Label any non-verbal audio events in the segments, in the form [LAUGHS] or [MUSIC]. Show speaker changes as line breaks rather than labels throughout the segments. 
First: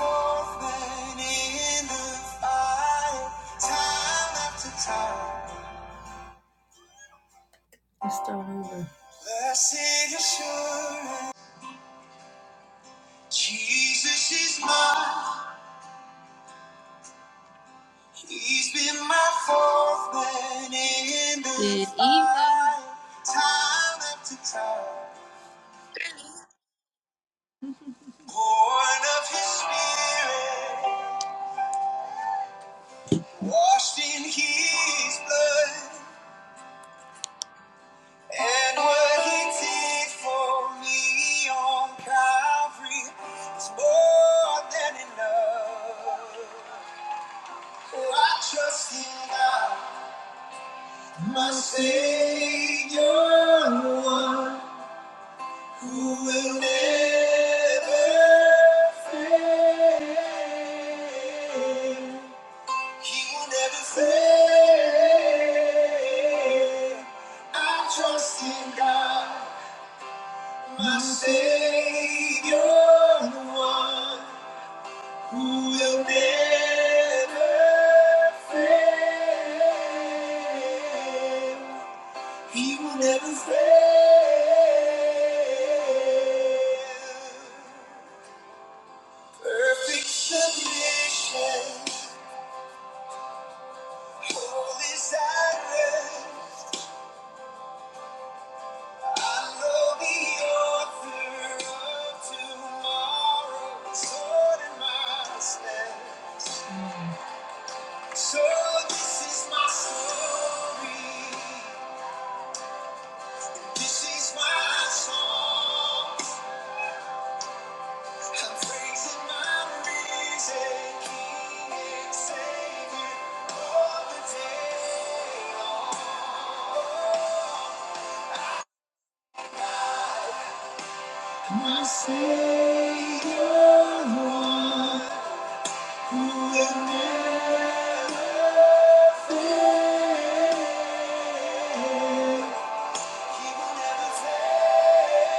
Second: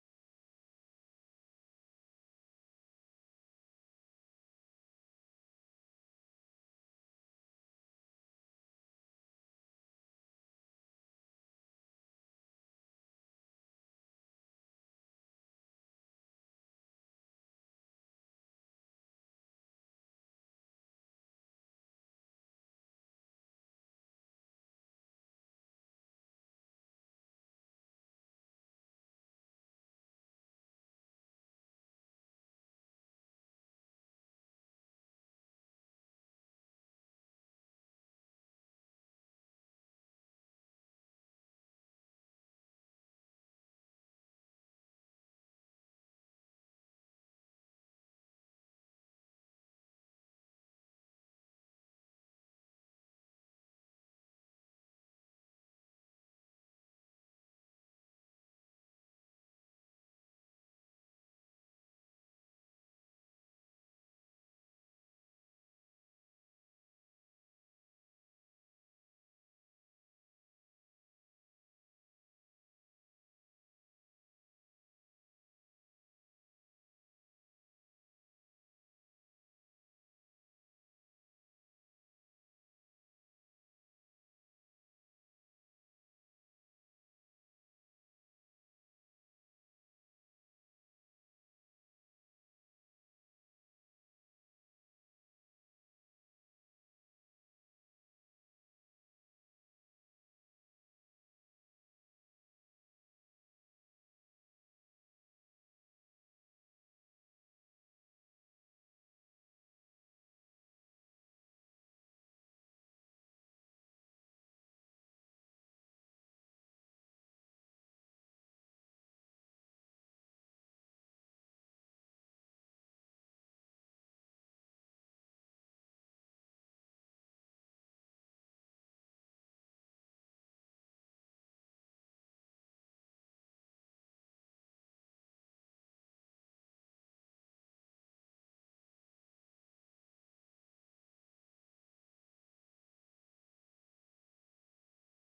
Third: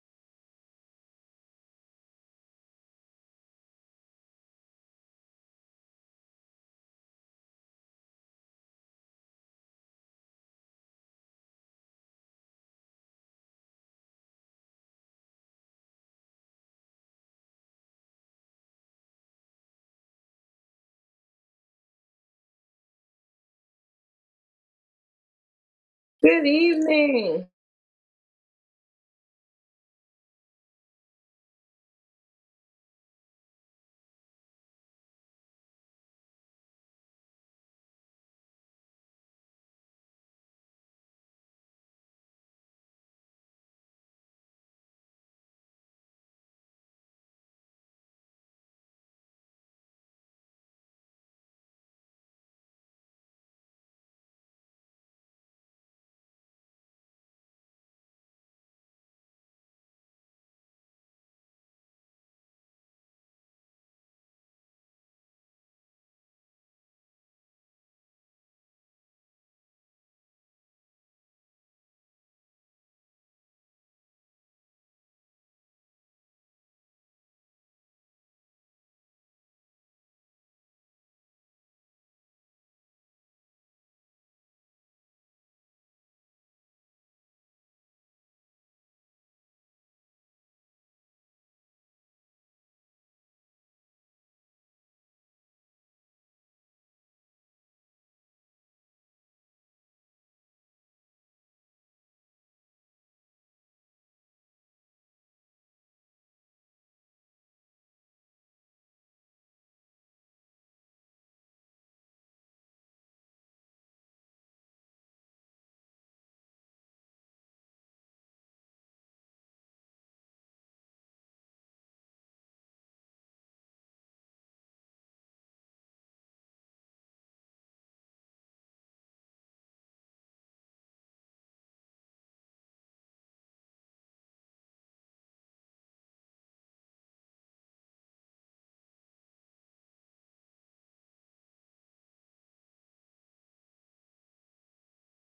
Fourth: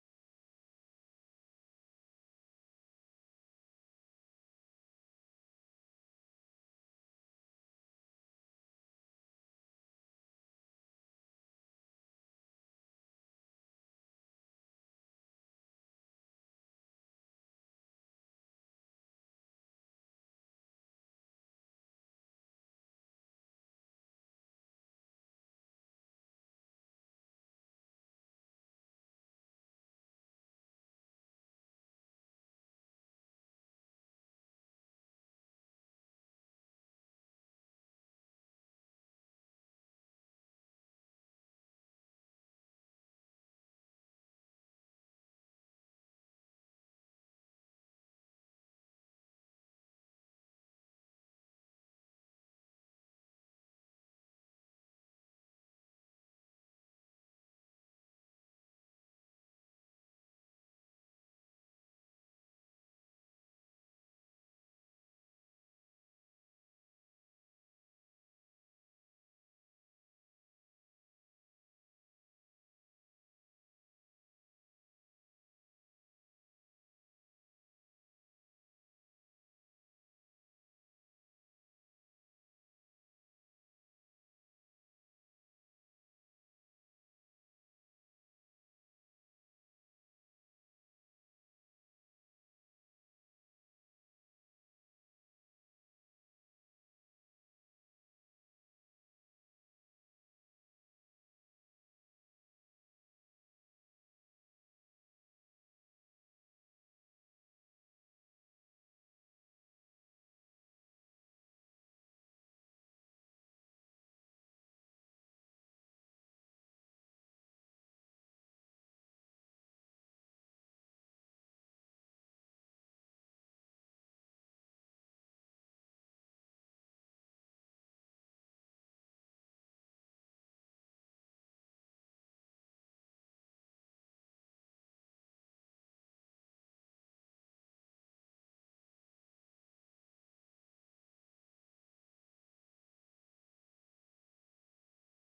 Let's start over. Blessed assurance, Jesus is mine. He's been my fourth man in the Good fight, evening. Time after time,
Good evening.
born of His Spirit, washed in His blood. And what he did for me on Calvary is more than enough. Oh, I trust in God, my Savior, the one who will never fail. He will never fail. I trust in God. My Savior, the one who will never fail. He will never fail. Perfect submission, holy silence. I know the author of tomorrow, is in my stead. So this is my story. This is my song. I'm praising my risen King and Savior all the day long. My Savior, one who will never fail. He will never fail.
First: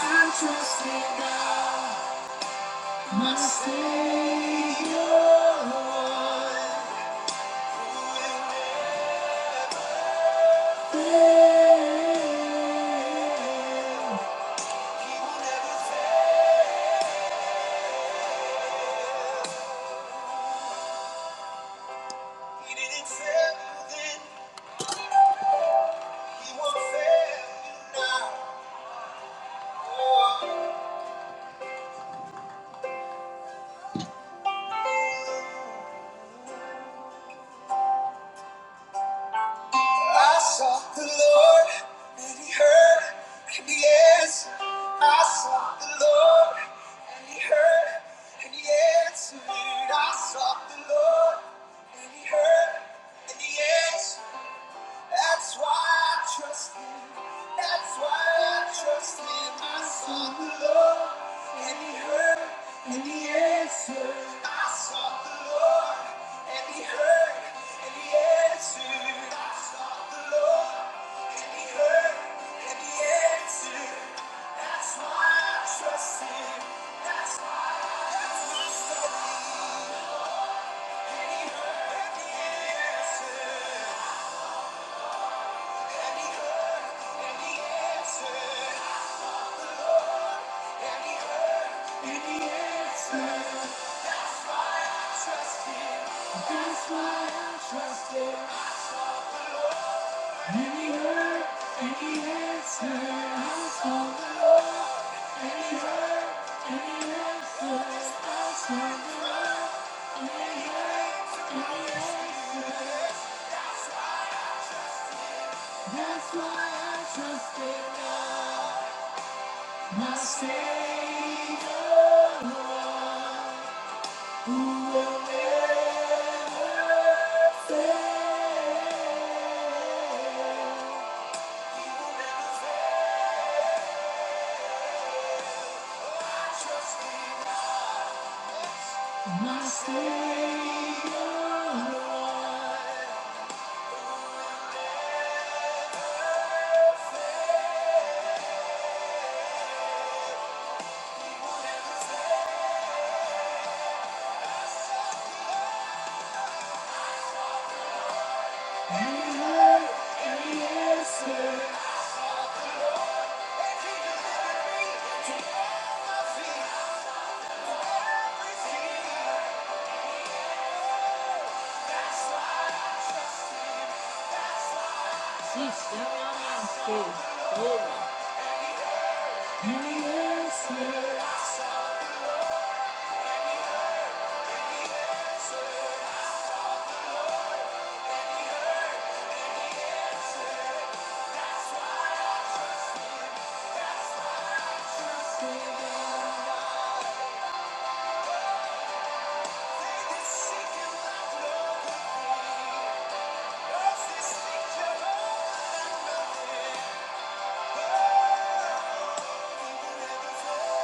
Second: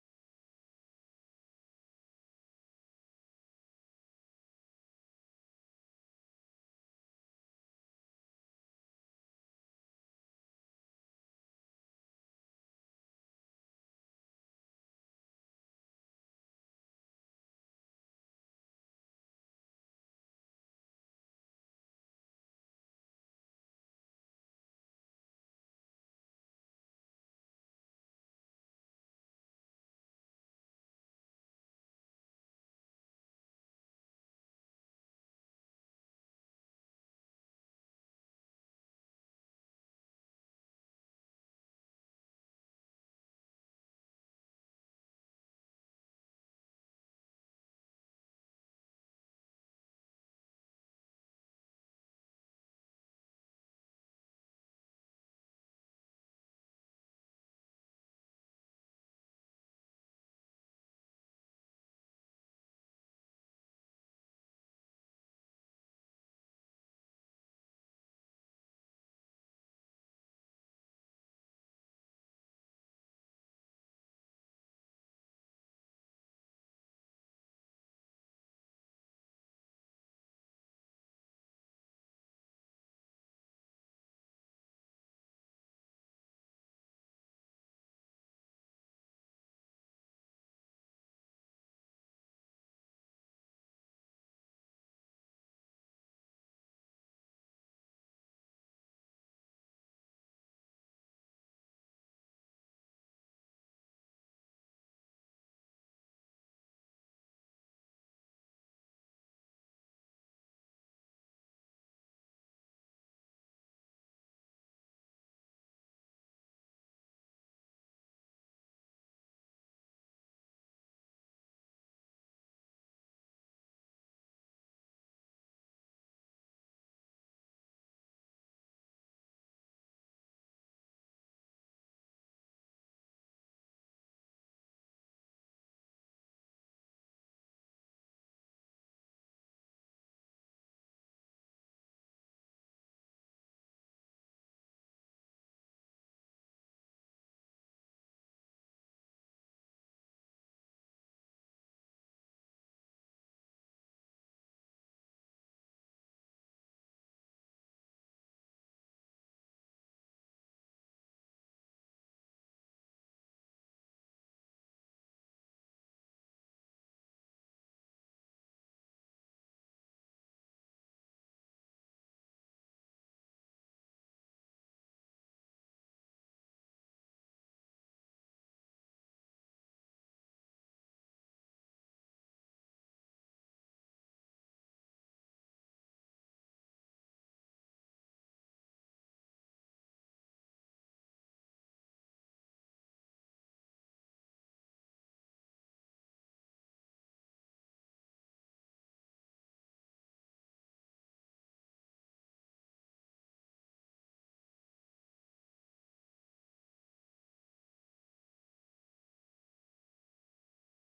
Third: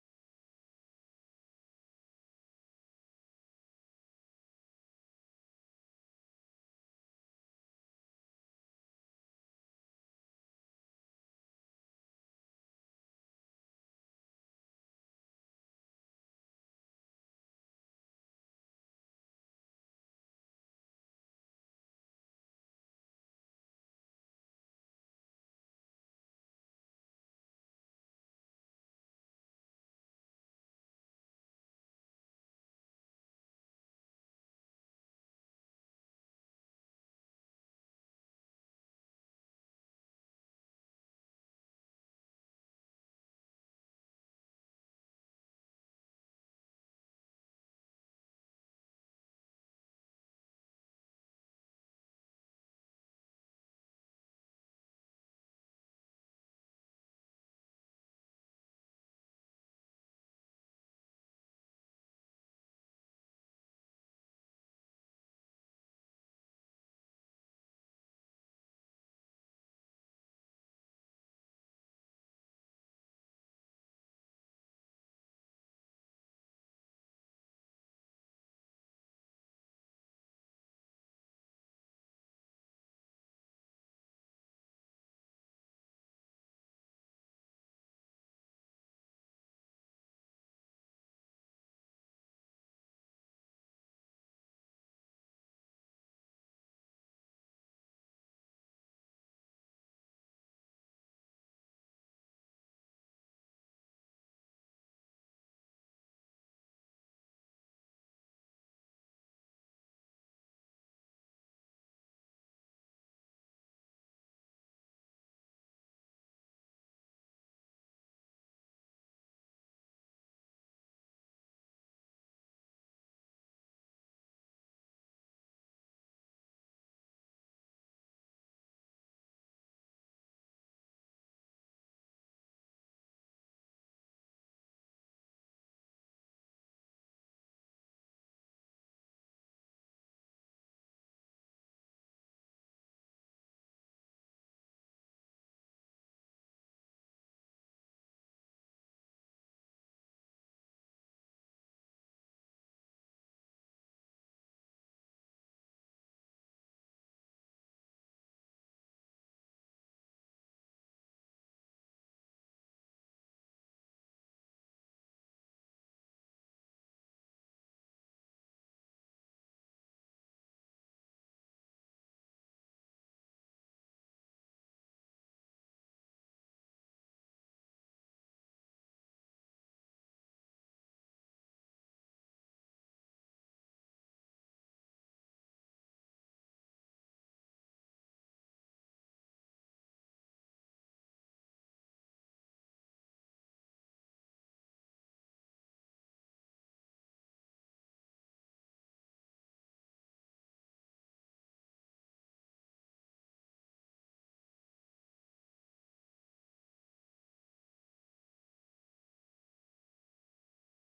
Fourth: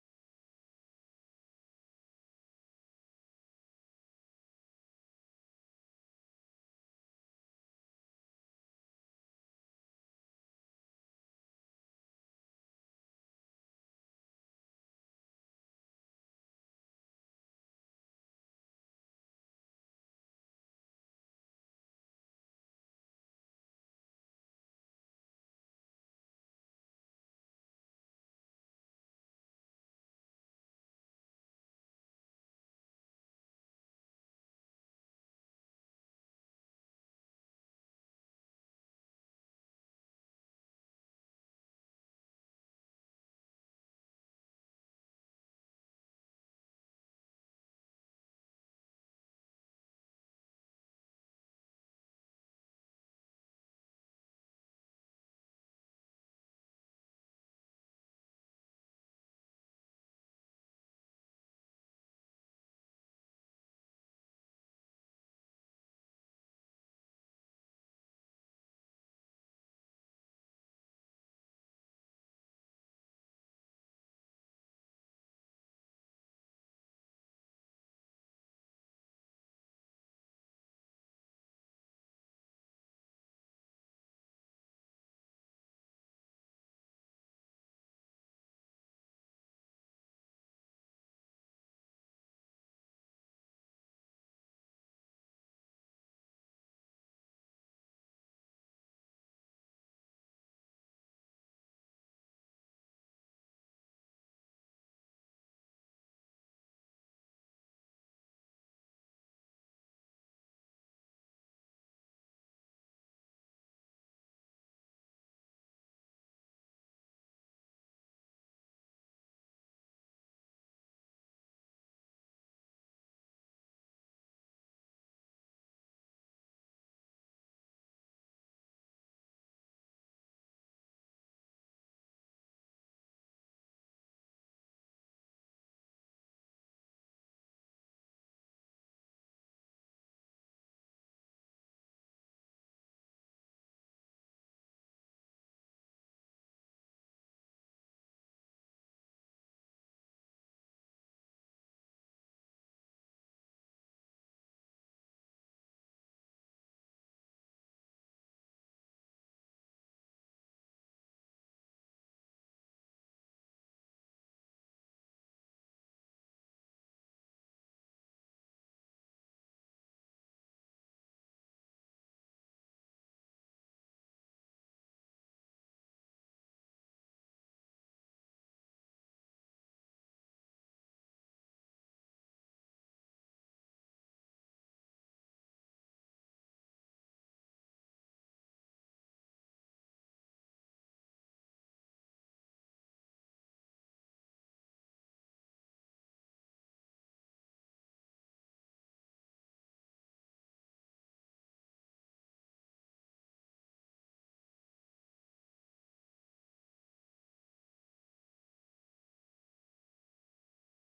I trust in God, my Savior. Fail. He will never fail. He didn't fail you then. He won't fail you now. I sought the Lord and he heard and he answered. I sought the Lord and he heard and he answered. I sought the Lord and he heard and he answered. That's why I trust him. That's why I trust him. I sought the Lord, and he heard, and he answered. I sought the Lord, and he heard, and he answered. I sought the Lord, and he heard, and he answered. That's why I trust him. That's why I trust him. And he heard, and he answered. That's why I trust in God, my Savior. my Savior, and He answers. He's Yes, yes, yes.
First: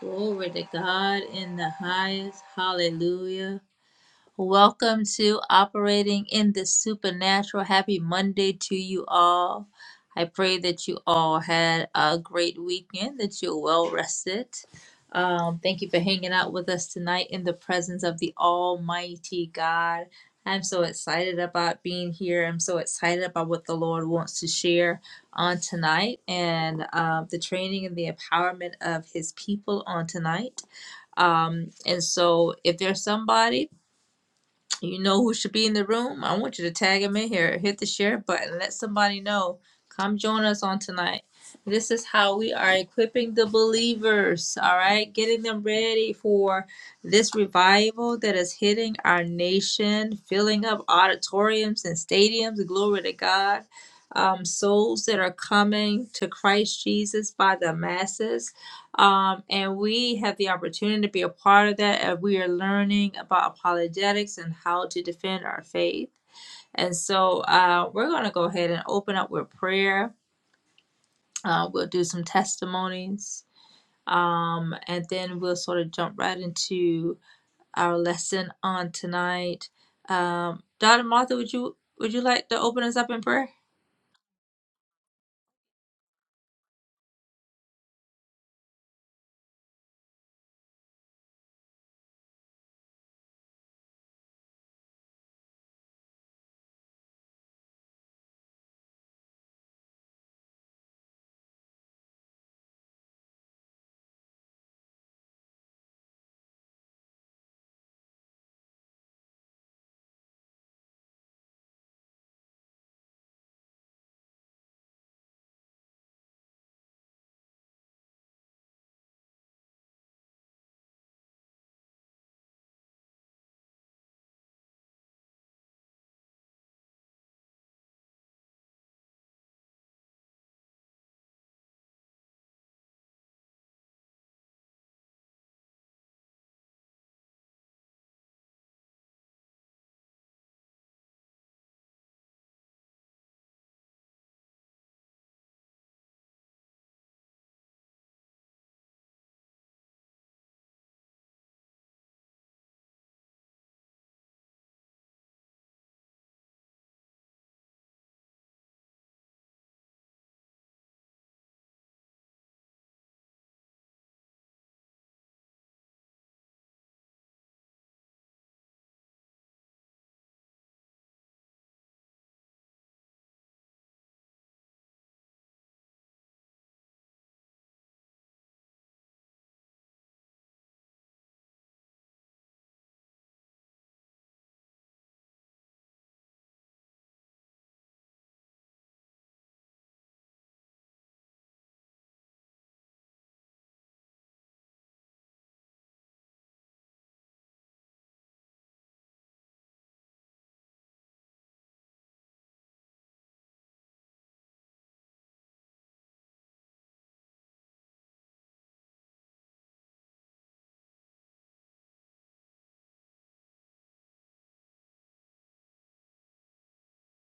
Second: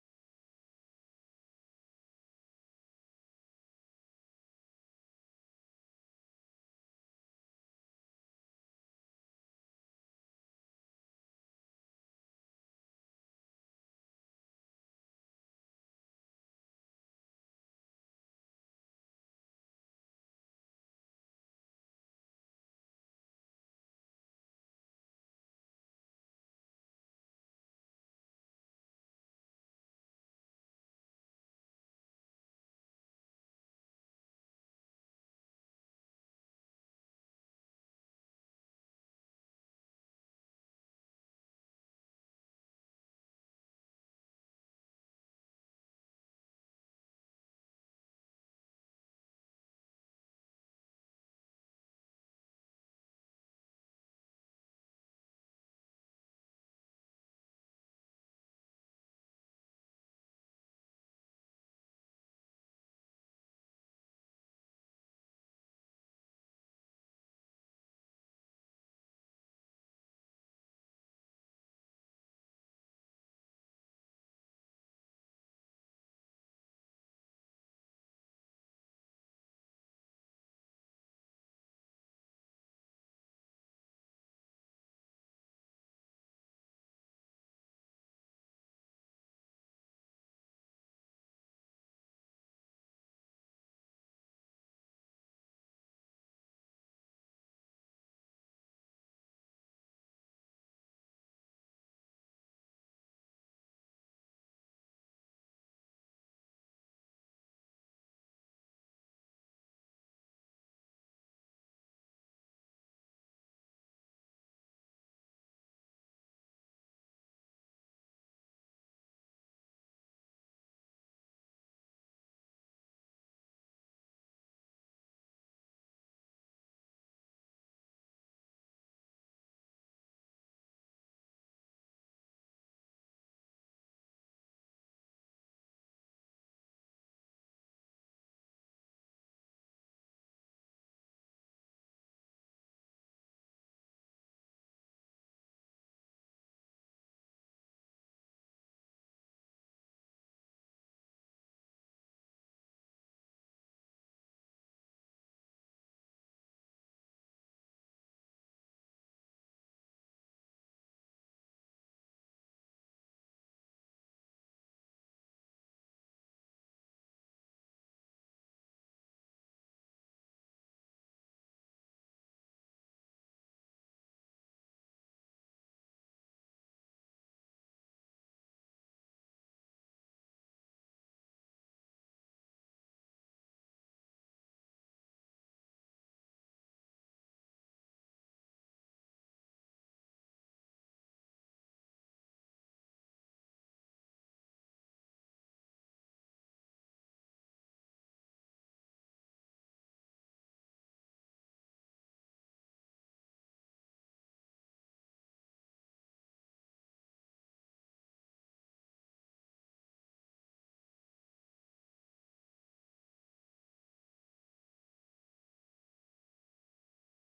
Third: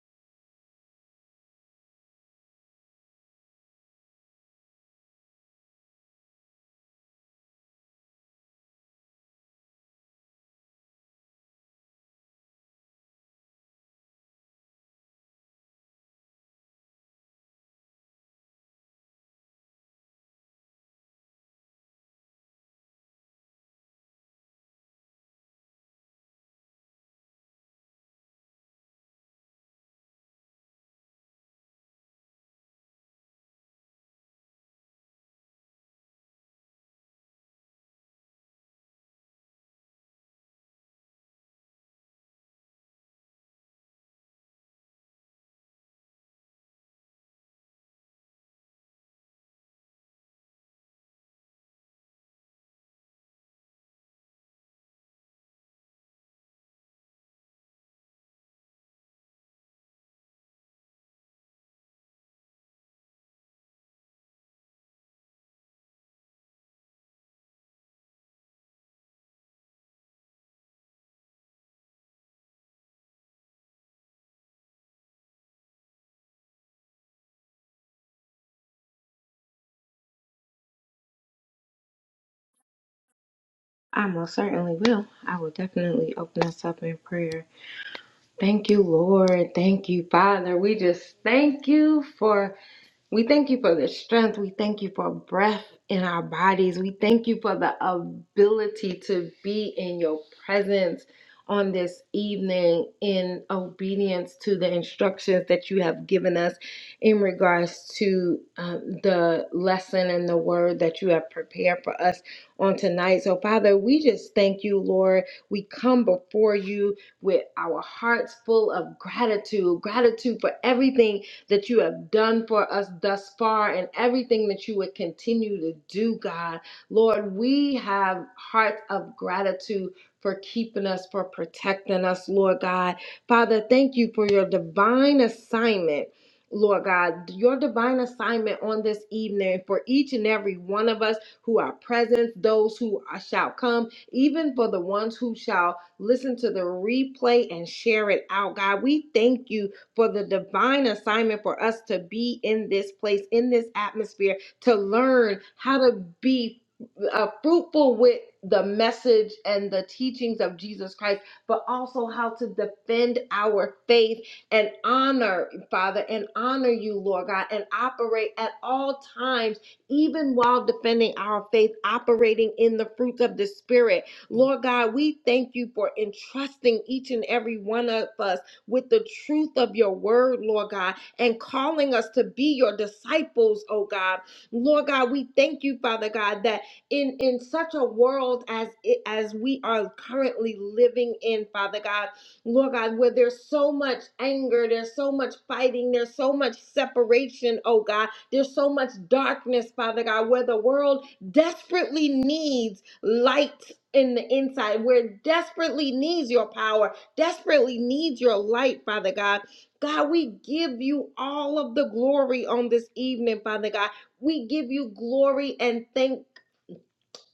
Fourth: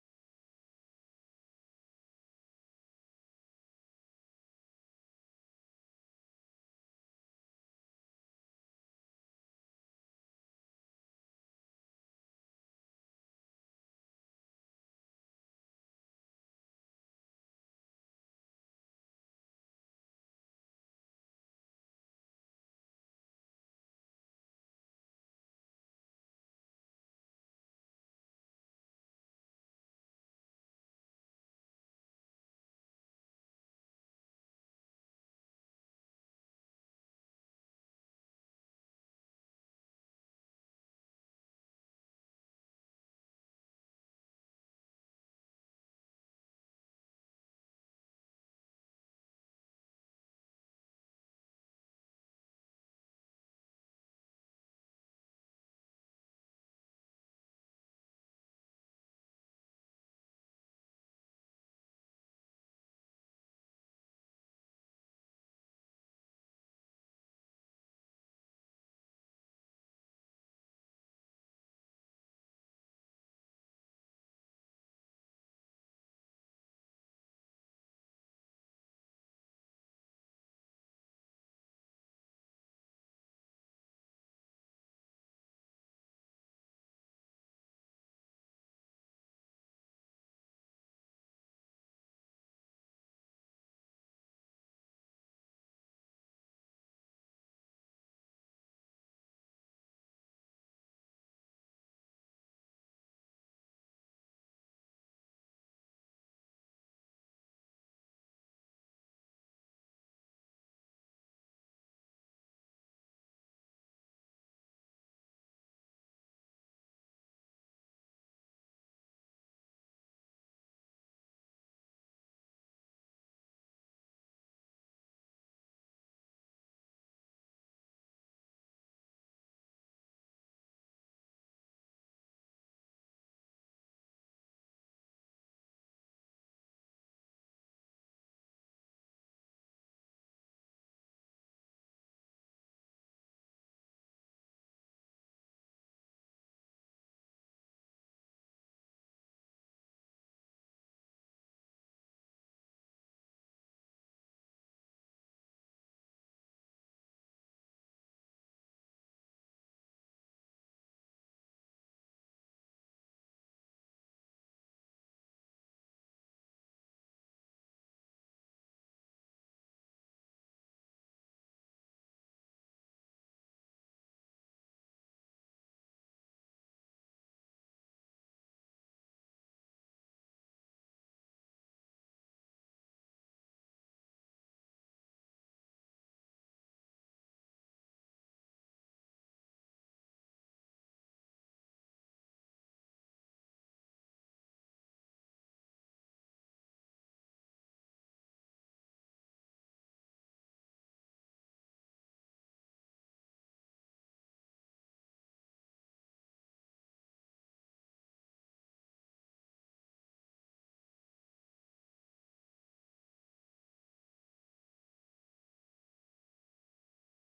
Glory to God in the highest. Hallelujah. Welcome to Operating in the Supernatural. Happy Monday to you all. I pray that you all had a great weekend, that you're well rested. Um, thank you for hanging out with us tonight in the presence of the Almighty God. I'm so excited about being here. I'm so excited about what the Lord wants to share on tonight and uh, the training and the empowerment of His people on tonight. Um, and so, if there's somebody you know who should be in the room? I want you to tag him in here. Hit the share button. Let somebody know. Come join us on tonight. This is how we are equipping the believers, all right? Getting them ready for this revival that is hitting our nation, filling up auditoriums and stadiums. Glory to God. Um, souls that are coming to Christ Jesus by the masses. Um, and we have the opportunity to be a part of that. And we are learning about apologetics and how to defend our faith. And so uh, we're going to go ahead and open up with prayer. Uh, we'll do some testimonies. Um, and then we'll sort of jump right into our lesson on tonight. Um, Donna Martha, would you would you like to open us up in prayer?
I most certainly will. I will definitely open us up in prayer. Thank you, Lord. Thank you, Father. We just thank you for We thank you for the strength. We thank you for breath in our bodies. We thank you for the ability to be in your presence on this evening in obedience to the instructions that you have given us in regards to um, the lesson and the word that you have prepared for us on tonight. So, Father, we just thank you, Lord. We come before you with our hearts full of gratitude, gratitude for everything that you have done for us thus far and everything that you would continue to do, God. Lord, we have hearts of gratitude for keeping us, for protecting us, Lord God. Father, thank you for your divine assignment. Lord God, your divine assignment on this evening for each and every one of us who are present, those who are- shall come, even for the ones who shall listen to the replay and share it out. God, we thank you for the divine assignment for us to be in this place, in this atmosphere, to learn how to be uh, fruitful with the message and the teachings of Jesus Christ, but also how to defend our faith and honor, Father, and honor you, Lord God, and operate at all times, even while defending our faith, operating in the fruits of the Spirit. Lord God, we thank you for entrusting each and every one of us with the truth of your word, Lord God, and calling us to be your disciples, oh God. Lord God, we thank you, Father God, that in, in such a world as it, as we are currently living in, Father God, Lord God, where there's so much anger, there's so much fighting, there's so much separation, oh God, there's so much darkness, Father God, where the world desperately needs light in the inside, where it desperately needs your power, desperately needs your light, Father God. God, we give you all of the glory on this evening, Father God. We give you glory and thanks.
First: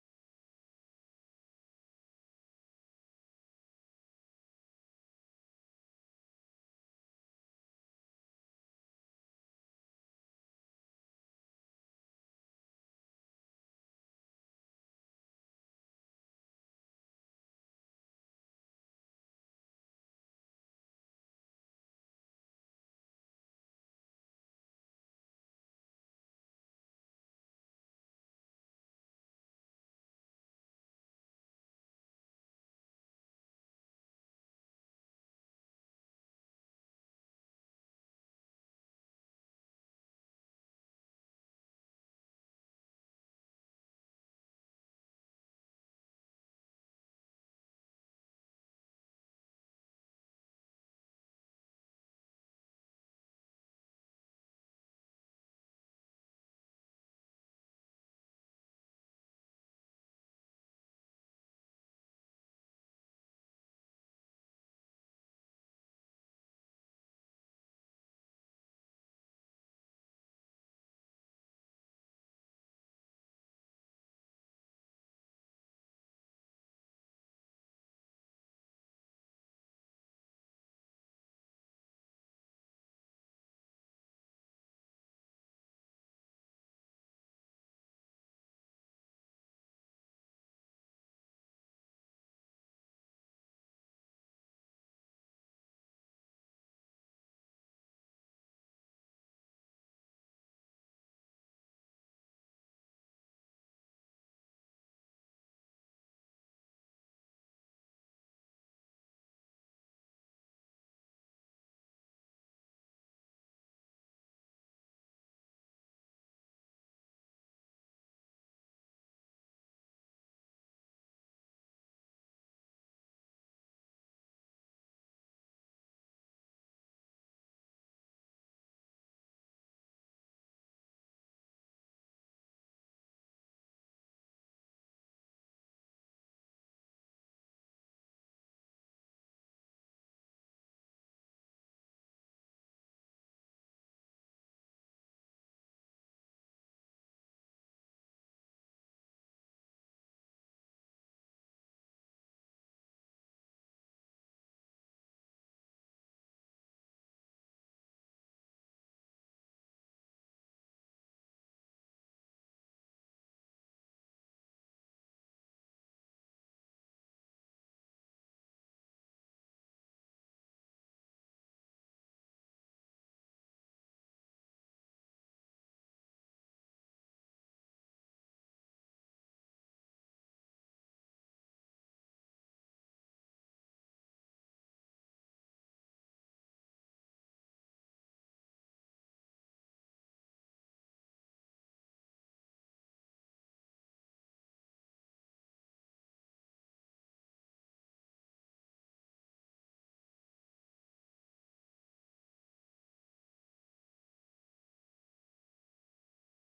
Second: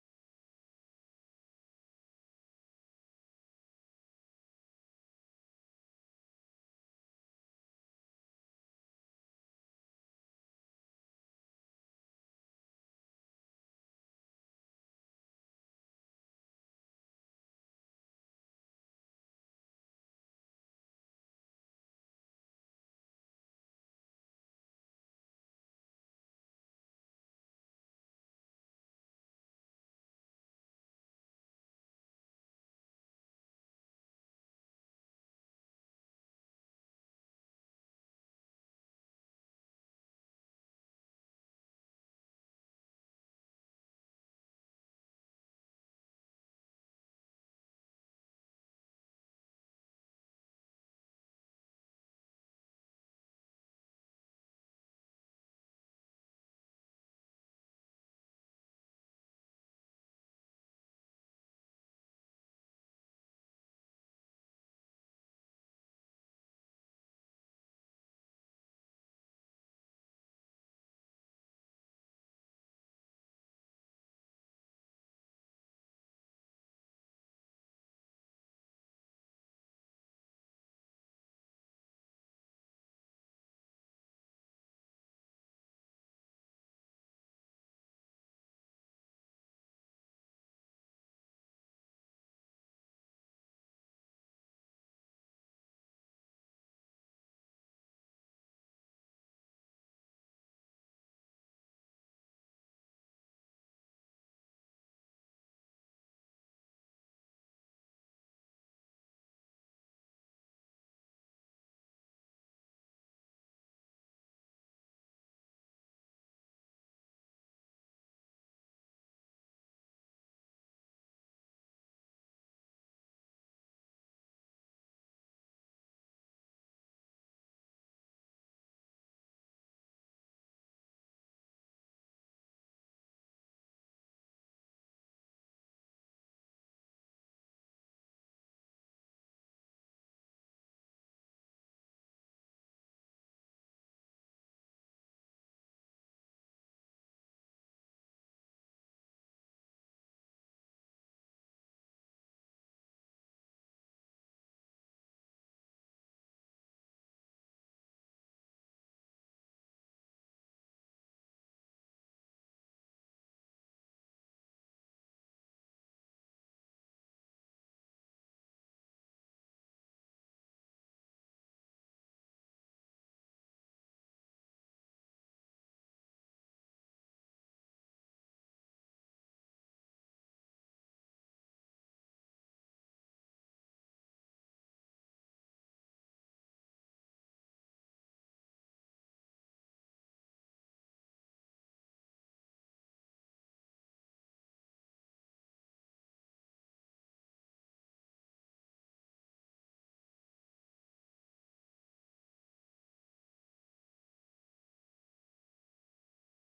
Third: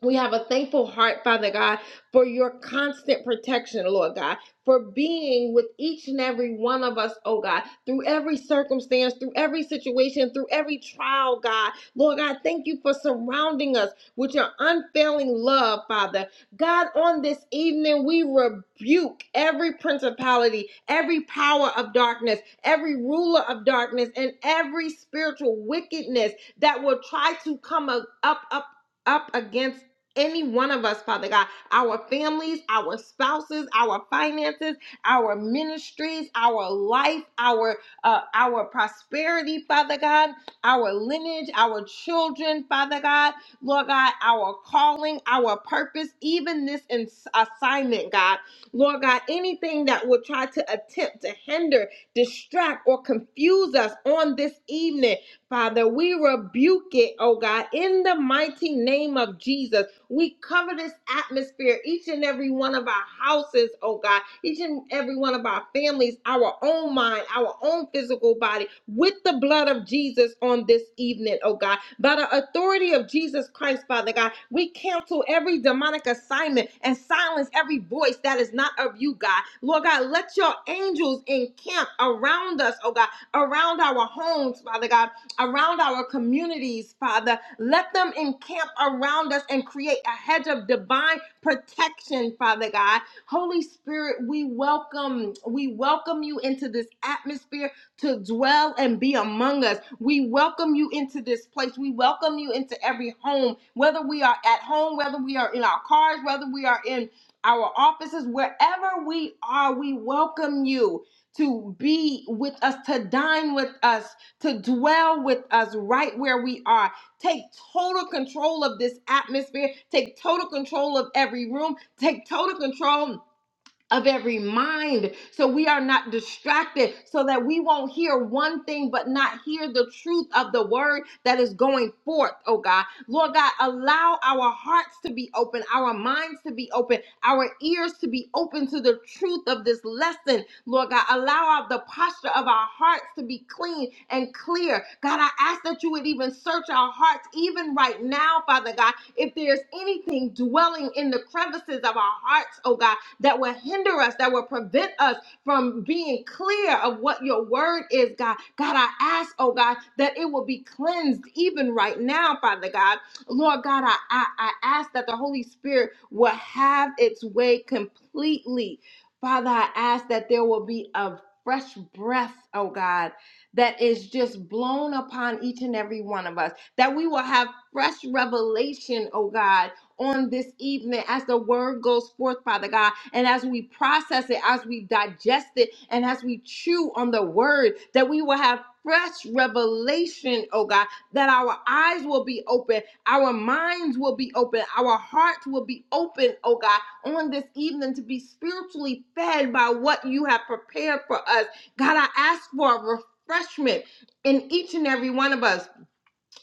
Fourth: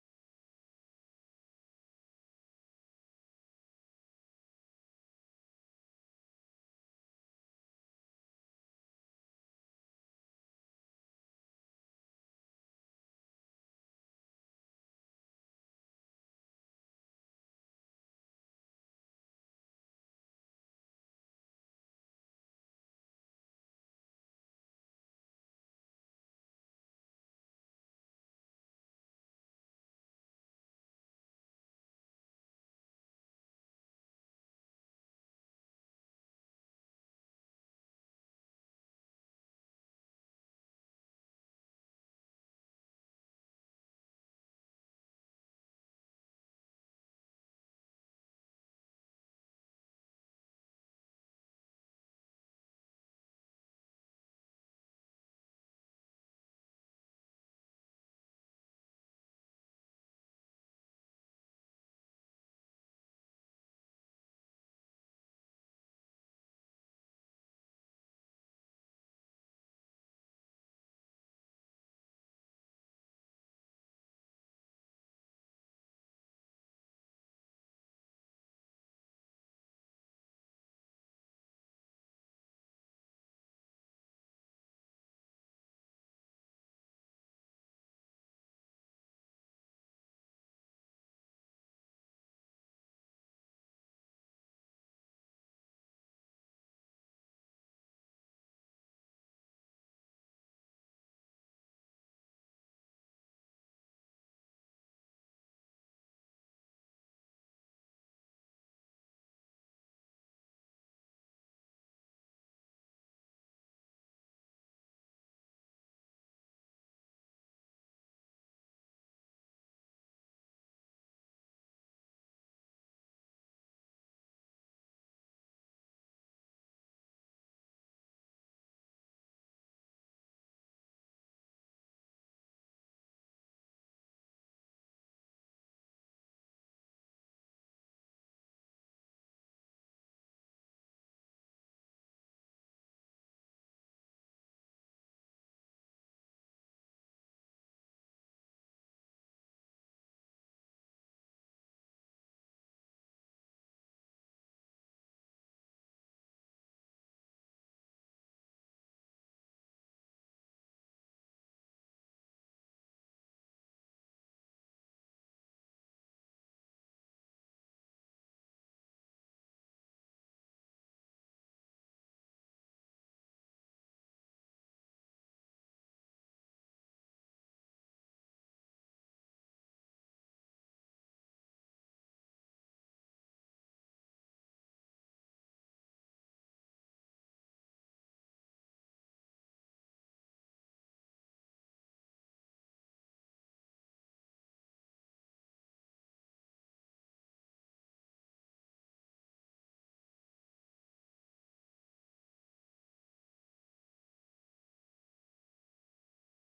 We have a thankful heart, Father God, for your constant protection, Lord God, for being with each and every one of us, oh God, through every circumstance, through every situation, through every trial, God. Lord God, thank you for surrounding us with your unfailing love, Father. God, on this evening, we rebuke every principality, every power of darkness, every ruler of darkness, and every spiritual wickedness that will try to come up, up, up up against any one of us, Father God, our families, our spouses, our finances, our ministries, our life, our uh, our prosperity, Father God, our lineage, our children, Father God, Lord God, our calling, our purpose, even this ins- assignment, God, Lord God, anything that will try to attempt to hinder, distract, or confuse us on this evening, Father, we rebuke it, oh God, in the mighty name of Jesus. We cover this atmosphere, each and every one of our houses, oh God, each and every one of our families, our own mind, our own physical body, with the blood of Jesus on this evening, oh God. By the authority of Jesus Christ, Father God, we cancel every demonic assignment and silence every voice that is not of you, God. Lord God, let your angels encamp around us, oh God, around our homes, Father God around our communities, Father. Let them encamp around us and create a hedge of divine protection, Father God. Holy Spirit, we welcome, we welcome you into this atmosphere to dwell and be among us. We welcome you into this place. We welcome you into every home, whether we are at home, whether we are in our cars, whether we are in our offices, wherever we are, we welcome you to be with us, to dine with us to dwell with us right where we are. Take total control of this atmosphere. Take total control of every room. Take total control of every mind so we are not distracted, so that we won't hear one thing but not hear the truth of the word that is going forth, oh God. Lord God, allow our hearts to be open, our minds to be open, our ears to be open to the truth of this lesson Lord God. Allow our, the posture of our hearts to be clean and clear. God, I ask that you would even search our hearts, even right now, Father God. If there's anything dwelling in the crevices of our hearts, oh God, that will hinder us, that will prevent us from being clear of what your word is, God. God, I ask, oh God, that it will be cleansed even right now, Father God. Lord God, I, I, I ask that the Holy Spirit will have its way completely Father, I ask that there will be a fresh breath, oh God, that is just blown upon each and every one of us, that we will have fresh revelation, oh God. On this evening, as the word goes forth, Father God, and as we process it, as we digest it, and as we chew on the word, that we will have fresh revelation, oh God, that our eyes will be open, our minds will be open. Our hearts will be open, oh God, on this evening to be spiritually fed by what you have prepared for us. God, I ask for a refreshment in each and every one of us.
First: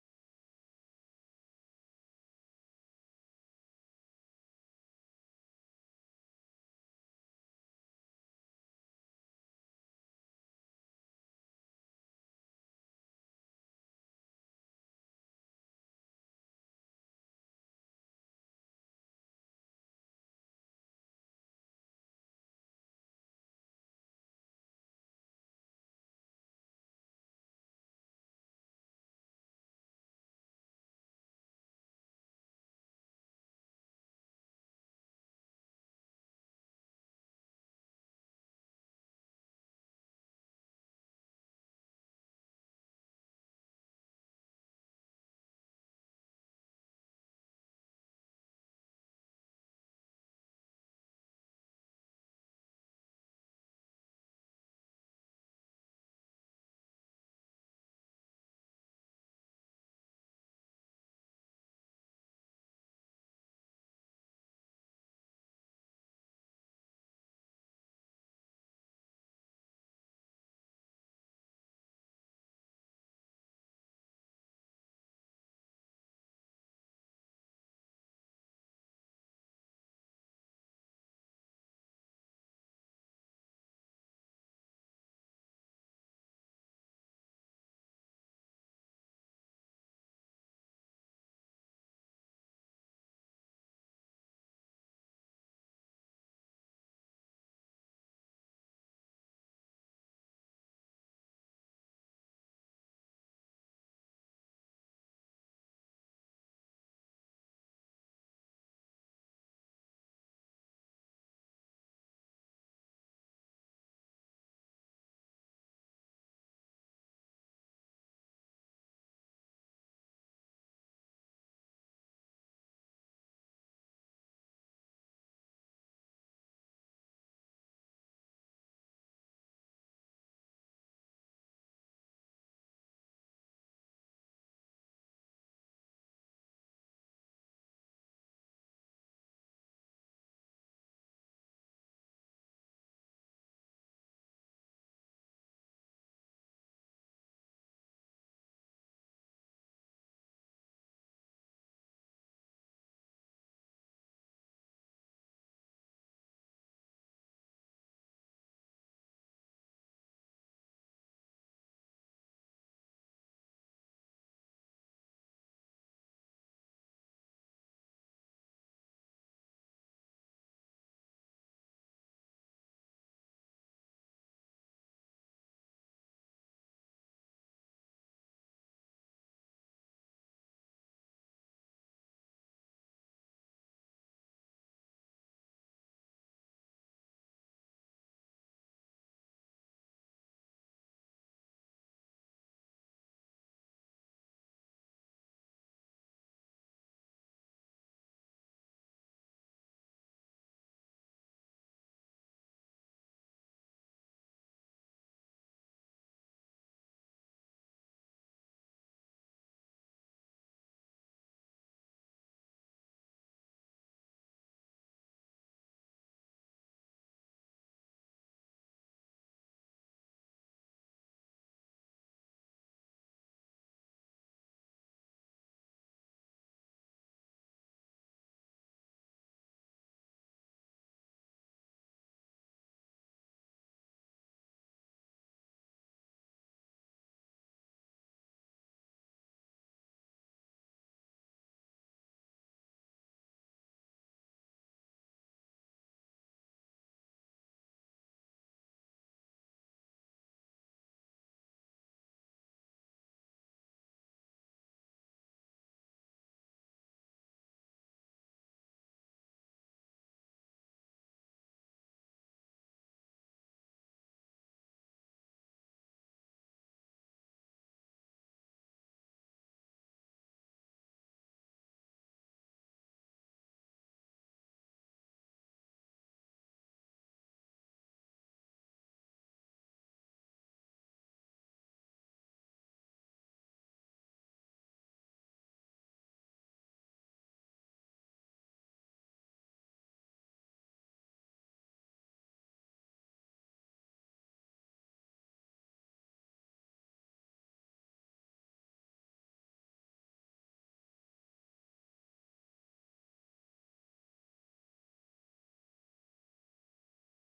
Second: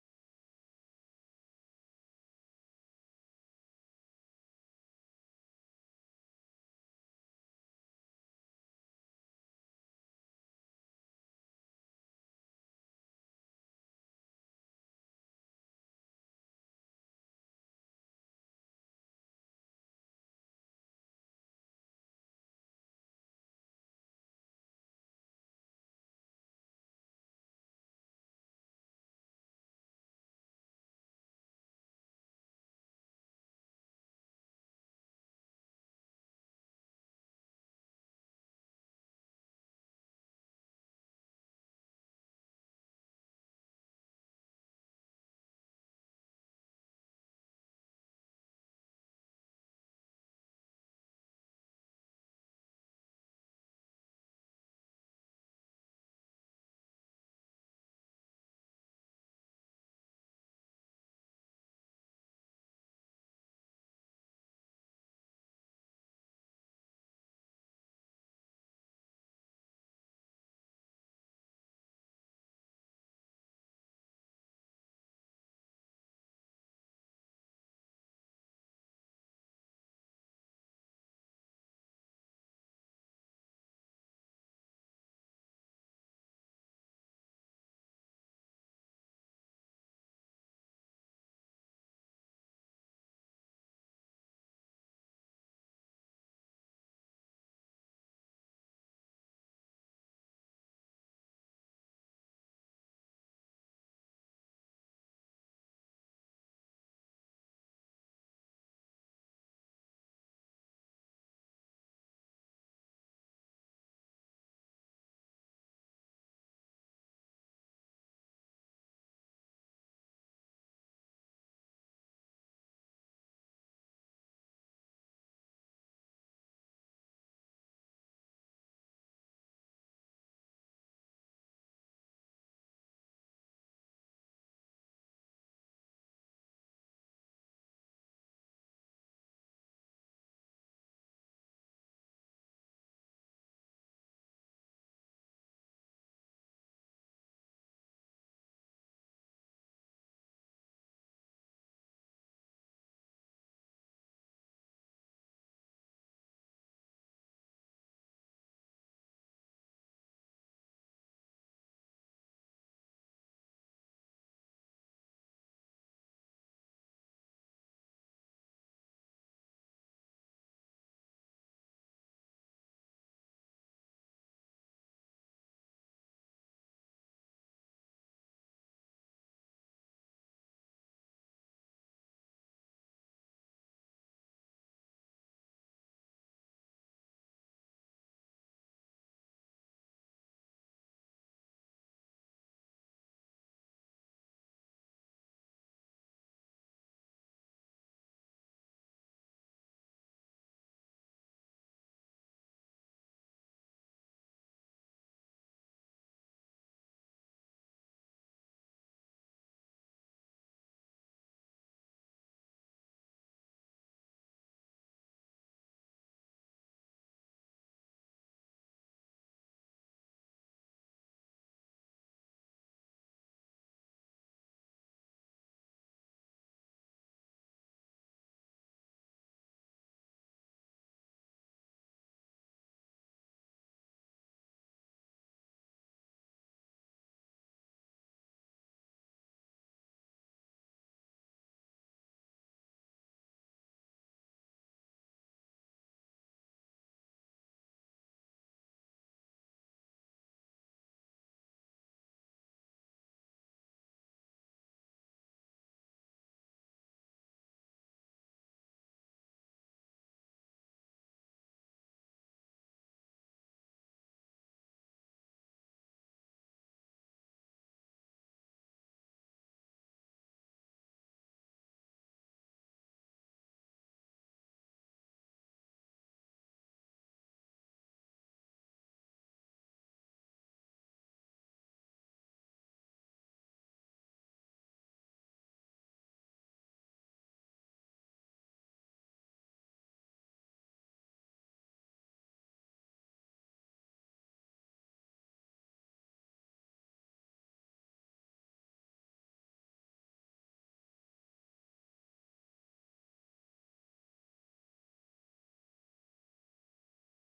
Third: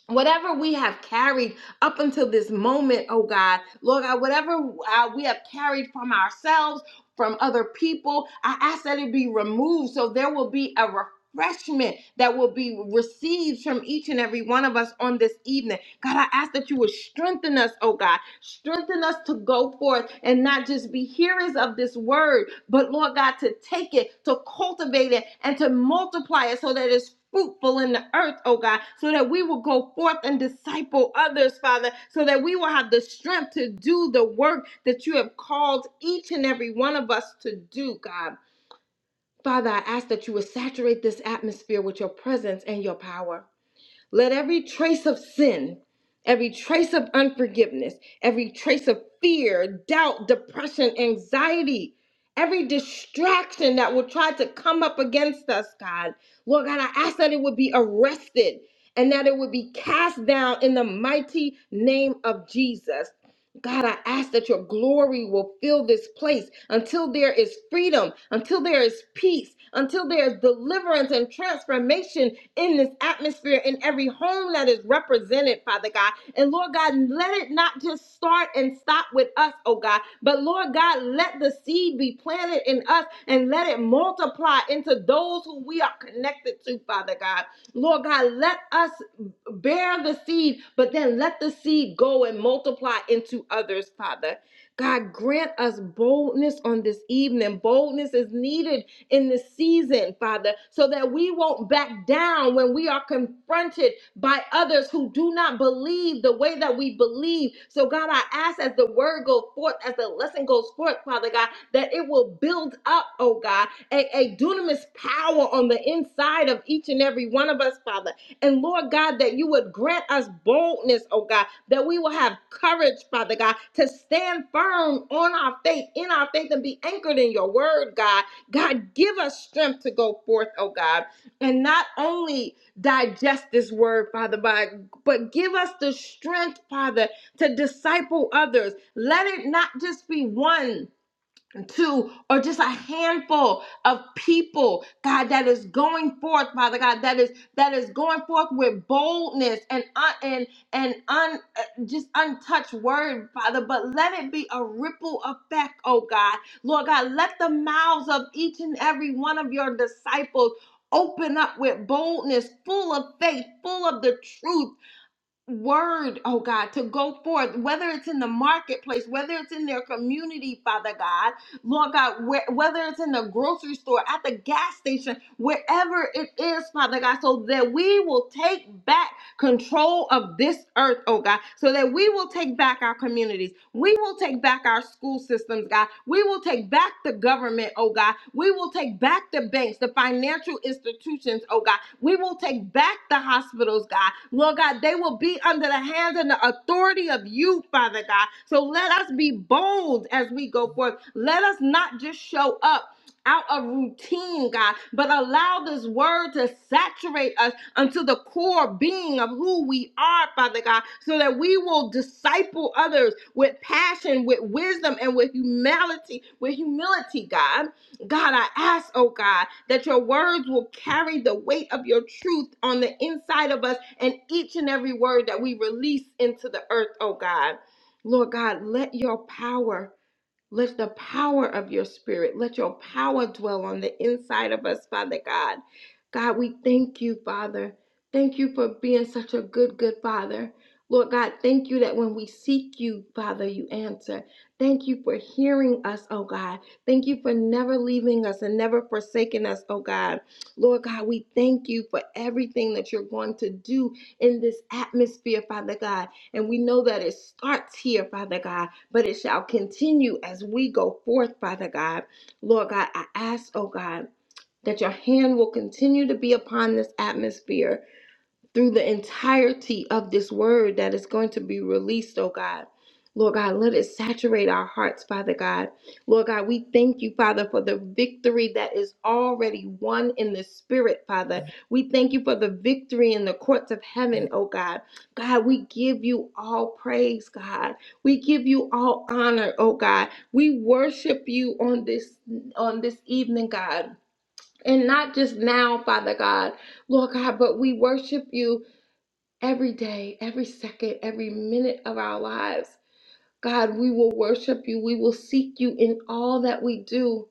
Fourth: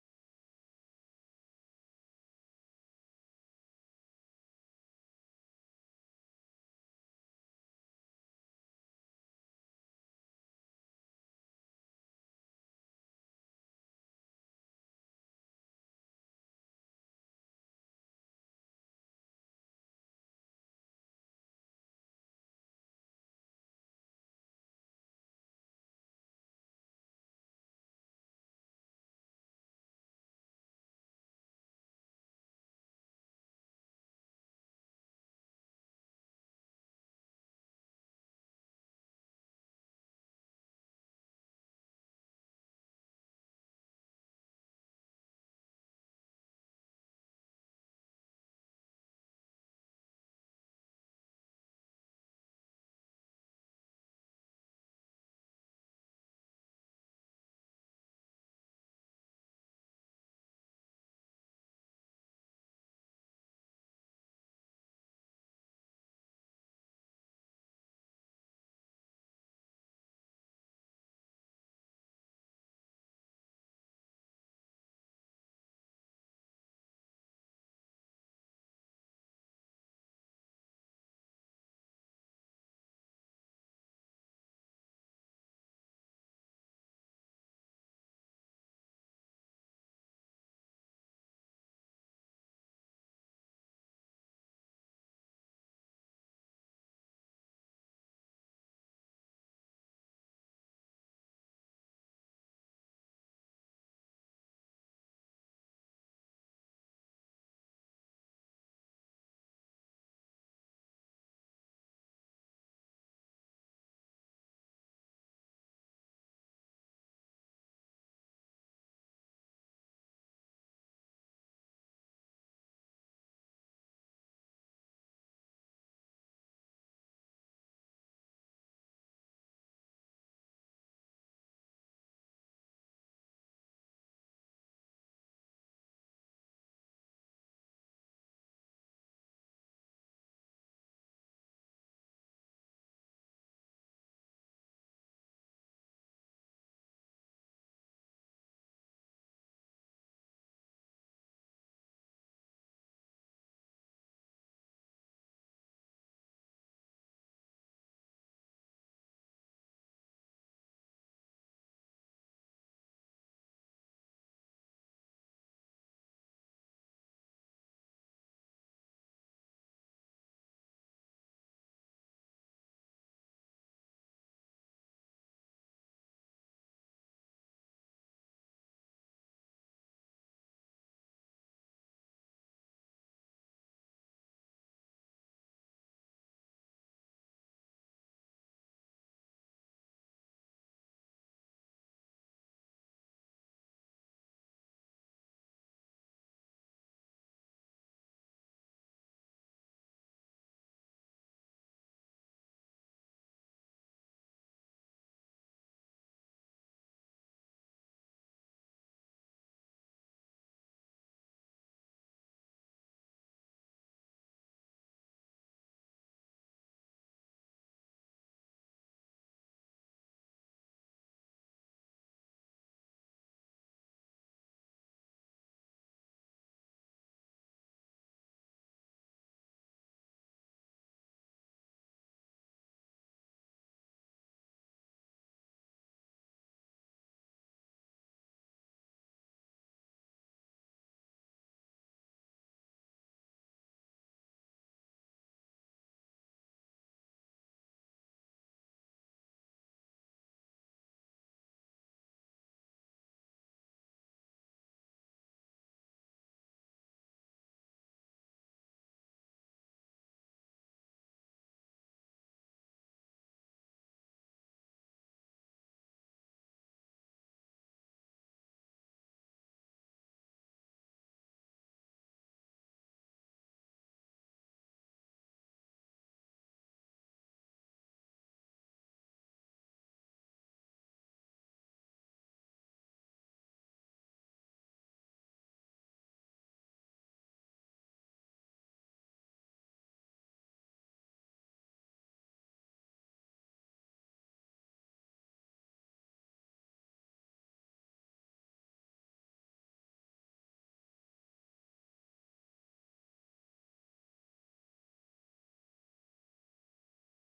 Whatever we have carried up until this moment, oh God, Lord God, whatever uh, we have carried from ourselves, from other people, I ask that it be removed so there will be a refreshment Refreshment that will be received from each and every one of us on this evening. God, I ask that you would strengthen us, oh God. Strengthen us to go forth and not just be hearers of this word, but Lord God, to take it, to cultivate it, and to multiply it so that it's fruitful in the earth, oh God, so that we will go forth and disciple others, Father, so that we will have the strength to do the work that you have called each and every one of us to do, God. Father, I ask that you would saturate this atmosphere with your presence and your power. Let every trace of sin, every trace of unforgiveness, every trace of fear, doubt, depression, anxiety, every distraction that will try to come up against us, God, Lord God, I ask that it would be arrested and that it would be cast down in the mighty name of Jesus. God, I ask that your glory will fill this place until there is freedom, until there is peace, until there is deliverance and transformation in this atmosphere, in every home that is represented, Father God. And Lord God, let it not just start and stop with us, oh God, but Lord God, let the seed be planted in us and let it multiply into those who we are connected to, Father God. Lord God, let us bear the seed, but then let the seed go and multiply into others, Father. God, grant us boldness on this evening. Boldness is needed in this season, Father, so that we won't back down when we are confronted by others who do not believe the way that we believe. So, God, I ask as the word goes forth, as the lesson goes forth, Father God, that it will build up, oh God, a, a dunamis power on the inside of each and every one of us, Father. And Lord God, that you would grant us boldness, oh God, that we will have courage, Father God, to stand firm on our faith, in our faith, and be anchored in your word, God God, give us strength to go forth, oh God, and not only digest this word, Father, but, but give us the strength, Father, to disciple others. Let it not just be one dozen, two, or just a handful of people, God, that is going forth, Father God, that is that is going forth with boldness and un, and and un, uh, just untouched word, Father. But let it be a ripple effect, oh God, Lord God, let the mouths of each and every one of your disciples. Open up with boldness, full of faith, full of the truth, word, oh God, to go forth, whether it's in the marketplace, whether it's in their community, Father God, Lord God, where, whether it's in the grocery store, at the gas station, wherever it is, Father God, so that we will take back control of this earth, oh God, so that we will take back our communities. We will take back our school systems, God. We will take back the government, oh God. We will take back the banks, the financial institutions, oh God. We will take back the hospitals, God. Lord God, they will be under the hands and the authority of you, Father God. So let us be bold as we go forth. Let us not just show up out of routine, God, but allow this word to saturate us unto the core being of who we are, Father God, so that we will disciple others with passion, with wisdom, and with humility, with humility, God. God, I ask, oh God, that your words will carry the weight of your truth on the inside of us and each and every word that we release into the earth, oh God. Lord God, let your power let the power of your spirit, let your power dwell on the inside of us, Father God. God, we thank you, Father. Thank you for being such a good, good Father. Lord God, thank you that when we seek you, Father, you answer. Thank you for hearing us, oh God. Thank you for never leaving us and never forsaking us, oh God. Lord God, we thank you for everything that you're going to do in this atmosphere, Father God. And we know that it starts here, Father God but it shall continue as we go forth, Father God. Lord God, I ask, oh God, that your hand will continue to be upon this atmosphere through the entirety of this word that is going to be released, oh God. Lord God, let it saturate our hearts, Father God. Lord God, we thank you, Father, for the victory that is already won in the spirit, Father. We thank you for the victory in the courts of heaven, oh God. God, we give you all praise, God. We give you all honor, oh God. We worship you on this on this evening, God. And not just now, Father God, Lord God, but we worship you every day, every second, every minute of our lives. God, we will worship you. We will seek you in all that we do.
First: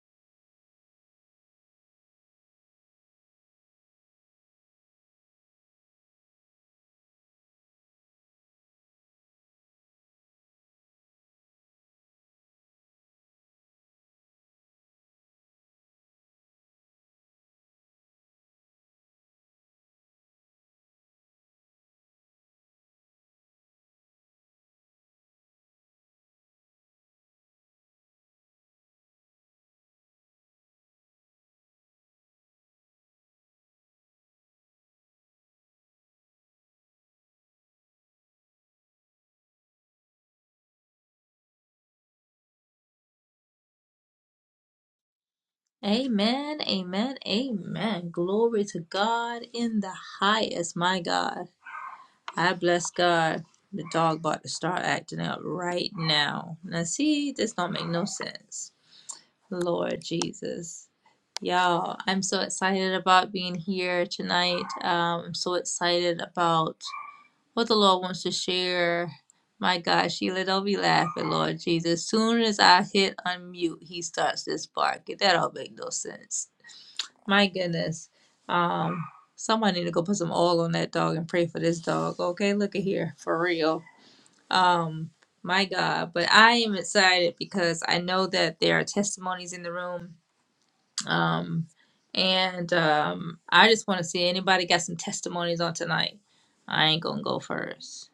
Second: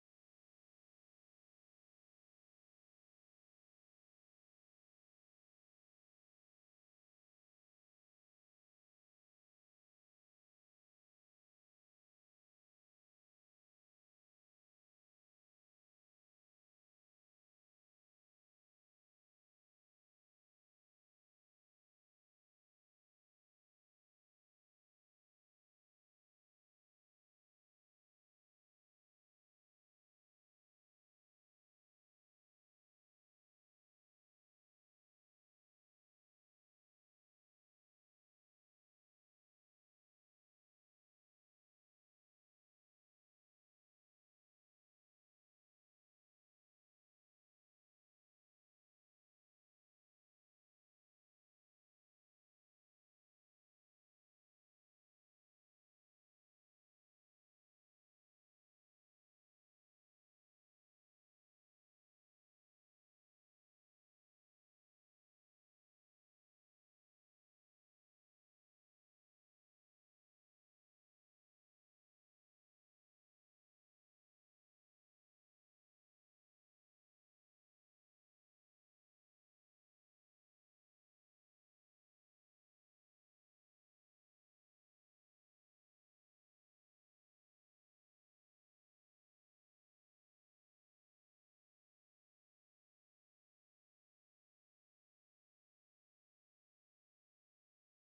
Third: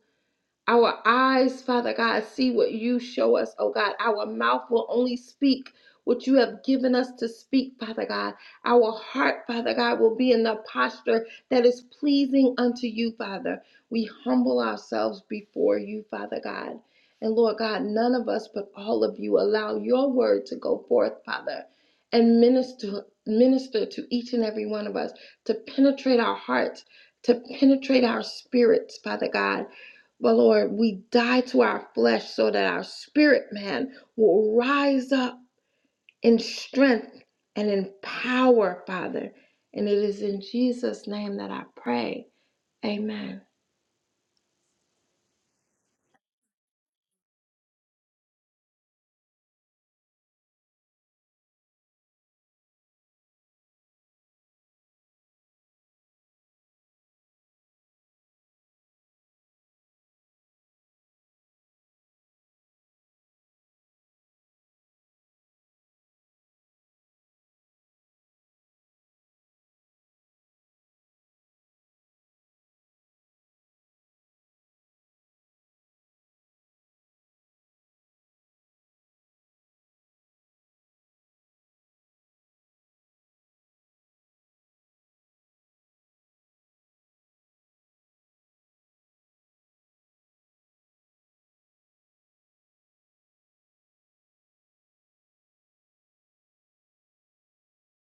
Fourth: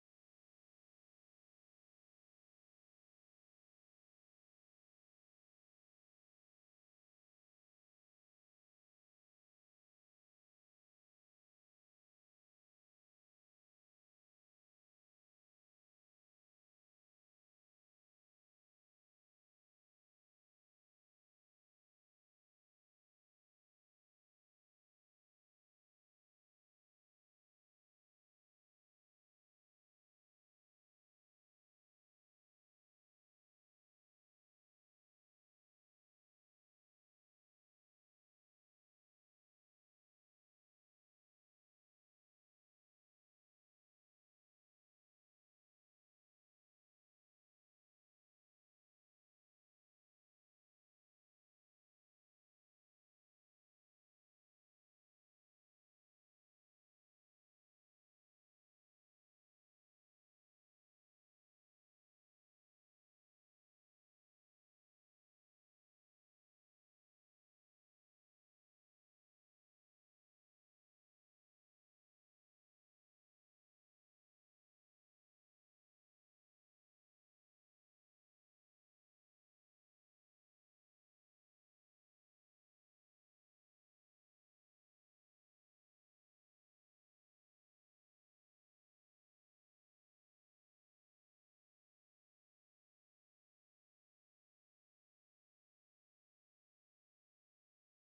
Our eyes, Father God, see what you show us, oh God. Our mouth will only speak what you have given us to speak, Father God. Our heart, Father God, will be in the posture that is pleasing unto you, Father. We humble ourselves before you, Father God. And Lord God, none of us but all of you allow your word to go forth, Father, and minister minister to each and every one of us to penetrate our hearts, to penetrate our spirits, Father God but Lord, we die to our flesh so that our spirit man will rise up in strength and in power, Father. And it is in Jesus' name that I pray. Amen.
Amen, amen, amen. Glory to God in the highest, my God. I bless God. The dog about to start acting up right now. Now see, this don't make no sense. Lord Jesus. Y'all, I'm so excited about being here tonight. Um, I'm so excited about what the Lord wants to share. My God, Sheila, don't be laughing, Lord Jesus. Soon as I hit unmute, he starts this barking. That don't make no sense. My goodness. Um, somebody need to go put some oil on that dog and pray for this dog. Okay, look at here. For real. Um, my God, but I am excited because I know that there are testimonies in the room. Um, and um, I just want to see anybody got some testimonies on tonight. I ain't gonna go first.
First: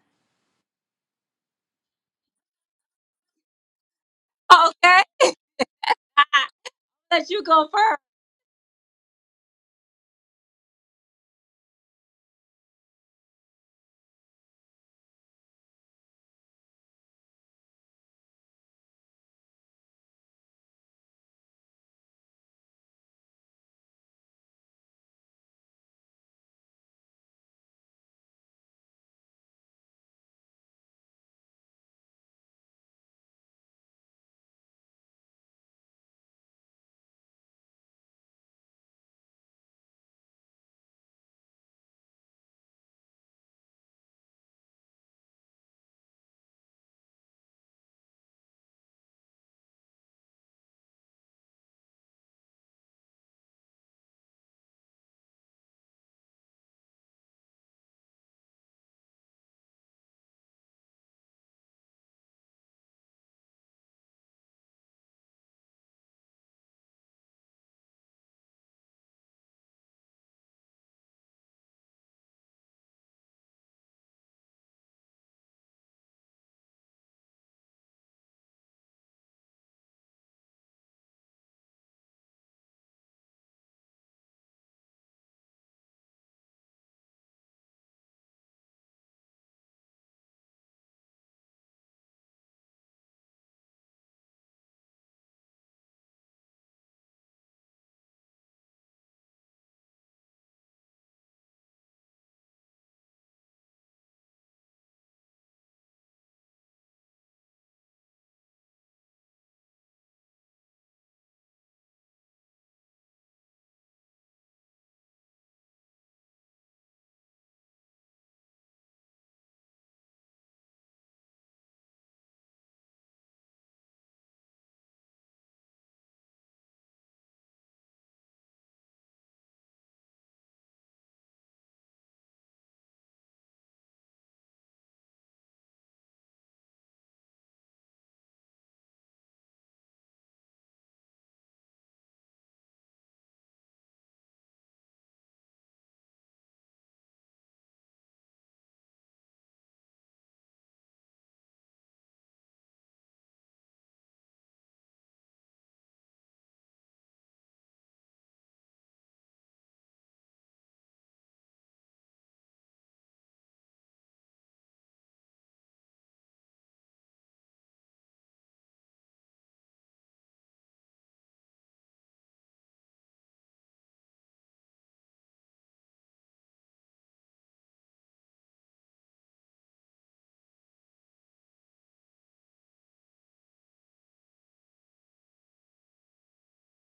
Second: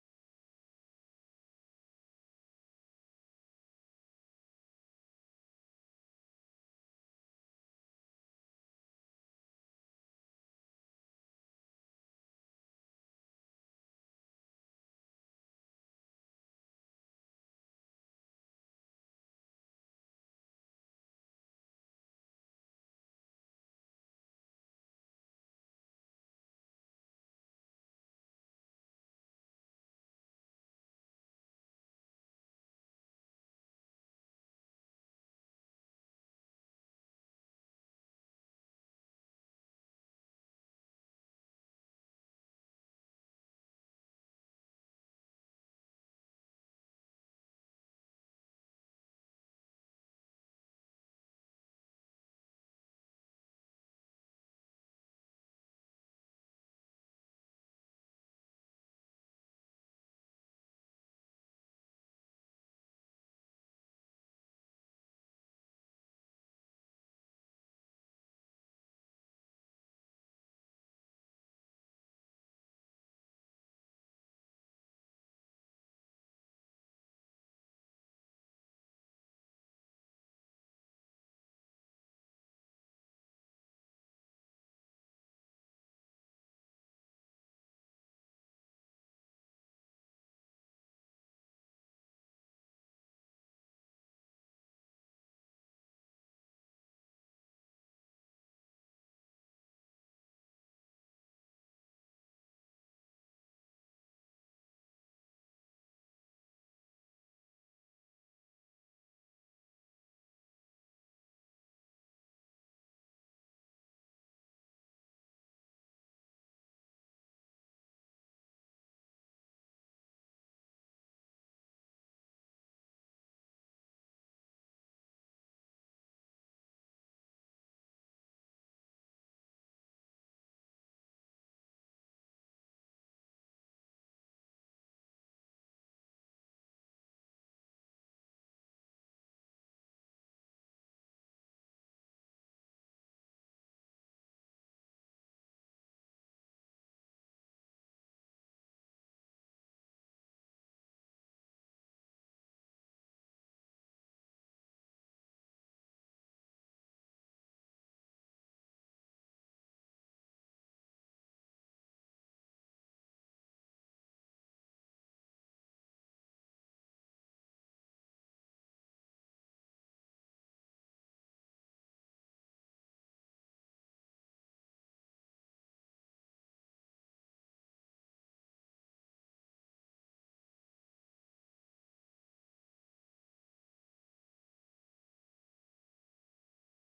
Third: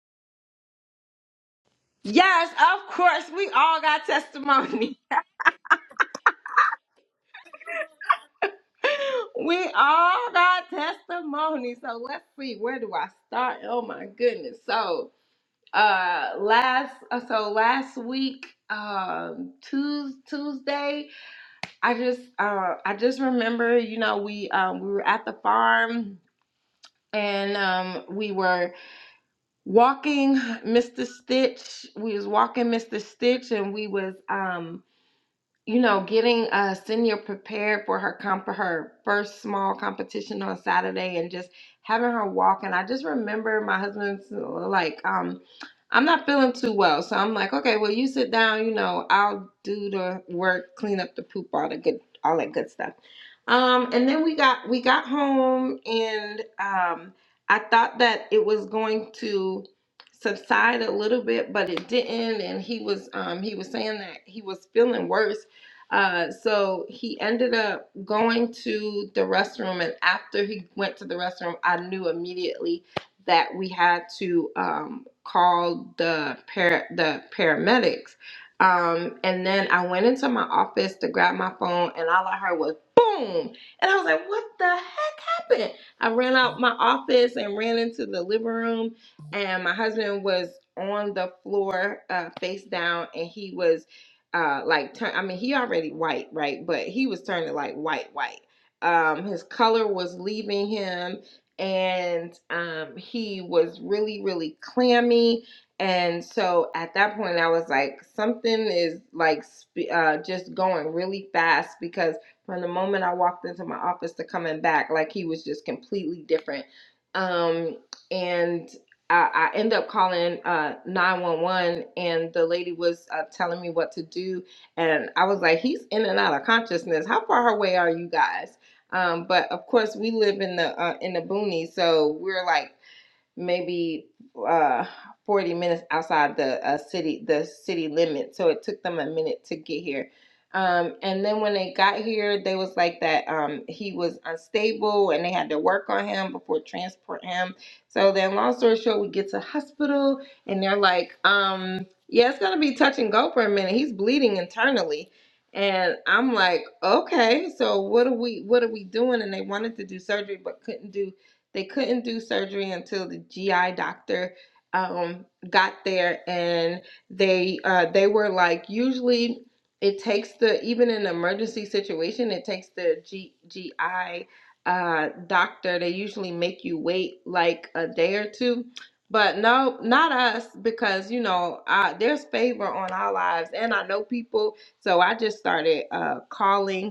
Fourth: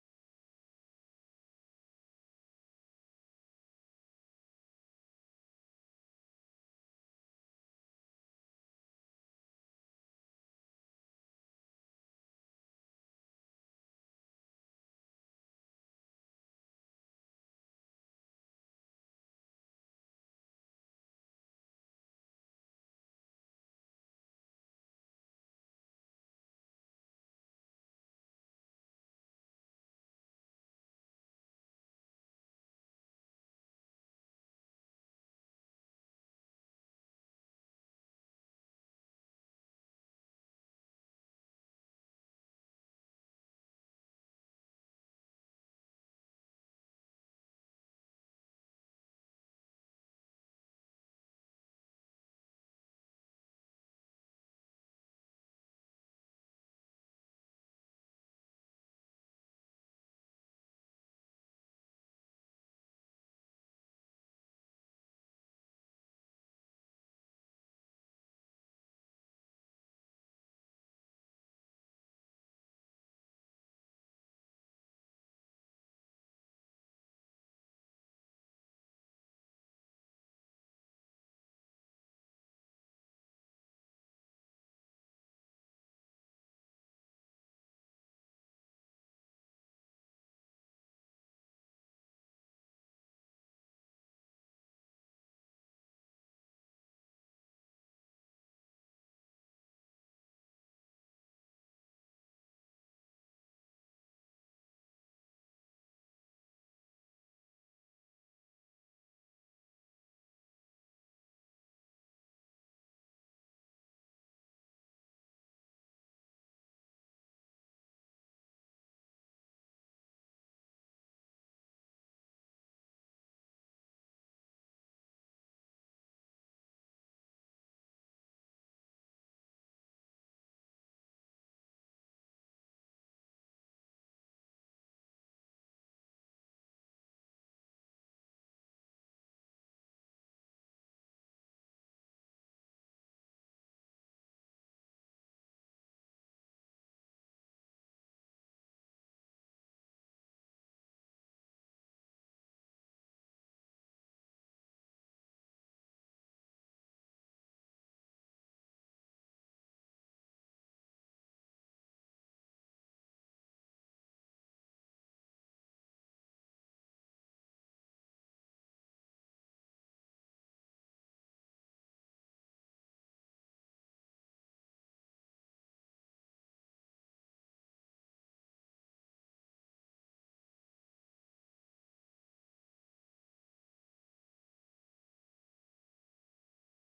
Yes, of course, we all got testimony.
Okay,
[LAUGHS]
let you go first.
We all got testimony. So let's see, where do I start? Oh my goodness. So uh last uh, so last week um Tues Tuesday I just uh I just remember, you know, we um we were at the farm and um we were walking Mr. Stitch. We was walking Mr. Stitch and we was um you know, getting uh senior prepared for her comp her first small competition on Saturday and just having her walk and I just remember my husband's like um I'm not feeling too well. So I'm like, okay, well you sit down, you know, I'll do the work, clean up the poop, all the good all that good stuff. Um and then we got we got home and um I thought that it was going to subside a little bit, but it didn't and he was um he was saying that he was feeling worse uh, so he ended up going to the restroom, and after he went to the restroom, I knew immediately that we had to um, call the para- the paramedics. Um, and then I went into my office to grab my phone, and all I heard was boom, and I was like, "What the heck happened?" I ran out my office and ran into the living room, and my husband was on the floor, uh, face down, and he was uh like turn I mean he already white, right? But he was turning like white white. Um his color was leaving him and um he was really really clammy and so at that point I was like something is like uh just going really fast because from the moment I walked into my office to coming back like he was just completely different. Um and I, I end up calling uh 911 and the lady was uh, telling me what to do and I was like he's in and out of consciousness how far away are you guys um but of course we live in the uh, in the boonies so we're like maybe uh 40 minutes outside the uh, city the city limit so it took them a minute to get here um and then when they got here they was like that um he was unstable and they had to work on him before transport him so then long story short we get to hospital and they're like um yeah it's gonna be touch and go for a minute he's bleeding internally and i'm like okay so what are we what are we doing and they wanted to do surgery but couldn't do they couldn't do surgery until the GI doctor um, got there, and they uh, they were like, usually it takes the even in an emergency situation, it takes the G, GI uh, doctor. They usually make you wait like a day or two. But no, not us, because you know uh, there's favor on our lives, and I know people, so I just started uh, calling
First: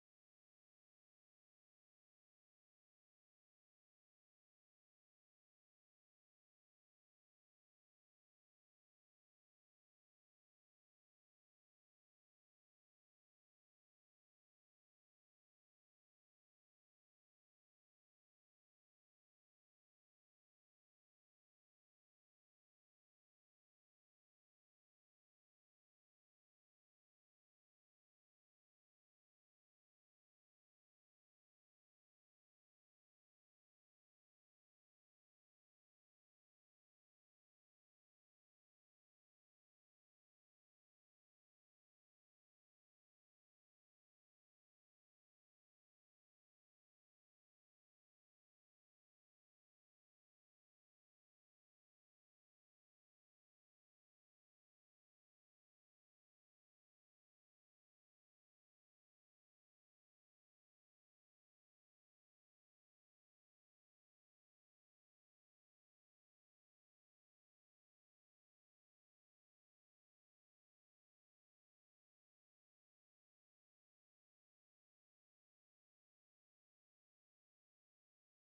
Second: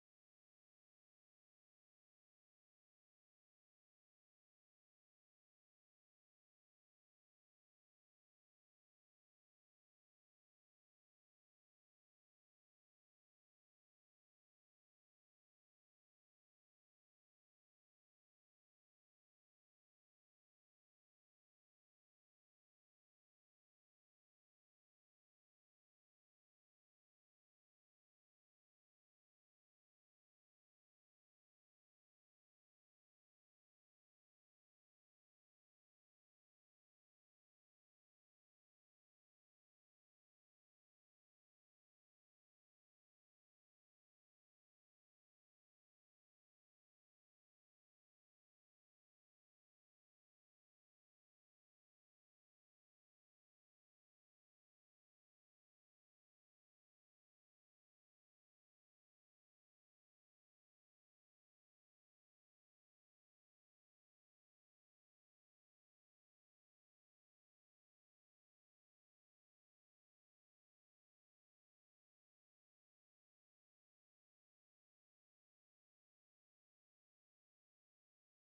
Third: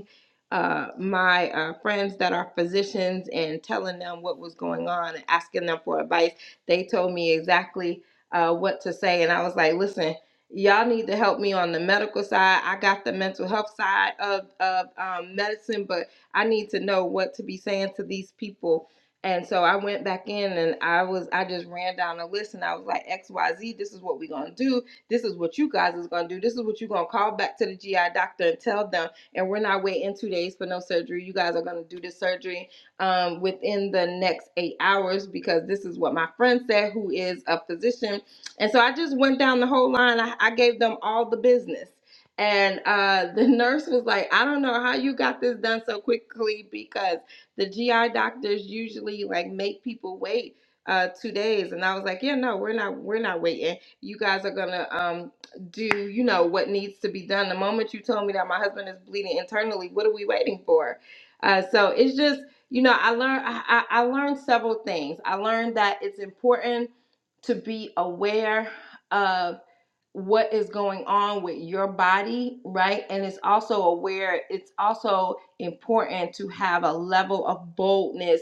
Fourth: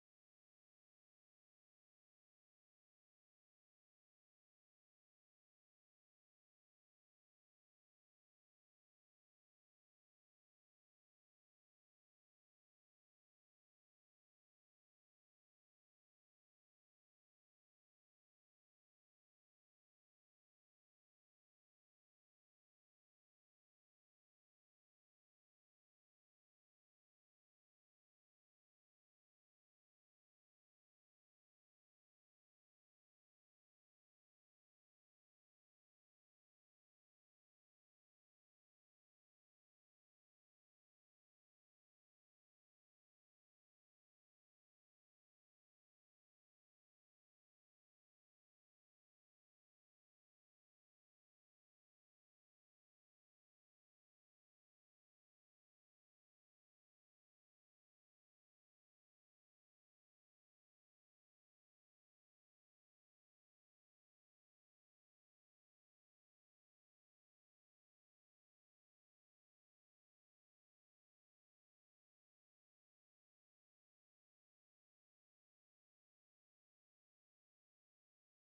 uh, my uh, friends that are physicians and telling them what was going on and asking them for advice. They told me exactly uh, what to say. And I was like, listen, y'all need to help me on the medical side. I got the mental health side of, of um, medicine, but I need to know what to be saying to these people. And so I went back in and I was I just ran down a list and I was like XYZ this is what we're going to do. This is what you guys is going to do. This is what you're going to call back to the GI doctor and tell them and we're not waiting two days for no surgery. You guys are going to do this surgery um, within the next eight hours because this is what my friend said, who is a physician. And so I just went down the whole line. I, I gave them all the business. And uh, the [LAUGHS] nurse was like, I don't know how you got this done so quickly because the GI doctors usually like make people wait uh, two days. And I was like, yeah, no, we're not, we're not waiting. You guys are gonna um, do you know what needs to be done the moment you told me that my husband is bleeding internally what are we waiting for uh, so it's just you know i learned I, I I learned several things i learned that it's important to be aware of what is going on with your body, right? And it's also aware, it's also important to have a level of boldness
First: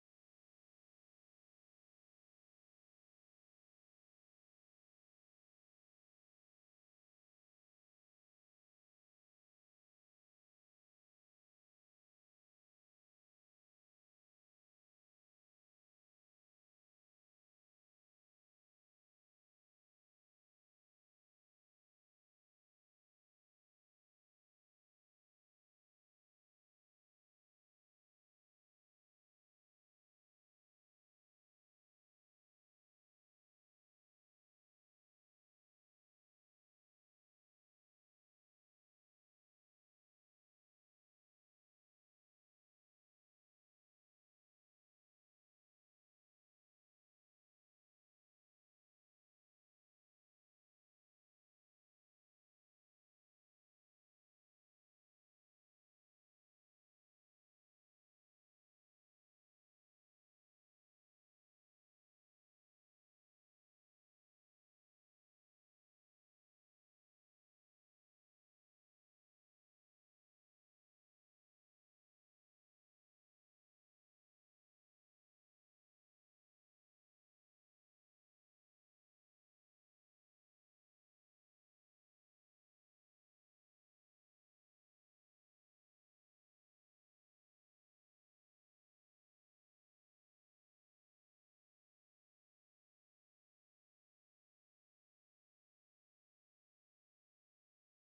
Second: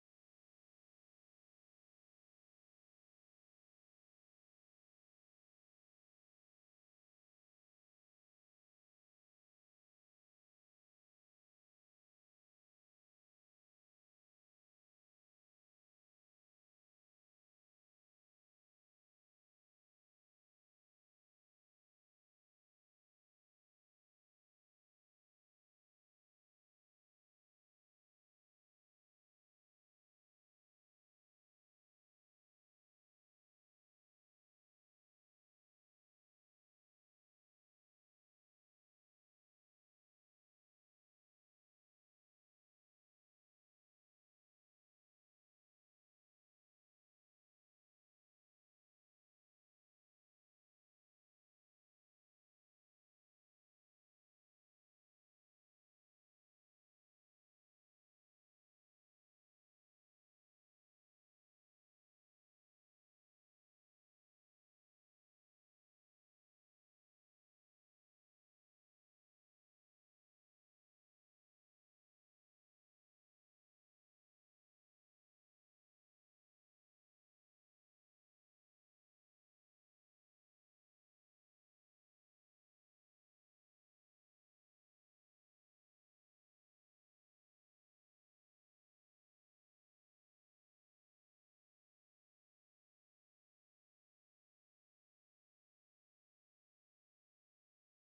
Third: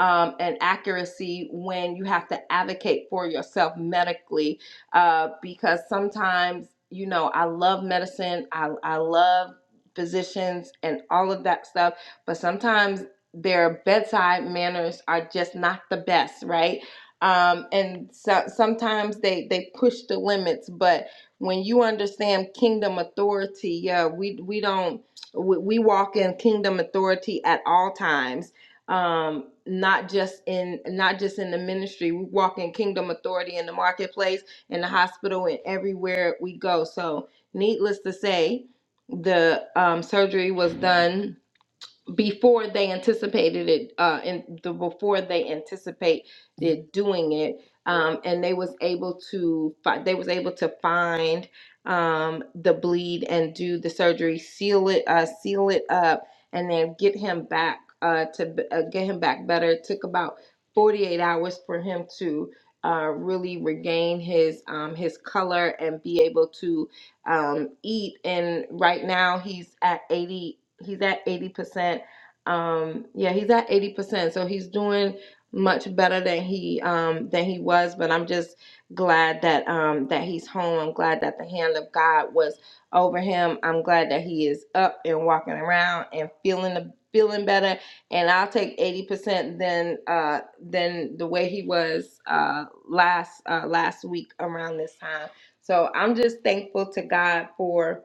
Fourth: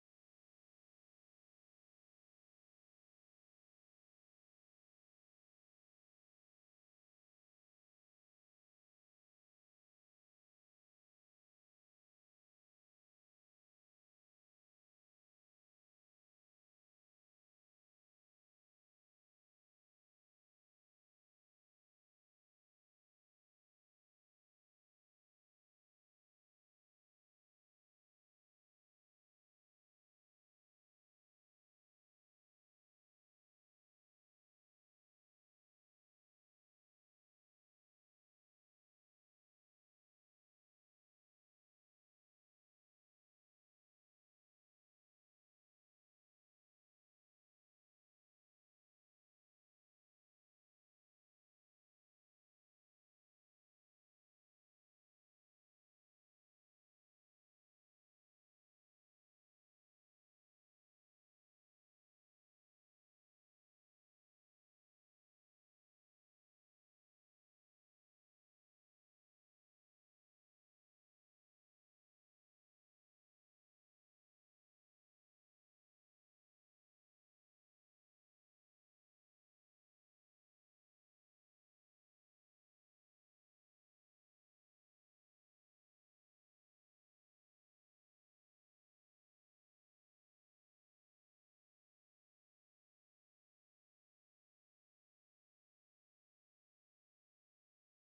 um, and accuracy when you have to advocate for yourself medically, uh, because sometimes, you know, I love medicine, I, I love physicians and all of that stuff, but sometimes their bedside manners are just not the best, right? Um, and so, sometimes they they push the limits, but when you understand kingdom authority, yeah, we we don't we, we walk in kingdom authority at all times. Um, not just in not just in the ministry, we walk in kingdom authority in the marketplace, in the hospital, and everywhere we go. So, needless to say, the um, surgery was done before they anticipated it uh in the before they anticipated doing it um and they was able to fi- they was able to find um the bleed and do the surgery seal it uh seal it up and then get him back uh to b- uh, get him back better it took about 48 hours for him to uh, really regain his um, his color and be able to um, eat and right now he's at 80 he's at 80% um, yeah, he's at 80%, so he's doing much better than he um than he was, but I'm just glad that um that he's home. I'm glad that the hand of God was over him. I'm glad that he is up and walking around and feeling the feeling better and I'll take 80% than uh than the way he was uh last uh last week around this time. So I'm just thankful to God for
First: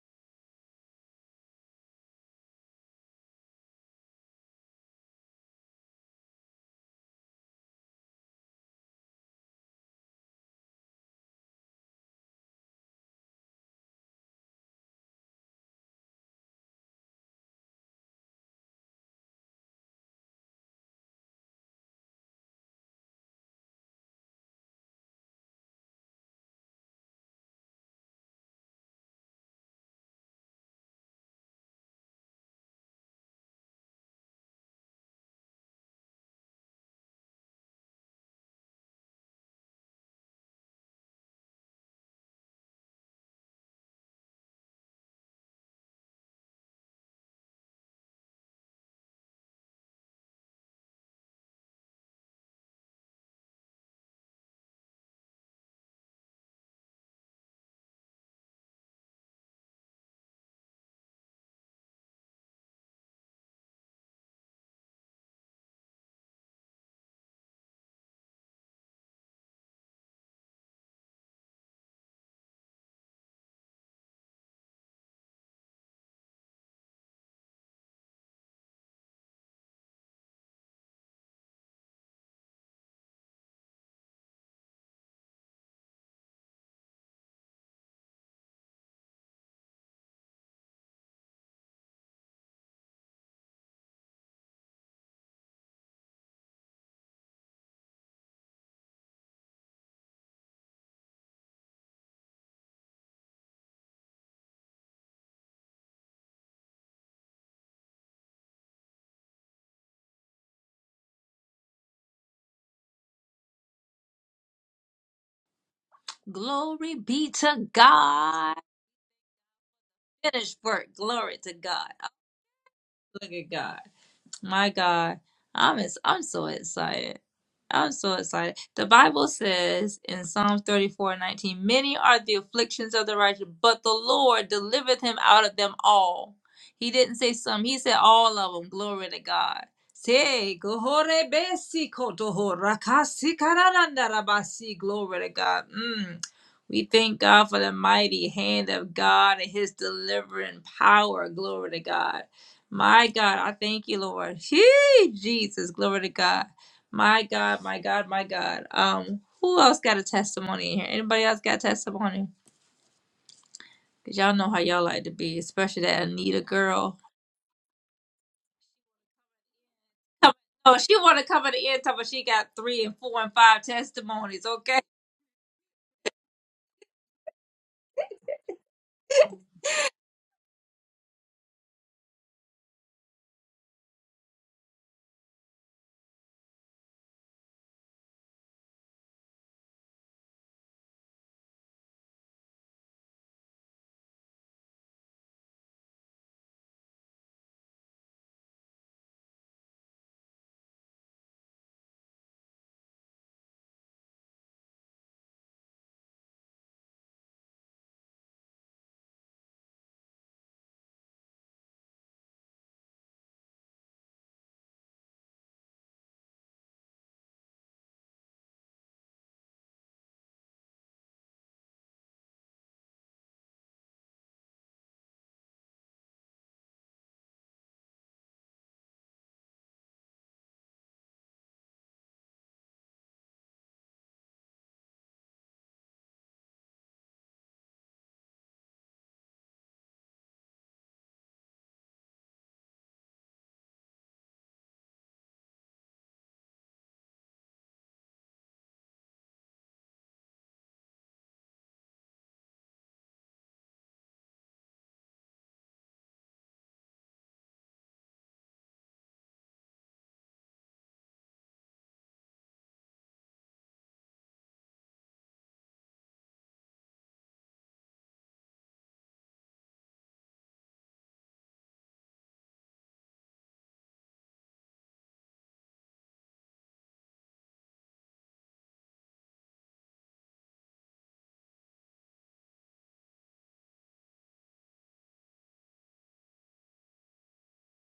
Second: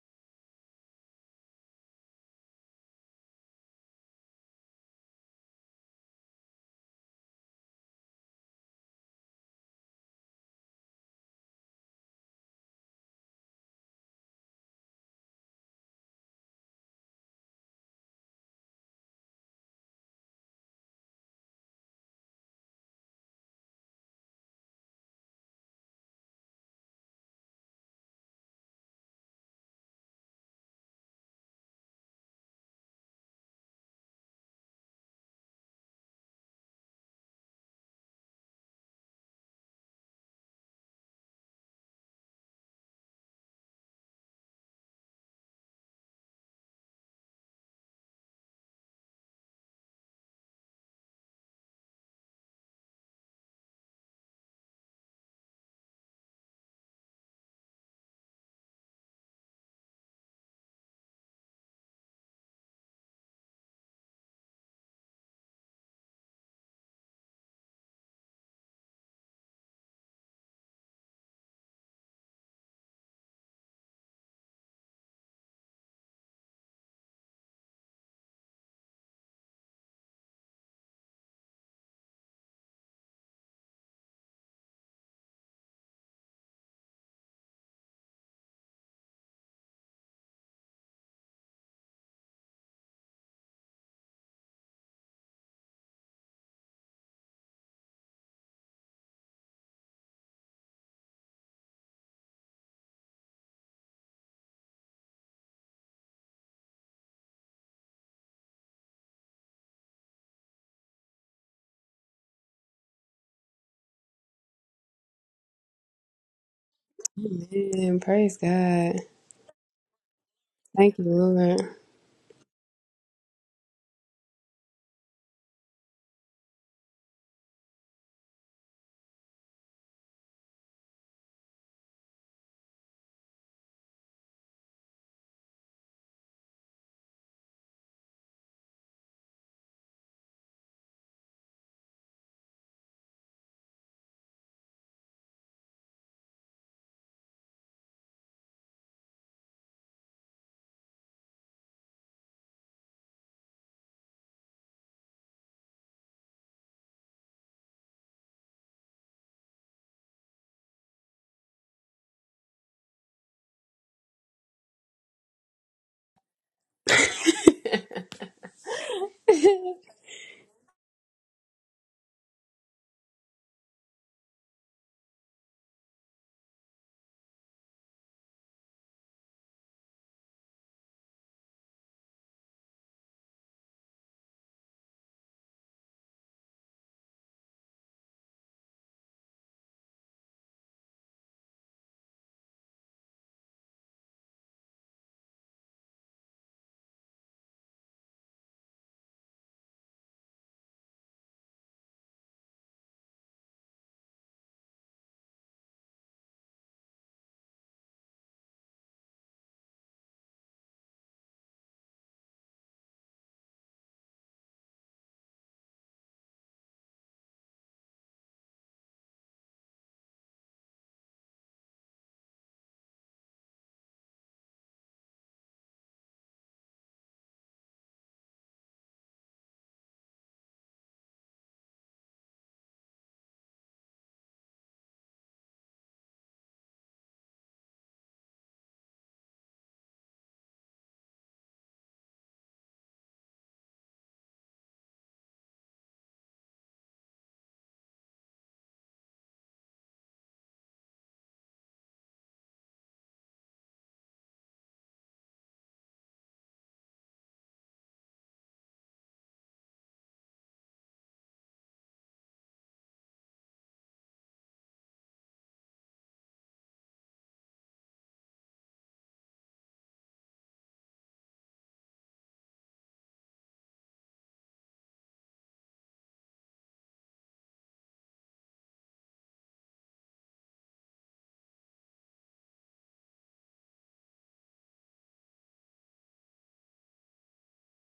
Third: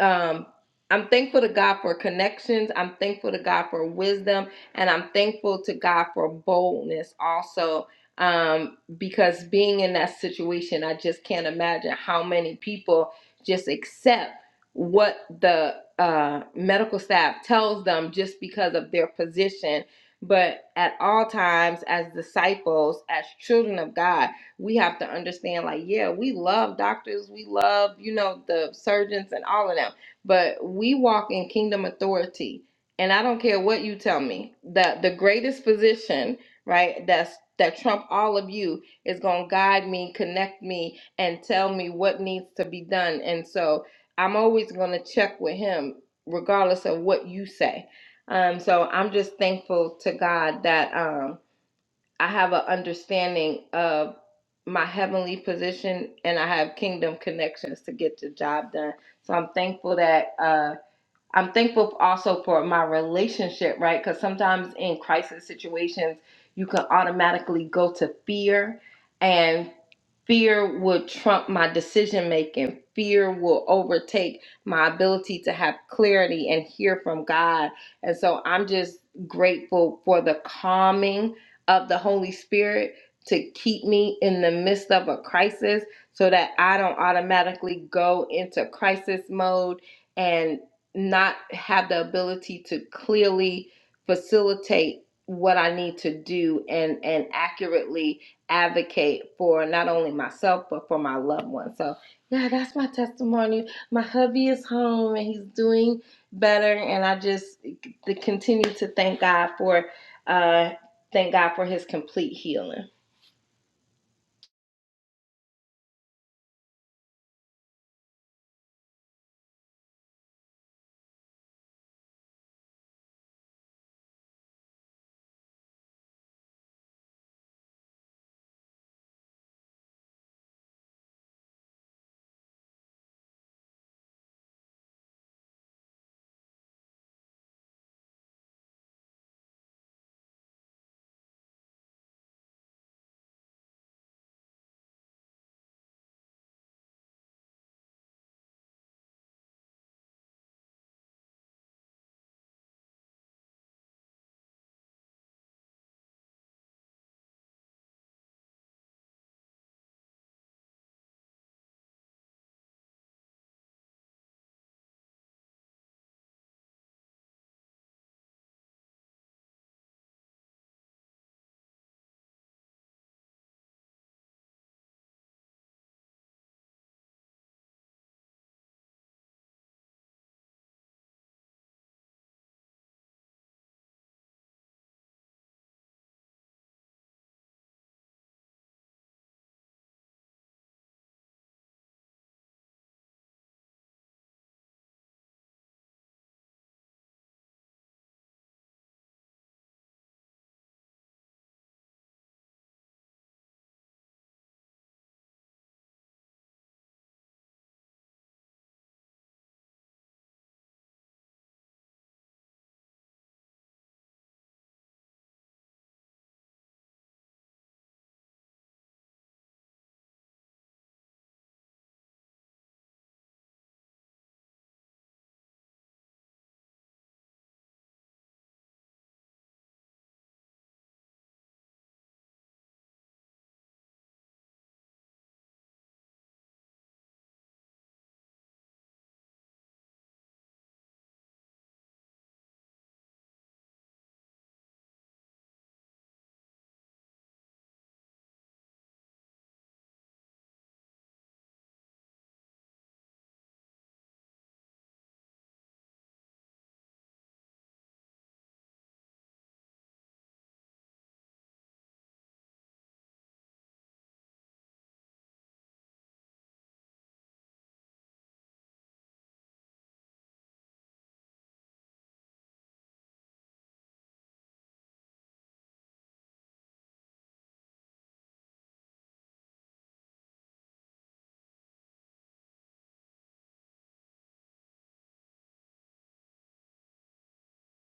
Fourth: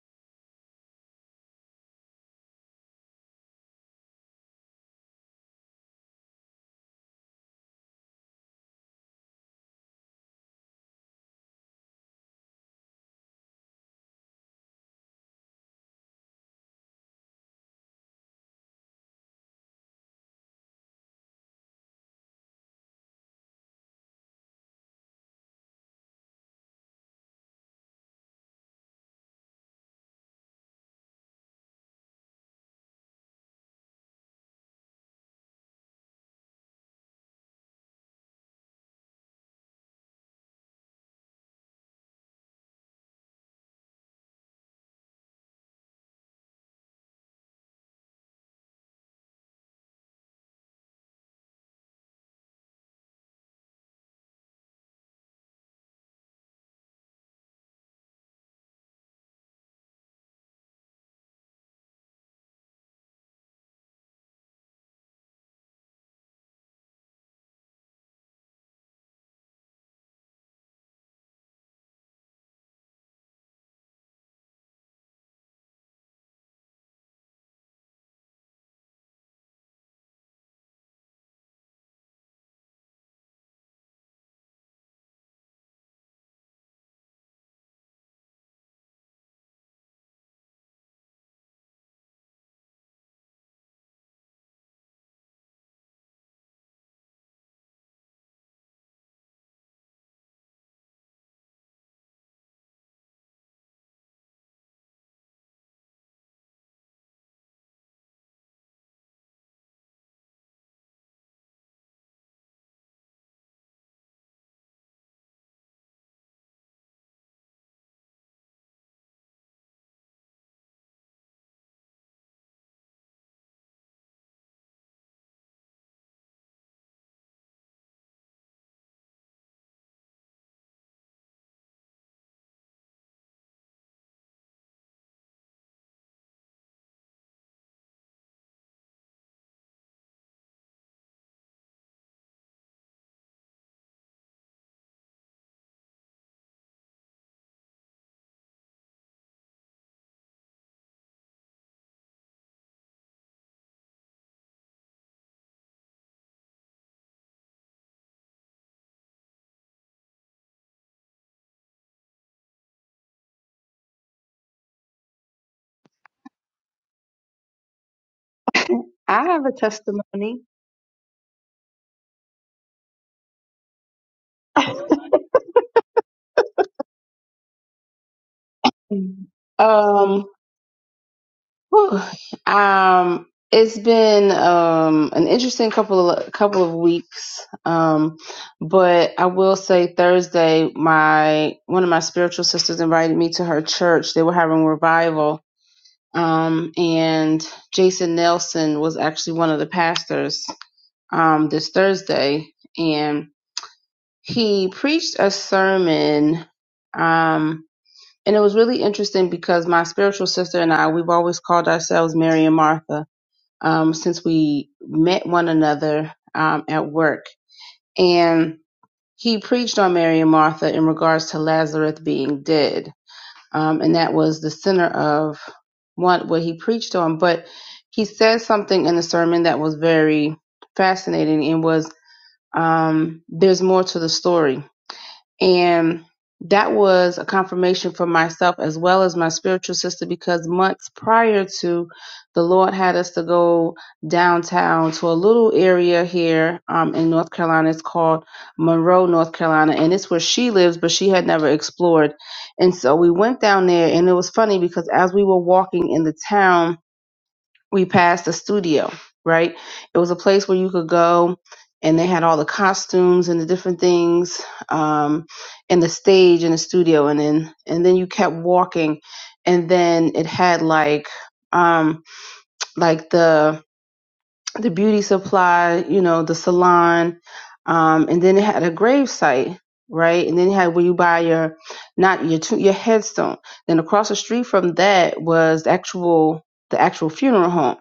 um, I'm thankful to God for connections. I'm thankful to God for wisdom. And I'm thankful to God for boldness also. Um, because being in that situation, I just can't imagine how many people just accept what the uh, medical staff tells them just because of their position. But at all times, as disciples, as children of God, we have to understand like yeah we love doctors we love you know the surgeons and all of them but we walk in kingdom authority and i don't care what you tell me that the greatest physician, right that's that trump all of you is going to guide me connect me and tell me what needs to be done and so i'm always going to check with him regardless of what you say um so i'm just thankful to god that um I have an understanding of my heavenly position and I have kingdom connections to get the job done. So I'm thankful that uh, I'm thankful also for my relationship, right? Because sometimes in crisis situations, you can automatically go to fear, and fear will trump my decision making. Fear will overtake my ability to have clarity and hear from God. And so I'm just grateful for the calming of the Holy Spirit to keep me in the midst of a crisis so that I don't automatically go into crisis mode and not have the ability to clearly facilitate what I need to do and and accurately advocate for not only myself but for my loved ones. So yeah, that's my testimony. My hubby is home and he's doing better, and I just continue to thank God for uh thank God for His complete healing.
Glory be to
Amen. Praise
God.
God.
Finished work.
Thank you,
Glory to
Lord.
God. Look at God. My God, I'm ex- I'm so excited. I'm so excited. The Bible says in Psalms 34:19, Many are the afflictions of the righteous, but the Lord delivereth him out of them all. He didn't say some, he said all of them. Glory to God. Say, "Gohore besi kotoho rakasi kararanda rabasi." Glory to God. Mm. We thank God for the mighty hand of God and his delivering power. Glory to God. My God, I thank you, Lord. Hey, Jesus, glory to God. My God, my God, my God. Um, who else got a testimony in here? Anybody else got a testimony? Cause y'all know how y'all like to be, especially that Anita girl.
[LAUGHS]
I have a testimony.
Oh, she want to cover the end top, but she got three and four and five testimonies.
[LAUGHS]
Okay.
um, whew. um, it's been um an interesting couple of couple of weeks. Um, but I will say Thursday, my one of my spiritual sisters invited me to her church. They were having revival. Um, and Jason Nelson was actually one of the pastors um, this Thursday, and he preached a sermon. Um, And it was really interesting because my spiritual sister and I, we've always called ourselves Mary and Martha um, since we met one another um, at work. And he preached on Mary and Martha in regards to Lazarus being dead. Um, and that was the center of what, what he preached on. But he said something in the sermon that was very fascinating and was um, there's more to the story and that was a confirmation for myself as well as my spiritual sister because months prior to the Lord had us to go downtown to a little area here um, in North Carolina. It's called Monroe, North Carolina, and it's where she lives, but she had never explored. And so we went down there, and it was funny because as we were walking in the town, we passed the studio, right? It was a place where you could go and they had all the costumes and the different things um, and the stage and the studio and then and then you kept walking and then it had like um like the the beauty supply, you know, the salon, um, and then it had a grave site, right? And then it had where you buy your not your to- your headstone. Then across the street from that was the actual the actual funeral home.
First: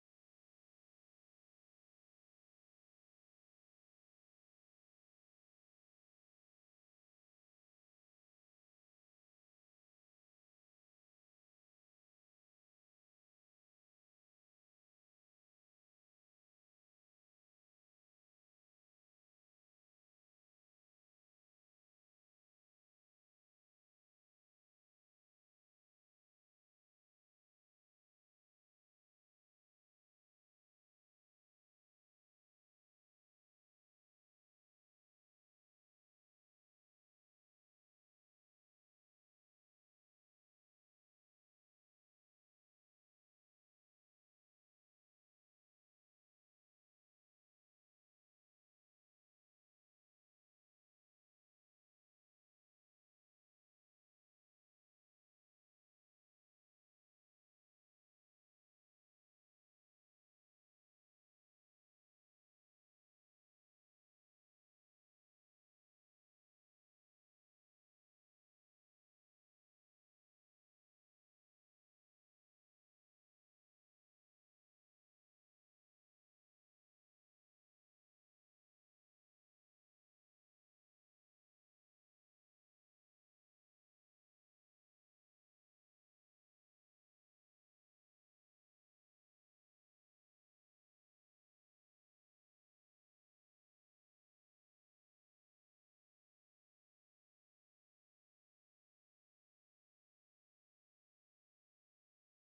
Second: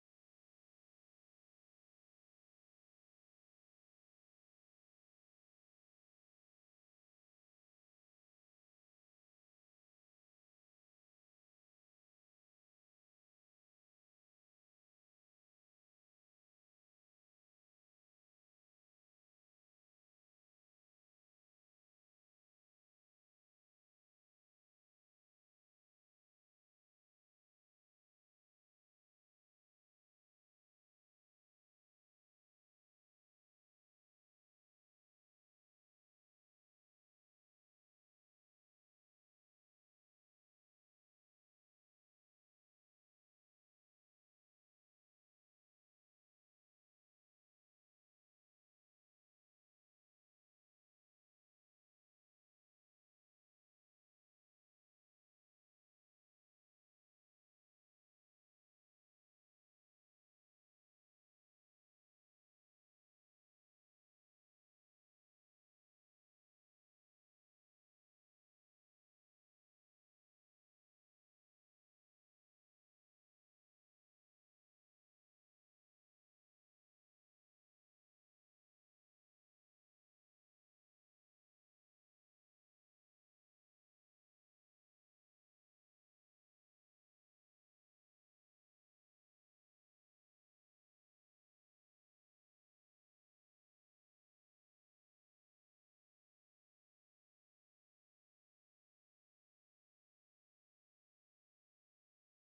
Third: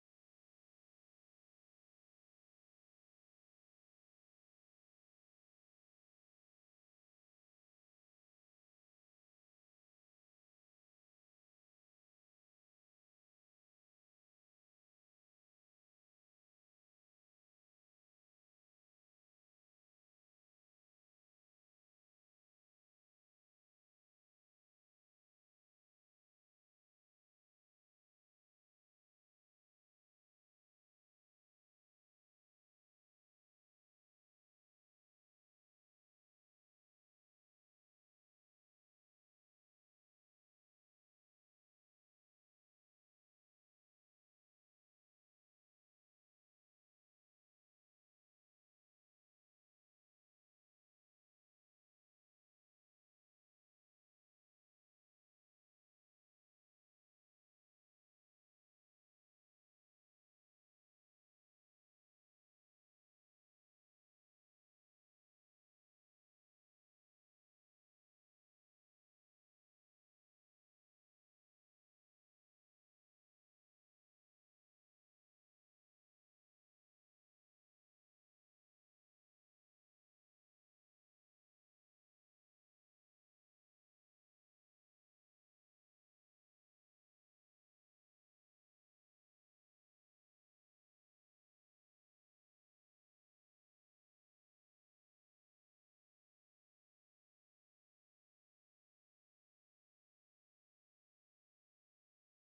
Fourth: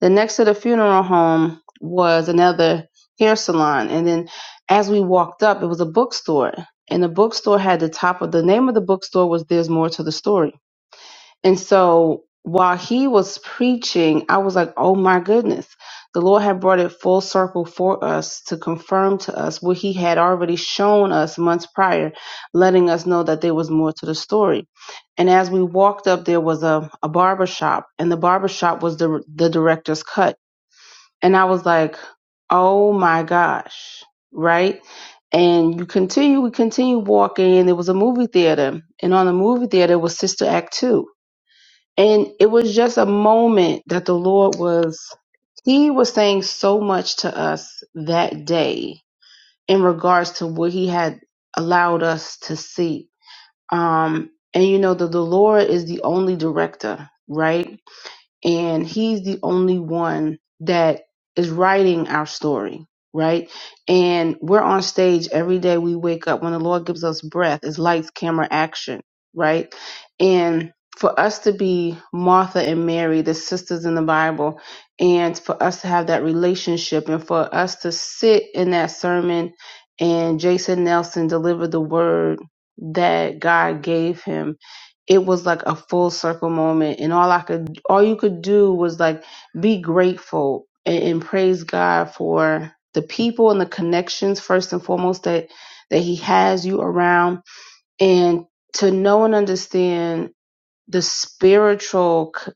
Then next to the funeral home was another hair salon, and then as we walked up, it was a bookstore. And the bookstore had the top of the name of the bookstore was "There's More to the Story." And so while he was preaching, I was like, oh my goodness. The Lord had brought it full circle for us to confirm to us what he had already shown us months prior, letting us know that there was more to the story. And as we walked up, there was a, a barber shop, and the barber shop was the, the director's cut. And I was like, oh my gosh, right? And you continue, we continue walking, and there was a movie theater. And on the movie theater was Sister Act 2 and it was just a moment that the Lord was, He was saying so much to us that day in regards to what He had allowed us to see. Um, and you know that the Lord is the only director, right? and he's the only one that is writing our story right and we're on stage every day we wake up when the lord gives us breath it's lights camera action right and for us to be martha and mary the sisters in the bible and for us to have that relationship and for us to sit in that sermon and jason nelson deliver the word that god gave him it was like a full circle moment and all i could all you could do was like be grateful and, and praise god for the people and the connections first and foremost that that he has you around and to know and understand the spiritual c-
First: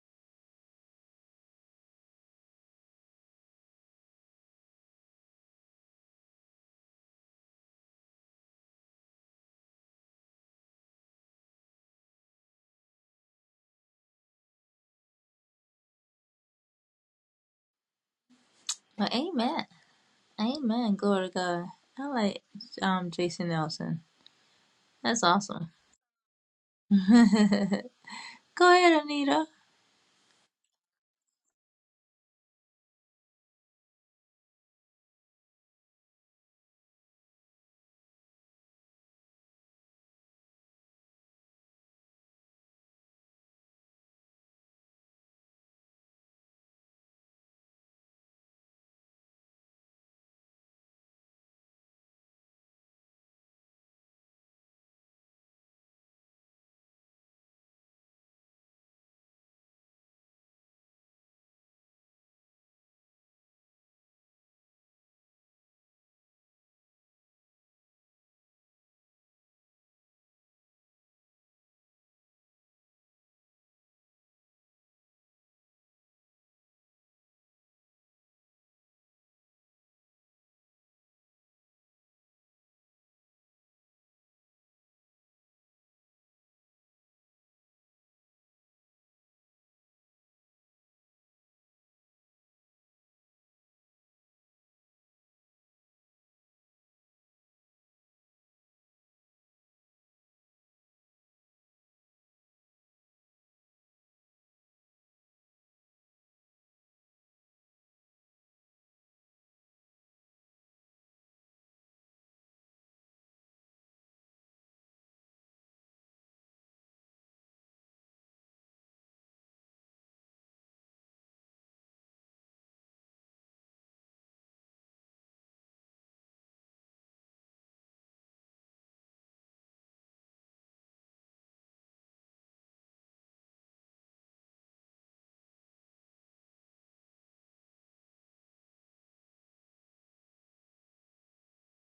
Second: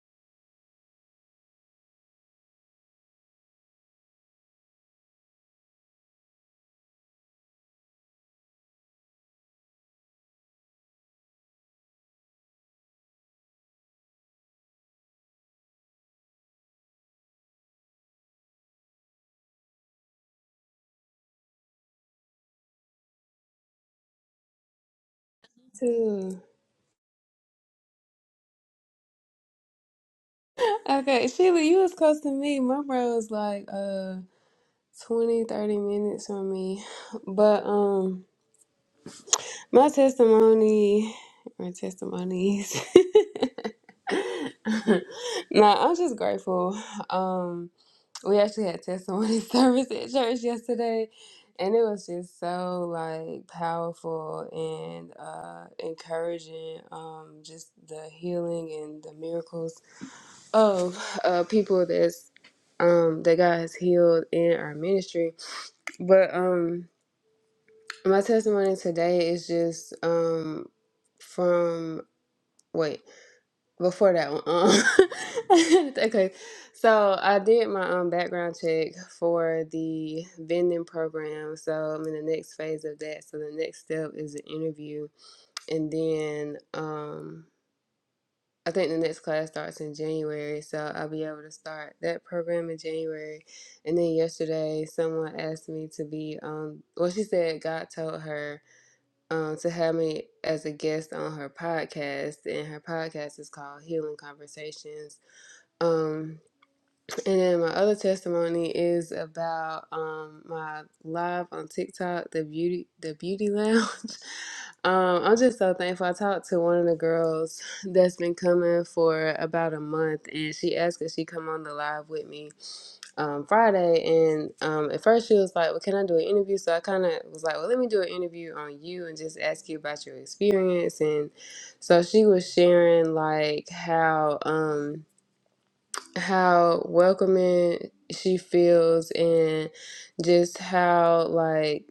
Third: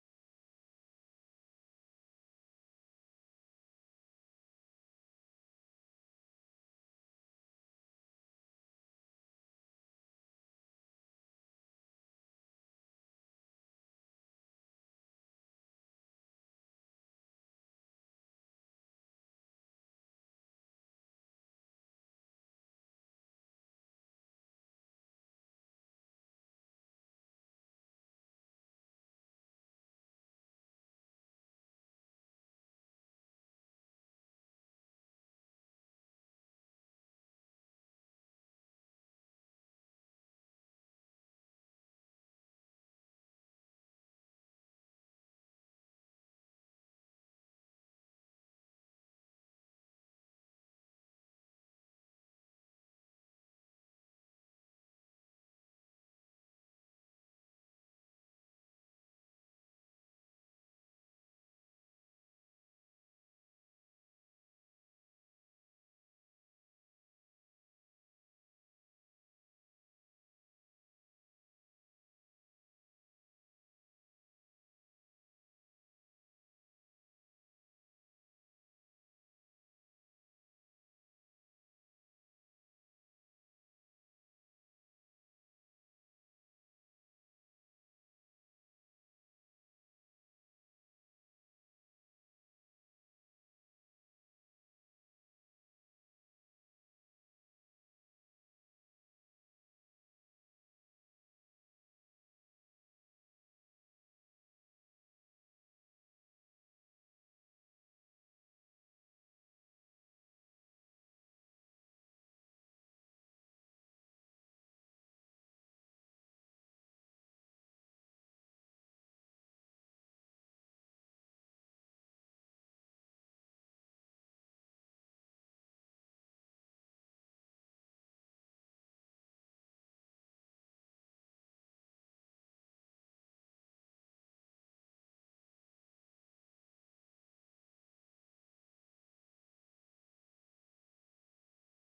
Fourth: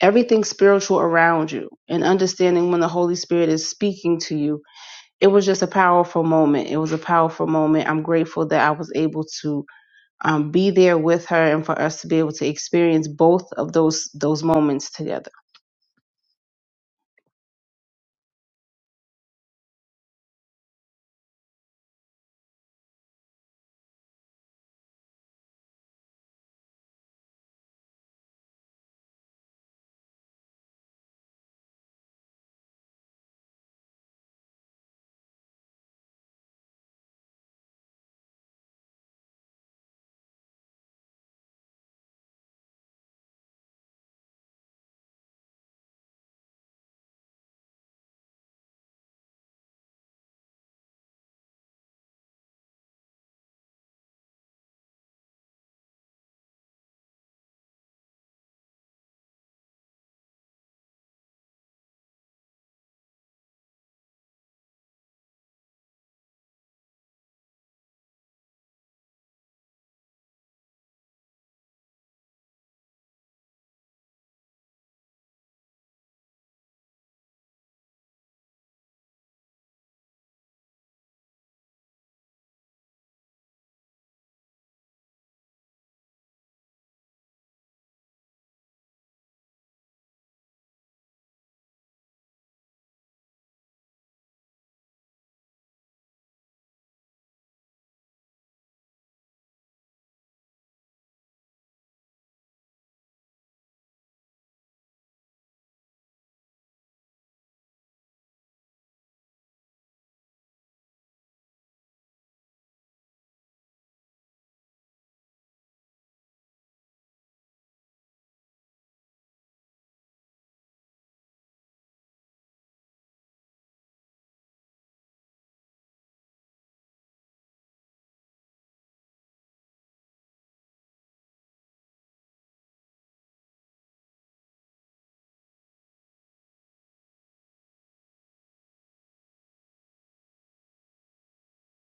everything spiritual around you and understanding when the holy spirit is speaking to you it was just a powerful moment it was a powerful moment i'm grateful that i was able to um, be there with her and for us to be able to experience both of those those moments together
Well, amen, amen. Glory to God. I like um Jason Nelson. That's awesome.
Too.
[LAUGHS] Go ahead, Anita.
Okay, Sheila, you was close to me. My bro was like uh 20, thirty minutes from me. But um my testimony or testimonies. [LAUGHS] nah, I'm just grateful. Um We actually had testimony [LAUGHS] service at church yesterday, and it was just so like powerful and uh, encouraging. Um, just the healing and the miracles of uh, people that's um, that God has healed in our ministry. But um, my testimony today is just um, from wait before that one. Um, [LAUGHS] okay, so I did my um, background check for the vending program. So I'm in the next phase of that. So the next step is an interview, and then um, I think the next class starts in January. So I'll be able to start that program in January. And then yesterday, someone asked me to be. Um, well, she said God told her um, to have me as a guest on her podcast, and her podcast is called Healing Conversations. Um, and then my other testimony is about um, my live on TikTok, the beauty, the beauty lounge. [LAUGHS] Um, I'm just so thankful. I talked to one of the girls [LAUGHS] that's been coming for about a month, and she asked if she come on the live with me um, Friday. And um, at first she was like, "Well, can I do an interview?" So I kind of was like, "Well, let me do an interview on you and just ask you about your experience." And so she was sharing like how. Um, how welcoming she feels and just how like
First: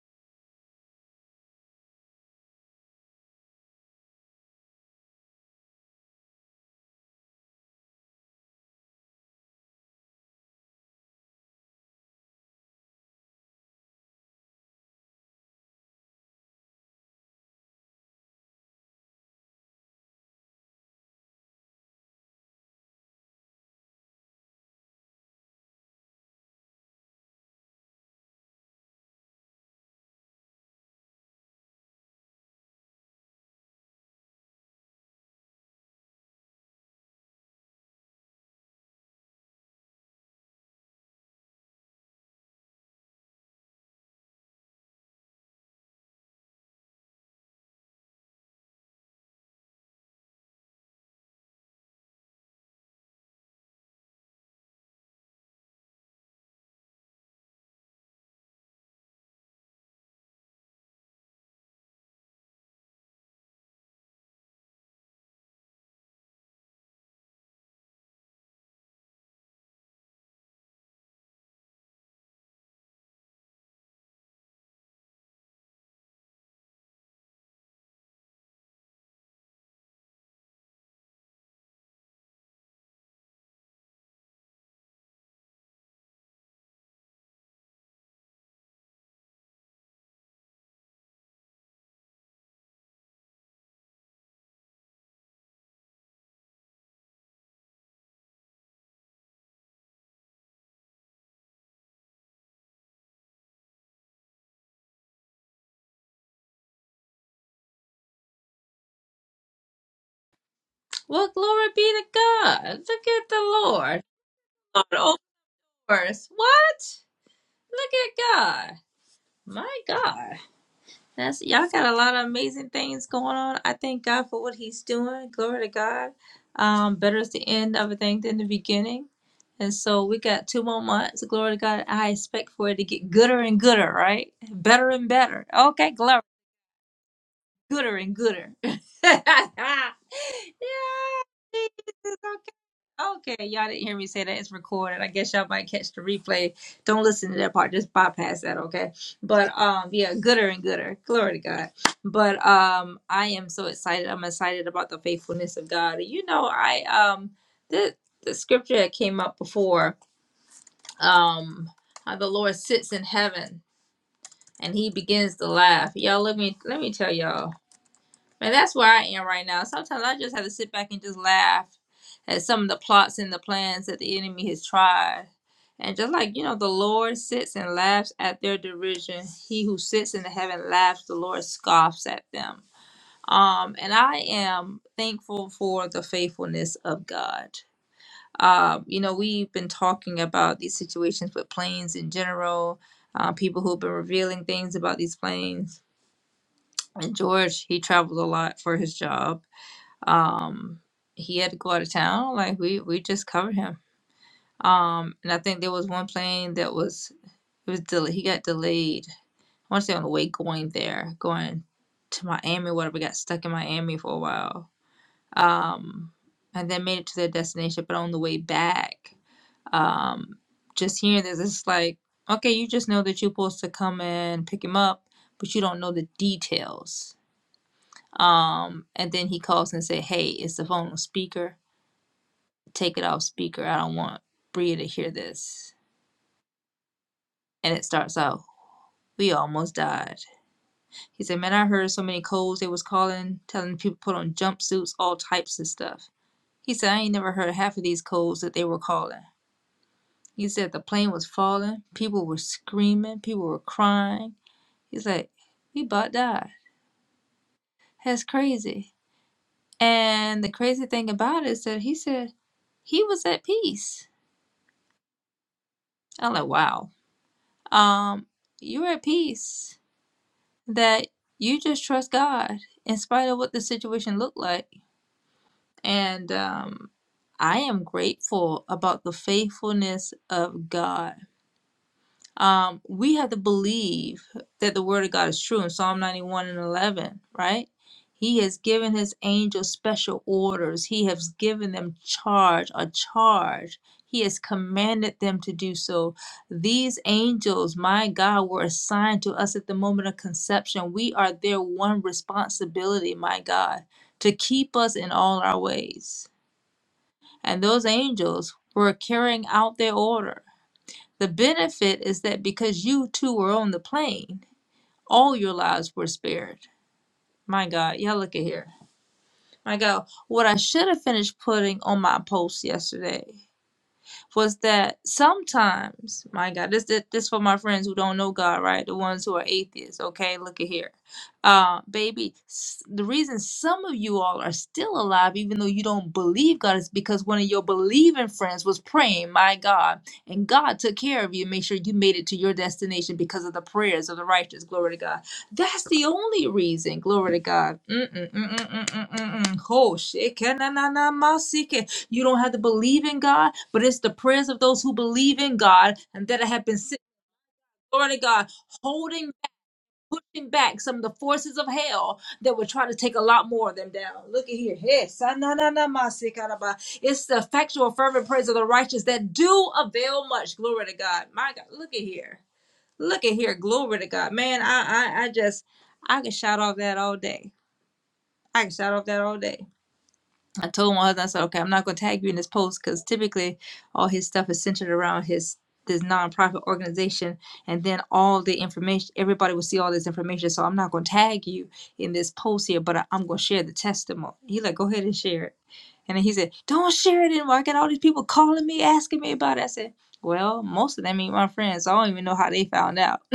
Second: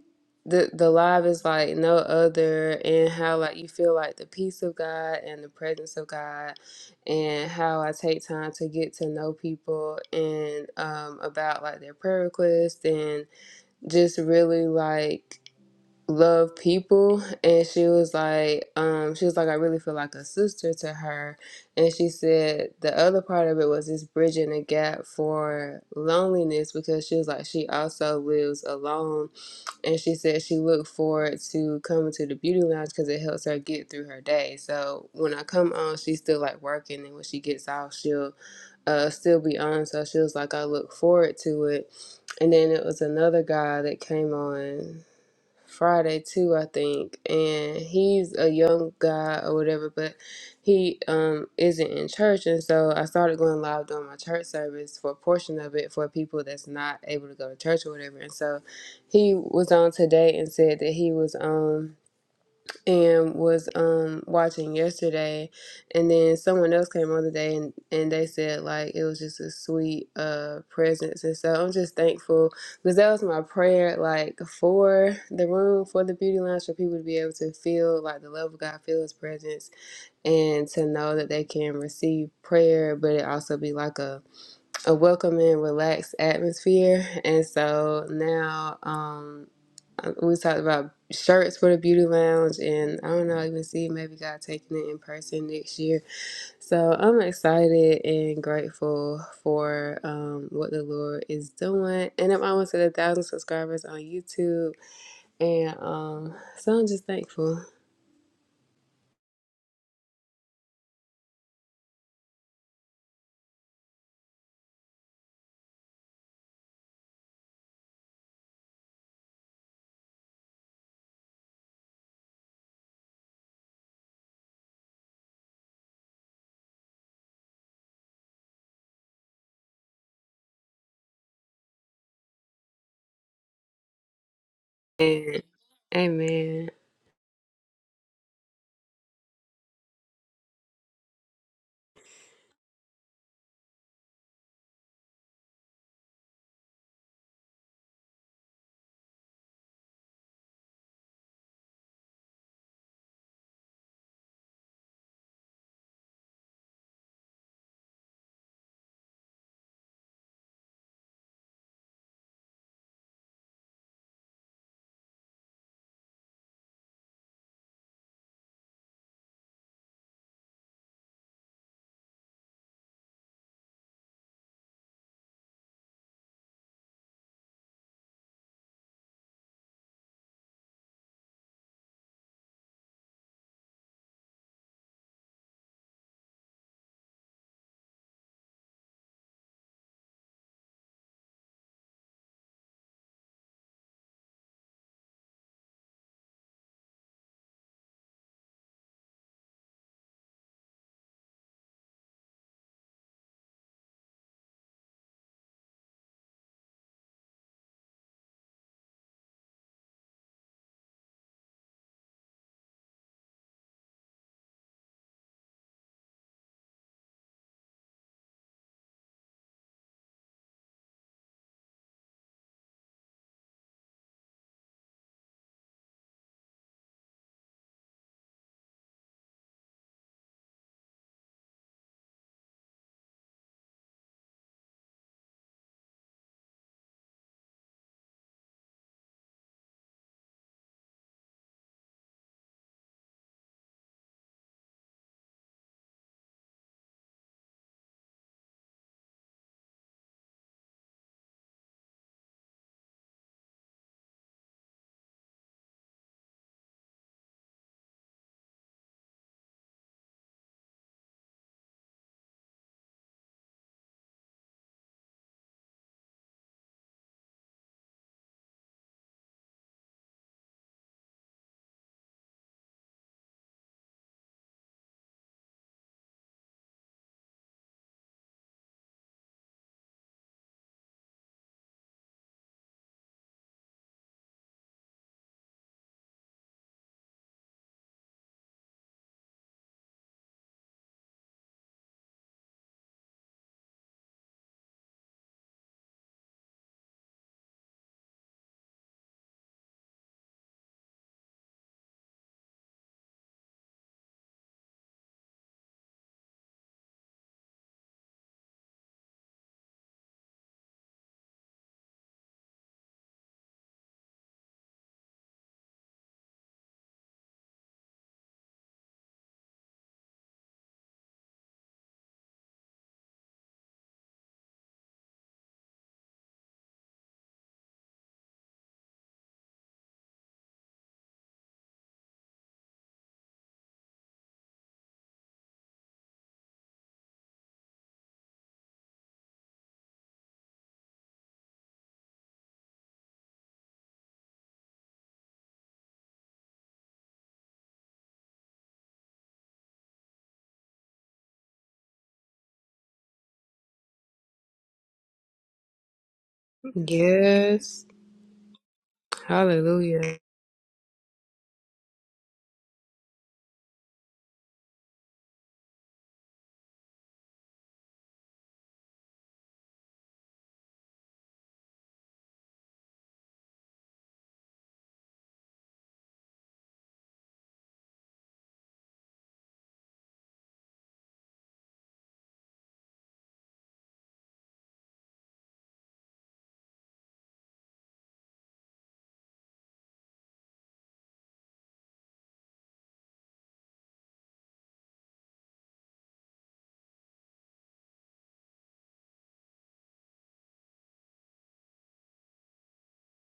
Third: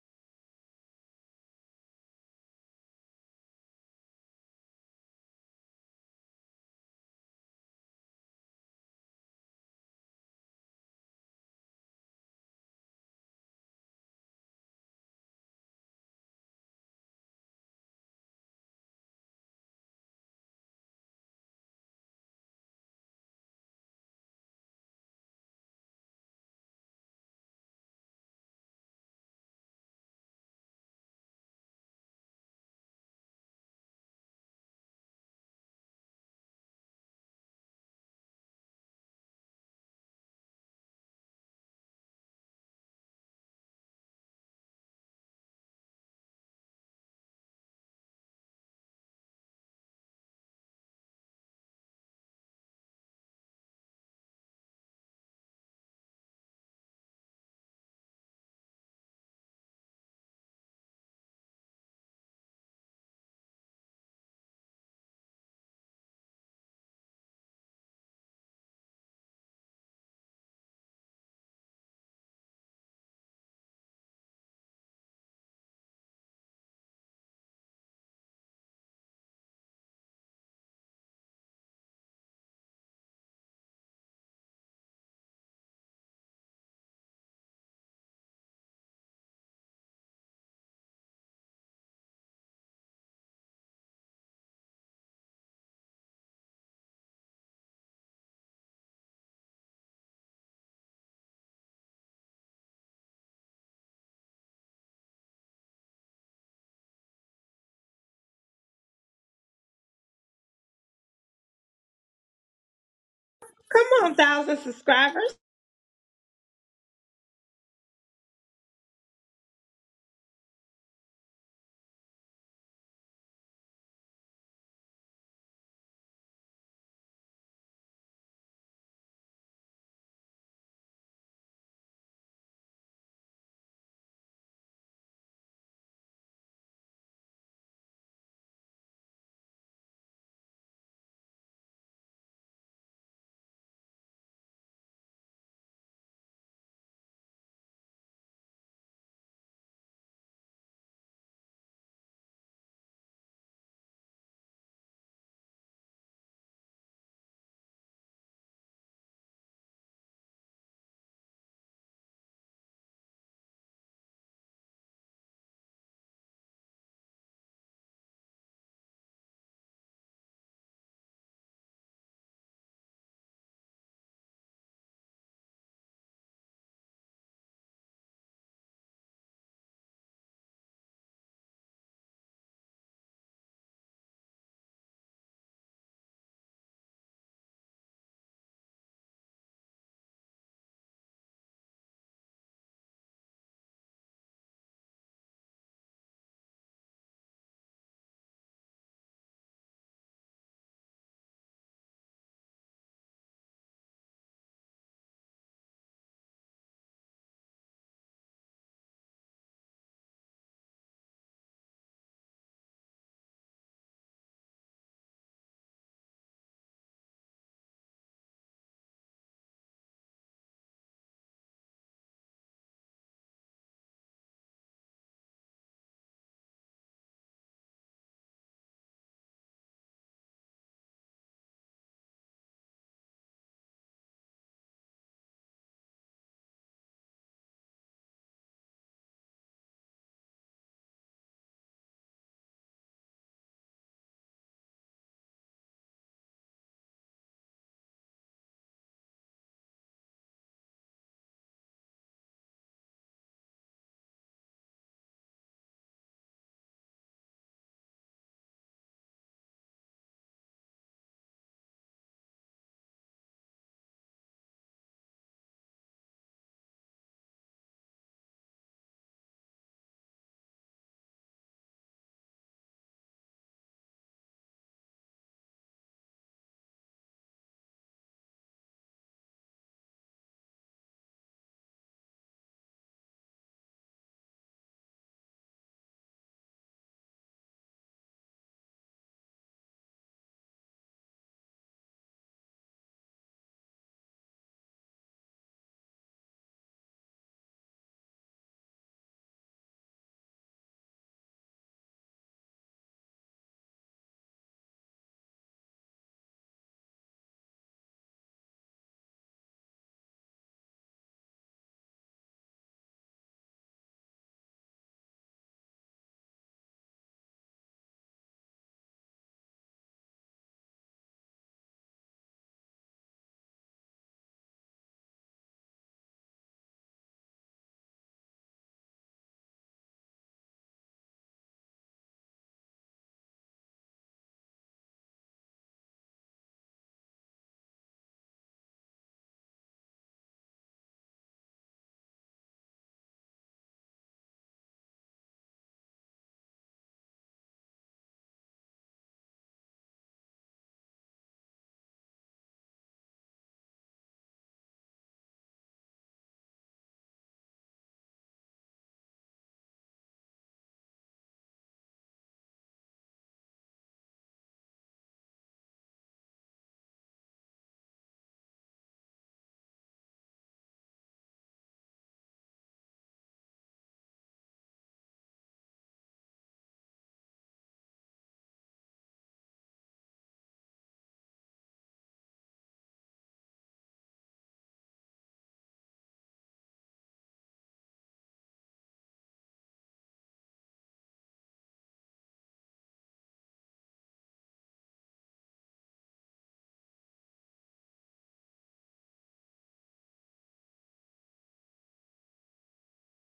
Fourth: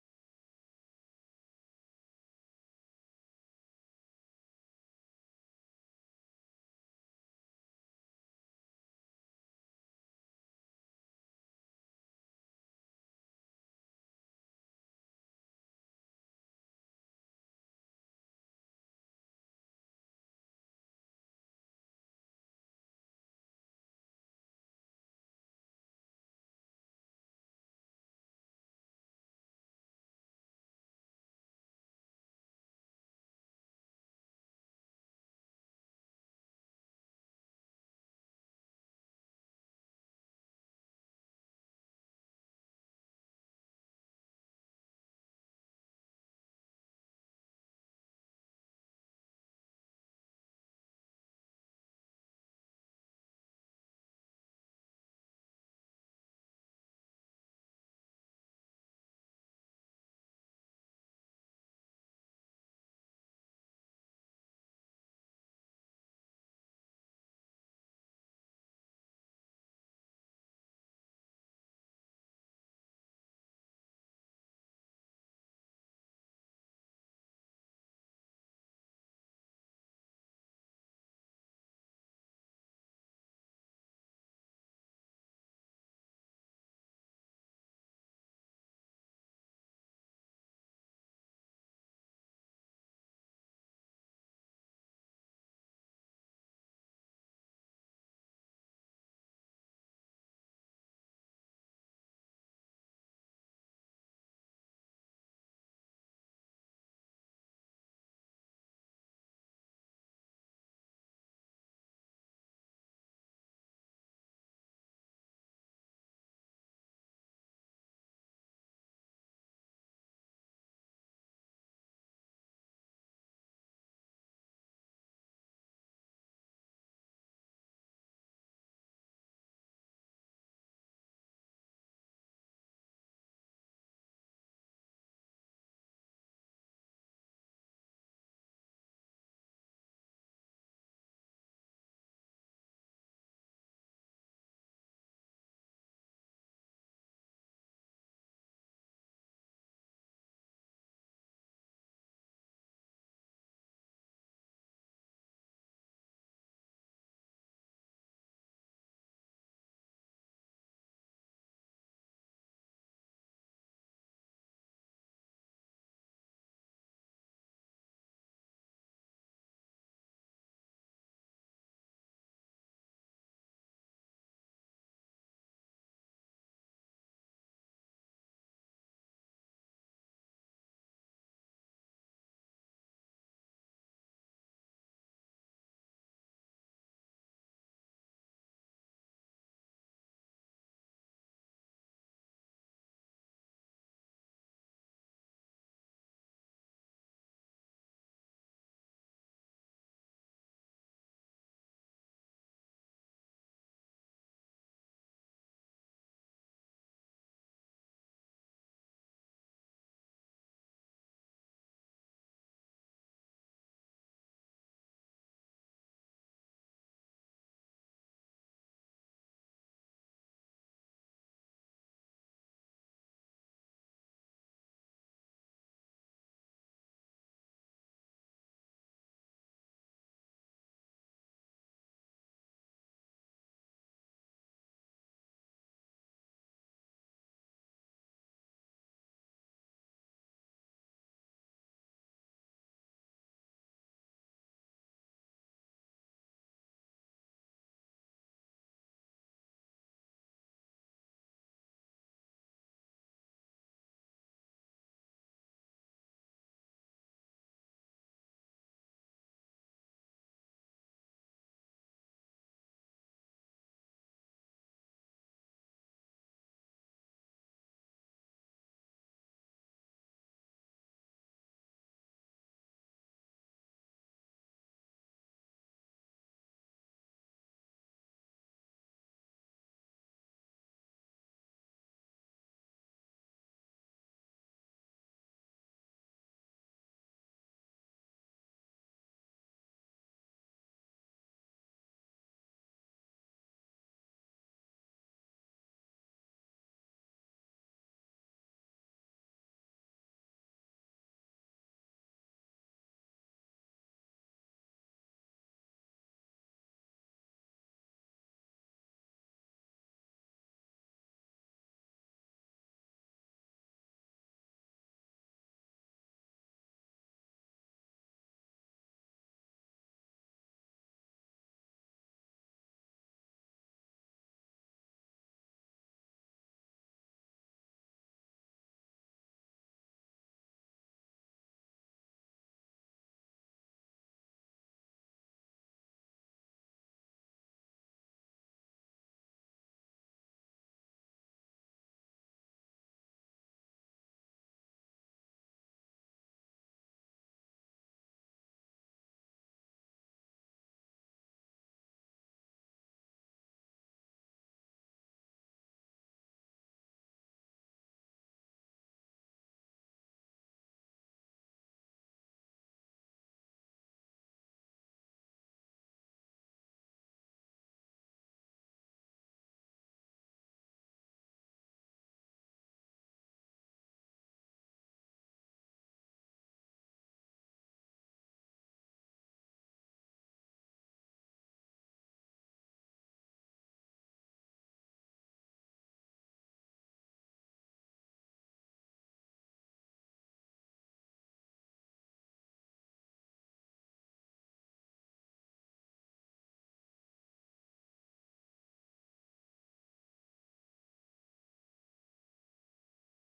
the the live is like no other and how like you feel like the peace of God and the presence of God and how I take time to get to know people and um about like their prayer requests and just really like love people and she was like um she was like I really feel like a sister to her and she said the other part of it was this bridging the gap for loneliness because she was like she also lives alone and she said she looked forward to coming to the beauty lounge because it helps her get through her day so when I come on she's still like working and when she gets off she'll uh still be on so she was like I look forward to it and then it was another guy that came on Friday too, I think. And he's a young guy or whatever, but he um isn't in church and so I started going live during my church service for a portion of it for people that's not able to go to church or whatever. And so he was on today and said that he was on and was um watching yesterday and then someone else came on today and and they said like it was just a sweet uh presence and so i'm just thankful because that was my prayer like for the room for the beauty lounge for people to be able to feel like the love of god feel his presence and to know that they can receive prayer but it also be like a a welcoming relaxed atmosphere and so now um um, we talked about shirts for the beauty lounge, and I don't know, even see maybe God taking it in person next year. So I'm excited and grateful for um, what the Lord is doing, and I'm almost at a thousand subscribers on YouTube, and um, so I'm just thankful.
Well, glory be to God. Look at the
Come
Lord.
on, thousand
Lord
subscribers.
course. What? Look at God. My God. That's y'all got a lot of amazing things going on. I thank God for what he's doing. Glory to God. Um, better is the end of a thing than the beginning. And so we got two more months. Glory to God. I expect for it to get gooder and gooder, right? Better and
And
better. Okay, glory
Amen.
gooder and gooder. [LAUGHS] yeah, Jesus, okay. Okay, y'all didn't hear me say that. It's recorded. I guess y'all might catch the replay. Don't listen to that part. Just bypass that, okay? But um, yeah, gooder and gooder. Glory to God. But um, I am so excited. I'm excited about the faithfulness of God. You know, I um, the the scripture that came up before um, how the Lord sits in heaven and He begins to laugh. Y'all, let me let me tell y'all. And that's where I am right now. Sometimes I just have to sit back and just laugh at some of the plots and the plans that the enemy has tried. And just like, you know, the Lord sits and laughs at their derision. He who sits in the heaven laughs, the Lord scoffs at them. Um, and I am thankful for the faithfulness of God. Um, you know, we've been talking about these situations with planes in general, uh, people who've been revealing things about these planes. And George, he travels a lot for his job um, he had to go out of town. Like we we just covered him. Um, and I think there was one plane that was it was del- he got delayed. I want to say on the way going there, going to Miami, whatever. Got stuck in Miami for a while. Um, and then made it to their destination, but on the way back, um, just hearing this, it's like okay, you just know that you're supposed to come and pick him up, but you don't know the details. Um, and then he calls and say, "Hey, is the phone on speaker?" take it off speaker. I don't want Bria to hear this. And it starts out, we almost died. He said, man, I heard so many codes they was calling, telling people to put on jumpsuits, all types of stuff. He said, I ain't never heard half of these codes that they were calling. He said the plane was falling, people were screaming, people were crying. He's like, we about died. That's crazy. And the crazy thing about it is that he said he was at peace. I'm like, wow. Um, you're at peace that you just trust God in spite of what the situation looked like. And um, I am grateful about the faithfulness of God um, we have to believe that the word of God is true in Psalm 91 and 11, right? He has given his angels special orders. He has given them charge, a charge. He has commanded them to do so. These angels, my God, were assigned to us at the moment of conception. We are their one responsibility, my God, to keep us in all our ways. And those angels were carrying out their order the benefit is that because you two were on the plane, all your lives were spared. My God, y'all look at here. My God, what I should have finished putting on my post yesterday was that sometimes, my God, this this this for my friends who don't know God, right? The ones who are atheists. Okay, look at here, uh, baby. s- The reason some of you all are still alive, even though you don't believe God, is because one of your believing friends was praying, my God, and God took care of you, and made sure you made it to your destination because of the prayers of the righteous. Glory to God. That's the only reason. Glory to God. Mm-mm, mm-mm, mm-mm, mm-mm. Oh, shekinah na na ma You don't have to believe in God, but it's the prayers of those who believe in God and that have been sick.
Yes.
Glory to God, holding,
Hallelujah.
pushing back some of the forces of hell that would try to take a lot more of them down. Look at here. Hey, sa na na na ma It's the effectual, fervent prayers of the righteous that do avail much. Glory to God. My God, look at here. Look at here, glory to God, man. I, I, I just, I can shout off that all day. I can shout off that all day. I told my husband, I said, okay, I'm not gonna tag you in this post because typically all his stuff is centered around his this nonprofit organization, and then all the information, everybody will see all this information. So I'm not gonna tag you in this post here, but I, I'm gonna share the testimony. He like, go ahead and share it. And then he said, Don't share it anymore. I got all these people calling me, asking me about it. I said, Well, most of them ain't my friends, so I don't even know how they found out. [LAUGHS]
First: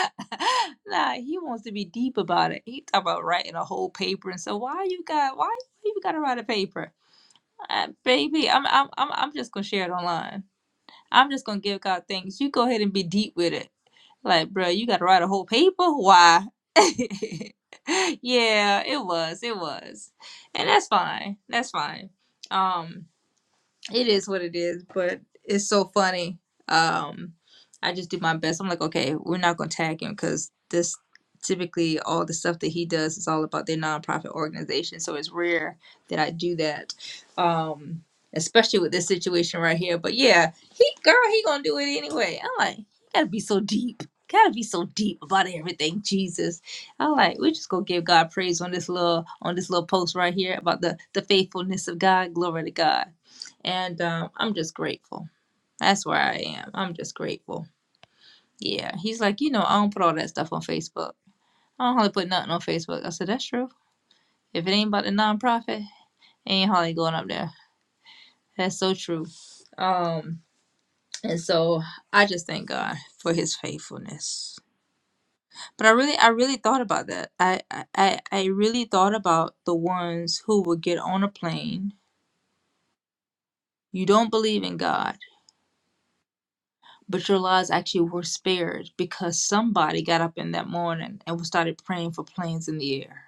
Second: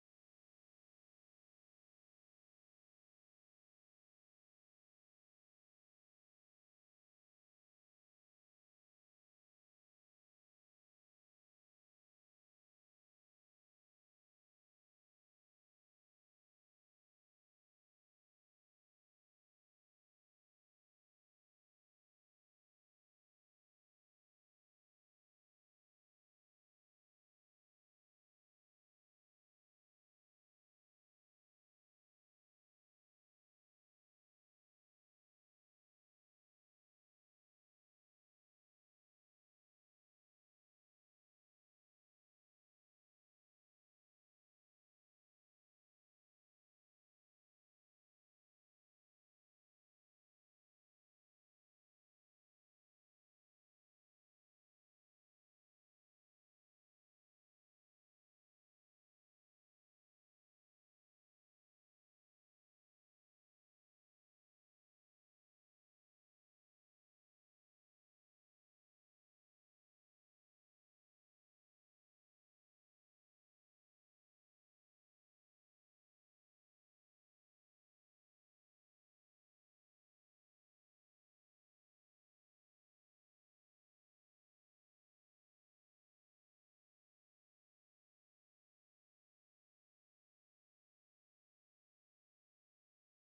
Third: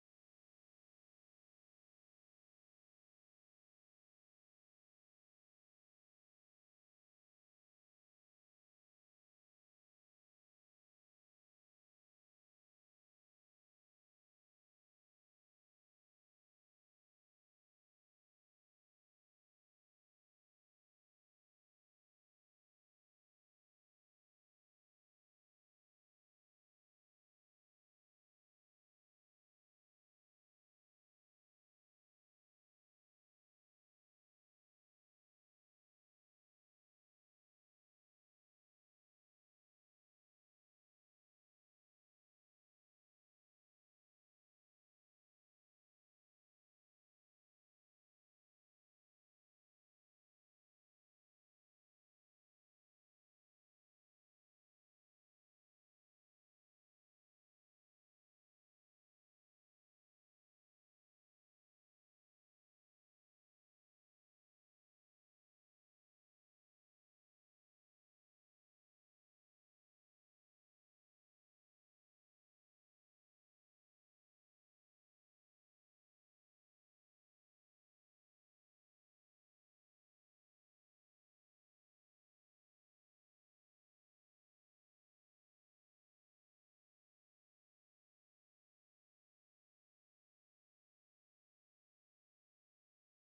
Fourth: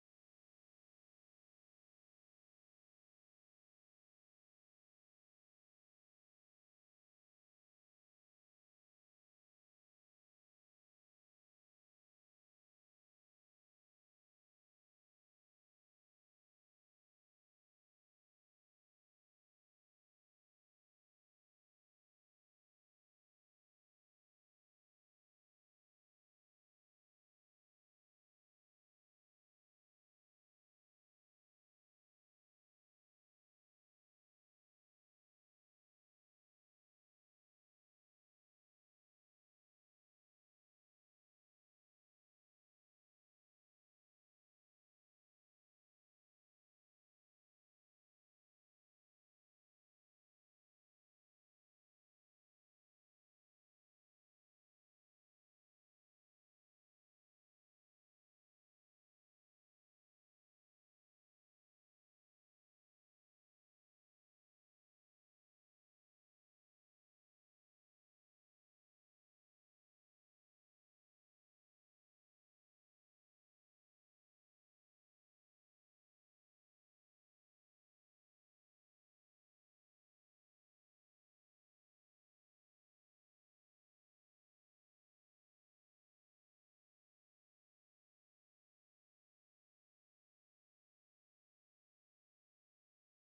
[LAUGHS] nah, he wants to be deep about it. He talk about writing a whole paper and so why you got why you even gotta write a paper? Uh, baby, I'm I'm I'm I'm just gonna share it online. I'm just gonna give God thanks. You go ahead and be deep with it. Like, bro, you gotta write a whole paper? Why? [LAUGHS] yeah, it was, it was. And that's fine. That's fine. Um it is what it is, but it's so funny. Um, I just do my best. I'm like, okay, we're not gonna tag him because this typically all the stuff that he does is all about their nonprofit organization. So it's rare that I do that, um, especially with this situation right here. But yeah, he girl, he gonna do it anyway. I'm like, you gotta be so deep. Gotta be so deep about everything, Jesus. I am like we just gonna give God praise on this little on this little post right here about the the faithfulness of God. Glory to God and um, I'm just grateful. That's where I am. I'm just grateful. Yeah. He's like, you know, I don't put all that stuff on Facebook. I don't hardly put nothing on Facebook. I said, that's true. If it ain't about the nonprofit, ain't hardly going up there. That's so true. Um, and so I just thank God for his faithfulness. But I really I really thought about that. I I, I I really thought about the ones who would get on a plane. You don't believe in God but your lives actually were spared because somebody got up in that morning and started praying for planes in the air.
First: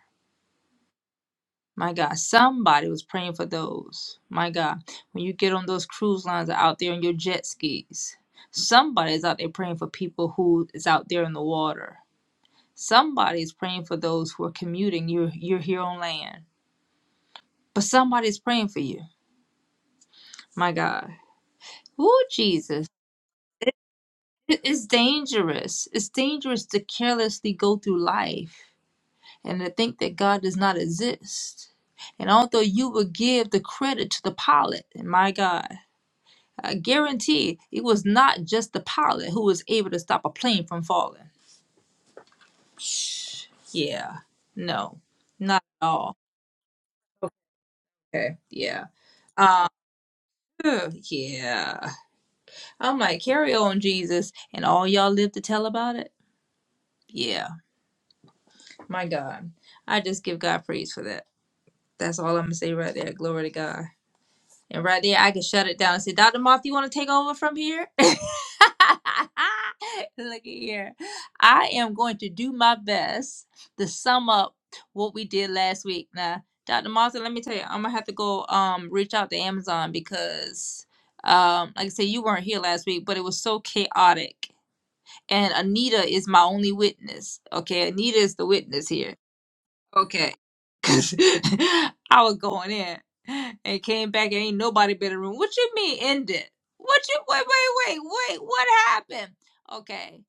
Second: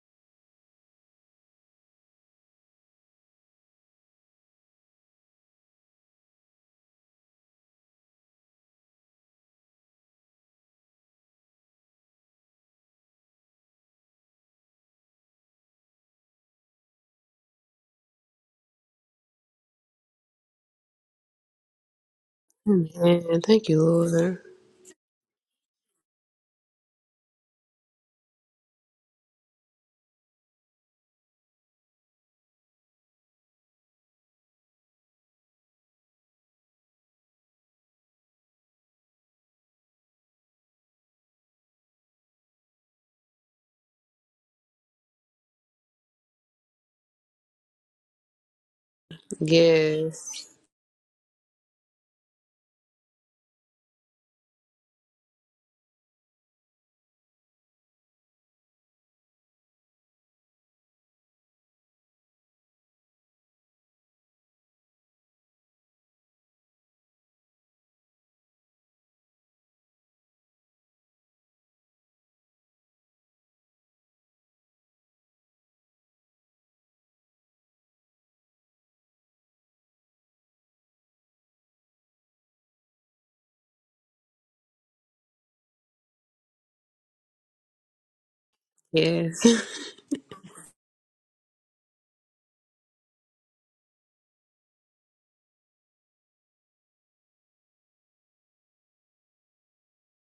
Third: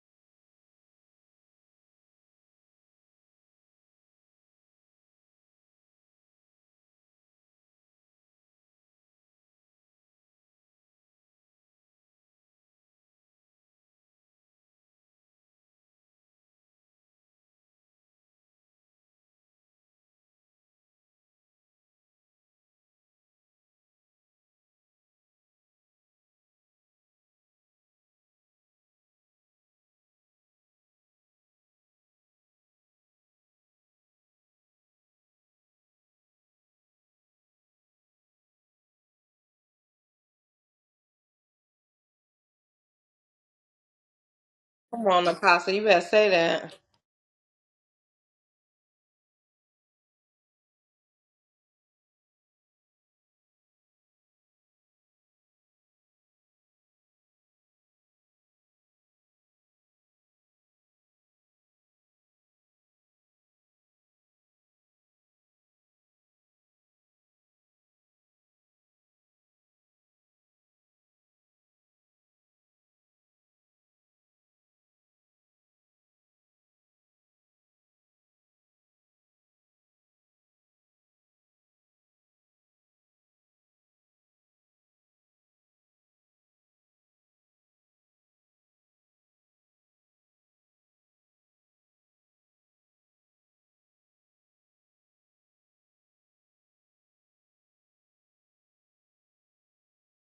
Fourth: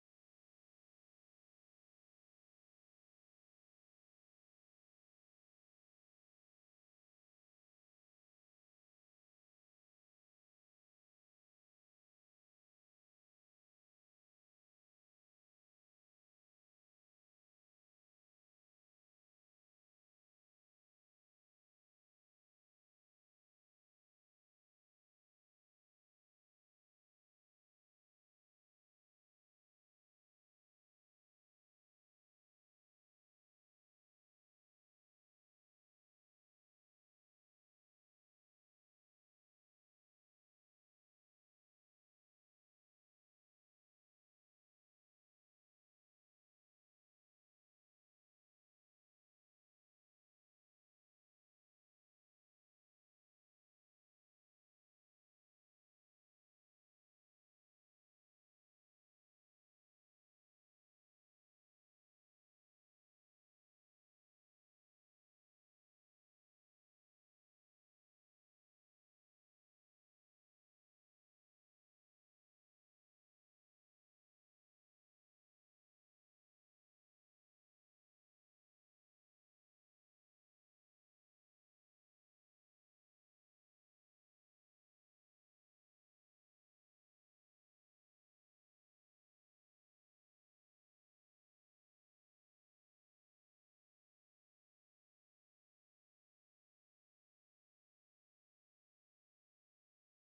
My God, somebody was praying for those. My God, when you get on those cruise lines or out there on your jet skis, somebody's out there praying for people who is out there in the water. Somebody's praying for those who are commuting. You're you're here on land, but somebody's praying for you. My God, oh Jesus,
Amen. Thank you, Lord.
It- it's dangerous. It's dangerous to carelessly go through life and to think that God does not exist. And although you will give the credit to the pilot, my God, I guarantee it was not just the pilot who was able to stop a plane from falling. Shh. Yeah, no,
Come on,
not
Apostle, you
at
better
all.
say that.
Okay, yeah. Uh,
Yes.
ugh, yeah. I'm like, carry on, Jesus, and all y'all live to tell about it? Yeah, my God. I just give God praise for that. That's all I'm going to say right there. Glory to God. And right there, I can shut it down and say, Dr. Moth, you want to take over from here? [LAUGHS] Look at here. I am going to do my best to sum up what we did last week. Now, Dr. Moth, let me tell you, I'm gonna have to go um reach out to Amazon because um, like I said, you weren't here last week, but it was so chaotic. And Anita is my only witness. Okay, Anita is the witness here
Yes. [LAUGHS]
Okay. [LAUGHS] 'Cause I was going in and came back and ain't nobody been in the room. What you mean ended? What you wait, wait, wait, wait, what happened? Okay.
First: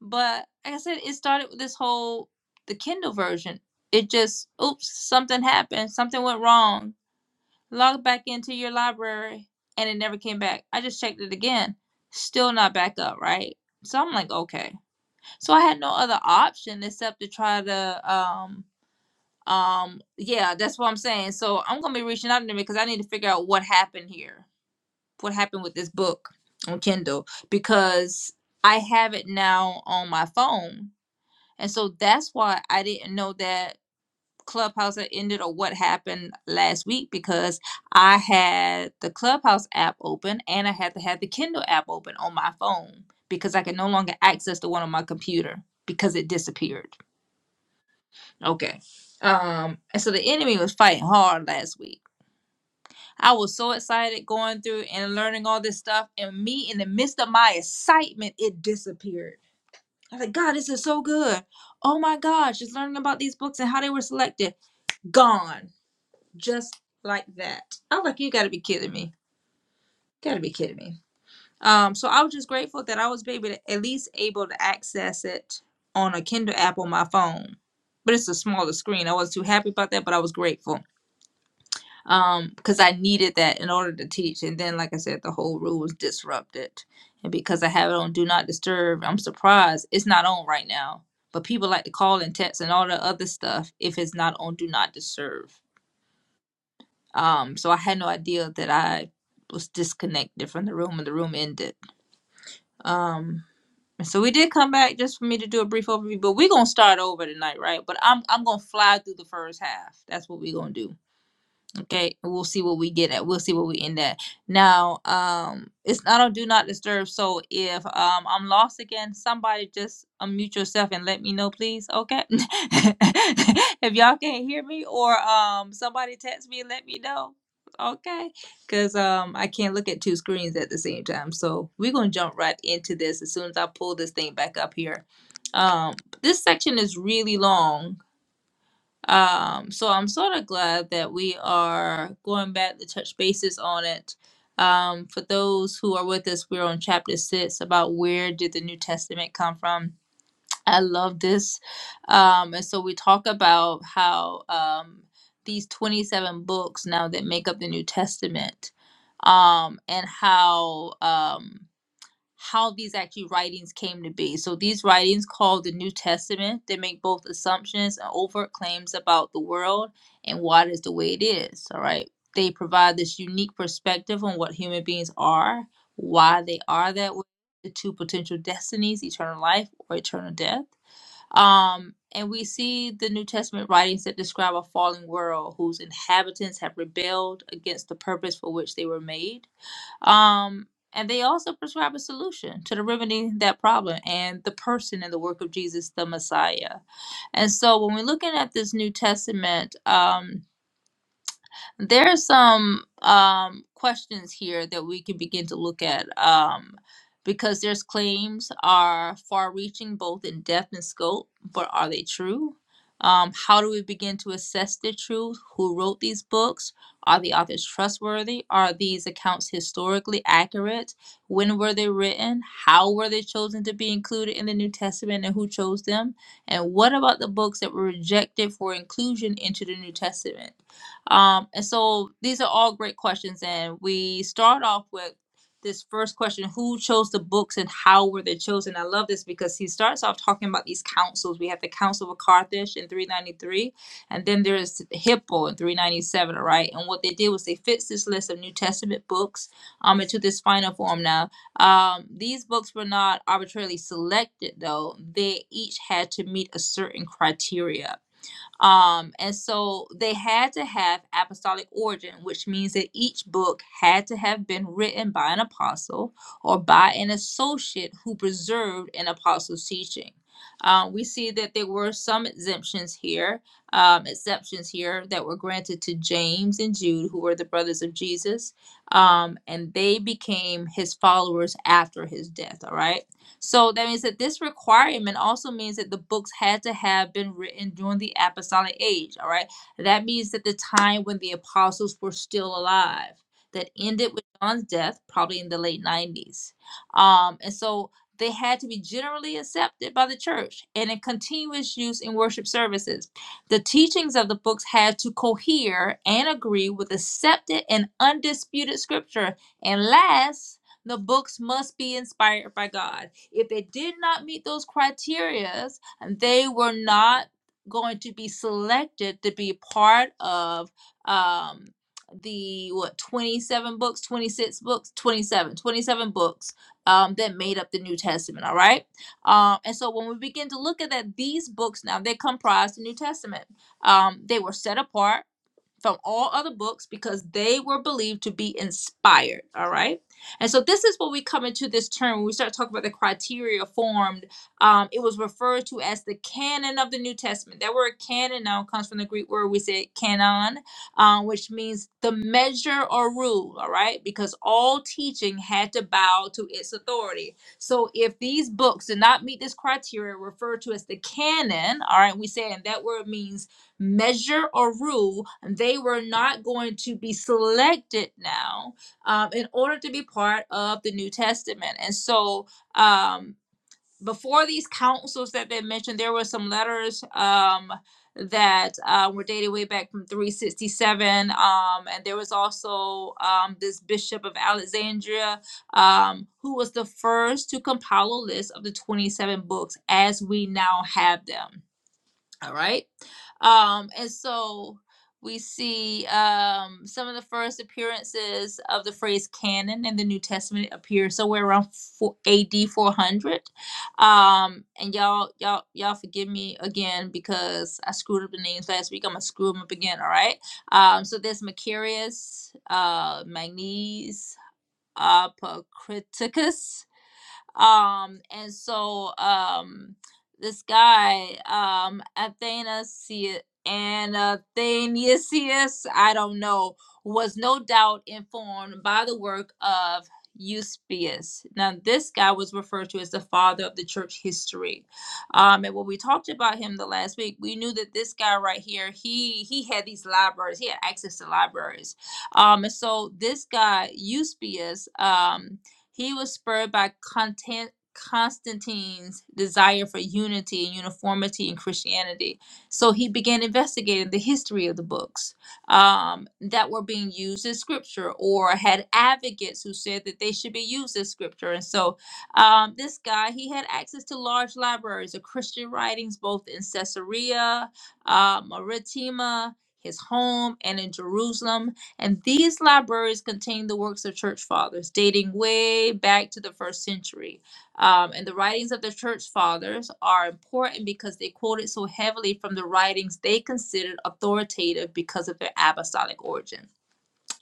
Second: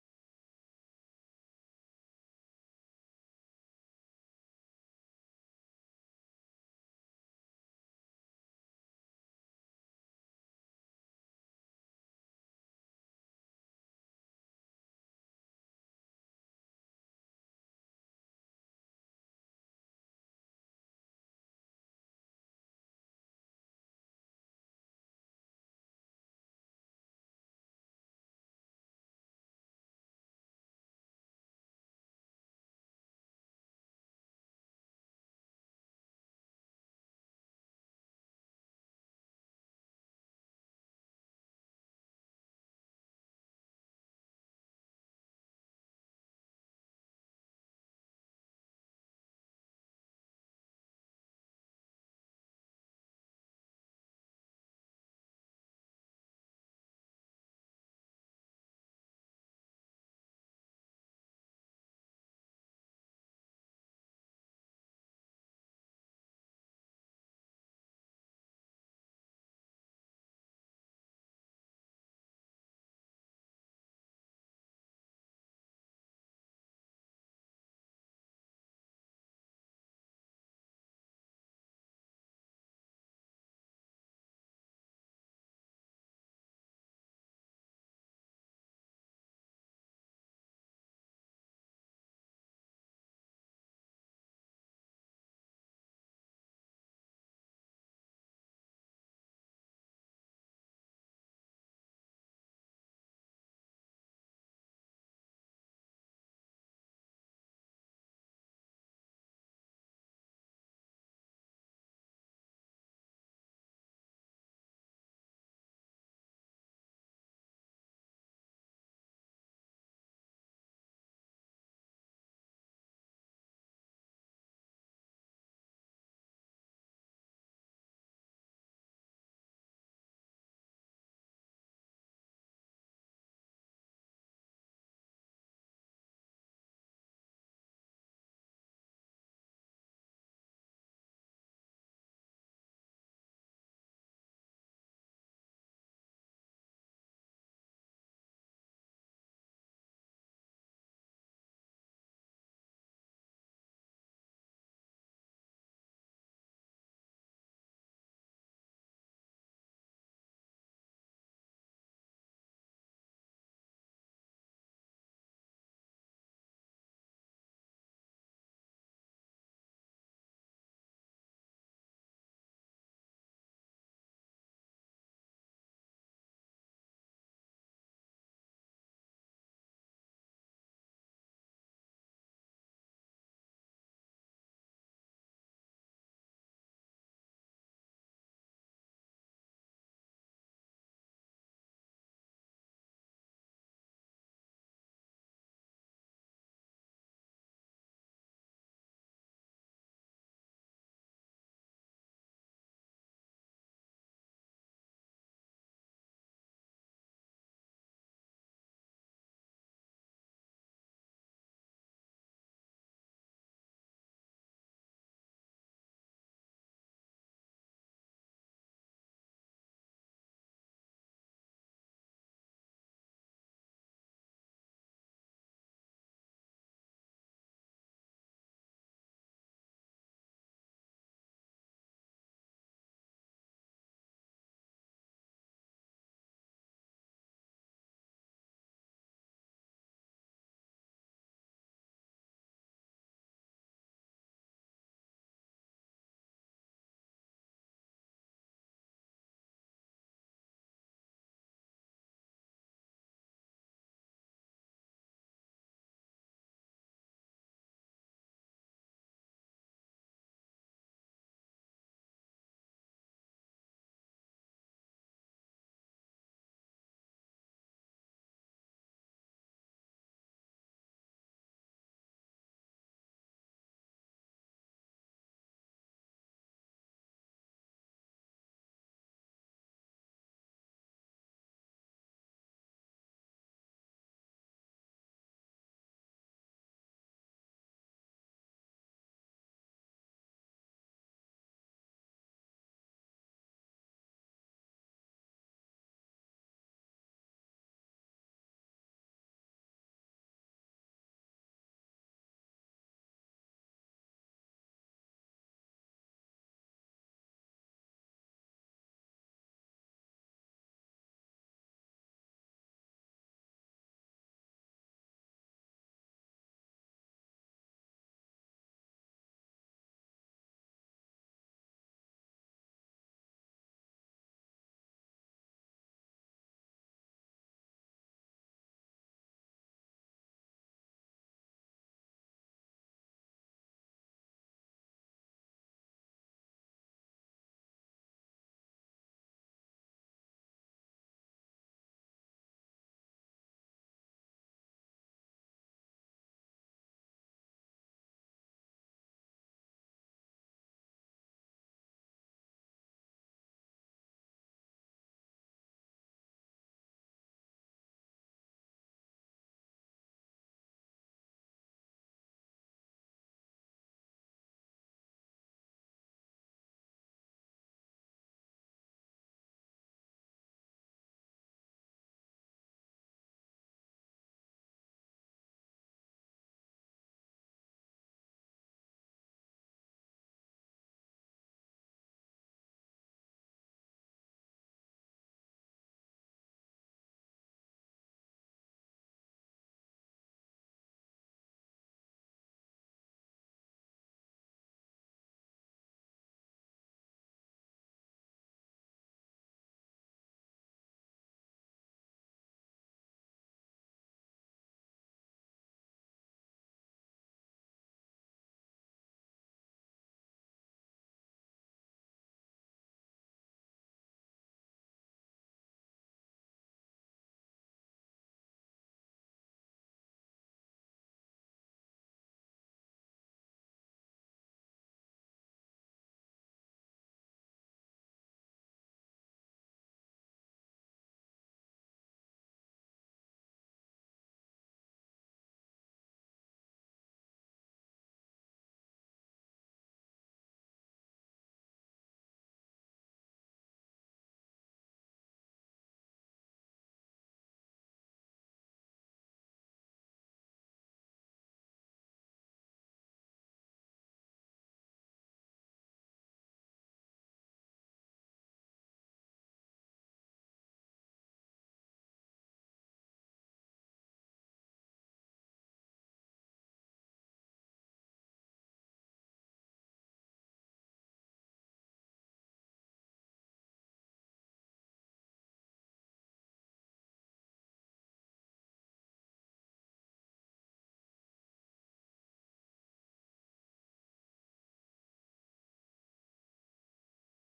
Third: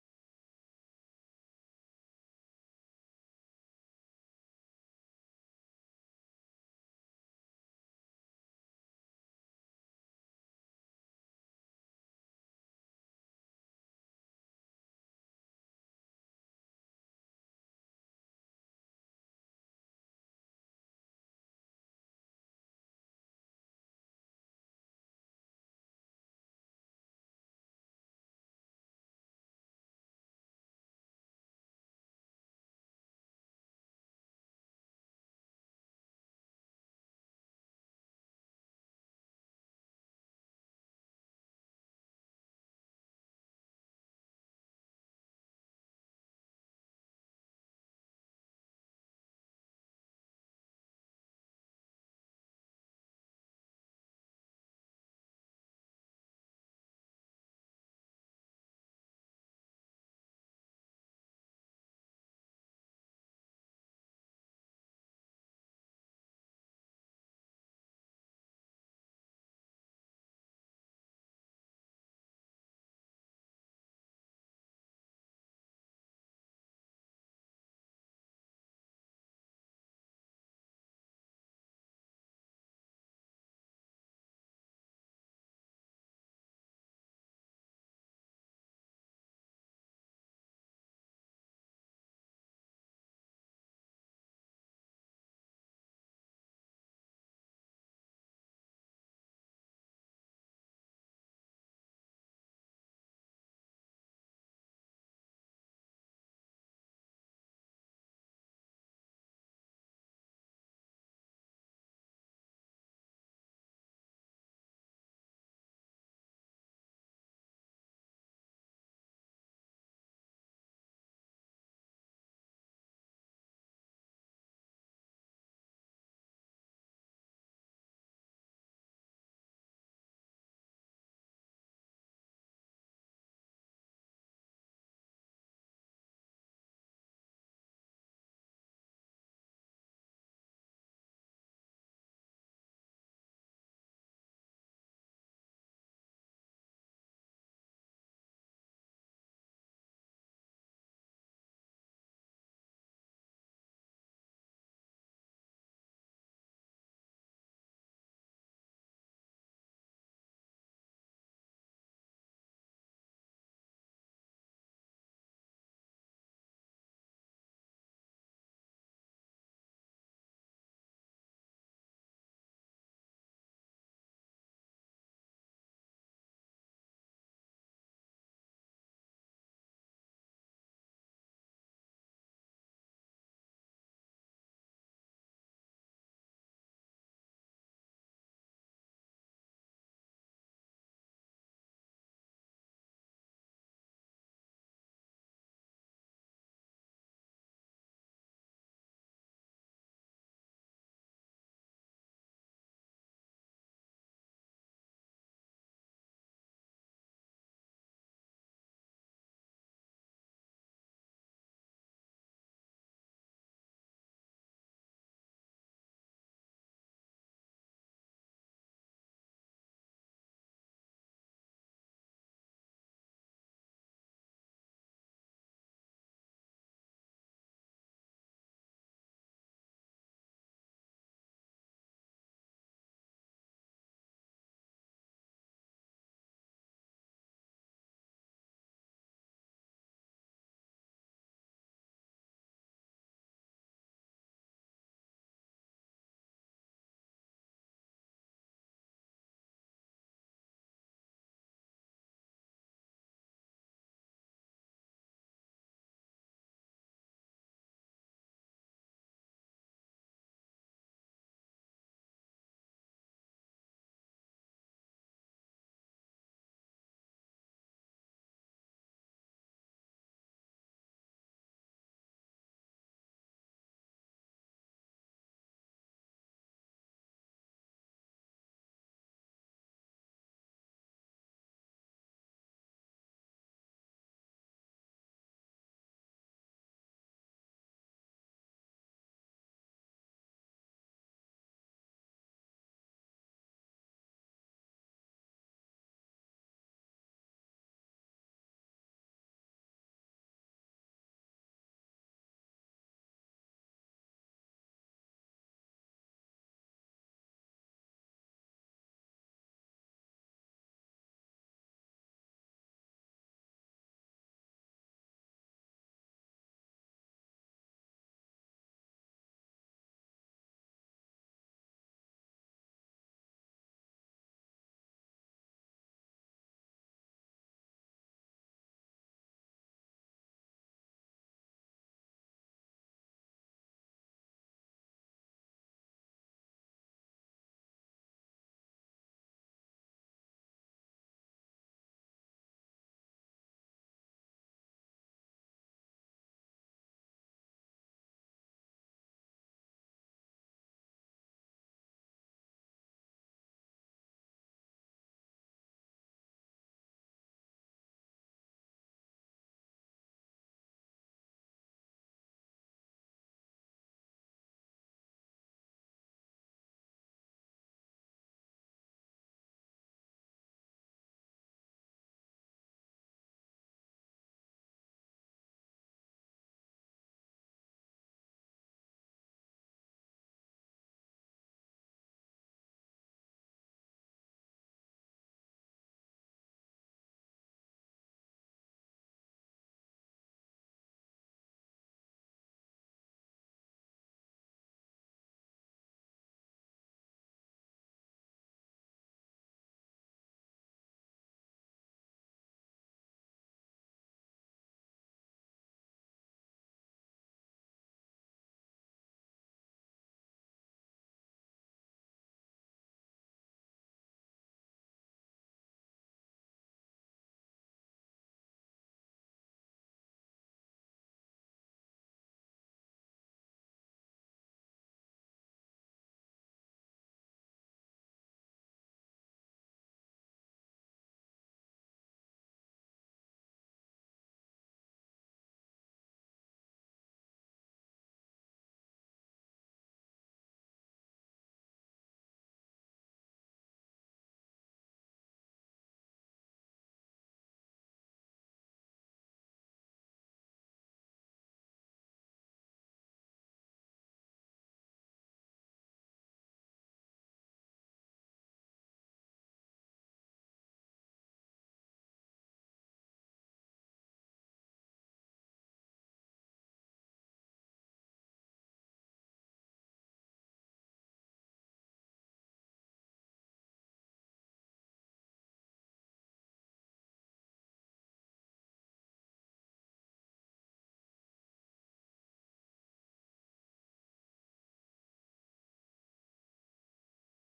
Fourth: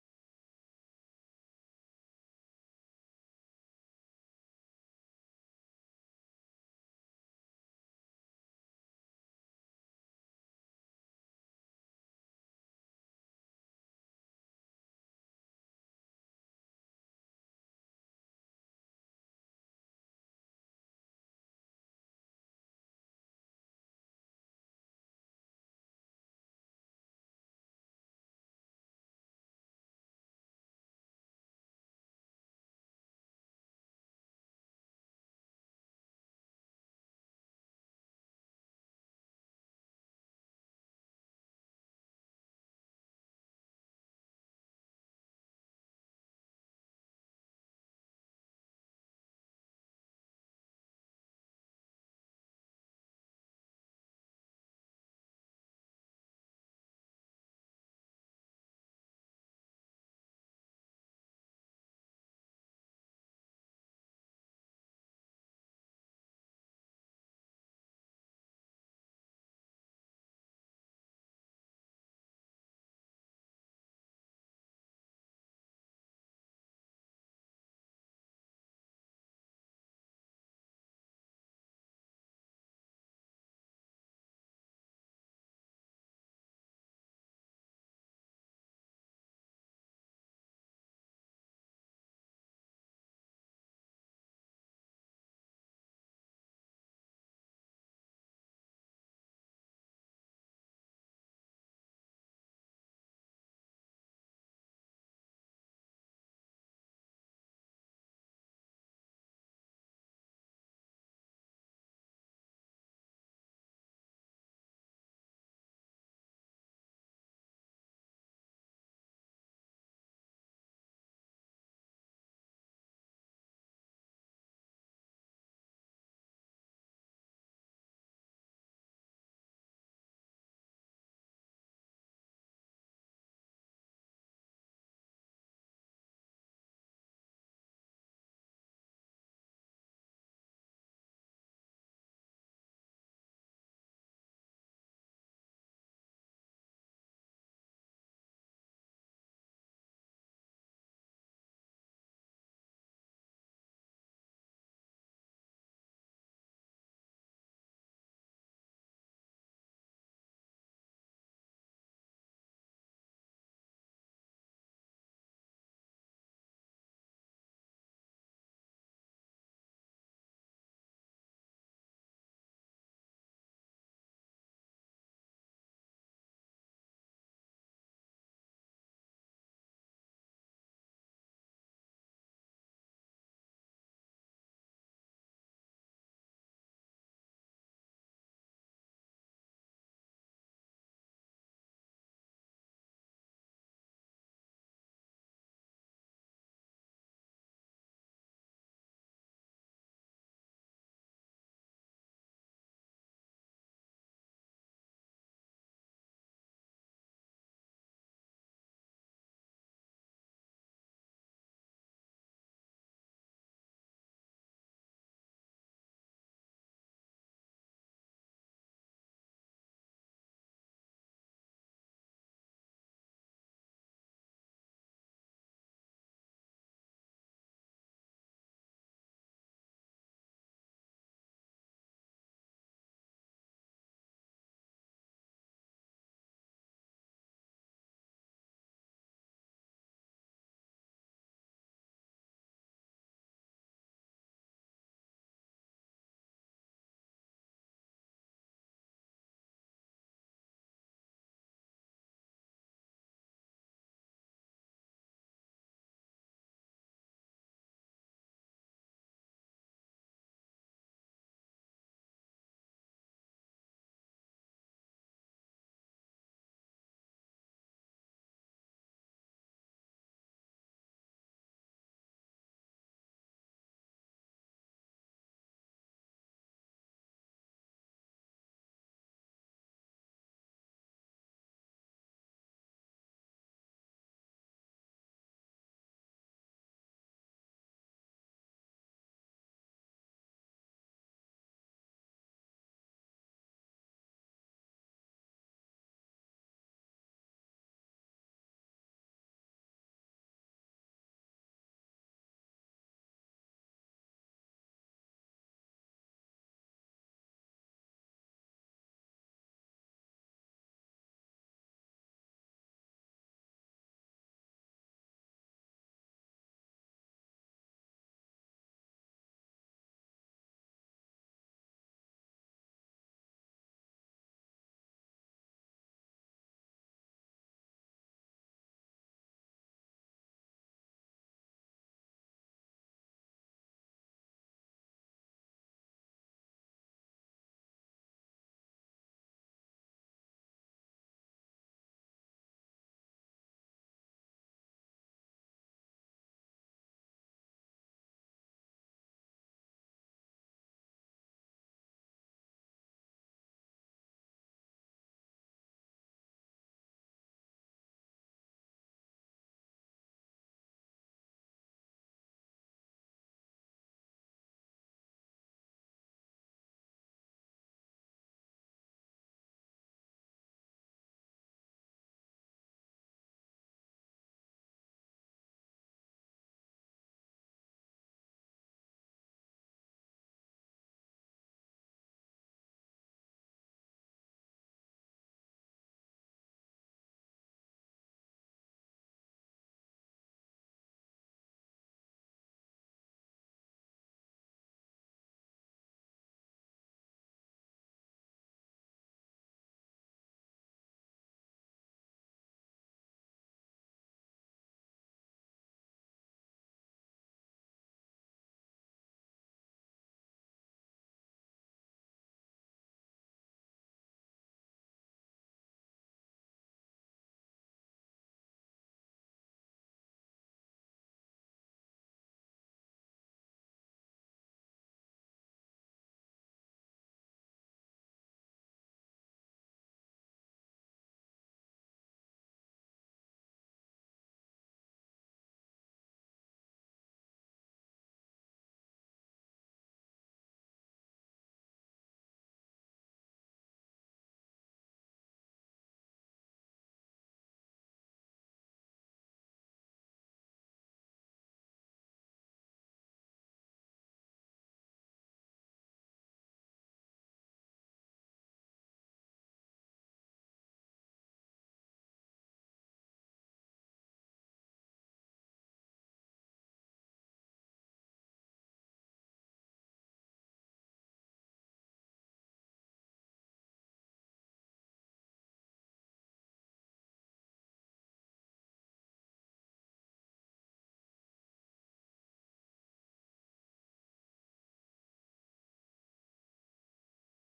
But like I said, it started with this whole the Kindle version. It just oops, something happened, something went wrong. Log back into your library and it never came back. I just checked it again. Still not back up, right? So I'm like, okay. So I had no other option except to try to um um, yeah, that's what I'm saying. So I'm gonna be reaching out to them because I need to figure out what happened here, what happened with this book on Kindle, because I have it now on my phone, and so that's why I didn't know that Clubhouse had ended or what happened last week because I had the Clubhouse app open and I had to have the Kindle app open on my phone because I could no longer access the one on my computer because it disappeared. Okay. Um, and so the enemy was fighting hard last week. I was so excited going through and learning all this stuff, and me in the midst of my excitement, it disappeared. I was like, God, this is so good. Oh my gosh, just learning about these books and how they were selected. Gone. Just like that. I was like, you gotta be kidding me. gotta be kidding me. Um, so I was just grateful that I was able to at least able to access it on a Kindle app on my phone. But it's a smaller screen. I was too happy about that, but I was grateful. um because i needed that in order to teach and then like i said the whole rule was disrupted and because i have it on do not disturb i'm surprised it's not on right now but people like to call and text and all the other stuff if it's not on do not disturb um so i had no idea that i was disconnected from the room and the room ended um and so we did come back just for me to do a brief overview but we're gonna start over tonight right but i'm i'm gonna fly through the first half that's what we're gonna do Okay, we'll see what we get at. We'll see what we end at. Now, um, it's not on do not disturb. So if um I'm lost again, somebody just unmute yourself and let me know, please. Okay. [LAUGHS] if y'all can't hear me or um somebody text me and let me know. Okay. Cause um I can't look at two screens at the same time. So we're gonna jump right into this as soon as I pull this thing back up here. Um this section is really long um, so I'm sort of glad that we are going back to touch bases on it. Um, for those who are with us, we're on chapter six about where did the New Testament come from. I love this. Um, and so we talk about how um, these 27 books now that make up the New Testament um, and how. Um, how these actually writings came to be. So these writings called the New Testament, they make both assumptions and overt claims about the world and why it is the way it is. All right. They provide this unique perspective on what human beings are, why they are that way, the two potential destinies, eternal life or eternal death. Um, and we see the New Testament writings that describe a fallen world whose inhabitants have rebelled against the purpose for which they were made um, and they also prescribe a solution to the remedying that problem and the person and the work of Jesus the Messiah. And so when we're looking at this New Testament, um, there's some um, questions here that we can begin to look at um, because there's claims are far-reaching both in depth and scope, but are they true? Um, how do we begin to assess the truth? Who wrote these books? Are the authors trustworthy? Are these accounts historically accurate? When were they written? How were they chosen to be included in the New Testament and who chose them? And what about the books that were rejected for inclusion into the New Testament? Um, and so these are all great questions. And we start off with this first question Who chose the books and how were they chosen? I love this because he starts off talking about these councils. We have the Council of Carthage in 393, and then there's Hippo in 397, all right? And what they did was they fixed this list of New Testament books um, into this final form now. Um, these books were not arbitrarily selected, though, they each had to meet a certain criteria um, and so they had to have apostolic origin, which means that each book had to have been written by an apostle or by an associate who preserved an apostle's teaching. Um, we see that there were some exemptions here, um, exceptions here that were granted to James and Jude, who were the brothers of Jesus, um, and they became his followers after his death. All right. So that means that this requirement also means that the books had to have been written during the apostolic age, all right? That means that the time when the apostles were still alive, that ended with John's death, probably in the late 90s. Um, and so they had to be generally accepted by the church and in continuous use in worship services. The teachings of the books had to cohere and agree with accepted and undisputed scripture. And last, the books must be inspired by God. If they did not meet those criteria, they were not going to be selected to be part of um, the what 27 books 26 books 27 27 books um, that made up the new testament all right um, and so when we begin to look at that these books now they comprise the new testament um, they were set apart from all other books because they were believed to be inspired. All right. And so this is what we come into this term when we start talking about the criteria formed. Um, it was referred to as the canon of the New Testament. That word canon now comes from the Greek word we said canon, um, which means the measure or rule. All right. Because all teaching had to bow to its authority. So if these books did not meet this criteria, referred to as the canon, all right, we say, and that word means measure or rule, they were not going to be selected now um, in order to be part of the New Testament. And so, um, before these councils that they mentioned, there were some letters um, that uh, were dated way back from 367. Um, and there was also um, this Bishop of Alexandria um, who was the first to compile a list of the 27 books as we now have them all right. Um, and so we see um, some of the first appearances of the phrase canon in the New Testament appear somewhere around four, AD 400. Um, and y'all, y'all, y'all forgive me again because I screwed up the names last week. I'm gonna screw them up again. All right. Um, so there's Macarius, uh, Magnes, Apocriticus um and so um this guy um athanasius and athanasius i don't know was no doubt informed by the work of eusebius now this guy was referred to as the father of the church history um and when we talked about him the last week we knew that this guy right here he he had these libraries he had access to libraries um and so this guy eusebius um he was spurred by Contan- Constantine's desire for unity and uniformity in Christianity. So he began investigating the history of the books um, that were being used as scripture or had advocates who said that they should be used as scripture. And so um, this guy, he had access to large libraries of Christian writings both in Caesarea, uh, Maritima, his home, and in Jerusalem. And these libraries contain the works of church fathers dating way back to the first century. Um, and the writings of the church fathers are important because they quoted so heavily from the writings they considered authoritative because of their apostolic origin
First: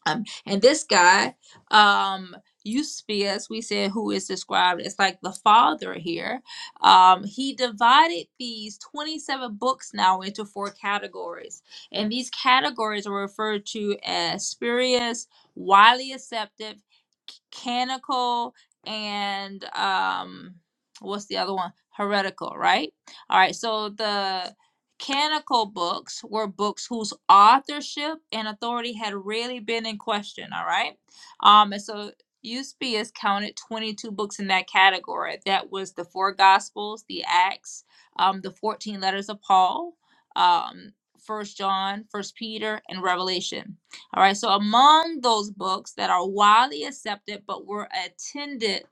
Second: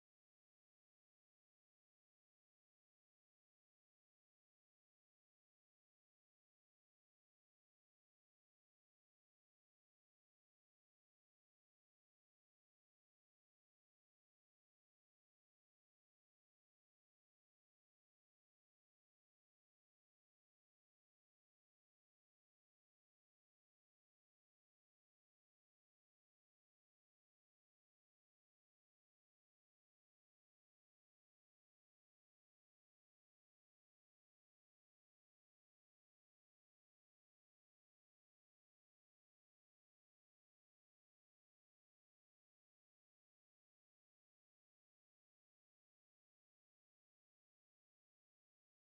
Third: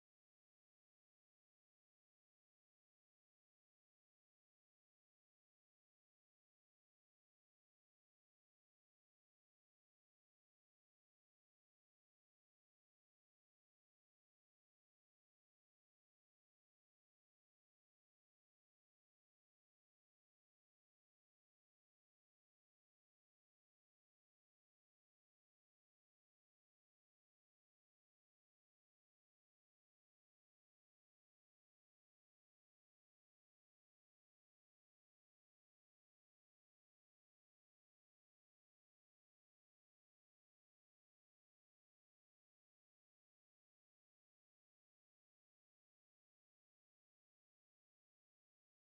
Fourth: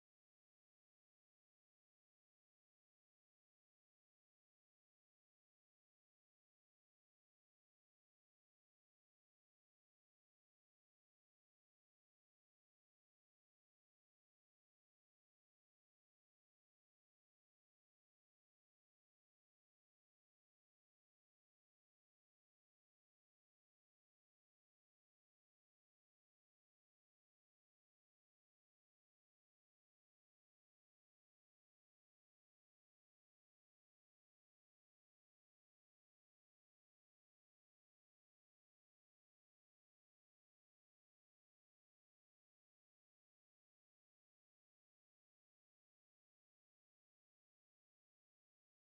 um, and this guy um, used to be, as we said, who is described as like the father here. Um, he divided these 27 books now into four categories. And these categories are referred to as spurious, widely accepted, canonical, and um, what's the other one? Heretical, right? All right. So the Canonical books were books whose authorship and authority had really been in question, all right? Um, and so Eusebius counted 22 books in that category. That was the four Gospels, the Acts, um, the 14 letters of Paul, um, First John, First Peter, and Revelation. All right, so among those books that are widely accepted but were attended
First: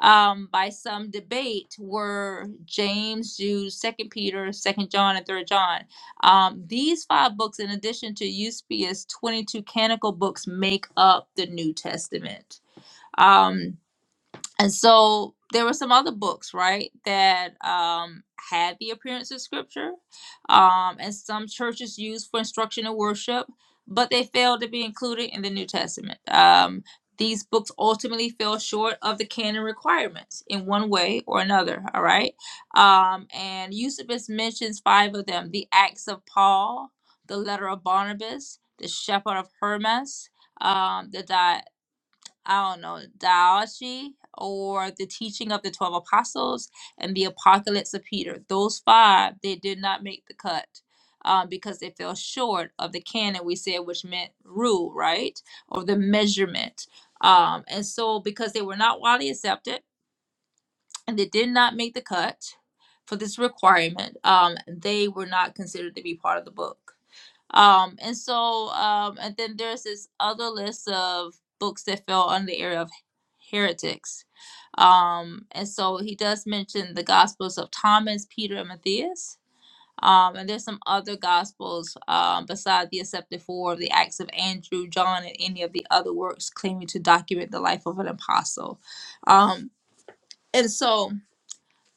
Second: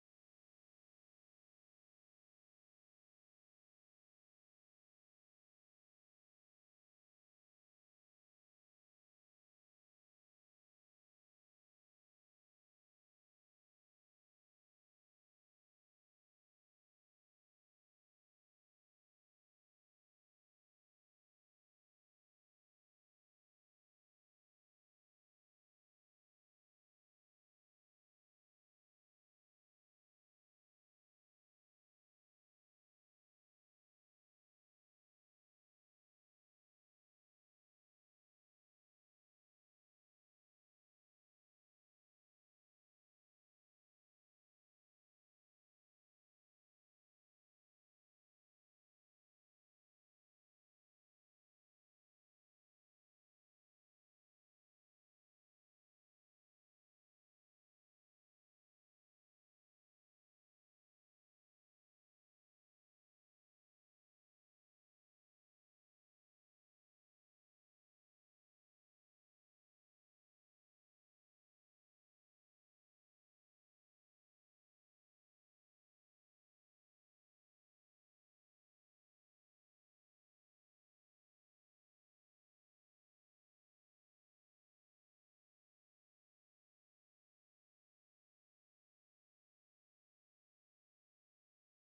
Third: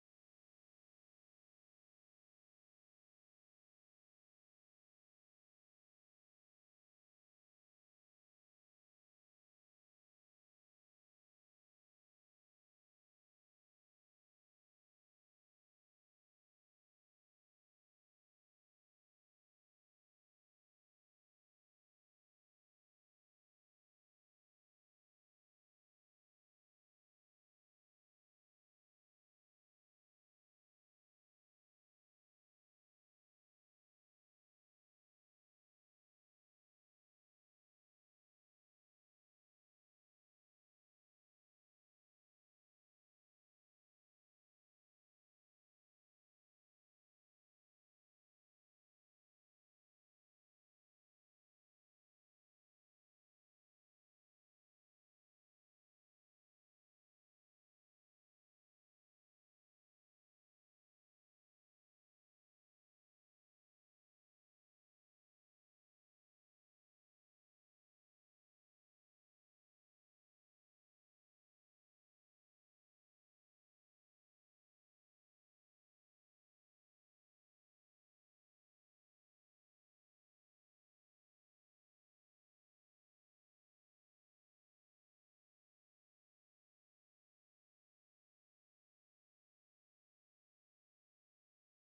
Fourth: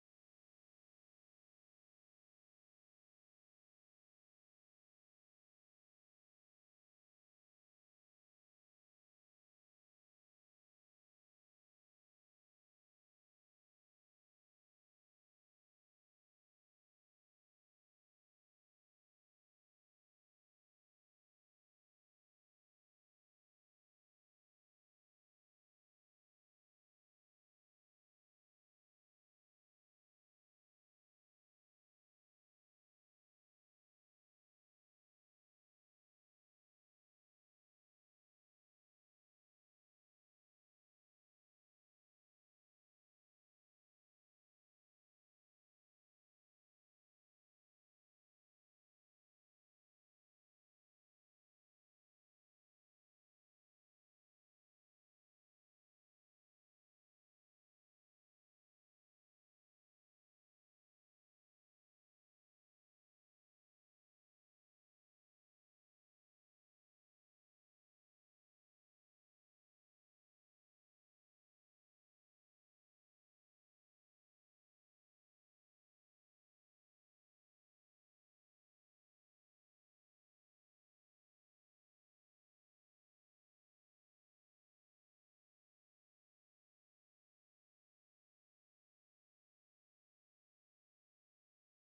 um, by some debate were James, Jude, Second Peter, Second John, and Third John. Um, these five books, in addition to Eusebius' twenty-two canonical books, make up the New Testament. Um, and so there were some other books right that um, had the appearance of scripture um, and some churches used for instruction and worship but they failed to be included in the new testament um, these books ultimately fell short of the canon requirements in one way or another all right um, and eusebius mentions five of them the acts of paul the letter of barnabas the shepherd of hermas um, the I don't know, Diology or the teaching of the 12 apostles and the apocalypse of Peter. Those five, they did not make the cut um, because they fell short of the canon we said, which meant rule, right? Or the measurement. Um, and so, because they were not widely accepted and they did not make the cut for this requirement, um, they were not considered to be part of the book. Um, and so, um, and then there's this other list of books that fell under the area of heretics. Um, and so he does mention the Gospels of Thomas, Peter, and Matthias. Um, and there's some other Gospels um, beside the accepted four of the Acts of Andrew, John, and any of the other works claiming to document the life of an apostle. Um, and so,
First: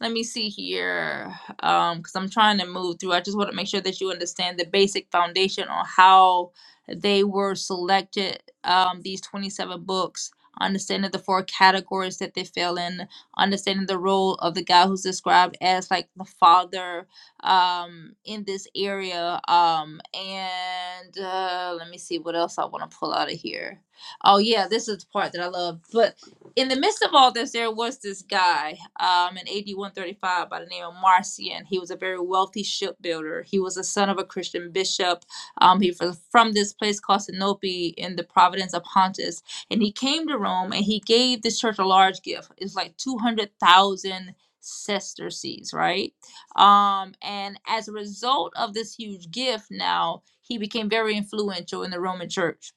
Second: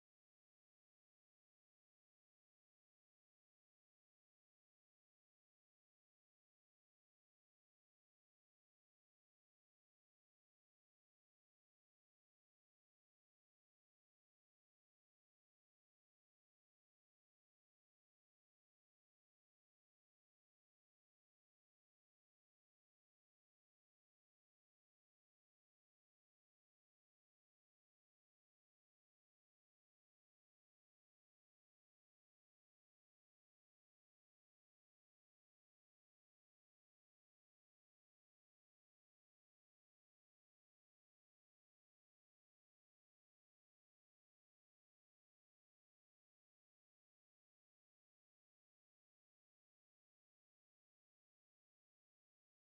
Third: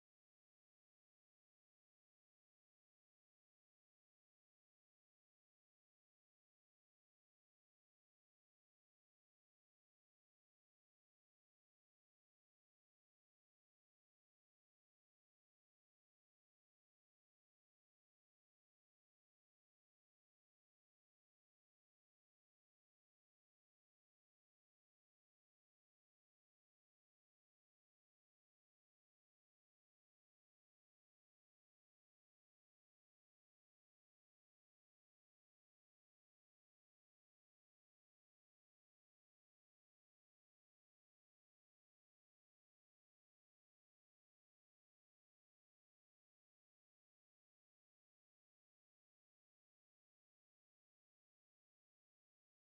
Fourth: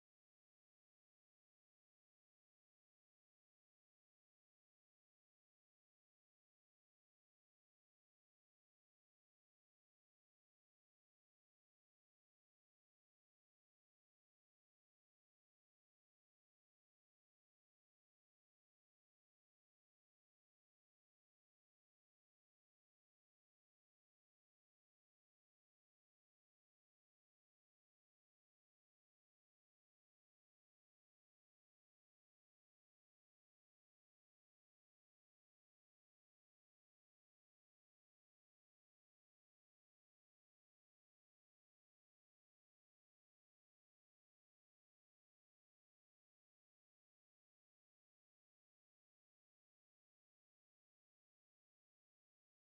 let me see here, um, because I'm trying to move through. I just want to make sure that you understand the basic foundation on how they were selected. Um, these 27 books, understanding the four categories that they fell in, understanding the role of the guy who's described as like the father, um, in this area. Um, and uh, let me see what else I want to pull out of here. Oh yeah, this is the part that I love. but in the midst of all this, there was this guy um, in AD 135 by the name of Marcion. He was a very wealthy shipbuilder. He was the son of a Christian bishop. Um, he was from this place called Sinope in the province of Pontus. And he came to Rome and he gave the church a large gift. It's like 200,000 sesterces, right? Um, and as a result of this huge gift, now he became very influential in the Roman church.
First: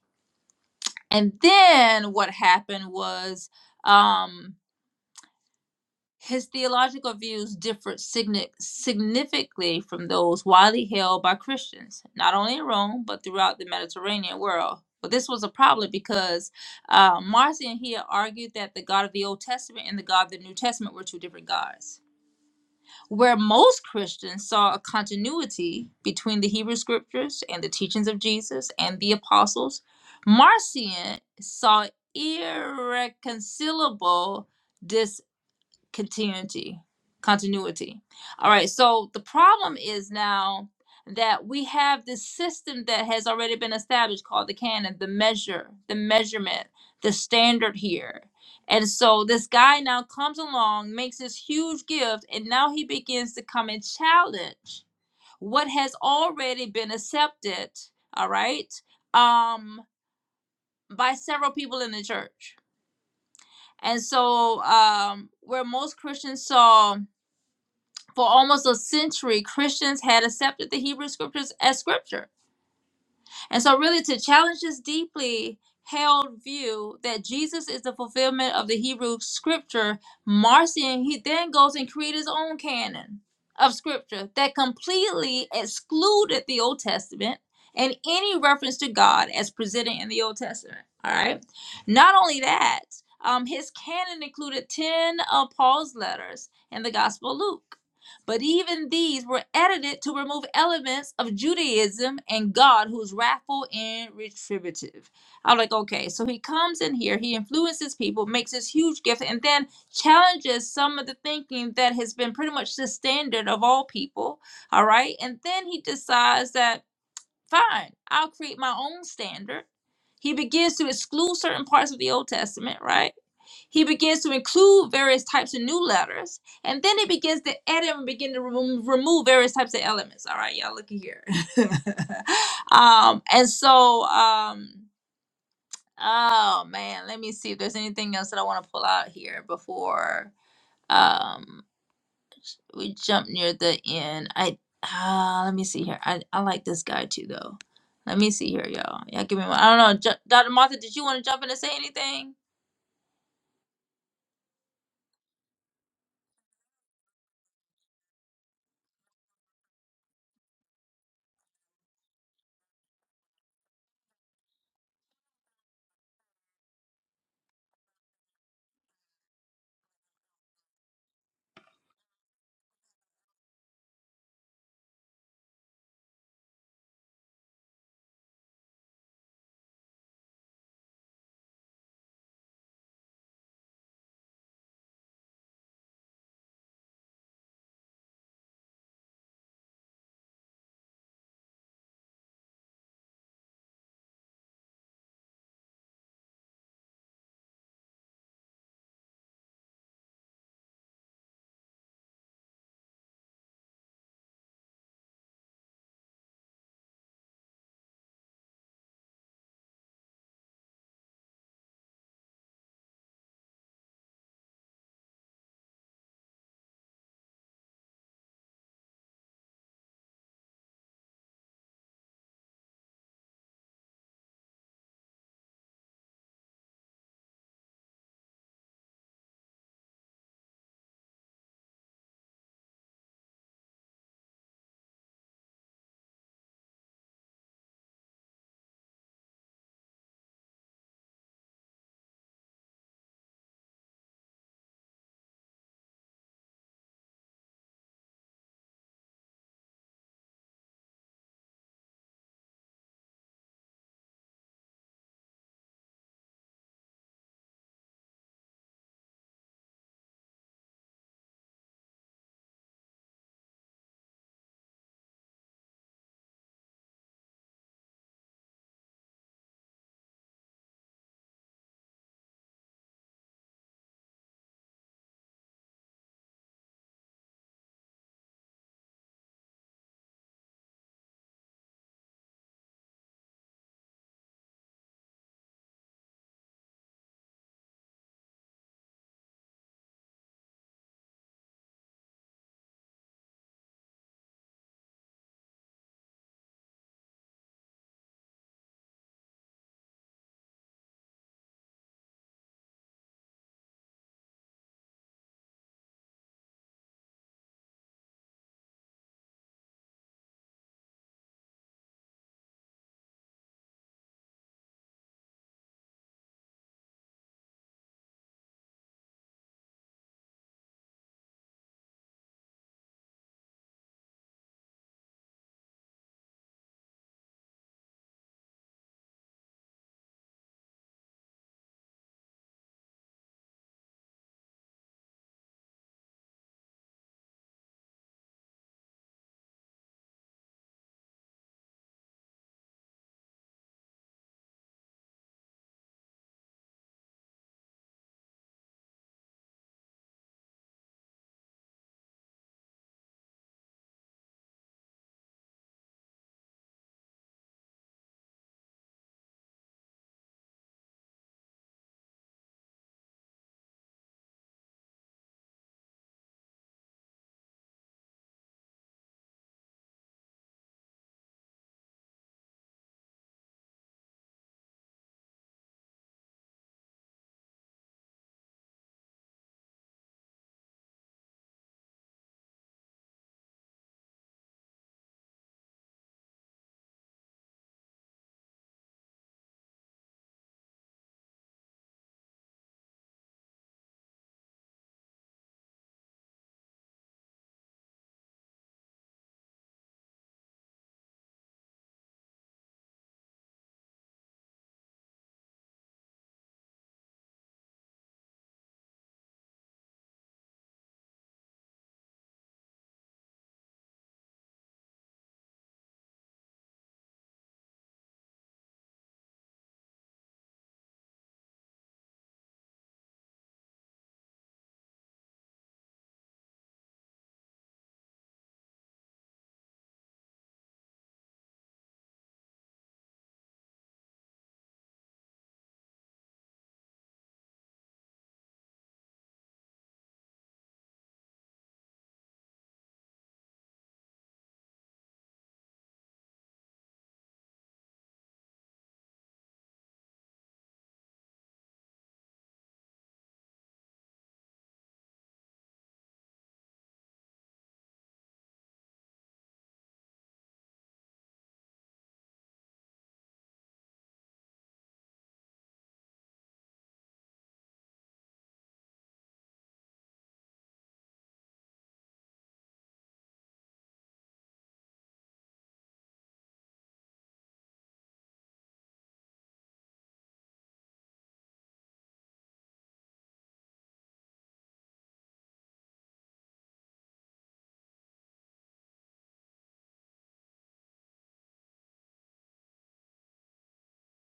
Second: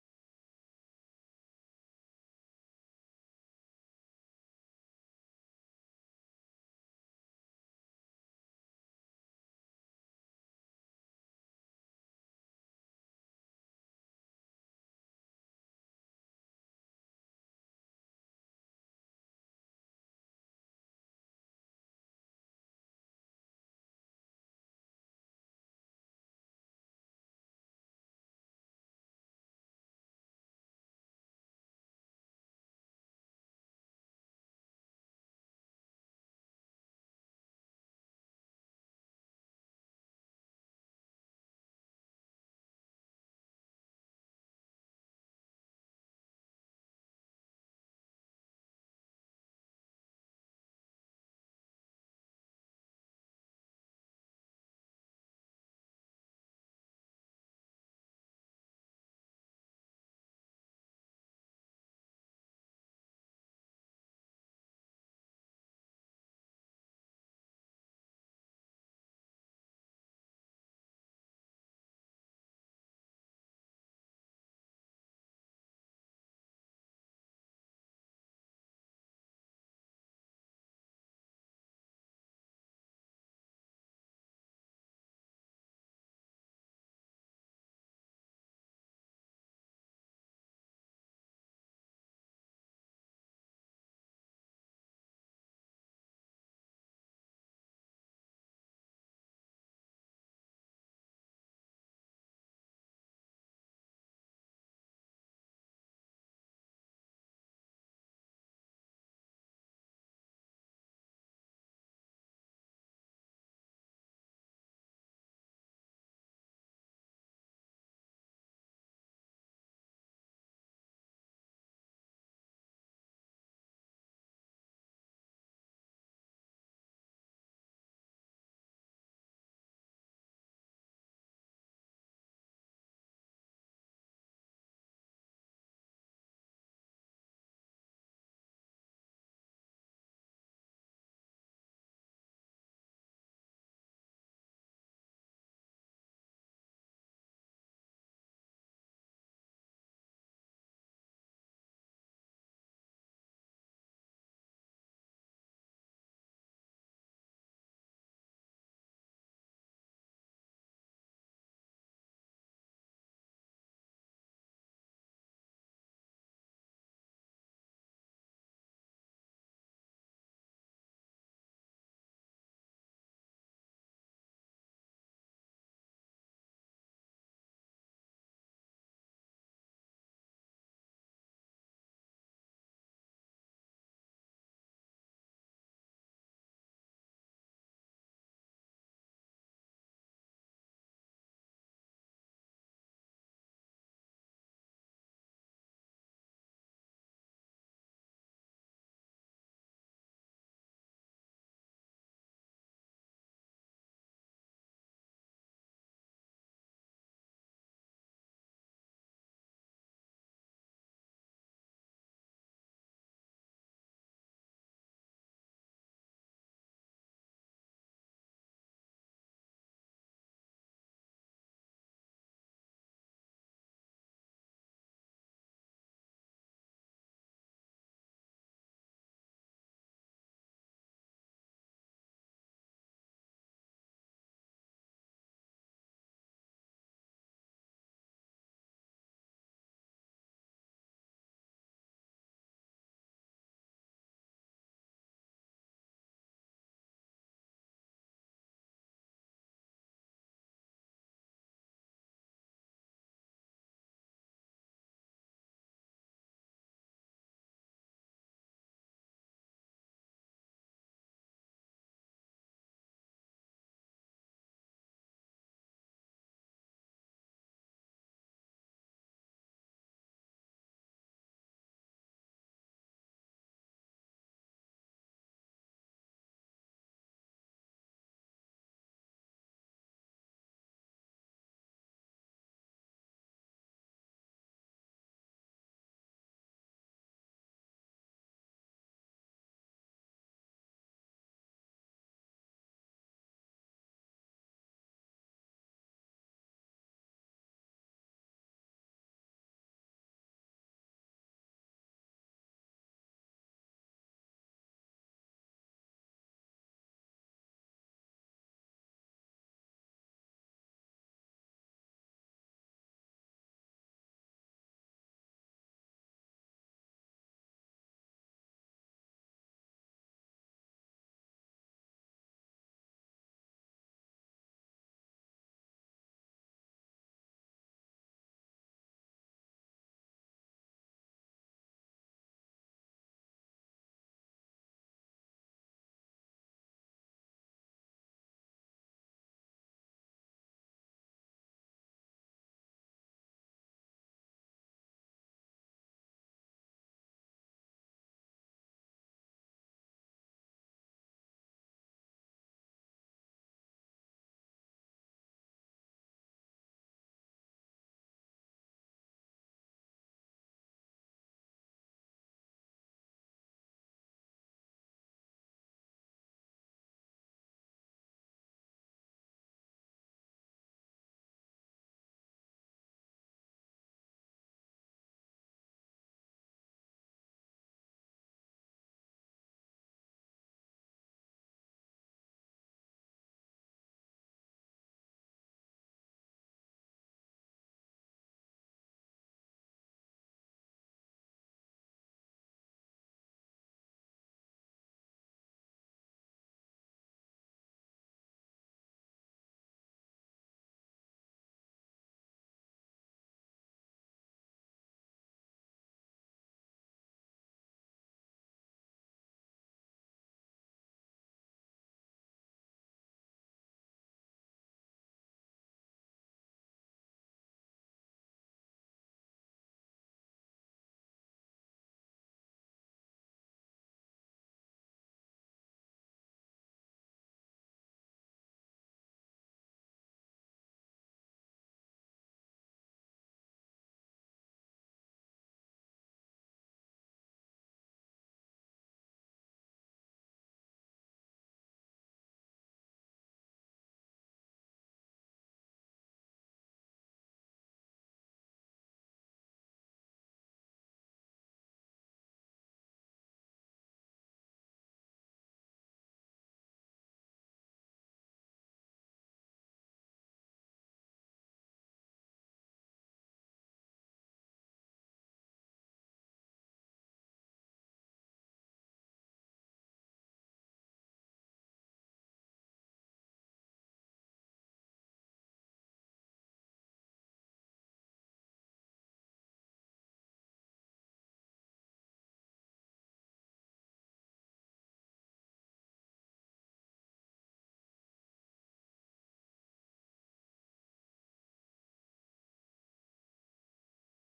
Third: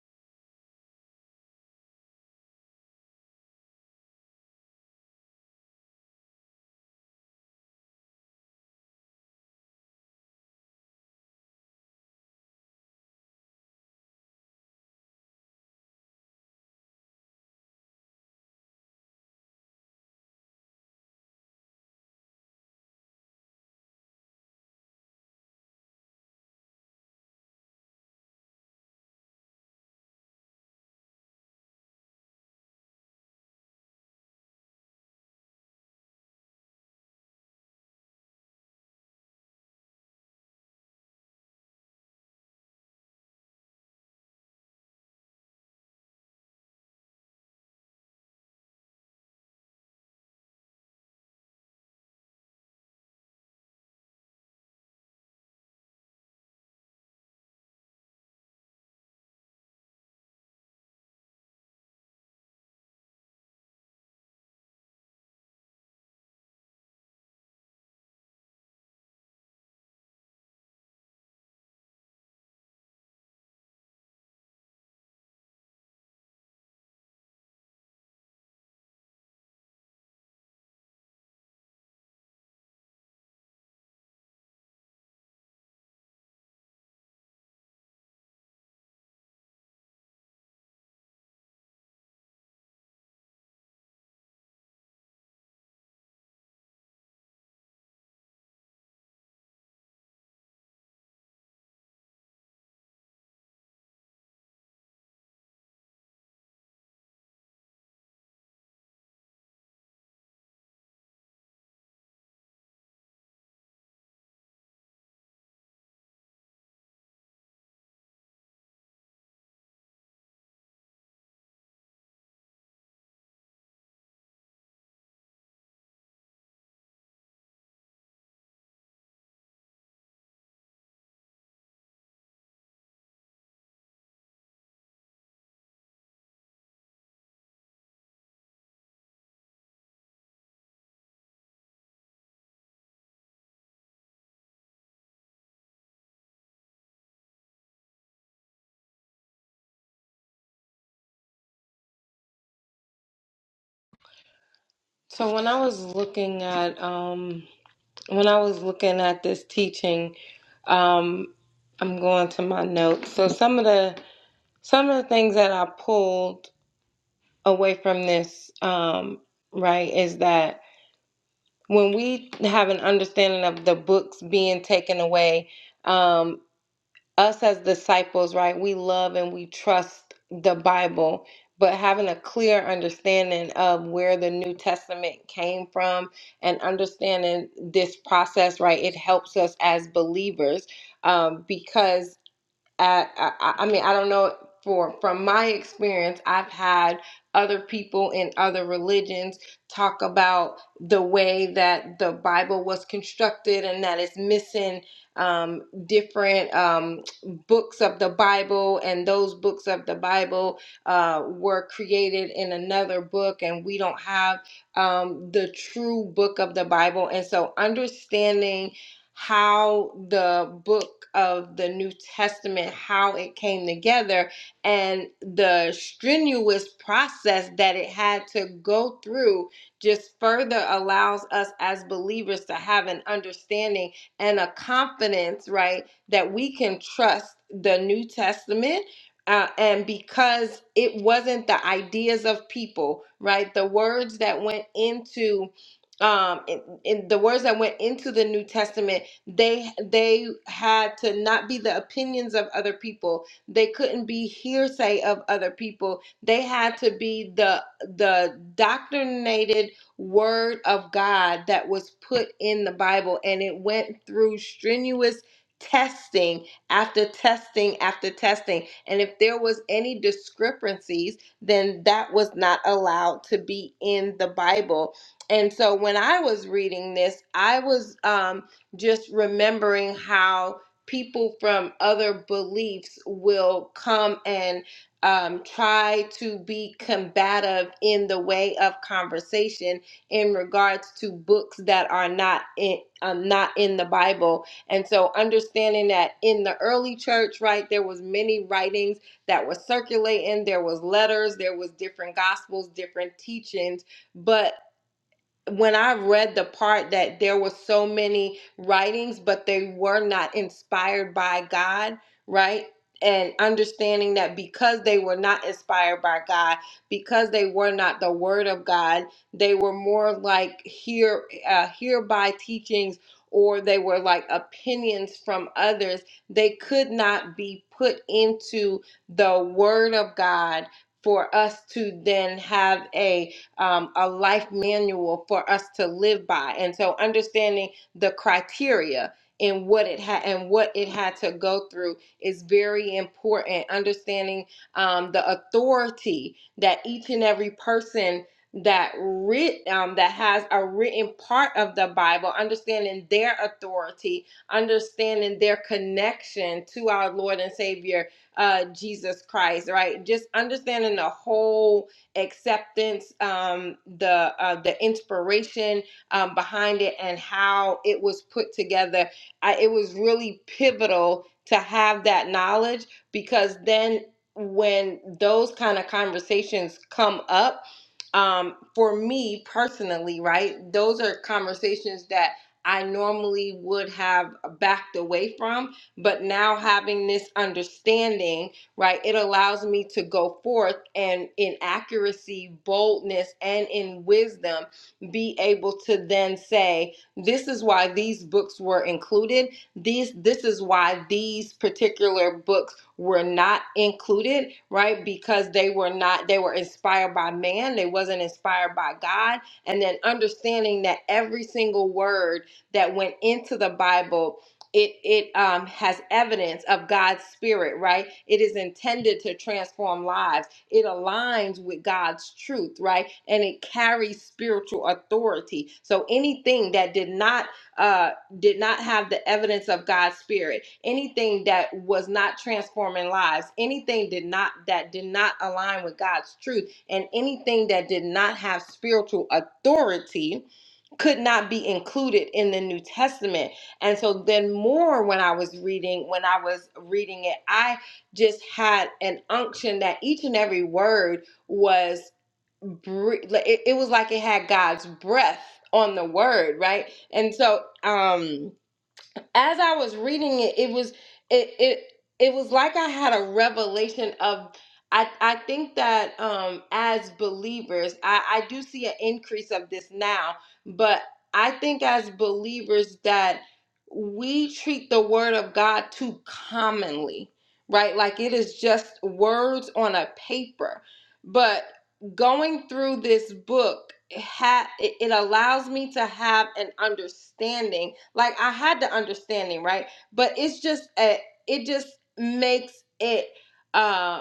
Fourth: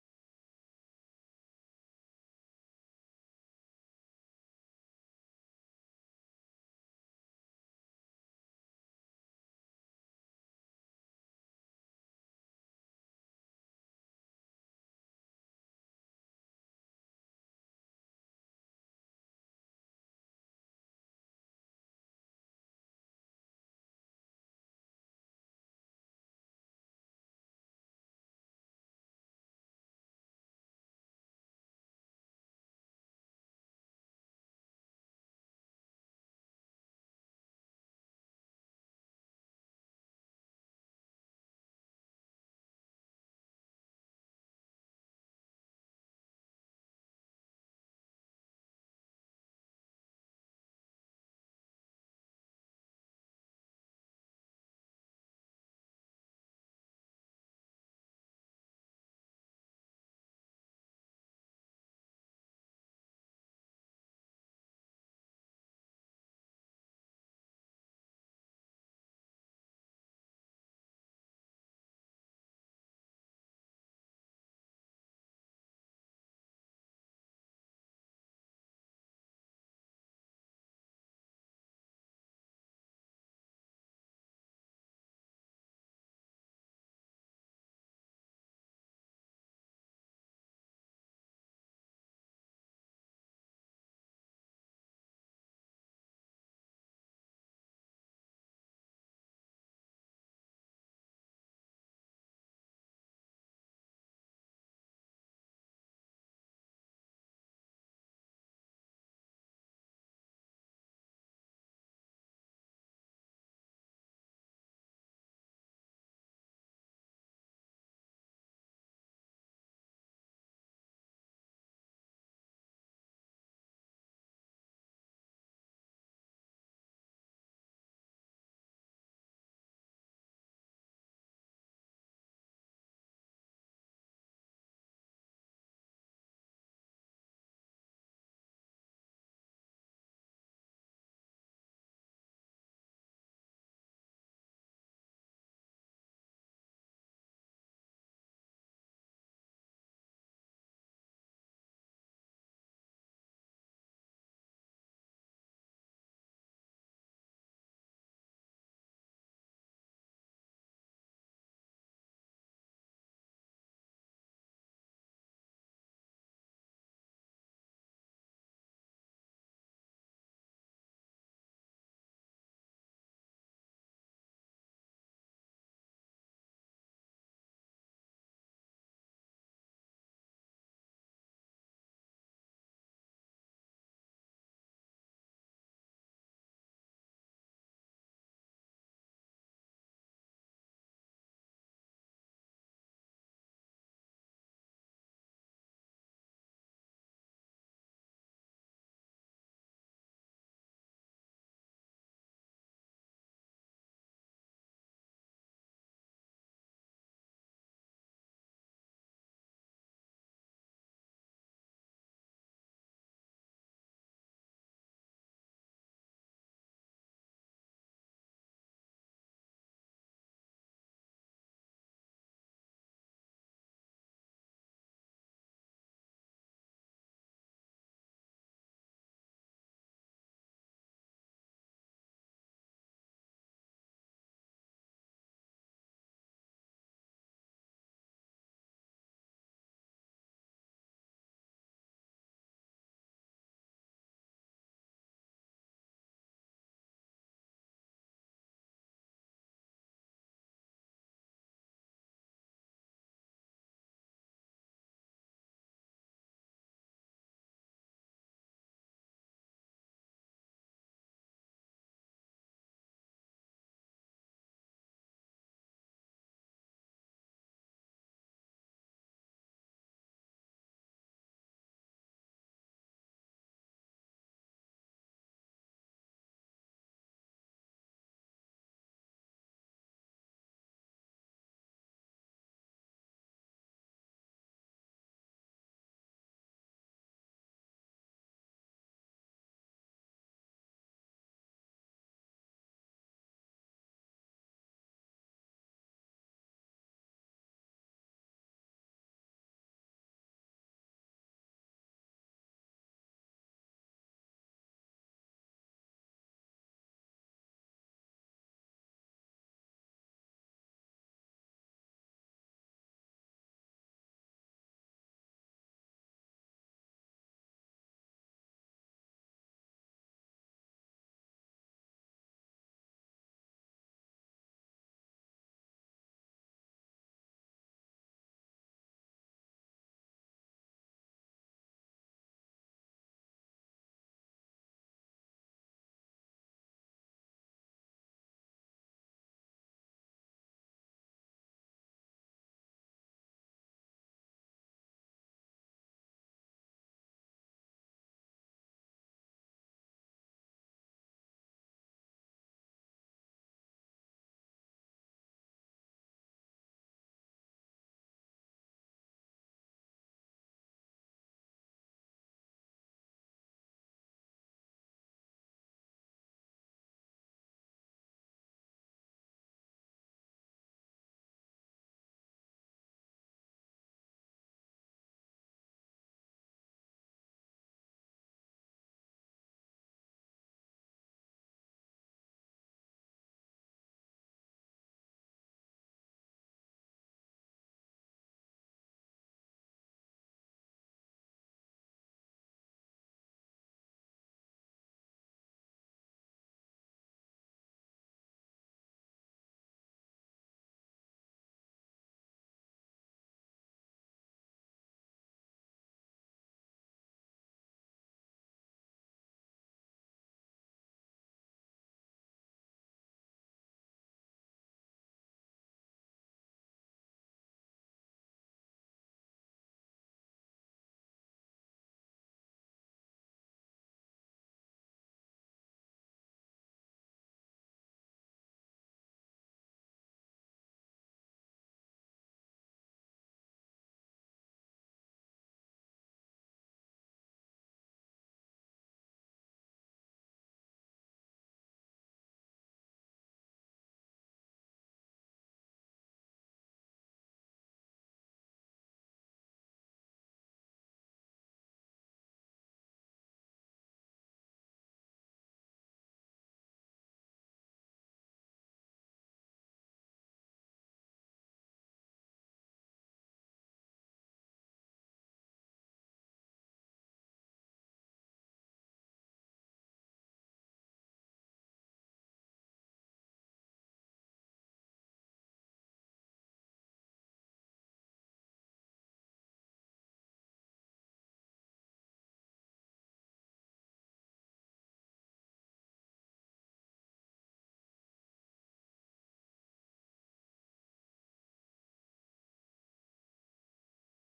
And then what happened was. Um, his theological views differed significantly from those widely held by Christians, not only in Rome, but throughout the Mediterranean world. But this was a problem because uh, Marcion here argued that the God of the Old Testament and the God of the New Testament were two different gods. Where most Christians saw a continuity between the Hebrew scriptures and the teachings of Jesus and the apostles, Marcion saw irreconcilable continuity continuity all right so the problem is now that we have this system that has already been established called the canon the measure the measurement the standard here and so this guy now comes along makes this huge gift and now he begins to come and challenge what has already been accepted all right um by several people in the church and so um where most christians saw for almost a century, Christians had accepted the Hebrew scriptures as scripture. And so, really, to challenge this deeply held view that Jesus is the fulfillment of the Hebrew scripture, Marcion, he then goes and creates his own canon of scripture that completely excluded the Old Testament and any reference to God as presented in the Old Testament. All right. Not only that, um, his canon included 10 of Paul's letters in the Gospel of Luke. But even these were edited to remove elements of Judaism and God, who's wrathful and retributive. I'm like, okay, so he comes in here, he influences people, makes this huge gift, and then challenges some of the thinking that has been pretty much the standard of all people. All right. And then he decides that, fine, I'll create my own standard. He begins to exclude certain parts of the Old Testament, right? He begins to include various types of new letters, and then he begins to edit and begin to remo- remove various types of elements. All right, y'all, look here. [LAUGHS] um, and so, um, oh man, let me see if there's anything else that I want to pull out here before um, we jump near the end. I uh, let me see here. I, I like this guy too, though. Let me see here, y'all. Y'all give me one. I don't know. Ju- Dr. Martha, did you want to jump in and say anything?
So when I was looking at um when I was looking at this teaching, um, I'm going to my notes. So some of the some of the things that I pulled away from this, um, right, is that when we have an understanding of the books being taken away, um, us as disciples, right, we love and we trust the Bible, but having a clear understanding of where the New Testament came from and understanding this process, right, it helps us as believers um, because I, I, I mean, I don't know for from my experience, I've had other people in other religions talk about the way that the Bible was constructed and that it's missing um, different um, books of the Bible, and those books of the Bible uh, were created in another book, and we don't have um, the true book of the Bible. And so, understanding how the book of the New Testament, how it came together and the strenuous process that it had to go through just further allows us as believers to have an understanding and a confidence, right, that we can trust the New Testament. Uh, and because it wasn't the ideas of people, right? The words that went into um in, in the words that went into the new testament they they had to not be the opinions of other people they couldn't be hearsay of other people they had to be the the doctrinated word of god that was put in the bible and it went through strenuous testing after testing after testing and if there was any discrepancies then that was not allowed to be in the bible and so when I was reading this, I was um, just remembering how people from other beliefs will come and um, try to be combative in the way of conversation in regards to books that are not in um, not in the Bible. And so understanding that in the early church, right, there was many writings that were circulating. There was letters, there was different gospels, different teachings, but when I read the part that there were so many writings, but they were not inspired by God, right? And understanding that because they were not inspired by God, because they were not the Word of God, they were more like here, uh, hereby teachings, or they were like opinions from others. They could not be put into the Word of God for us to then have a um, a life manual for us to live by. And so understanding the criteria and what it had and what it had to go through is very important. Understanding um, the authority that each and every person that writ um, that has a written part of the Bible, understanding their authority, understanding their connection to our Lord and Savior uh, Jesus Christ, right? Just understanding the whole acceptance, um, the uh, the inspiration um, behind it, and how it was put together. I, it was really pivotal to have that knowledge because then when those kind of conversations come up, um, for me personally, right, those are conversations that I normally would have backed away from, but now having this understanding right? It allows me to go forth and in accuracy, boldness, and in wisdom be able to then say, this is why these books were included. These this is why these particular books were not included, right? Because they were not they were inspired by man, they wasn't inspired by God. And then understanding that every single word that went into the Bible it it um has evidence of God's spirit, right? It is intended to transform lives. It aligns with God's truth, right? And it carries spiritual authority. So anything that did not uh did not have the evidence of God's spirit, anything that was not transforming lives, anything did not that did not align with God's truth, and anything that did not have spiritual authority, could not be included in the New Testament and so then more when I was reading, when I was reading it, I just had an unction that each and every word was bre- like, it, it was like it had God's breath on the word, right? And so um as I was reading it, it was it it it was like I had a revelation of I I think that um as believers, I I do see an increase of this now, but I think as believers that we treat the word of God too commonly, right? Like it is just words on a paper. But going through this book it ha- it it allows me to have an understanding like i had the understanding right but it's just a, it just makes it uh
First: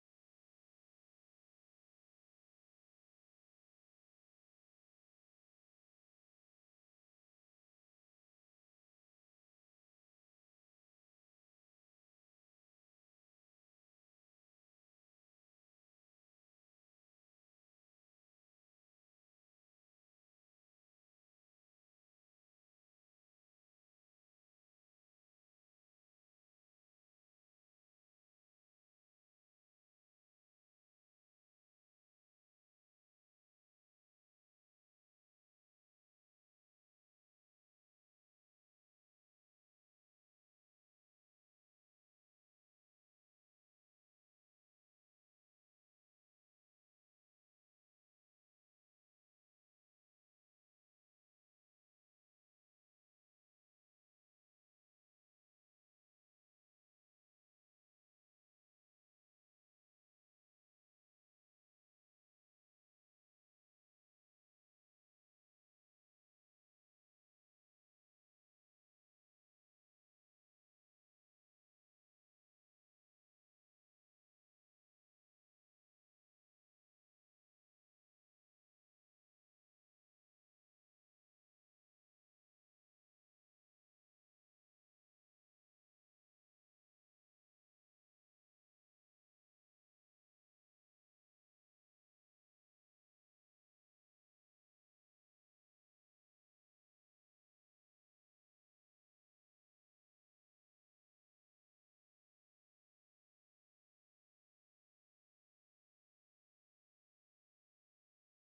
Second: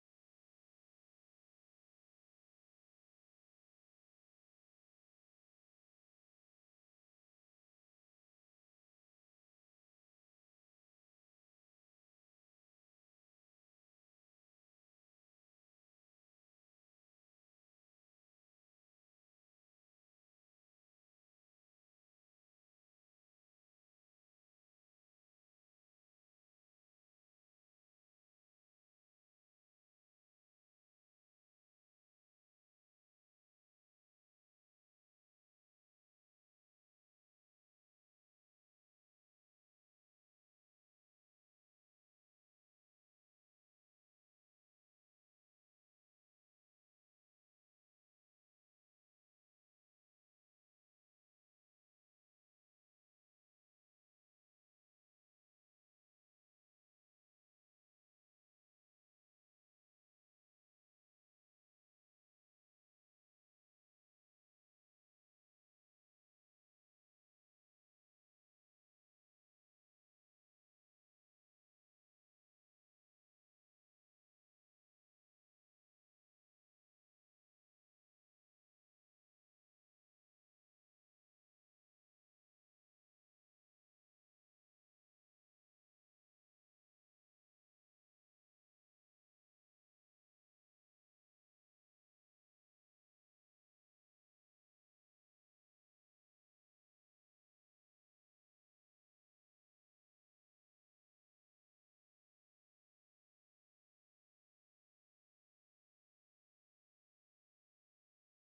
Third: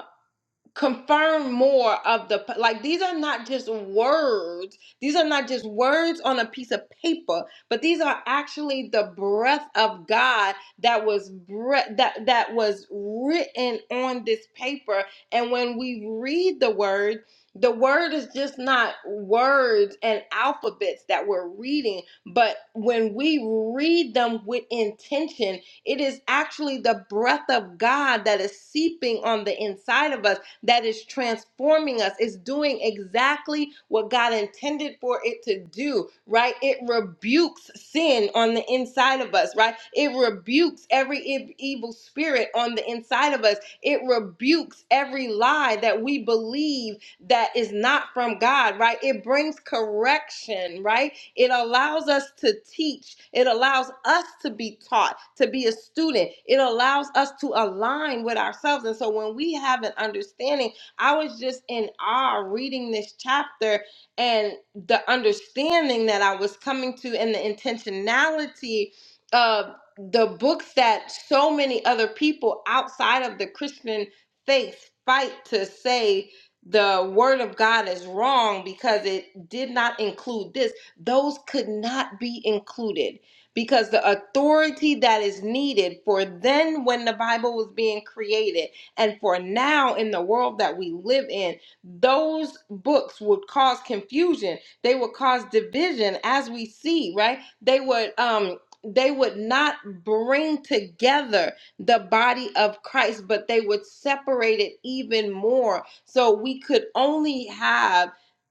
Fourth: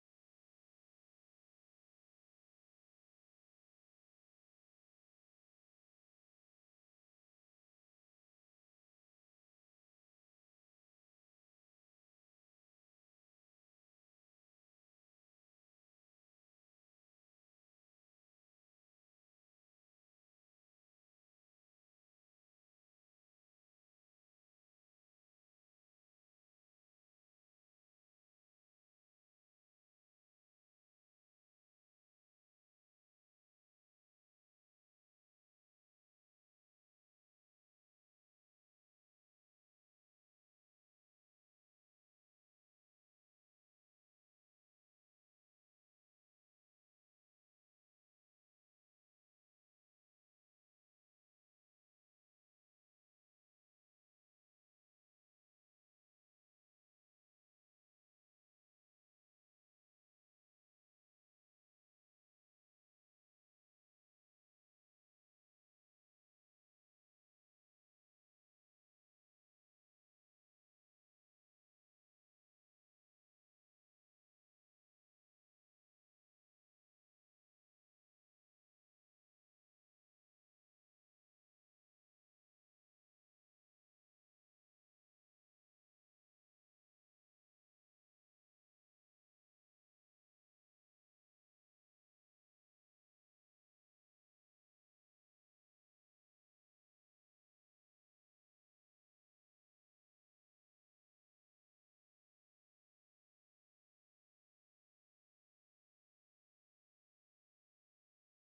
confirm more of the like these are not just words these are not just words on a piece of paper but these are actually the breath of god that was bre- that that was written on this paper and when we read the word the word is just not words and alphabets that we're reading but when we read them with intention it is actually the breath of god that is seeping on the inside of us that is transforming us. It's doing exactly what God intended for it to do, right? It rebukes sin on the inside of us, right? It rebukes every e- evil spirit on the inside of us. It rebukes every lie that we believe that is not from God, right? It brings correction, right? It allows us to teach. It allows us to be taught, to be a student. It allows us to align with ourselves. And so when we have an understanding, I was just in awe reading this chapter and the understanding that I was coming to and the intentionality of the books that so many other people outside of the Christian faith fight to say the word of God is wrong because it did not include this those could not be included because the authority that is needed for then when the Bible was being created and for now in the world that we live in, those books would cause confusion. They would cause division as we see, right? They would um they would not bring together the body of Christ, but they would separate it even more. So we could only have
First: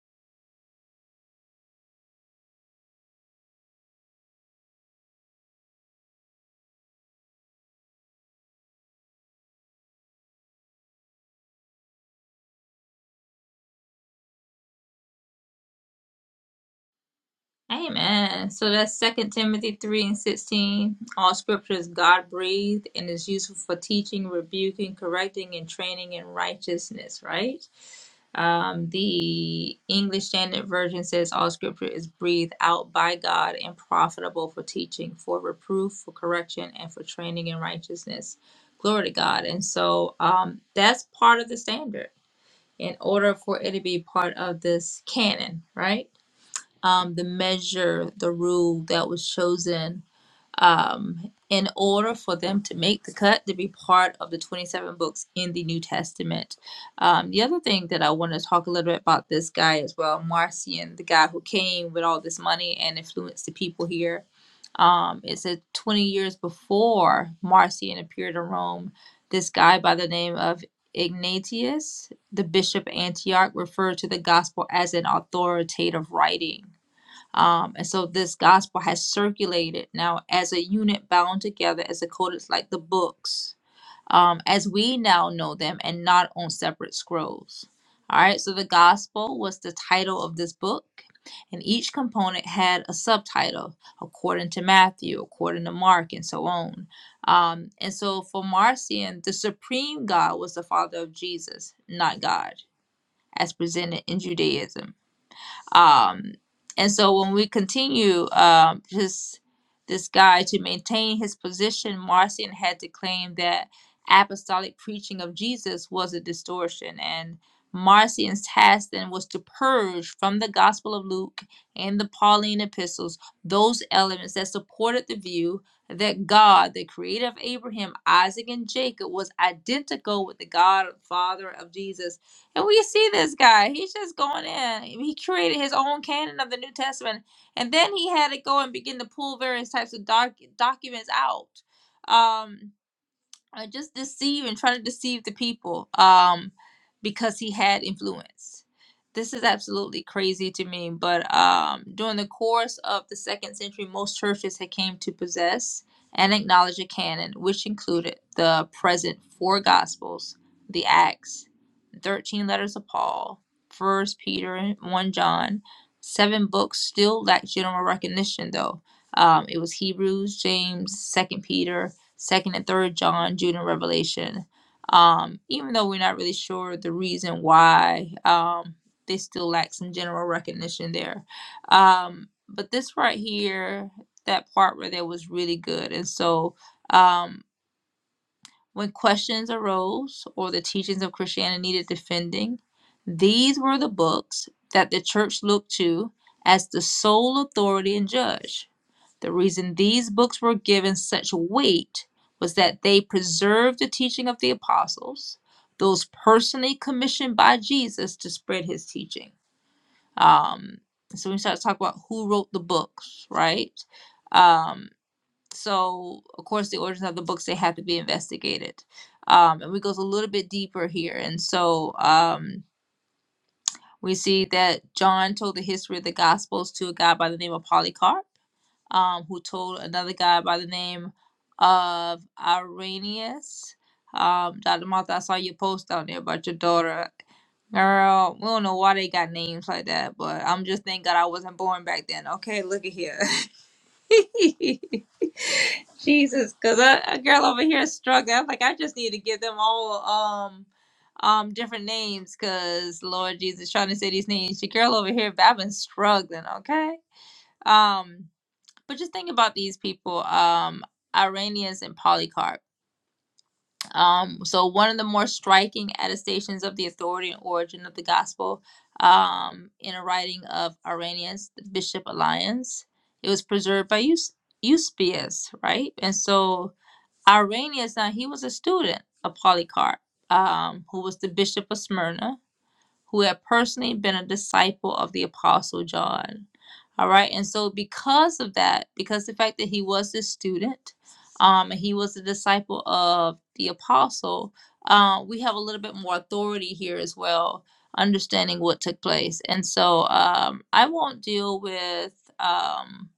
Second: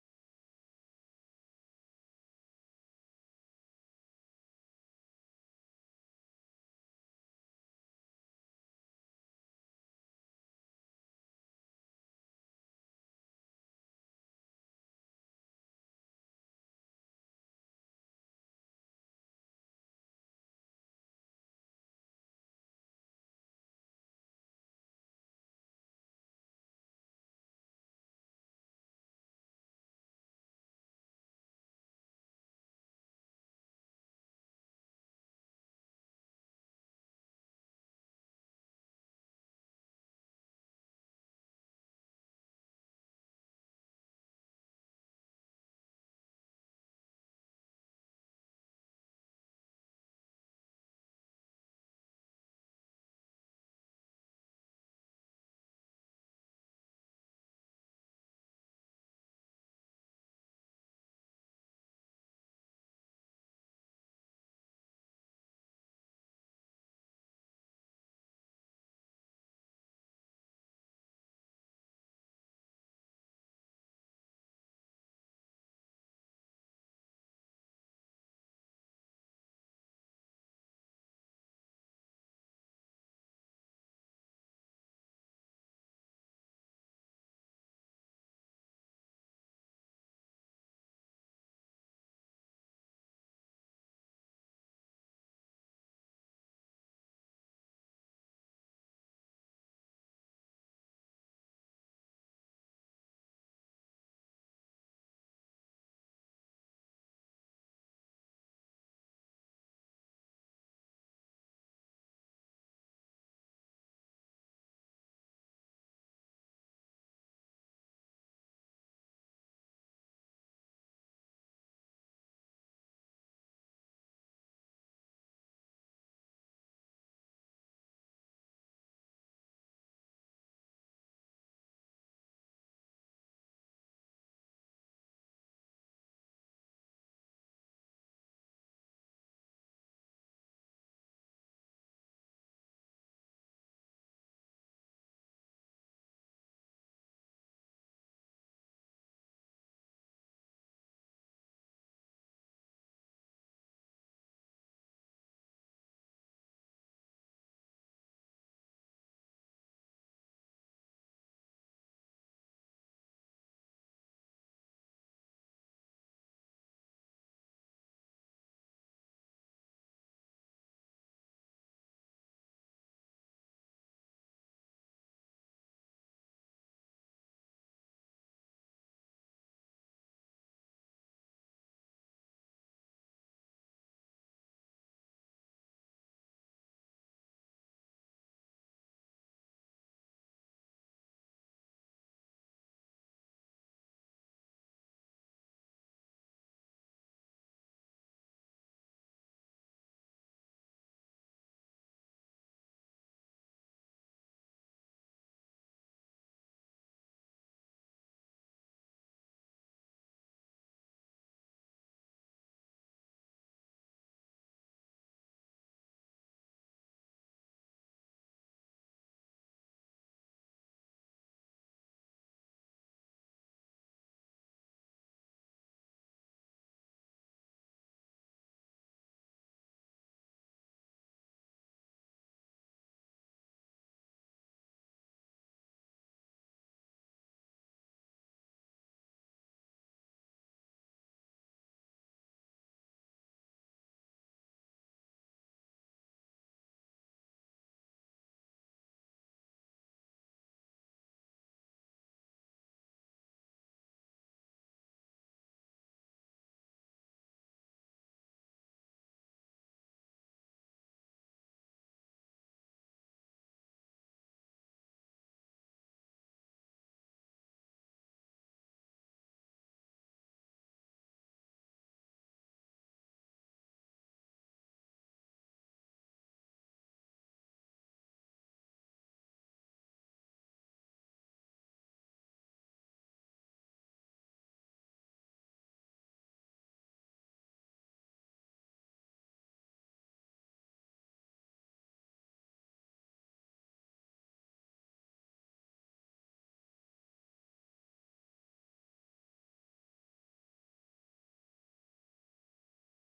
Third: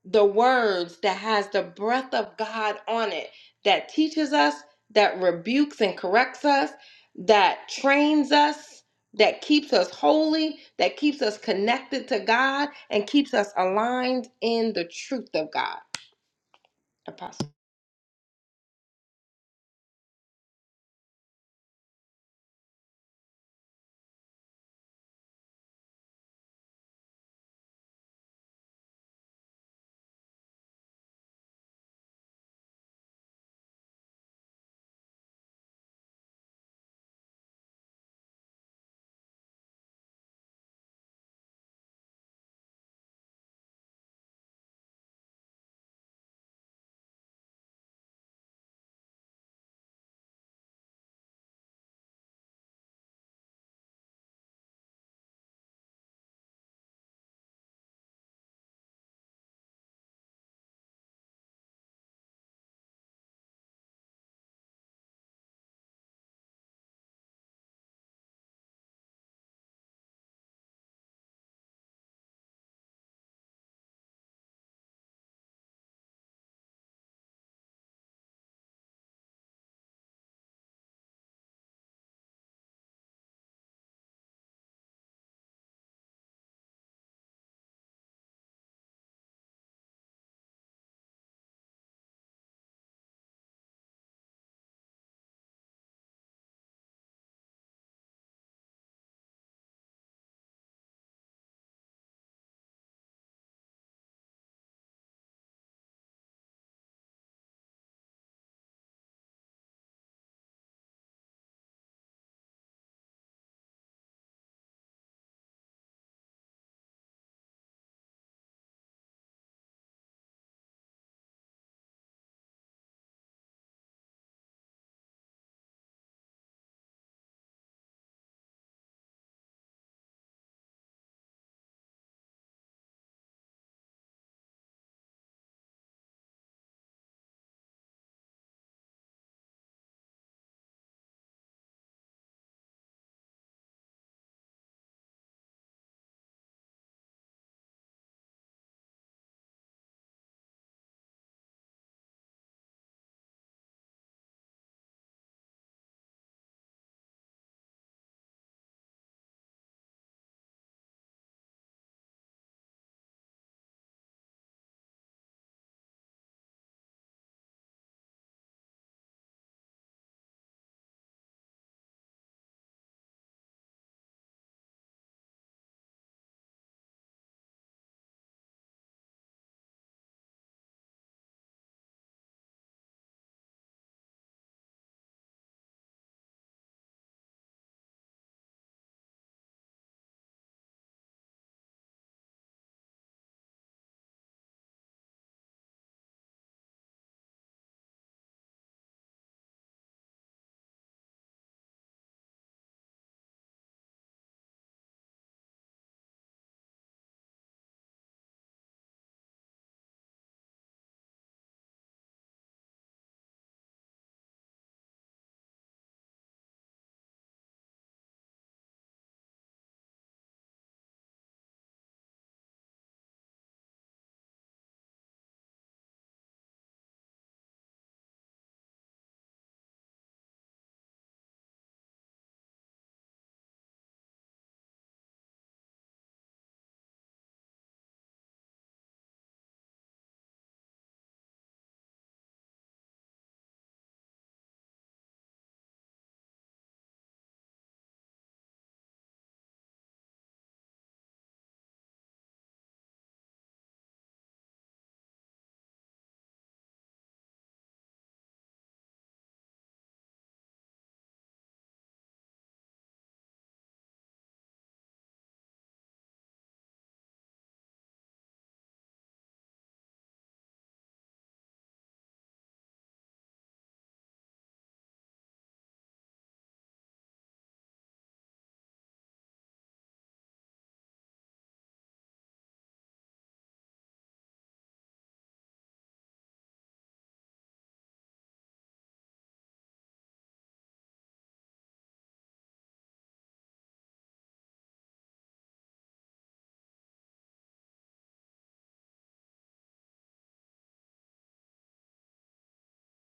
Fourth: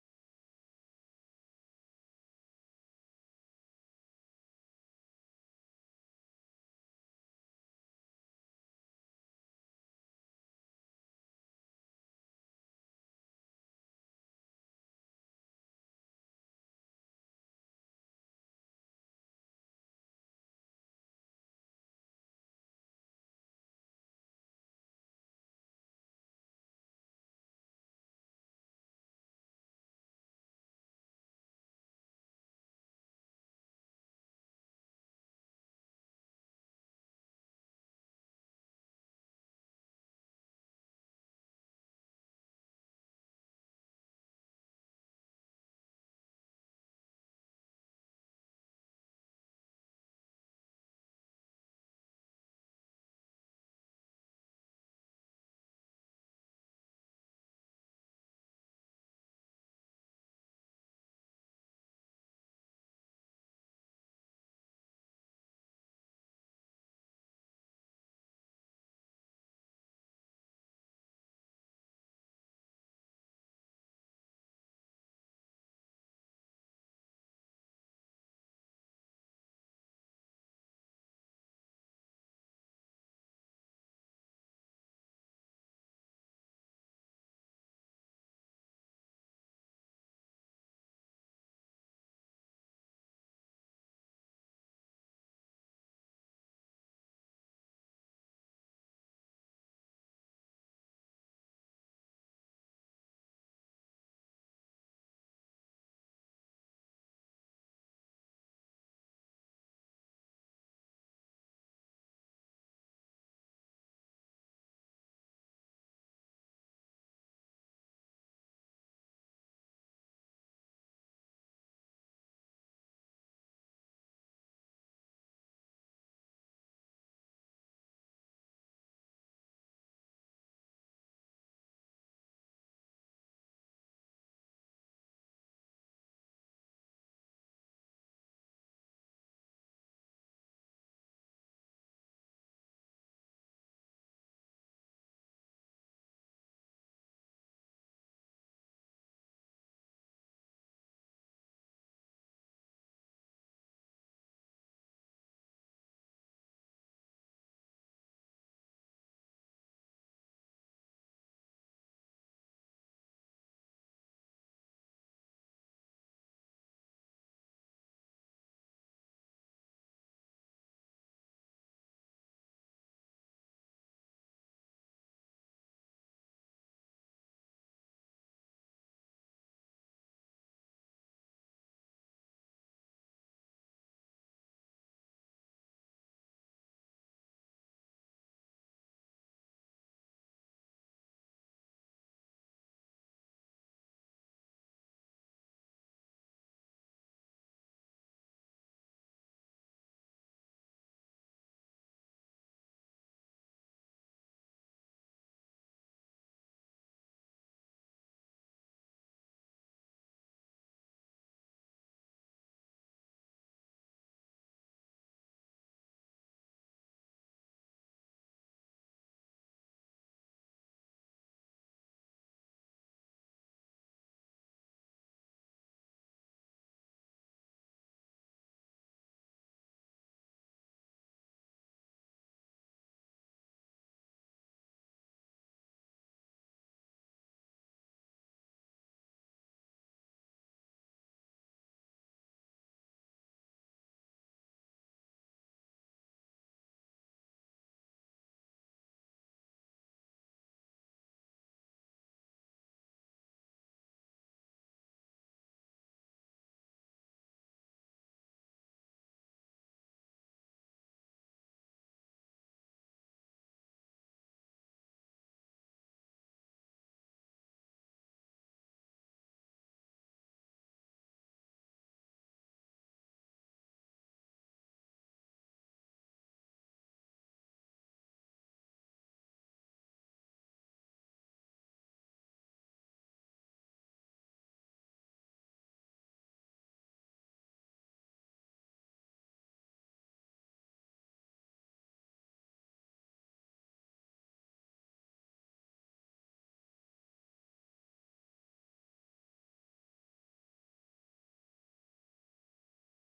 the words that has the breath of God on it that teaches us, that rebukes and corrects us, that trains us, that keeps us holy, that keeps us connected to God and keeps us aligned in the truth of God. Apostle.
Amen. So that's Second Timothy 3 and 16. All scripture is God breathed and is useful for teaching, rebuking, correcting, and training in righteousness, right? Um, the English Standard Version says all scripture is breathed out by God and profitable for teaching, for reproof, for correction, and for training in righteousness. Glory to God. And so um, that's part of the standard in order for it to be part of this canon, right? um, the measure, the rule that was chosen um, in order for them to make the cut to be part of the 27 books in the New Testament. Um, the other thing that I want to talk a little bit about this guy as well, Marcion, the guy who came with all this money and influenced the people here. Um, it said 20 years before Marcion appeared in Rome, this guy by the name of Ignatius, the bishop of Antioch, referred to the gospel as an authoritative writing um, and so this gospel has circulated now as a unit bound together as a code. It's like the books, um, as we now know them, and not on separate scrolls. All right. So the gospel was the title of this book, and each component had a subtitle according to Matthew, according to Mark, and so on. Um, and so for Marcion, the supreme God was the father of Jesus, not God, as presented in Judaism. Um, and so when we continue um, this this guy to maintain his position, Marcion had to claim that apostolic preaching of Jesus was a distortion, and Marcion's task then was to purge from the Gospel of Luke and the Pauline epistles those elements that supported the view that God, the creator of Abraham, Isaac, and Jacob, was identical with the God, Father of Jesus and we see this guy. He's just going in. He created his own canon of the New Testament. And then he had to go and begin to pull various types of doc- documents out. Um, uh, just deceive and try to deceive the people um because he had influence this is absolutely crazy to me but um during the course of the second century most churches had came to possess and acknowledge a canon which included the present four gospels the acts 13 letters of paul first peter and 1 john seven books still lack general recognition though um, it was hebrews james second peter second and third john jude and revelation um, even though we're not really sure the reason why um, they still lack some general recognition there um, but this right here that part where there was really good and so um, when questions arose or the teachings of christianity needed defending these were the books that the church looked to as the sole authority and judge the reason these books were given such weight was that they preserved the teaching of the apostles, those personally commissioned by Jesus to spread his teaching. Um, so we start to talk about who wrote the books, right? Um, so, of course, the origins of the books, they have to be investigated. Um, and we go a little bit deeper here. And so um, we see that John told the history of the Gospels to a guy by the name of Polycarp um, who told another guy by the name of Irenaeus. Um, Dr. Martha, I saw your post down there about your daughter. Girl, we don't know why they got names like that, but I'm just thank God I wasn't born back then. Okay, look at here. [LAUGHS] Jesus, because a girl over here is struggling. I'm like, I just need to give them all um um different names because Lord Jesus trying to say these names. Your girl over here, but I've been struggling, okay? Um but just think about these people, um, Iranians and Polycarp. Um, so one of the more striking attestations of the authority and origin of the gospel um, in a writing of Irenaeus, the Bishop Alliance, it was preserved by Eus- Eusebius, right? And so Irenaeus, now he was a student of Polycarp, um, who was the Bishop of Smyrna who had personally been a disciple of the Apostle John. All right. And so, because of that, because the fact that he was this student, um, and he was a disciple of the Apostle, uh, we have a little bit more authority here as well, understanding what took place. And so, um, I won't deal with. Um,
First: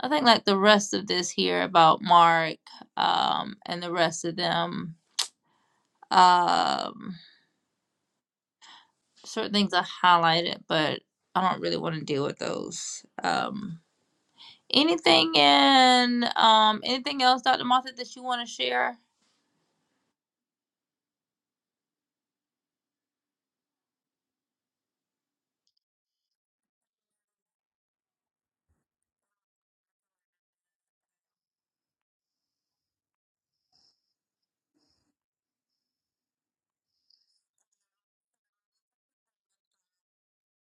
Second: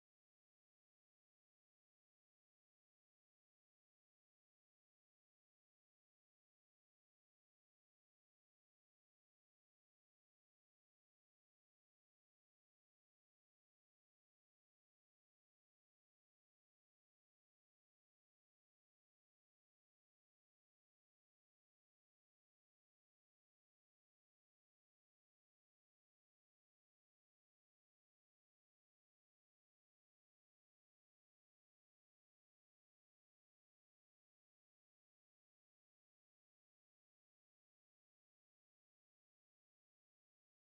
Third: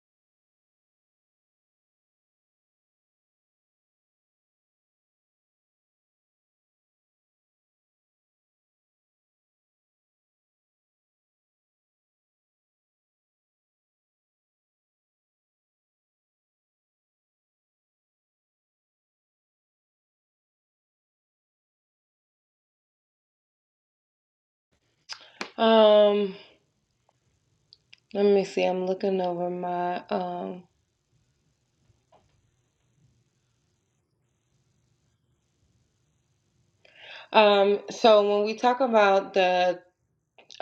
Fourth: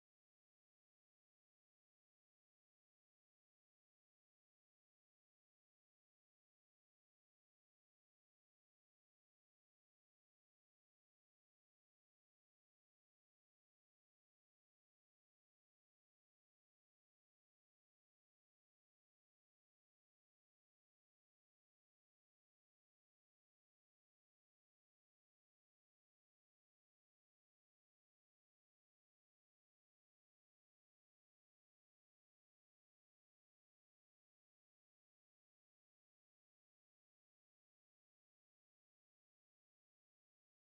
I think like the rest of this here about Mark um, and the rest of them. Um, certain things I highlighted, but I don't really want to deal with those. Um, anything in um, anything else, Dr. Martha, that you want to share?
Um let me see. I'm looking over my um um so when we talk about the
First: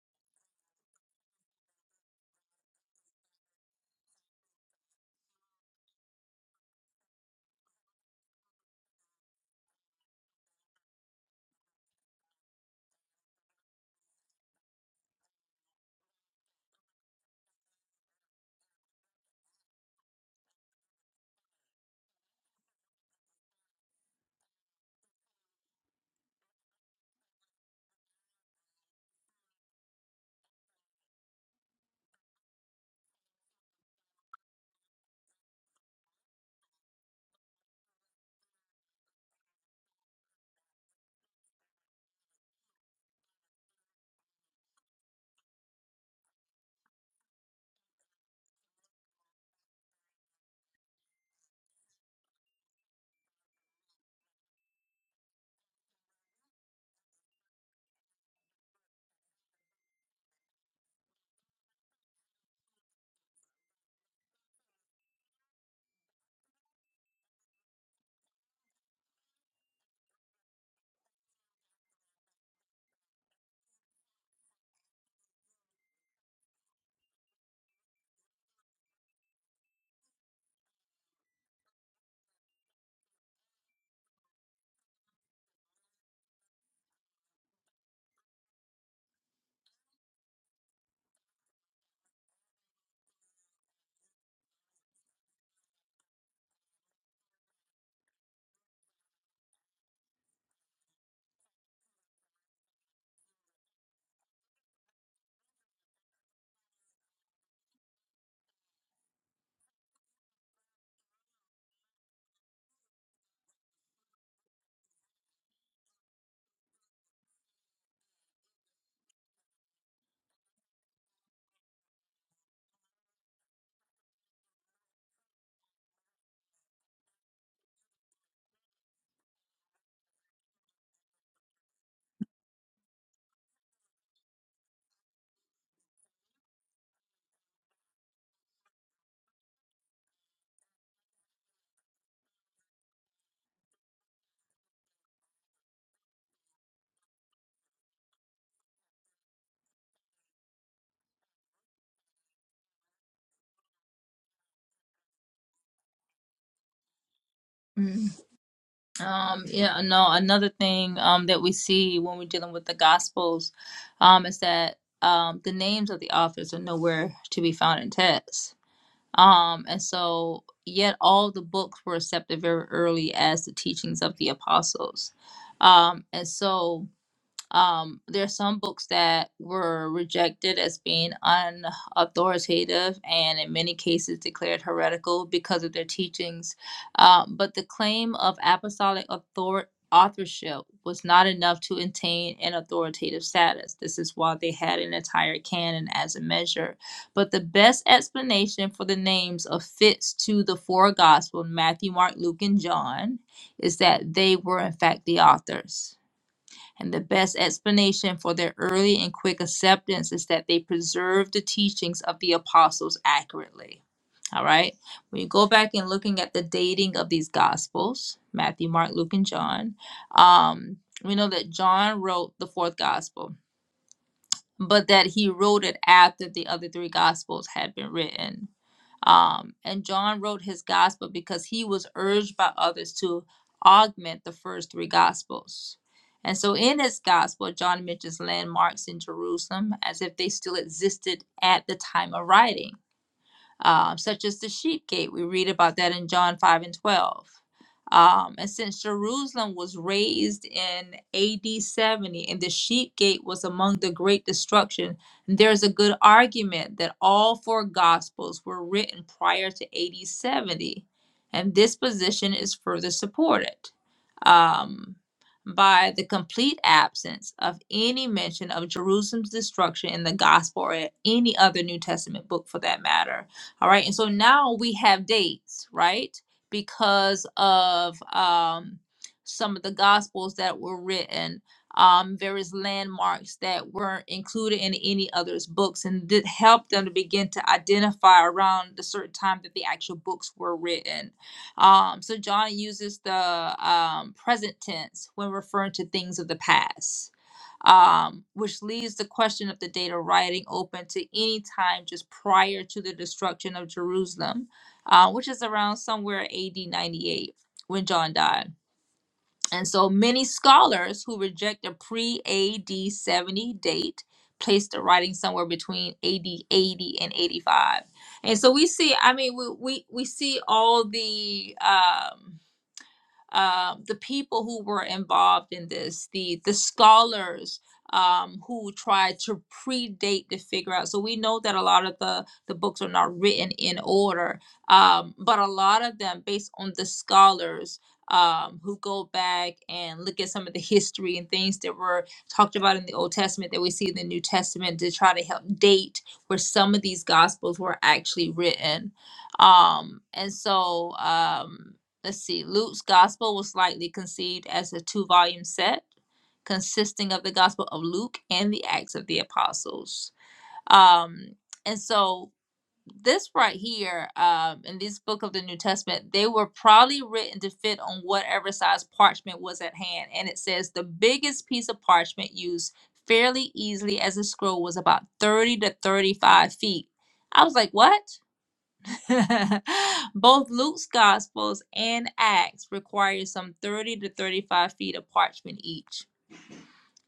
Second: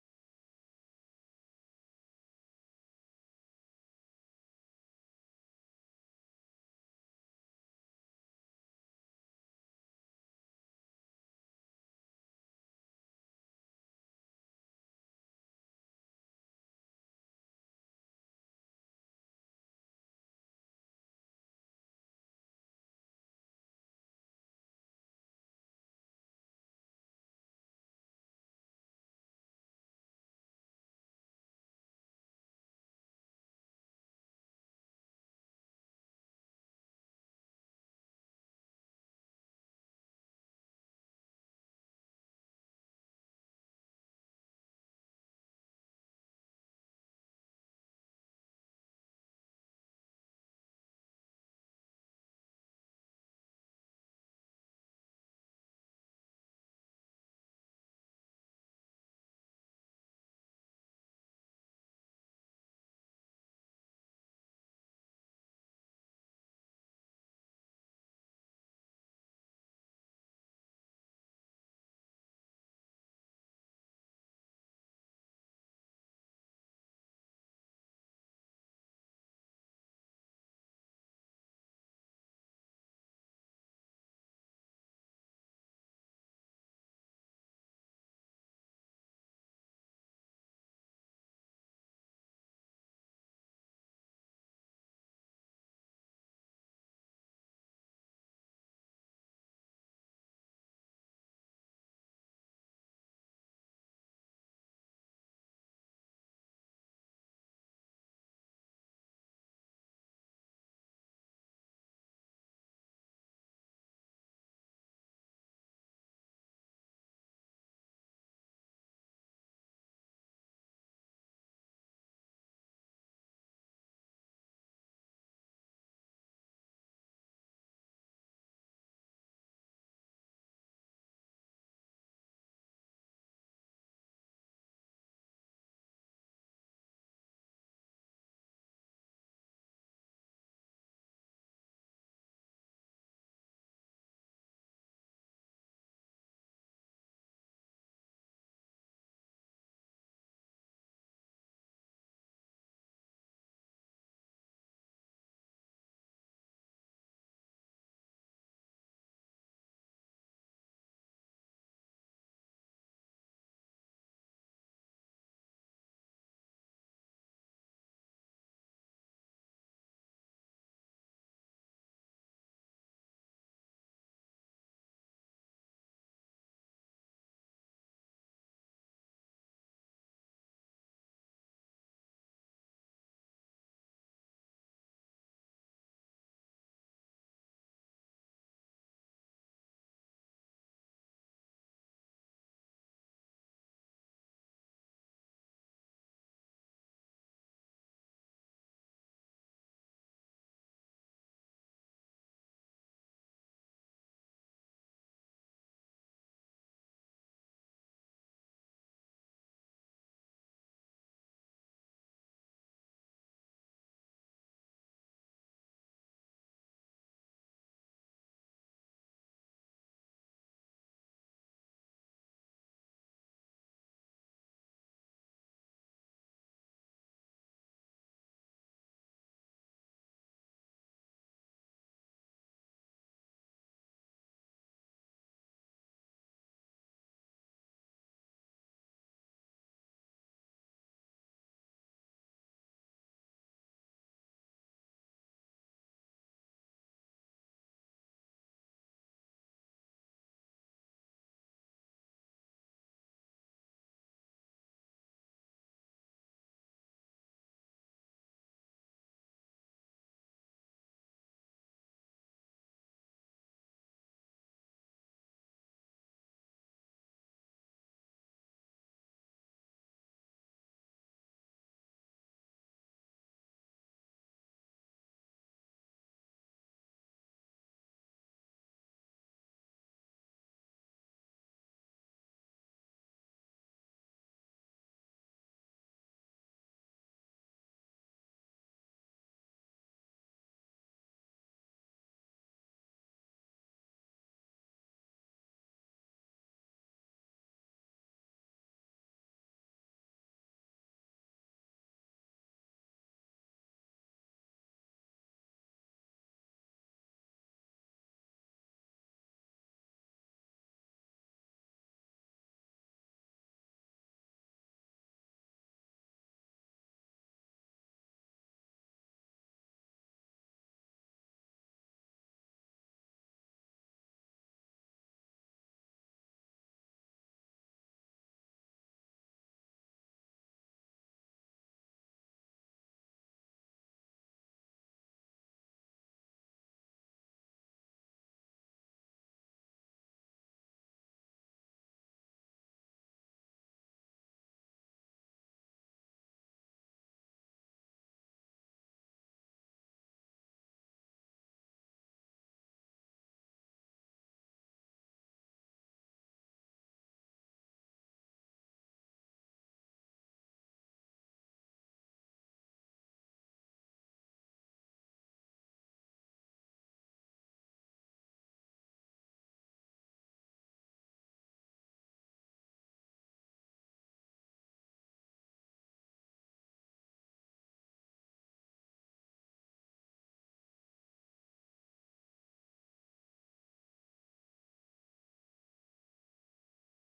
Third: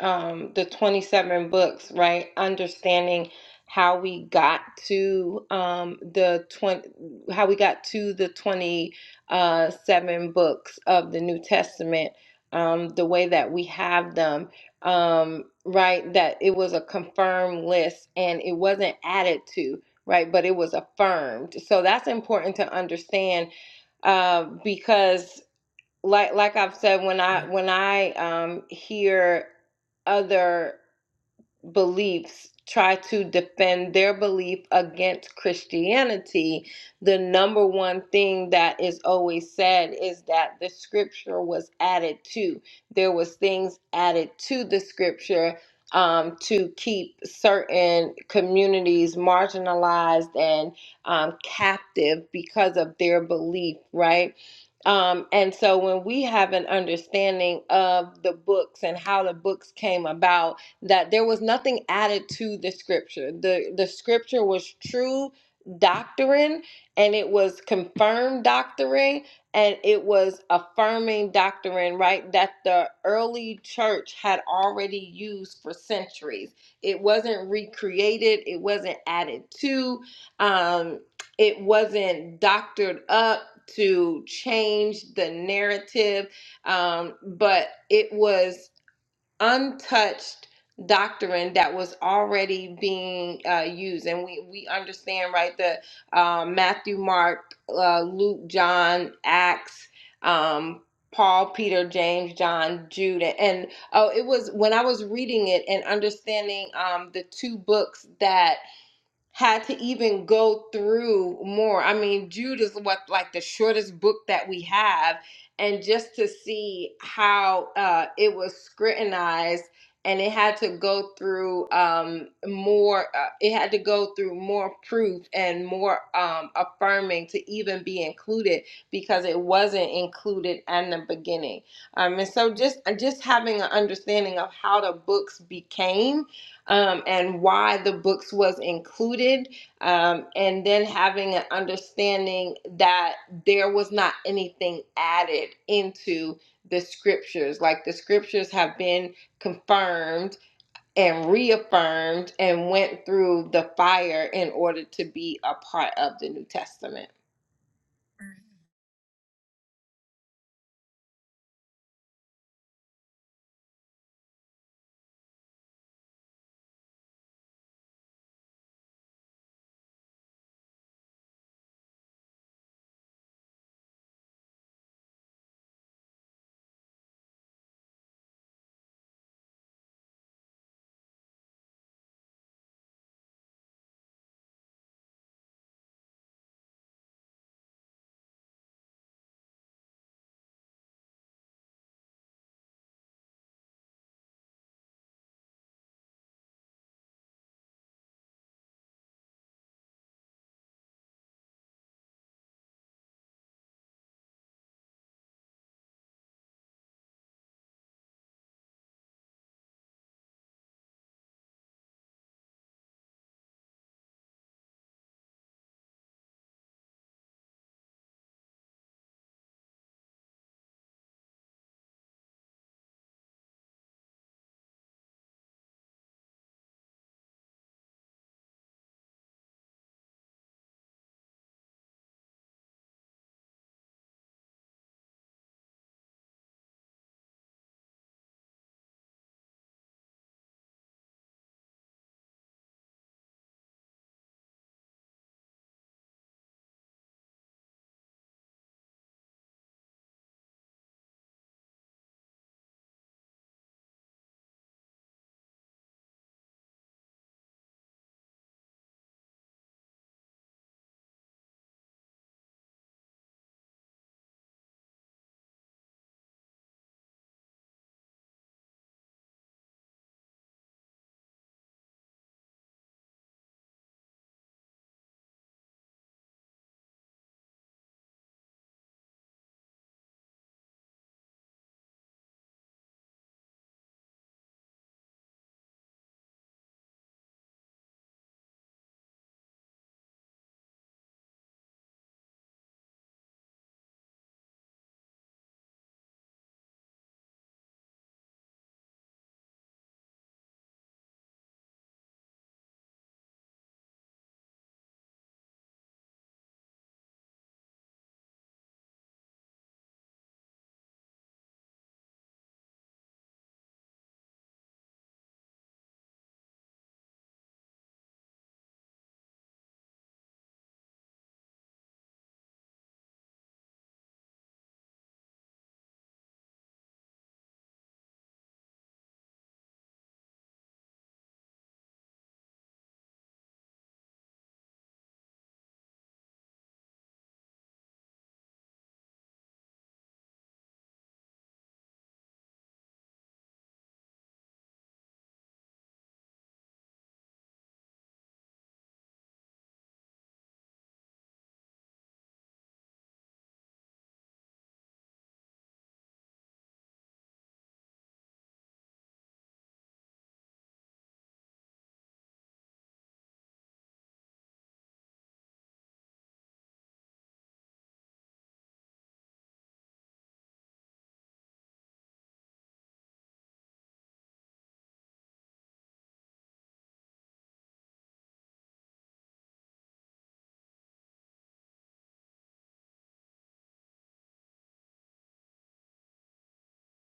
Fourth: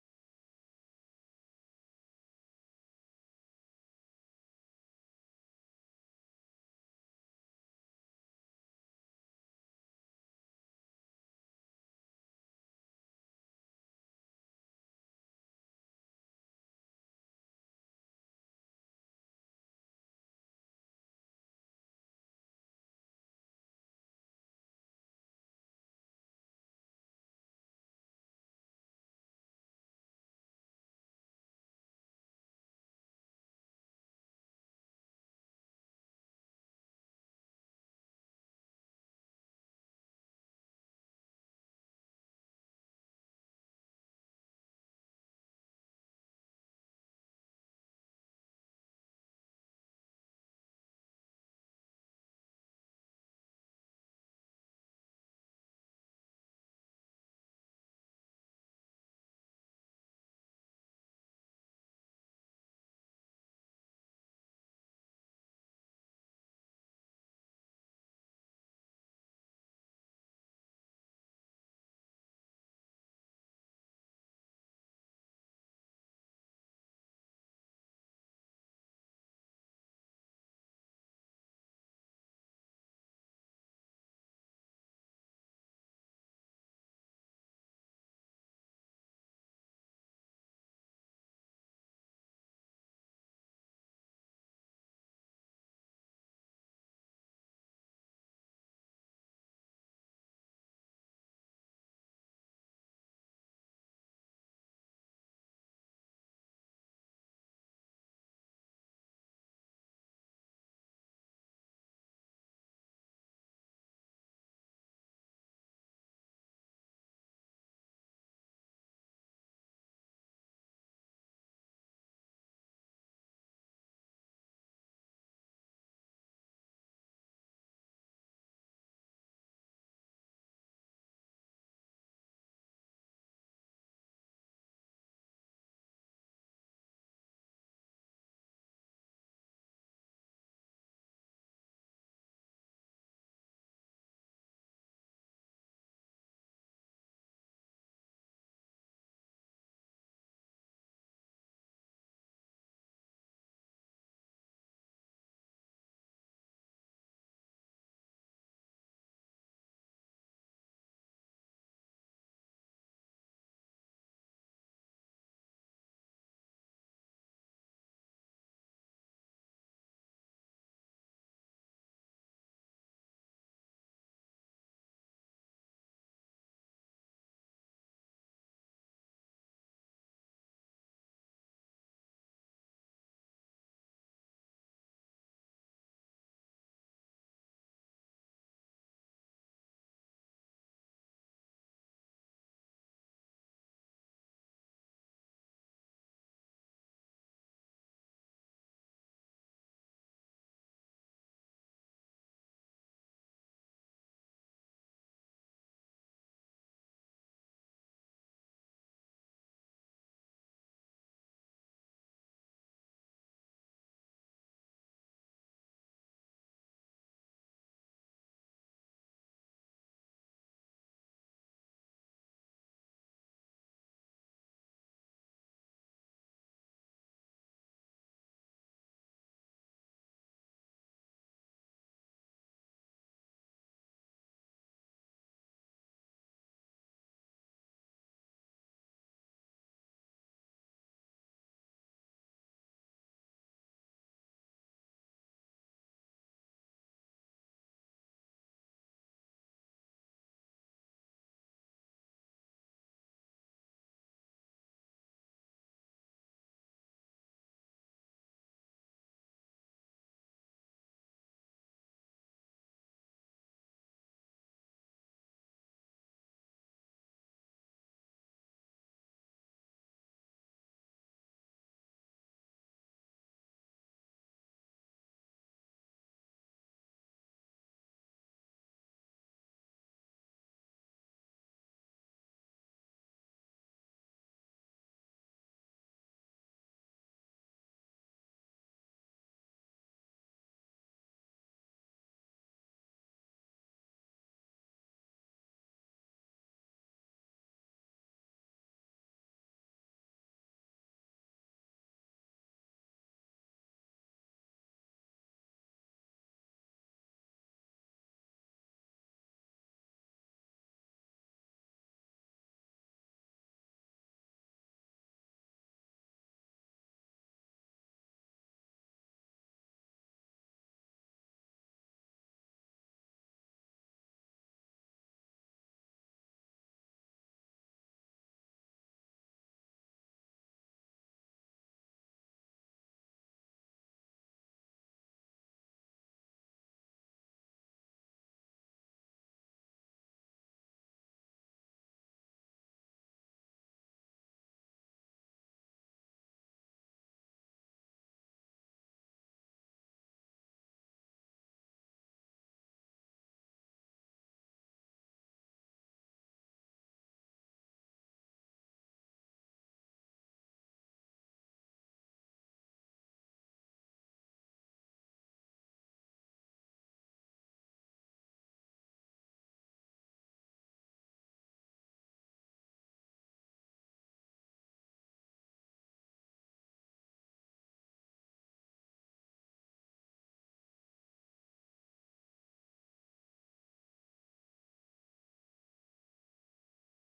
um, the 27 books, right? Understanding how we got to um, the 20, how we got to the 27 books of the New Testament, um, the way that we have them, um, right? That it was a confirmed list and it wasn't added to. Right, but it was affirmed. So that's important to understand uh, because like like I've said, when I when I um hear other beliefs try to defend their belief against Christianity, the number one thing that is always said is that the scripture was added to. There was things added to the scripture um, to keep certain communities marginalized and um, captive because of their belief, right? Um, and so when we have an understanding of the books and how the books came about, that there was nothing added to the scripture. The the scripture was true doctrine and it was confirmed doctrine and it was affirming doctrine, right? That the early church had already used for centuries. It wasn't recreated, it wasn't added to, um, it wasn't doctored up to change the narrative, um, but it was untouched doctrine that was already being uh, used and we, we understand right the uh, matthew mark uh, luke john acts um, paul peter james john jude and oh it was when i was reading it and understanding um, the two books that had to even go through more. I mean, Jude is what like the shortest book that we have, and just to see how uh, it was scrutinized and it had to go through um, more. Uh, it had to go through more proof and more um, affirming to even be included because it wasn't included in the beginning. Um, and so just just having an understanding of how the books became um, and why the books was included um, and then having an understanding that there was not anything added into the scriptures like the scriptures have been confirmed and reaffirmed and went through the fire in order to be a part of the new testament
Mm. Um, yeah, no, another thing um, that we see when we're dealing with the Gospels um, is that um, the names of the authors are nowhere to be found in texts. Um, and so, yet all the books were accepted very early as the teachings of the apostles. Um, and so, Um, there are some books that were rejected as being unauthoritative and in many cases declared heretical because of their teachings. Um, but the claim of apostolic author- authorship was not enough to attain an authoritative status. This is why they had an entire canon as a measure. But the best explanation for the names of fits to the four gospels Matthew, Mark, Luke, and John is that they were, in fact, the authors and the best explanation for their early and quick acceptance is that they preserved the teachings of the apostles accurately. All right. When you go back and looking at the dating of these gospels, Matthew, Mark, Luke, and John, um, we know that John wrote the fourth gospel but that he wrote it after the other three gospels had been written. Um, and John wrote his gospel because he was urged by others to augment the first three gospels. And so in his gospel, John mentions landmarks in Jerusalem as if they still existed at the time of writing um, such as the sheep gate. We read about that in John 5 and 12. Um, and since Jerusalem was raised in AD 70 and the sheep gate was among the great destruction, there's a good argument that all four gospels were written prior to AD 70. And this position is further supported um, by the complete absence of any mention of Jerusalem's destruction in the gospel or any other New Testament book for that matter all right. And so now we have dates, right? Because of um, some of the gospels that were written, um, various landmarks that weren't included in any others' books, and did help them to begin to identify around the certain time that the actual books were written. Um, so John uses the um, present tense when referring to things of the past um, which leaves the question of the date of writing open to any time just prior to the destruction of Jerusalem, uh, which is around somewhere AD 98 when John died. And so many scholars who reject a pre AD 70 date place the writing somewhere between AD 80 and 85. And so we see, I mean, we, we, we see all the. Um, um, the people who were involved in this, the the scholars um, who tried to predate the figure out. So we know that a lot of the the books are not written in order, um, but a lot of them, based on the scholars um, who go back and look at some of the history and things that were talked about in the Old Testament that we see in the New Testament to try to help date where some of these gospels were actually written. Um, and so. Um, Let's see. Luke's gospel was likely conceived as a two volume set consisting of the gospel of Luke and the Acts of the Apostles. Um, and so this right here um, in this book of the New Testament, they were probably written to fit on whatever size parchment was at hand. And it says the biggest piece of parchment used fairly easily as a scroll was about 30 to 35 feet. I was like, what? [LAUGHS] Both Luke's Gospels and Acts require some 30 to 35 feet of parchment each.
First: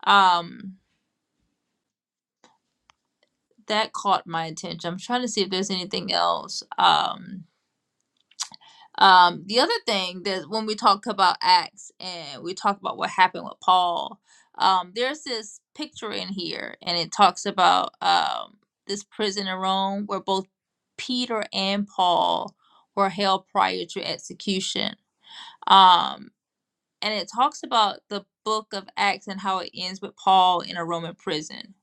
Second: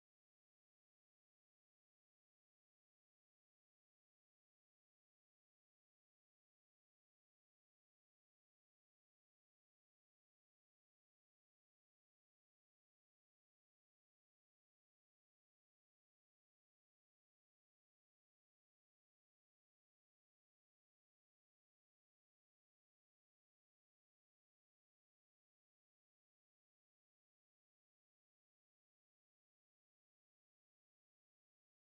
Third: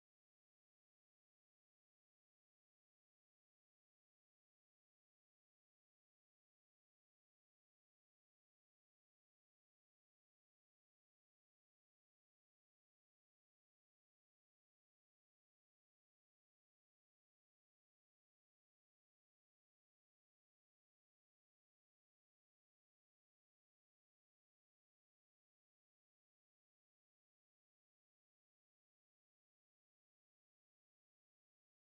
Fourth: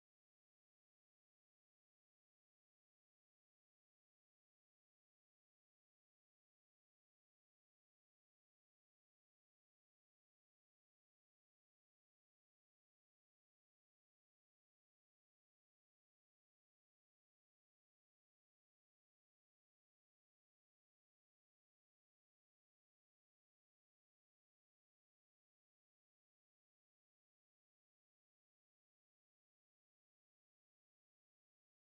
Um, that caught my attention. I'm trying to see if there's anything else. Um, um, the other thing that when we talk about Acts and we talk about what happened with Paul, um, there's this picture in here and it talks about um, this prison in Rome where both Peter and Paul were held prior to execution. Um, and it talks about the book of Acts and how it ends with Paul in a Roman prison.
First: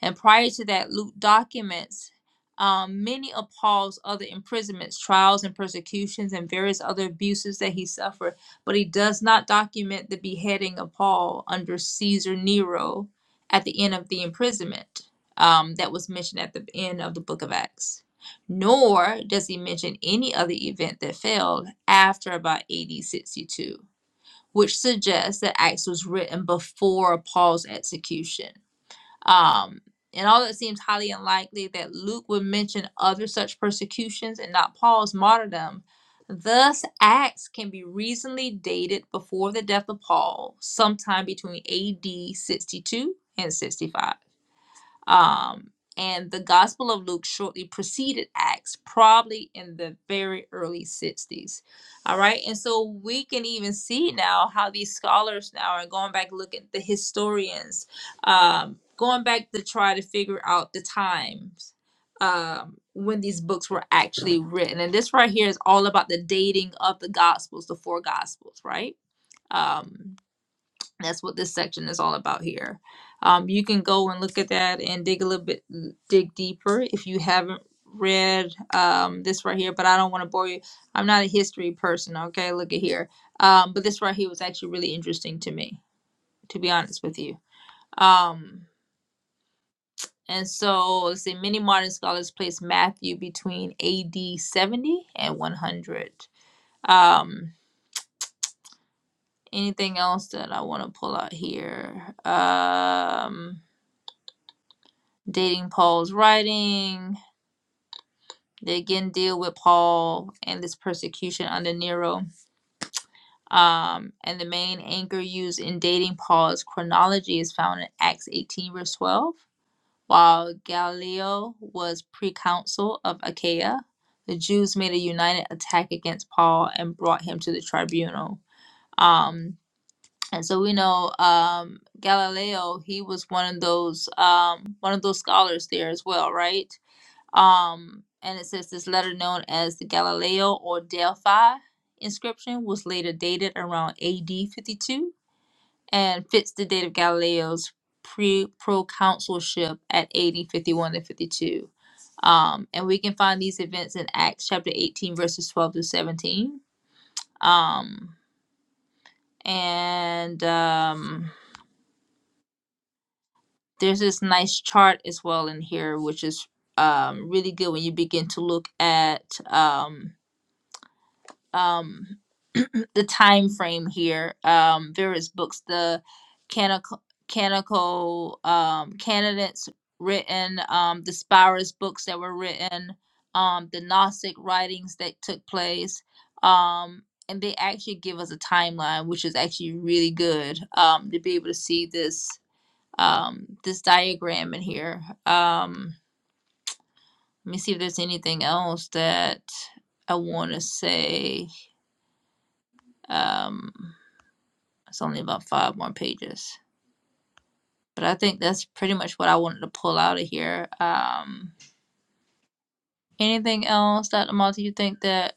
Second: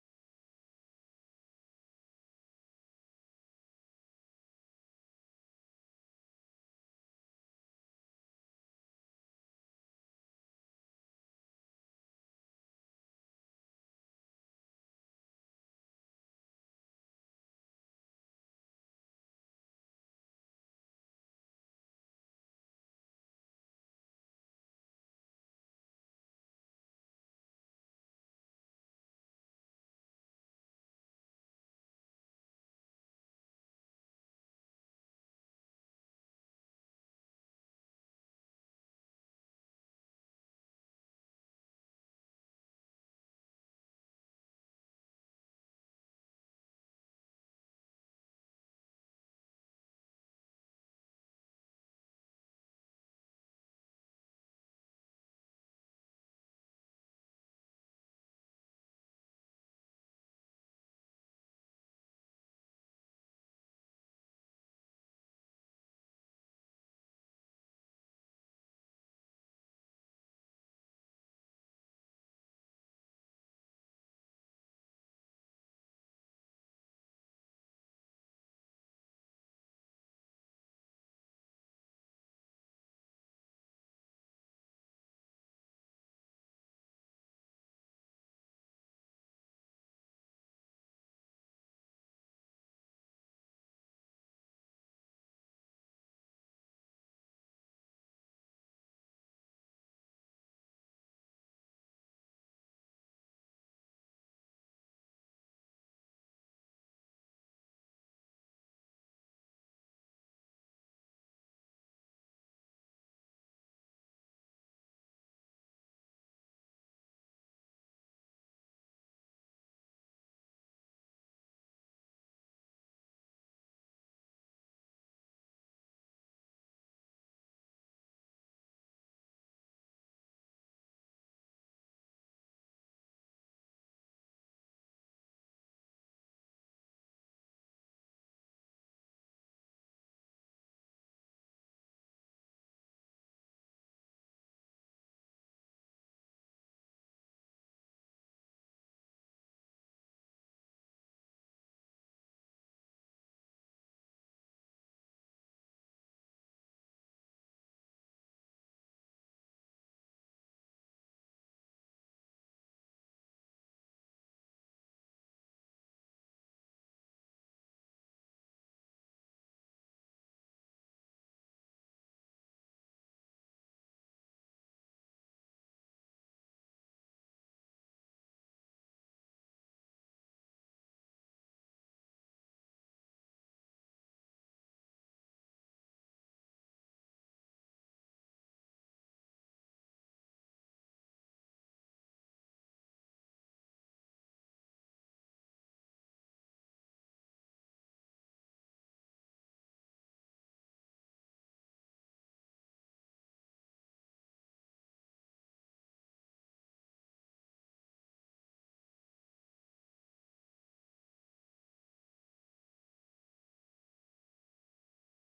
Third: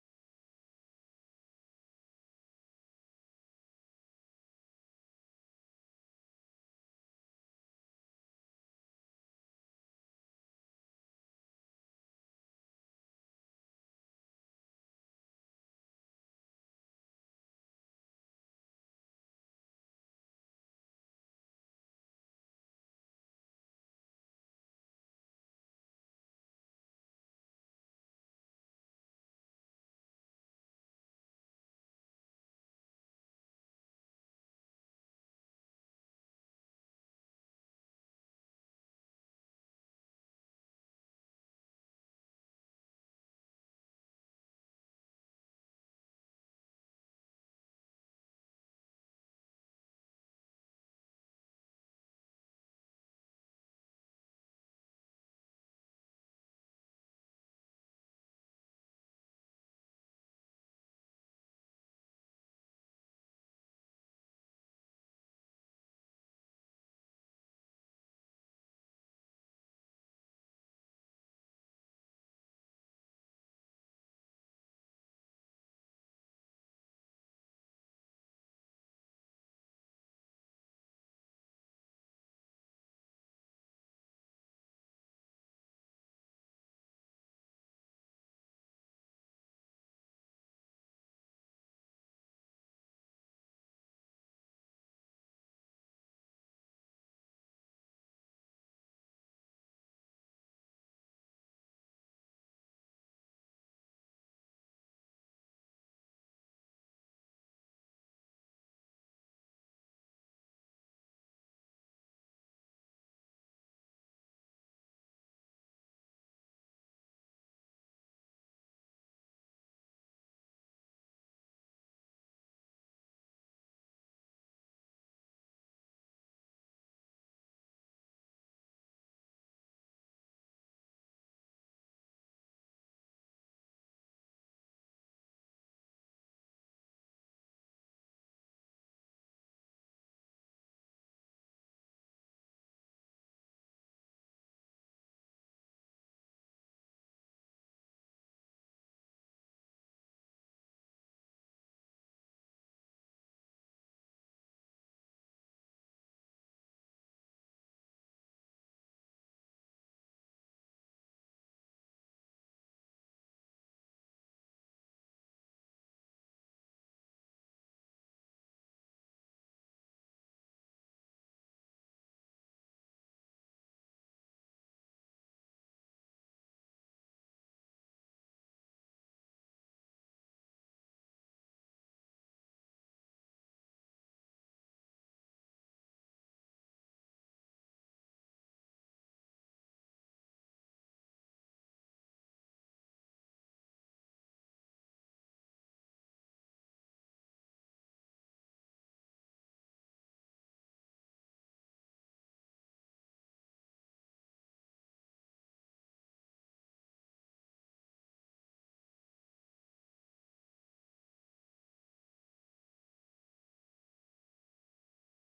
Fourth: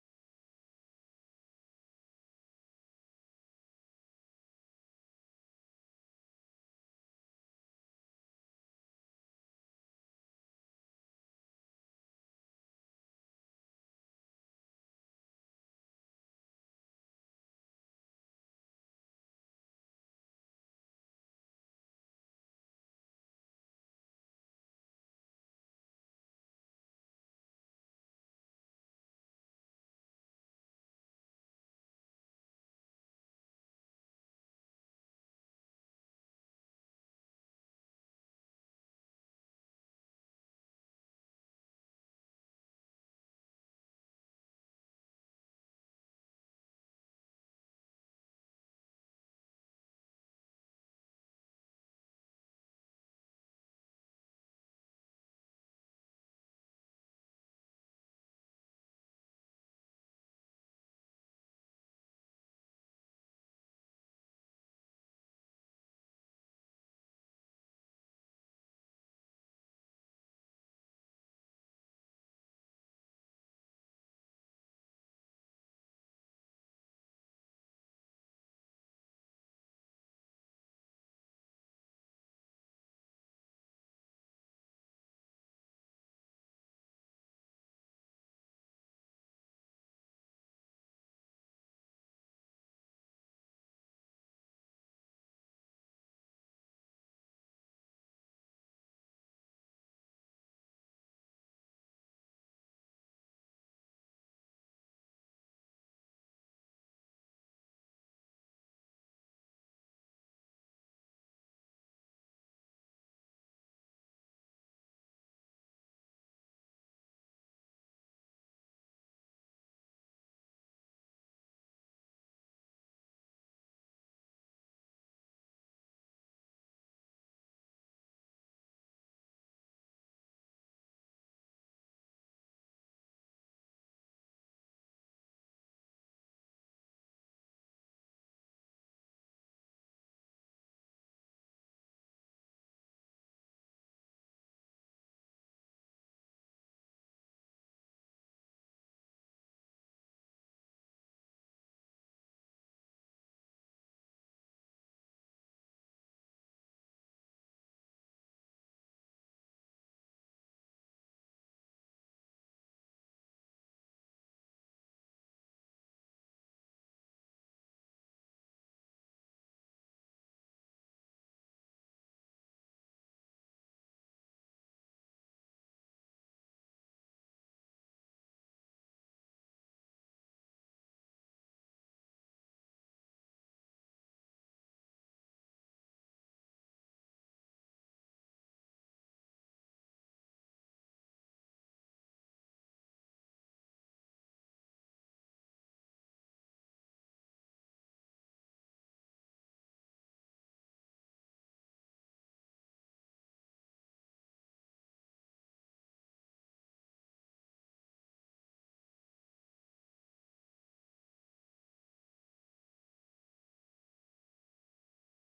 And prior to that, Luke documents um, many of Paul's other imprisonments, trials, and persecutions, and various other abuses that he suffered. But he does not document the beheading of Paul under Caesar Nero at the end of the imprisonment um, that was mentioned at the end of the book of Acts. Nor does he mention any other event that failed after about AD 62 which suggests that Acts was written before Paul's execution. Um, and although it seems highly unlikely that Luke would mention other such persecutions and not Paul's martyrdom, thus Acts can be reasonably dated before the death of Paul, sometime between AD 62 and 65. Um, and the Gospel of Luke shortly preceded Acts, probably in the very early 60s. All right. And so we can even see now how these scholars now are going back, look at the historians, um, going back to try to figure out the times um, when these books were actually written. And this right here is all about the dating of the Gospels, the four Gospels, right? Um, that's what this section is all about here. Um, you can go and look at that and dig a little bit, dig deeper if you haven't read um, this right here. But I don't want to bore you. I'm not a history person. Okay, look at here. Um, but this right here was actually really interesting to me, to be honest with you. Um, and so let's see. Many modern scholars place Matthew between A.D. 70 and 100. Um, anything else that I want to pull out here? Um, dating Paul's writing. They again deal with Paul and this persecution under Nero. Um, and the main anchor used in dating Paul's chronology is found in Acts 18, verse 12. While Galileo was proconsul of Achaia, the Jews made a united attack against Paul and brought him to the tribunal. Um, and so we know um, Galileo, he was one of those um, one of those scholars there as well, right? Um, and it says this letter, known as the Galileo or Delphi inscription, was later dated around AD 52 and fits the date of Galileo's pre proconsulship at AD 51 to 52. Um, and we can find these events in Acts chapter 18, verses 12 through 17. Um, and um, there's this nice chart as well in here, which is um, really good when you begin to look at. Um, um [CLEARS THROAT] the time frame here um various books the canonical canonical um candidates written um the spirus books that were written um the gnostic writings that took place um and they actually give us a timeline which is actually really good um to be able to see this um this diagram in here um let me see if there's anything else that i want to say um It's only about five more pages. But I think that's pretty much what I wanted to pull out of here. Um, anything else, Dr. Malta, you think that,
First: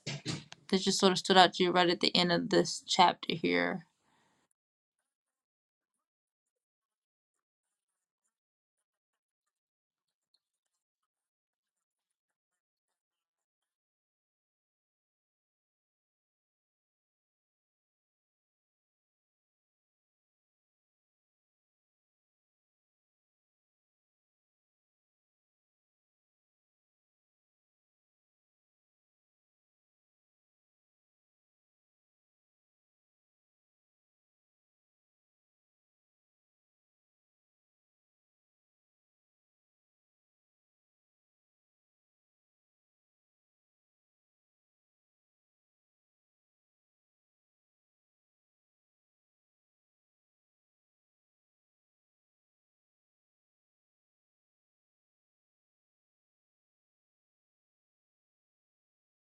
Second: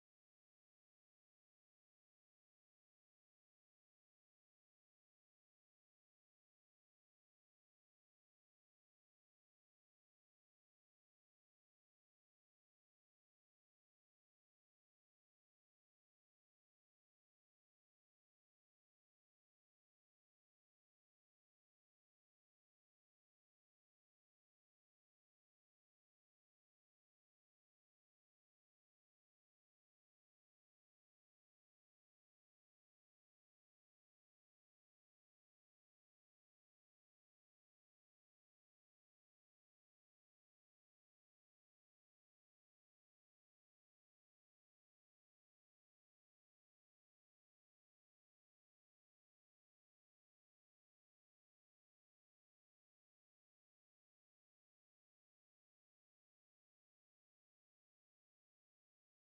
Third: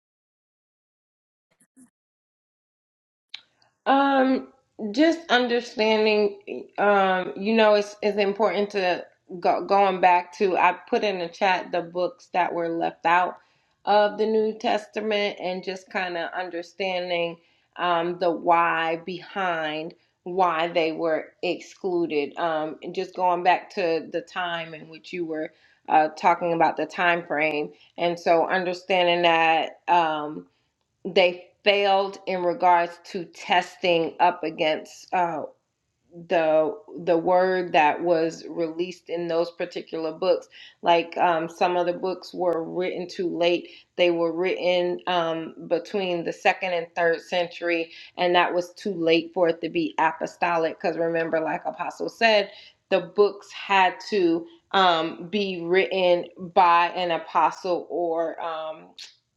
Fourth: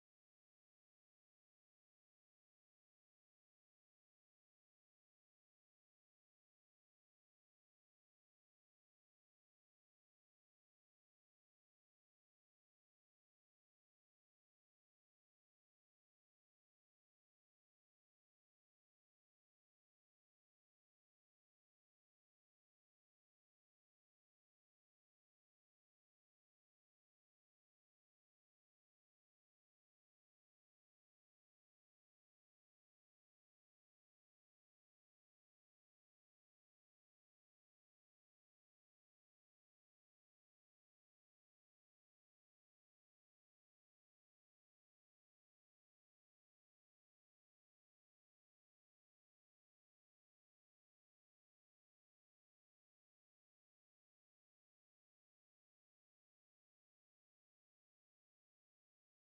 that just sort of stood out to you right at the end of this chapter here?
Um, just understanding, um, you know, it's it's important to go, going back to. I put in the chat the books that were left out of the New Testament, and just kind of understanding um, the why behind why they were excluded. Um, and just going back to the time in which you were uh, talking about the time frame, and so understanding that. Um, they failed in regards to testing up against uh, the the word that was released in those particular books like um, some of the books were written too late they were written um, between the second and third century and that was too late for it to be apostolic because remember like apostle said the books had to um, be written by an apostle or um,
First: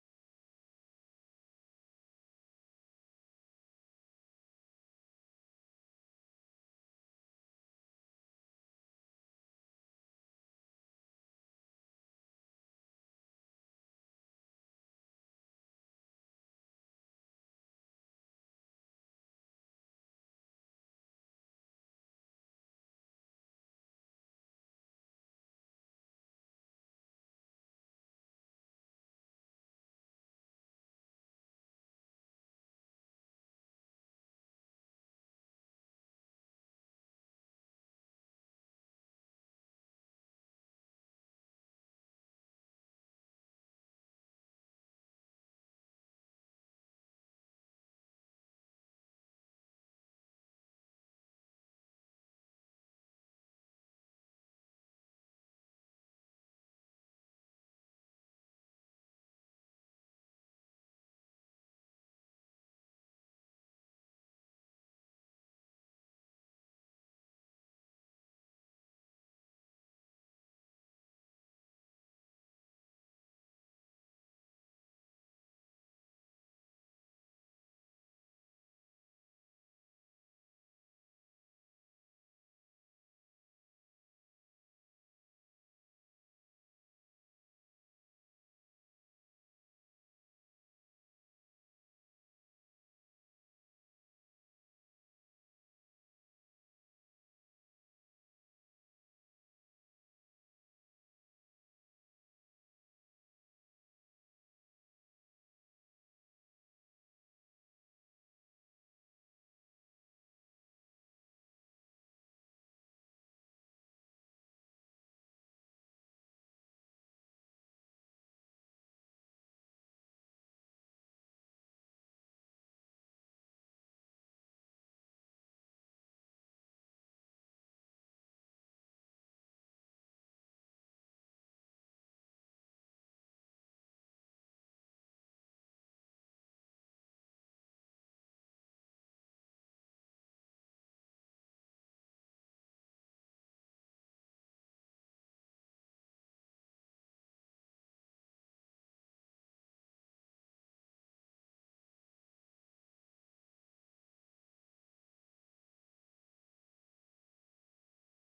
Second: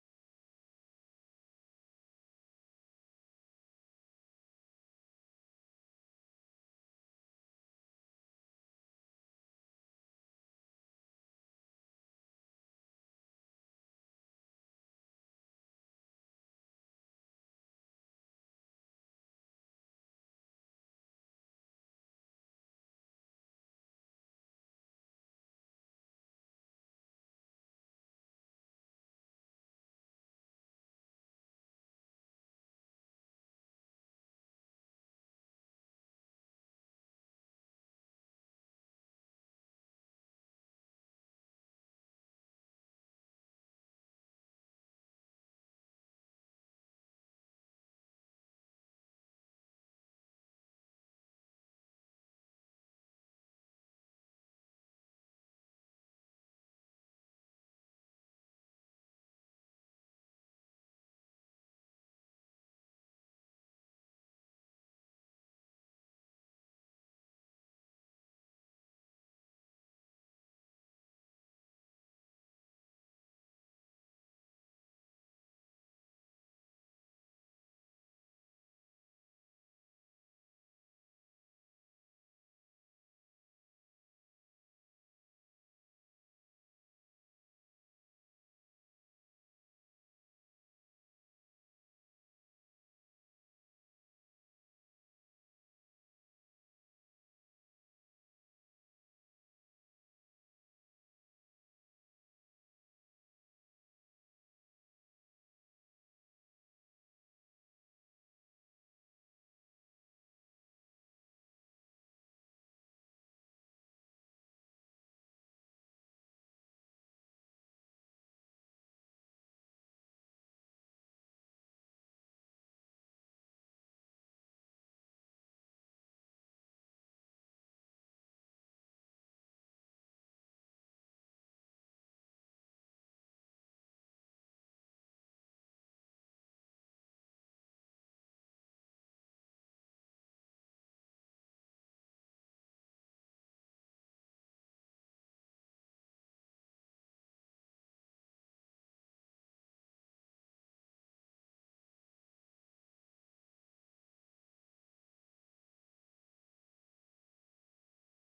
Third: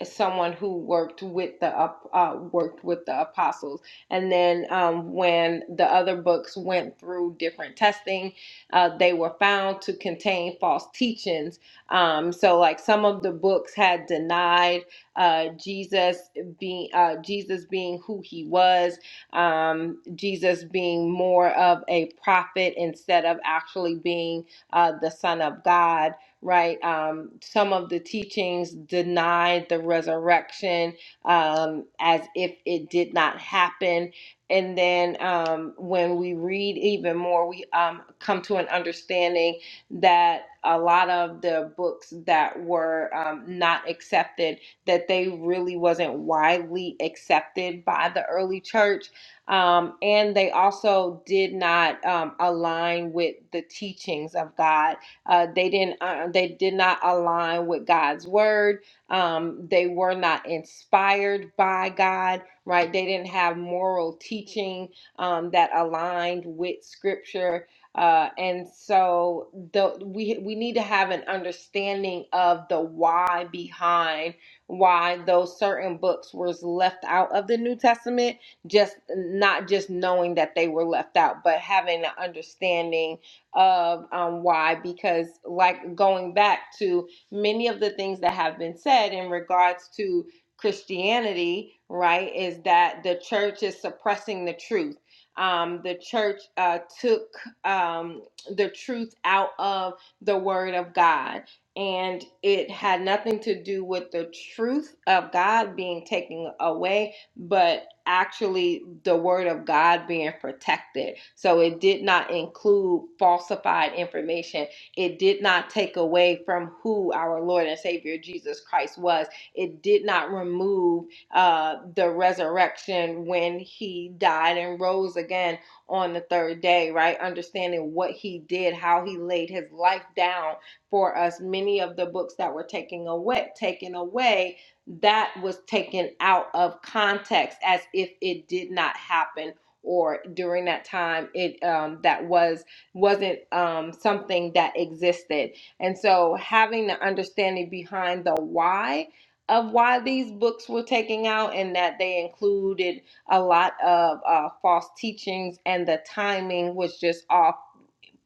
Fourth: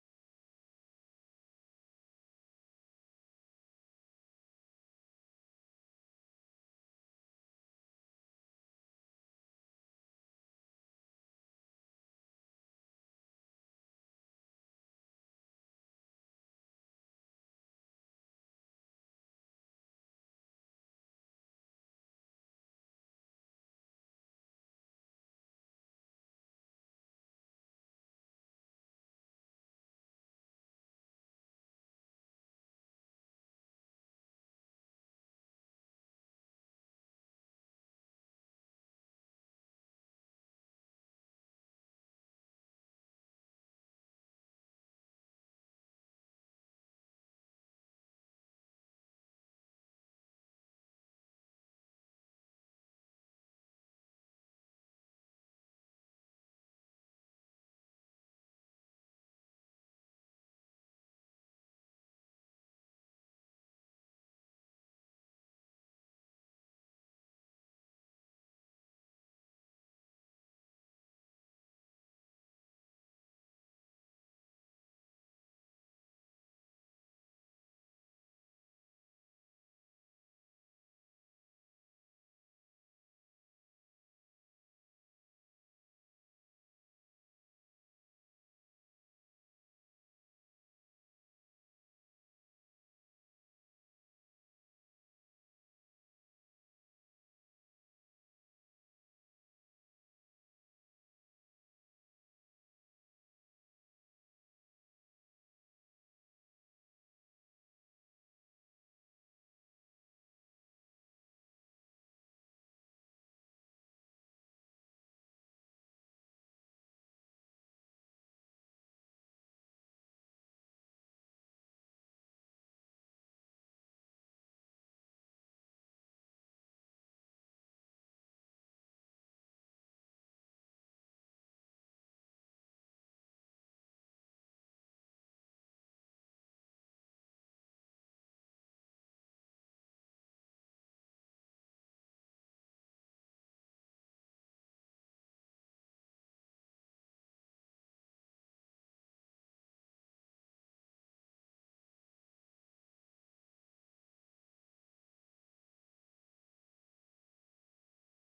someone who worked with the ap- uh, worked with the apostles and then um, when the other books went through different testing, uh, they were found to contain false teachings. Um, so, like some of the books had denied uh, Jesus being uh, Jesus being who he was, um, Jesus being more of a prophet instead of actually being uh, the Son of God. Right? Um, some of the teachings denied the resurrection um, as if it did not happen. And then um, when we read even more, we um, come to an understanding that a lot of the books that were um, not accepted, that they really wasn't widely accepted by the early church. Um, and they also did not um, align with the teachings of God. Uh, they didn't. Uh, they did not align with God's word um, they were not inspired by God, right? They didn't have moral teaching um, that aligned with Scripture, uh, and so the we we need to have an understanding of the why behind why those certain books were left out of the New Testament. Just not just knowing that they were left out, but having an understanding of um, why, because like going back to many of the things that have been said in regards to Christianity, right, is that the church is suppressing the truth. Um, the church uh, took um, the truth out of the Word of God, and it had nothing to do with the truth of God being taken away, but actually the Word of God being protected. So it did not include falsified information it did not take away from who our Lord and Savior Jesus Christ was. It did not remove uh, the resurrection when he died and rose again on the third day, right? Understanding what he did, how he laid his life down for us. Many of the books that were taken away, taken away, that was taken out of context as if it did not happen or during that time it um, that was wasn't um, something that existed. And so having the understanding behind the why of why these books were taken out and that they included a lot of uh, false teachings and the timing was just off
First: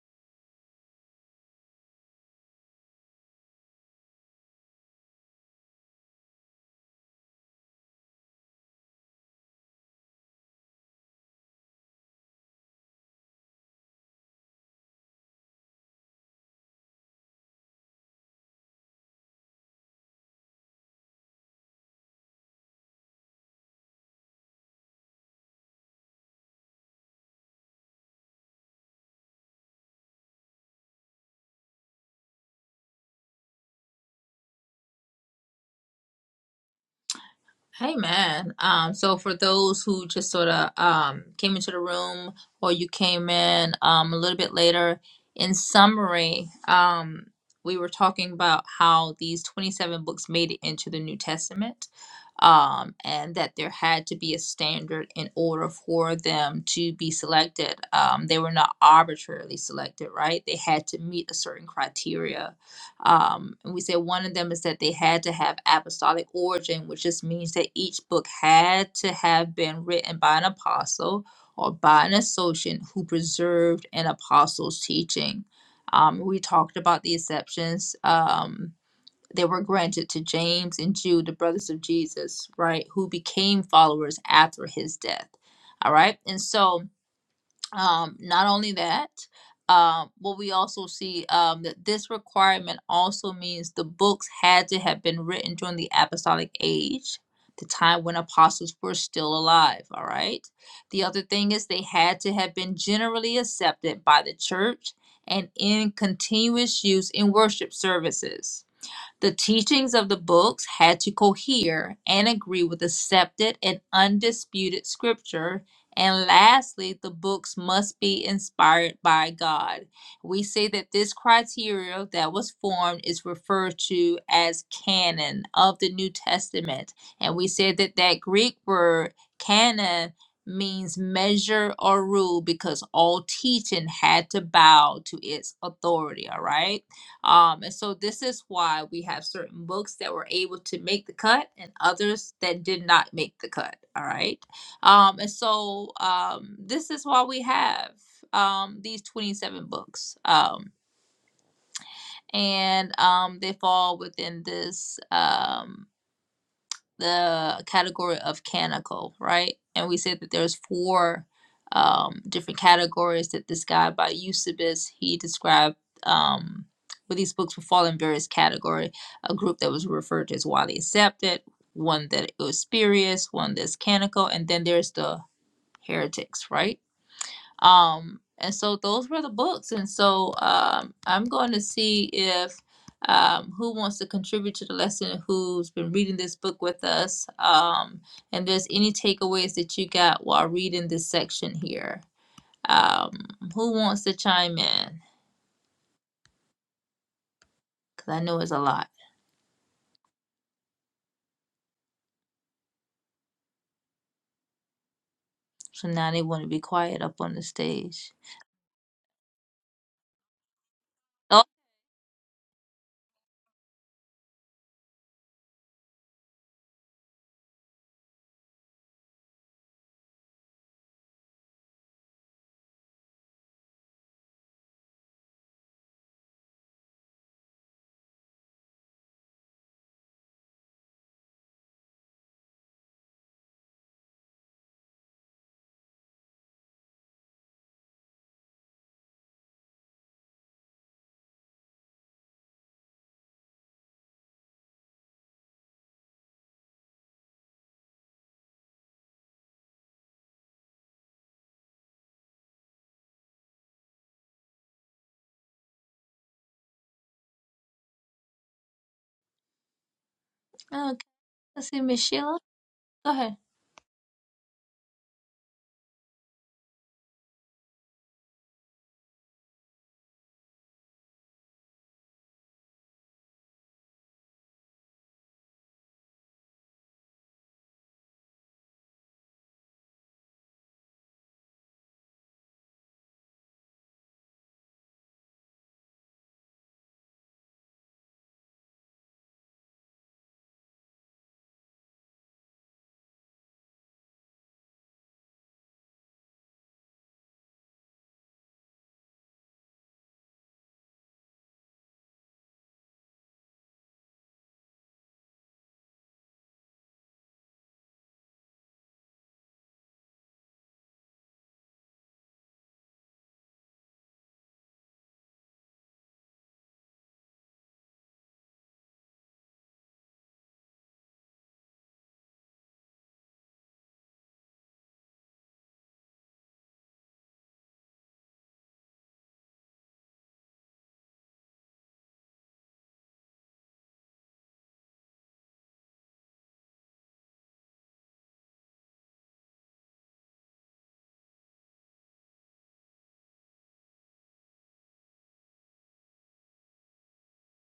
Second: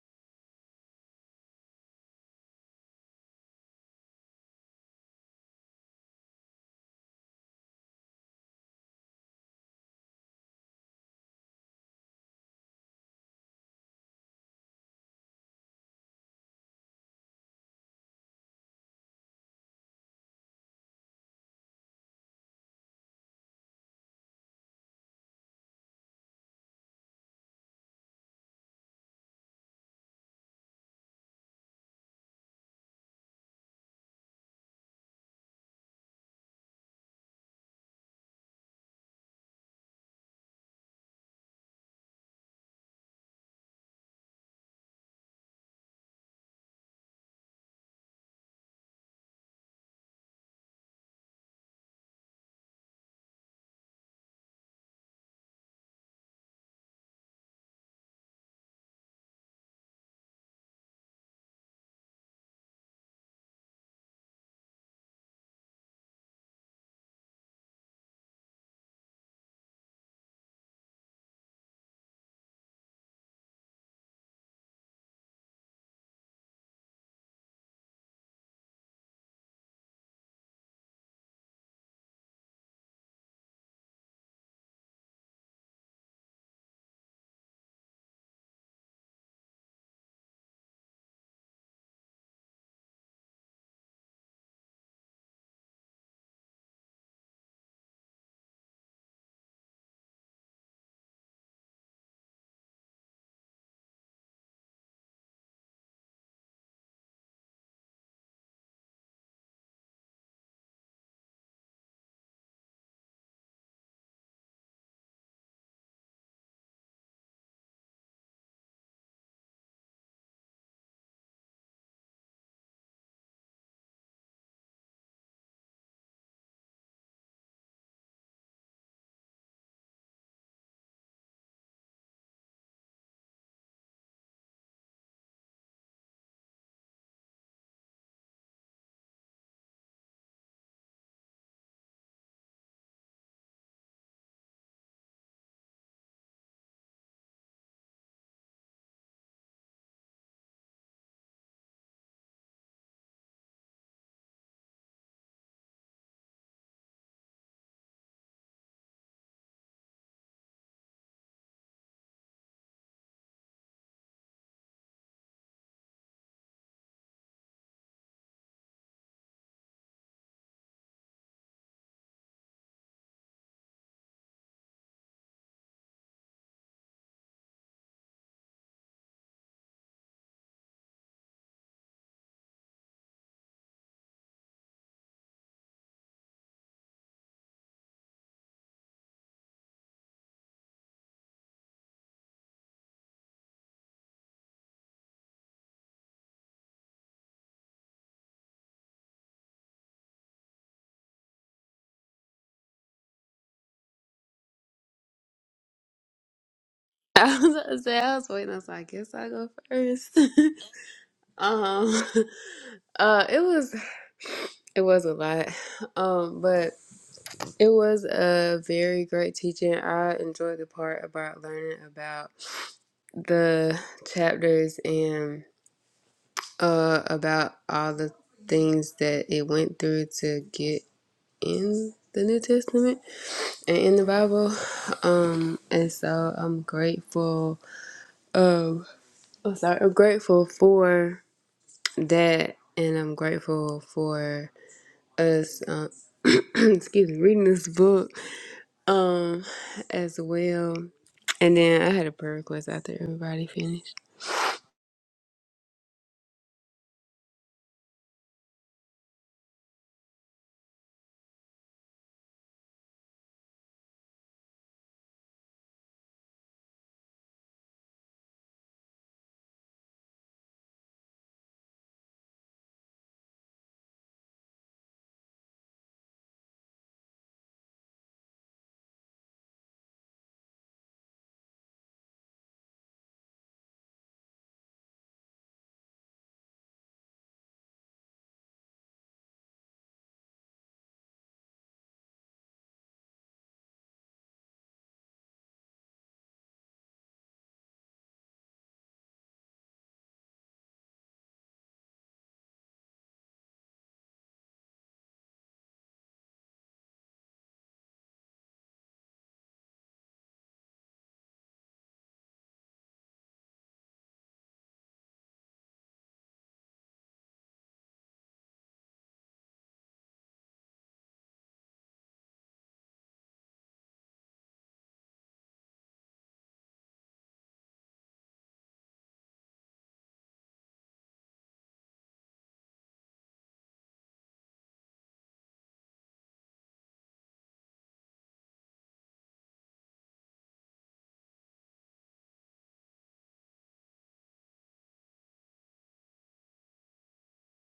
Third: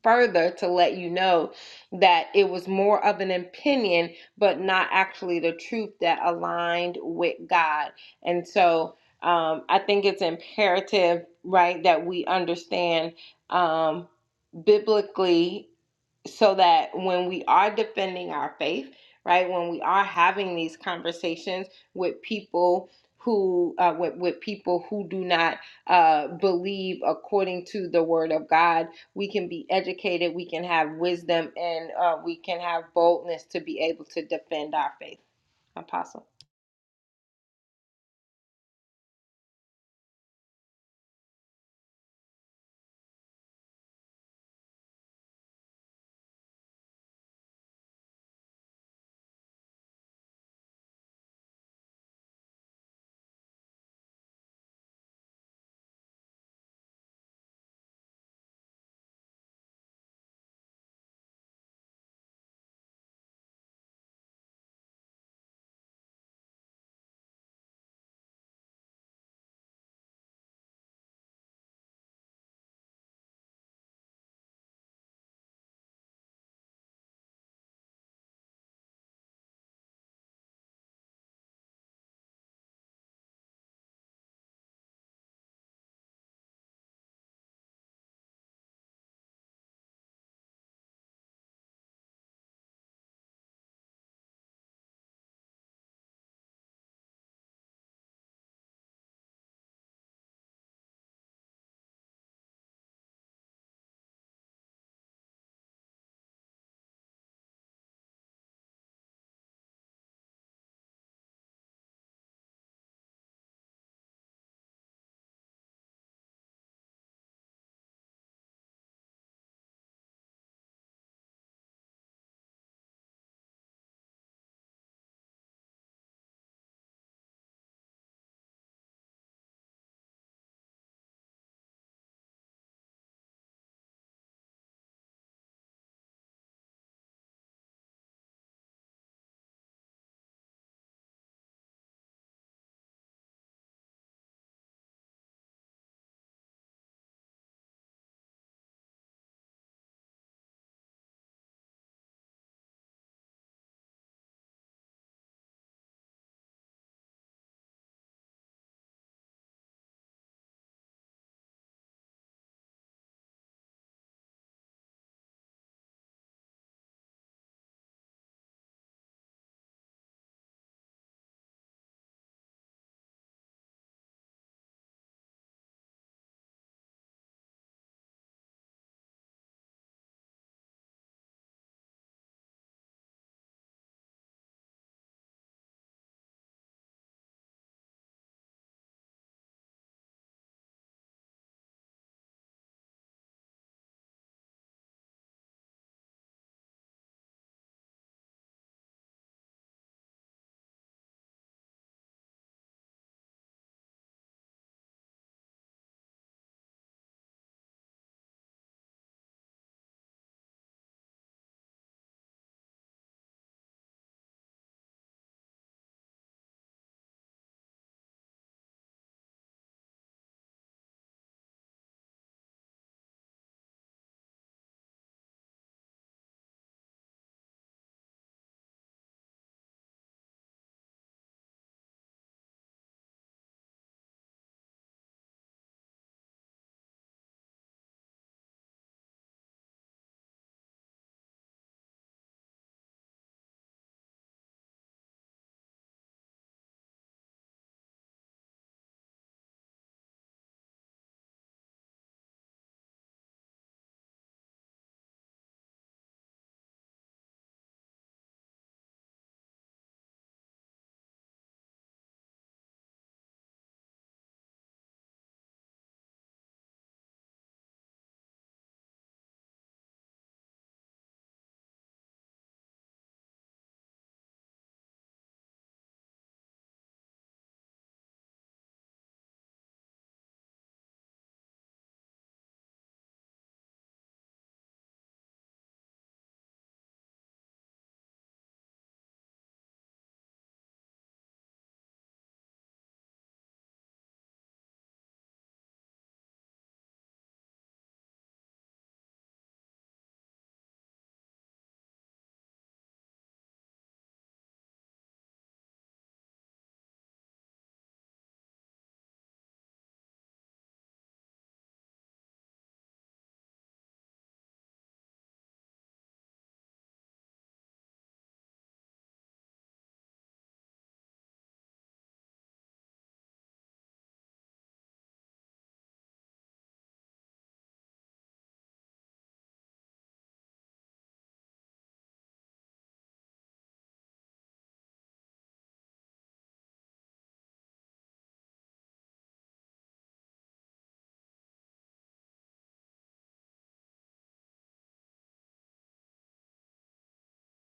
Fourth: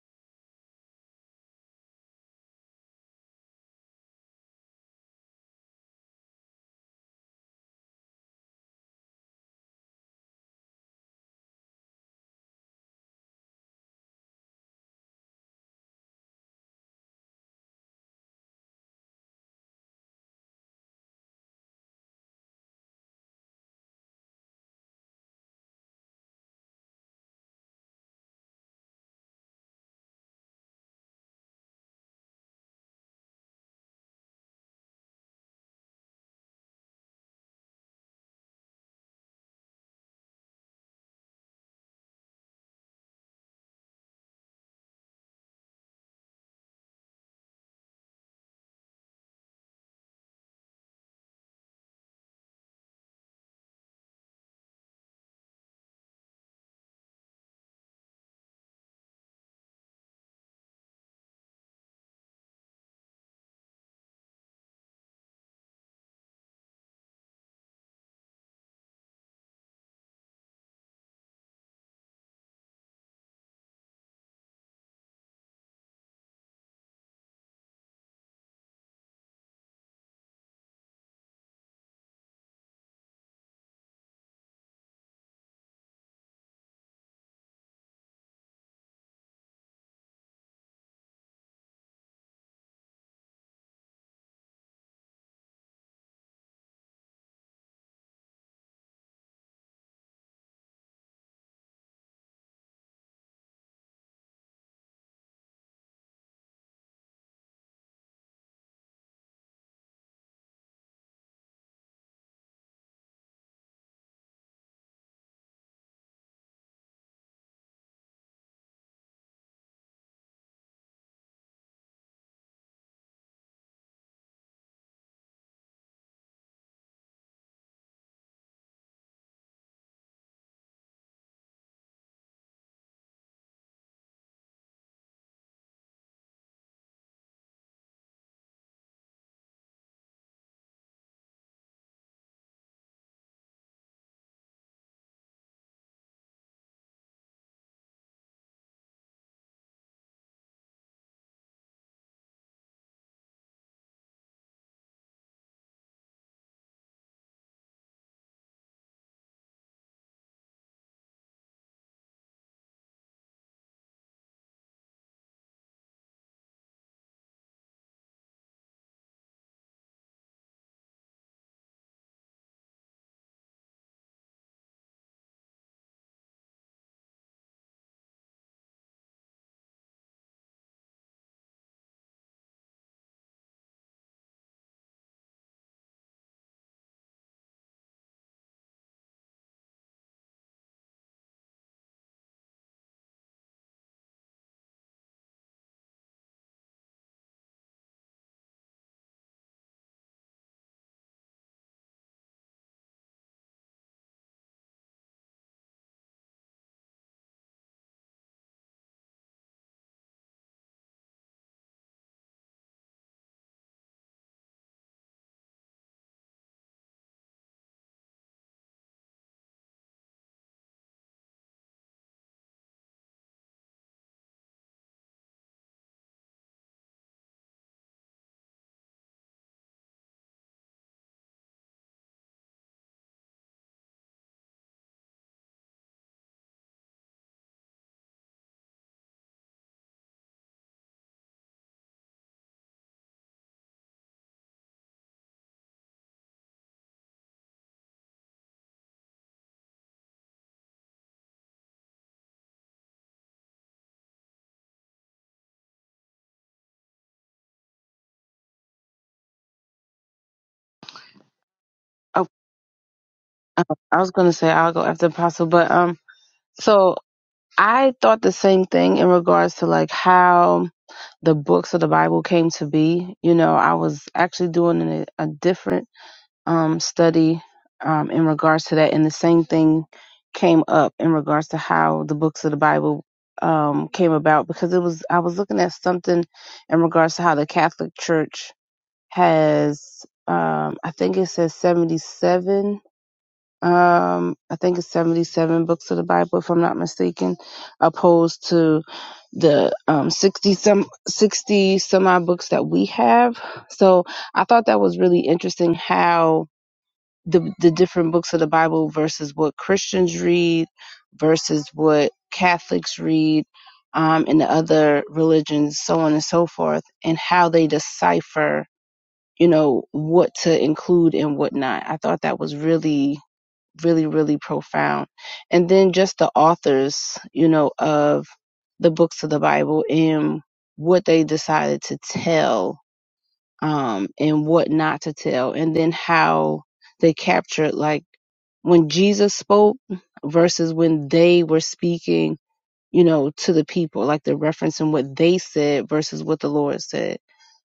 further to let you know that it was more of an opinion but not actually the truth that aligned with god and so um, i think it's imperative right that we understand um, biblically so that when we are defending our faith, right, when we are having these conversations with people who uh, with, with people who do not uh, believe according to the word of God, we can be educated, we can have wisdom, and uh, we can have boldness to be able to defend our faith. Apostle.
Hey man. Um, so for those who just sort of um, came into the room or you came in um, a little bit later, in summary, um, we were talking about how these 27 books made it into the New Testament um, and that there had to be a standard in order for them to be selected. Um, they were not arbitrarily selected, right? They had to meet a certain criteria um, and we said one of them is that they had to have apostolic origin, which just means that each book had to have been written by an apostle or by an associate who preserved an apostle's teaching. Um, we talked about the exceptions um, that were granted to James and Jude, the brothers of Jesus, right, who became followers after his death. All right. And so um, not only that, um, what we also see um, that this requirement also means the books had to have been written during the apostolic age, the time when apostles were still alive. All right. The other thing is they had to have been generally accepted by the church and in continuous use in worship services the teachings of the books had to cohere and agree with accepted and undisputed scripture. And lastly, the books must be inspired by God. We say that this criteria that was formed is referred to as canon of the New Testament. And we say that that Greek word canon means measure or rule because all teaching had to bow to its authority, all right? Um, and so this is why we have certain books that were able to make the cut and others that did not make the cut. All right. Um, and so um, this is why we have um, these 27 books. Um, and um, they fall within this. um, the category of canonical, right? And we said that there's four um, different categories that this guy by Eusebius he described um, where these books would fall in various category. A group that was referred to as widely accepted, one that it was spurious, one that's canonical, and then there's the heretics, right? Um, and so those were the books. And so um, I'm going to see if um, who wants to contribute to the lesson, who's been reading this book with us, um, and there's any takeaways that you got while reading this section here. Um, who wants to chime in? Because I know it's a lot. So now they want to be quiet up on
I
the
was about to say,
stage.
I was waiting. I was like, I guess I'll go first. [LAUGHS]
Oh,
Um, [LAUGHS] uh, it was it was a lot, um, but it was a very great teaching. I enjoyed the part about learning about the chapters and uh about all the things that it went through to get in the New Testament and in the Bible. Um, and so I'm grateful. Um, I'm sorry. I'm grateful for that, and I'm grateful for. us uh, [CLEARS THROAT] excuse me reading this book um as well and then i had a prayer request after everybody finished
okay. Let's see, Miss
oh,
Sheila. Go ahead.
uh, i was going to say i'll go after apostle but um so i thought the same thing in regards to like how the books of the bible came to be you know i was actually doing a, a different um, study um, in regards to that, and the same thing came up in regards to how the books of the Bible um, came about because it was I was looking at something in regards to how the Catholic Church has um, I think it says seventy seven. Um, I think it's 77 books of the Bible, if I'm not mistaken, opposed to the um 60 some 60 some odd books that we have so i thought that was really interesting how the the different books of the Bible versus what Christians read versus what Catholics read um, and the other religions, so on and so forth, and how they decipher, you know, what to include and what not. I thought that was really, really, really profound. And then just the authors, you know, of the books of the Bible and what they decided to tell um, and what not to tell, and then how they captured like when Jesus spoke versus when they were speaking, you know, to the people, like they're referencing what they said versus what the Lord said.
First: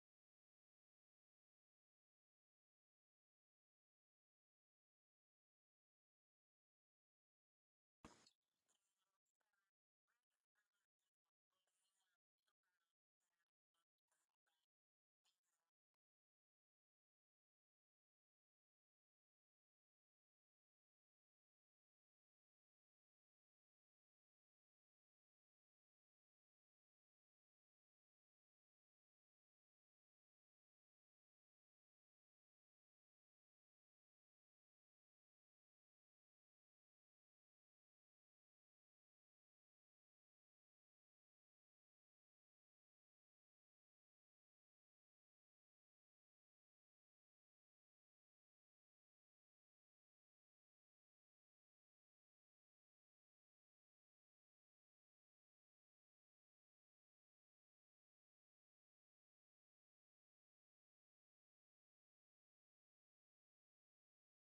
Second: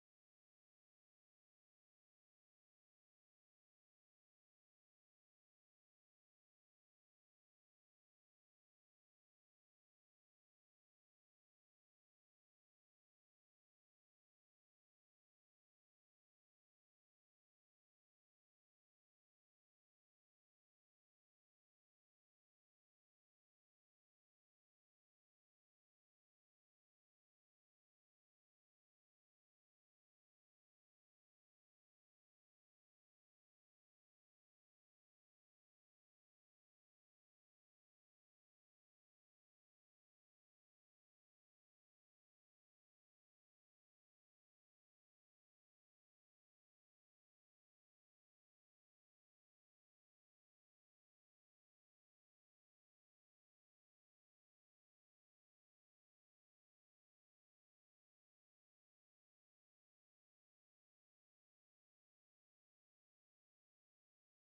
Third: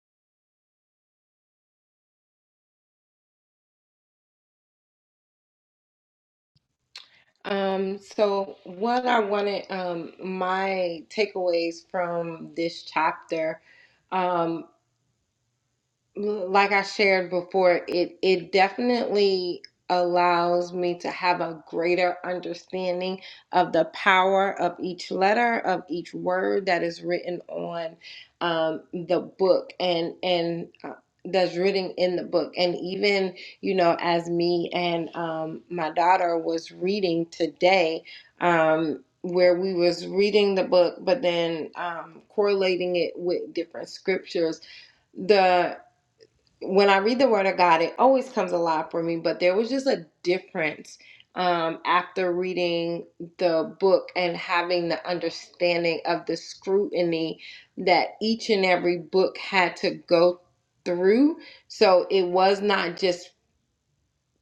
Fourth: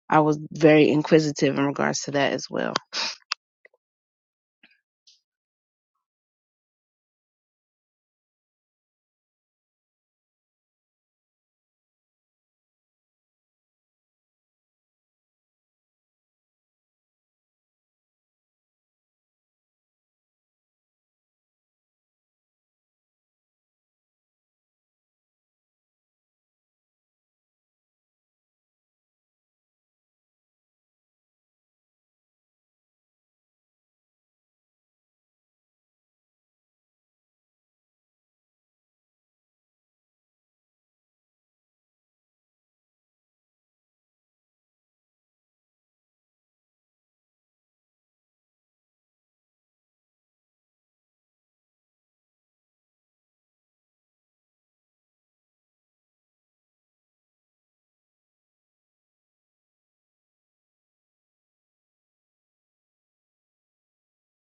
I was very inquisitive in regards to that as well.
Um, so what I wanted, um, my takeaways from this chapter um, like I shared before, it it definitely allows me to have a greater understanding of the power of each letter of each word that is written on um, the book and and uh, that's written in the book and even you know as me and um, my daughter was reading today um, where we was reading the book but then um, correlating it with different scriptures the when I read the Word of God, it always comes alive for me. But there was just a difference um, after reading the book and having the understanding of the scrutiny that each and every book had to go through. So it was not just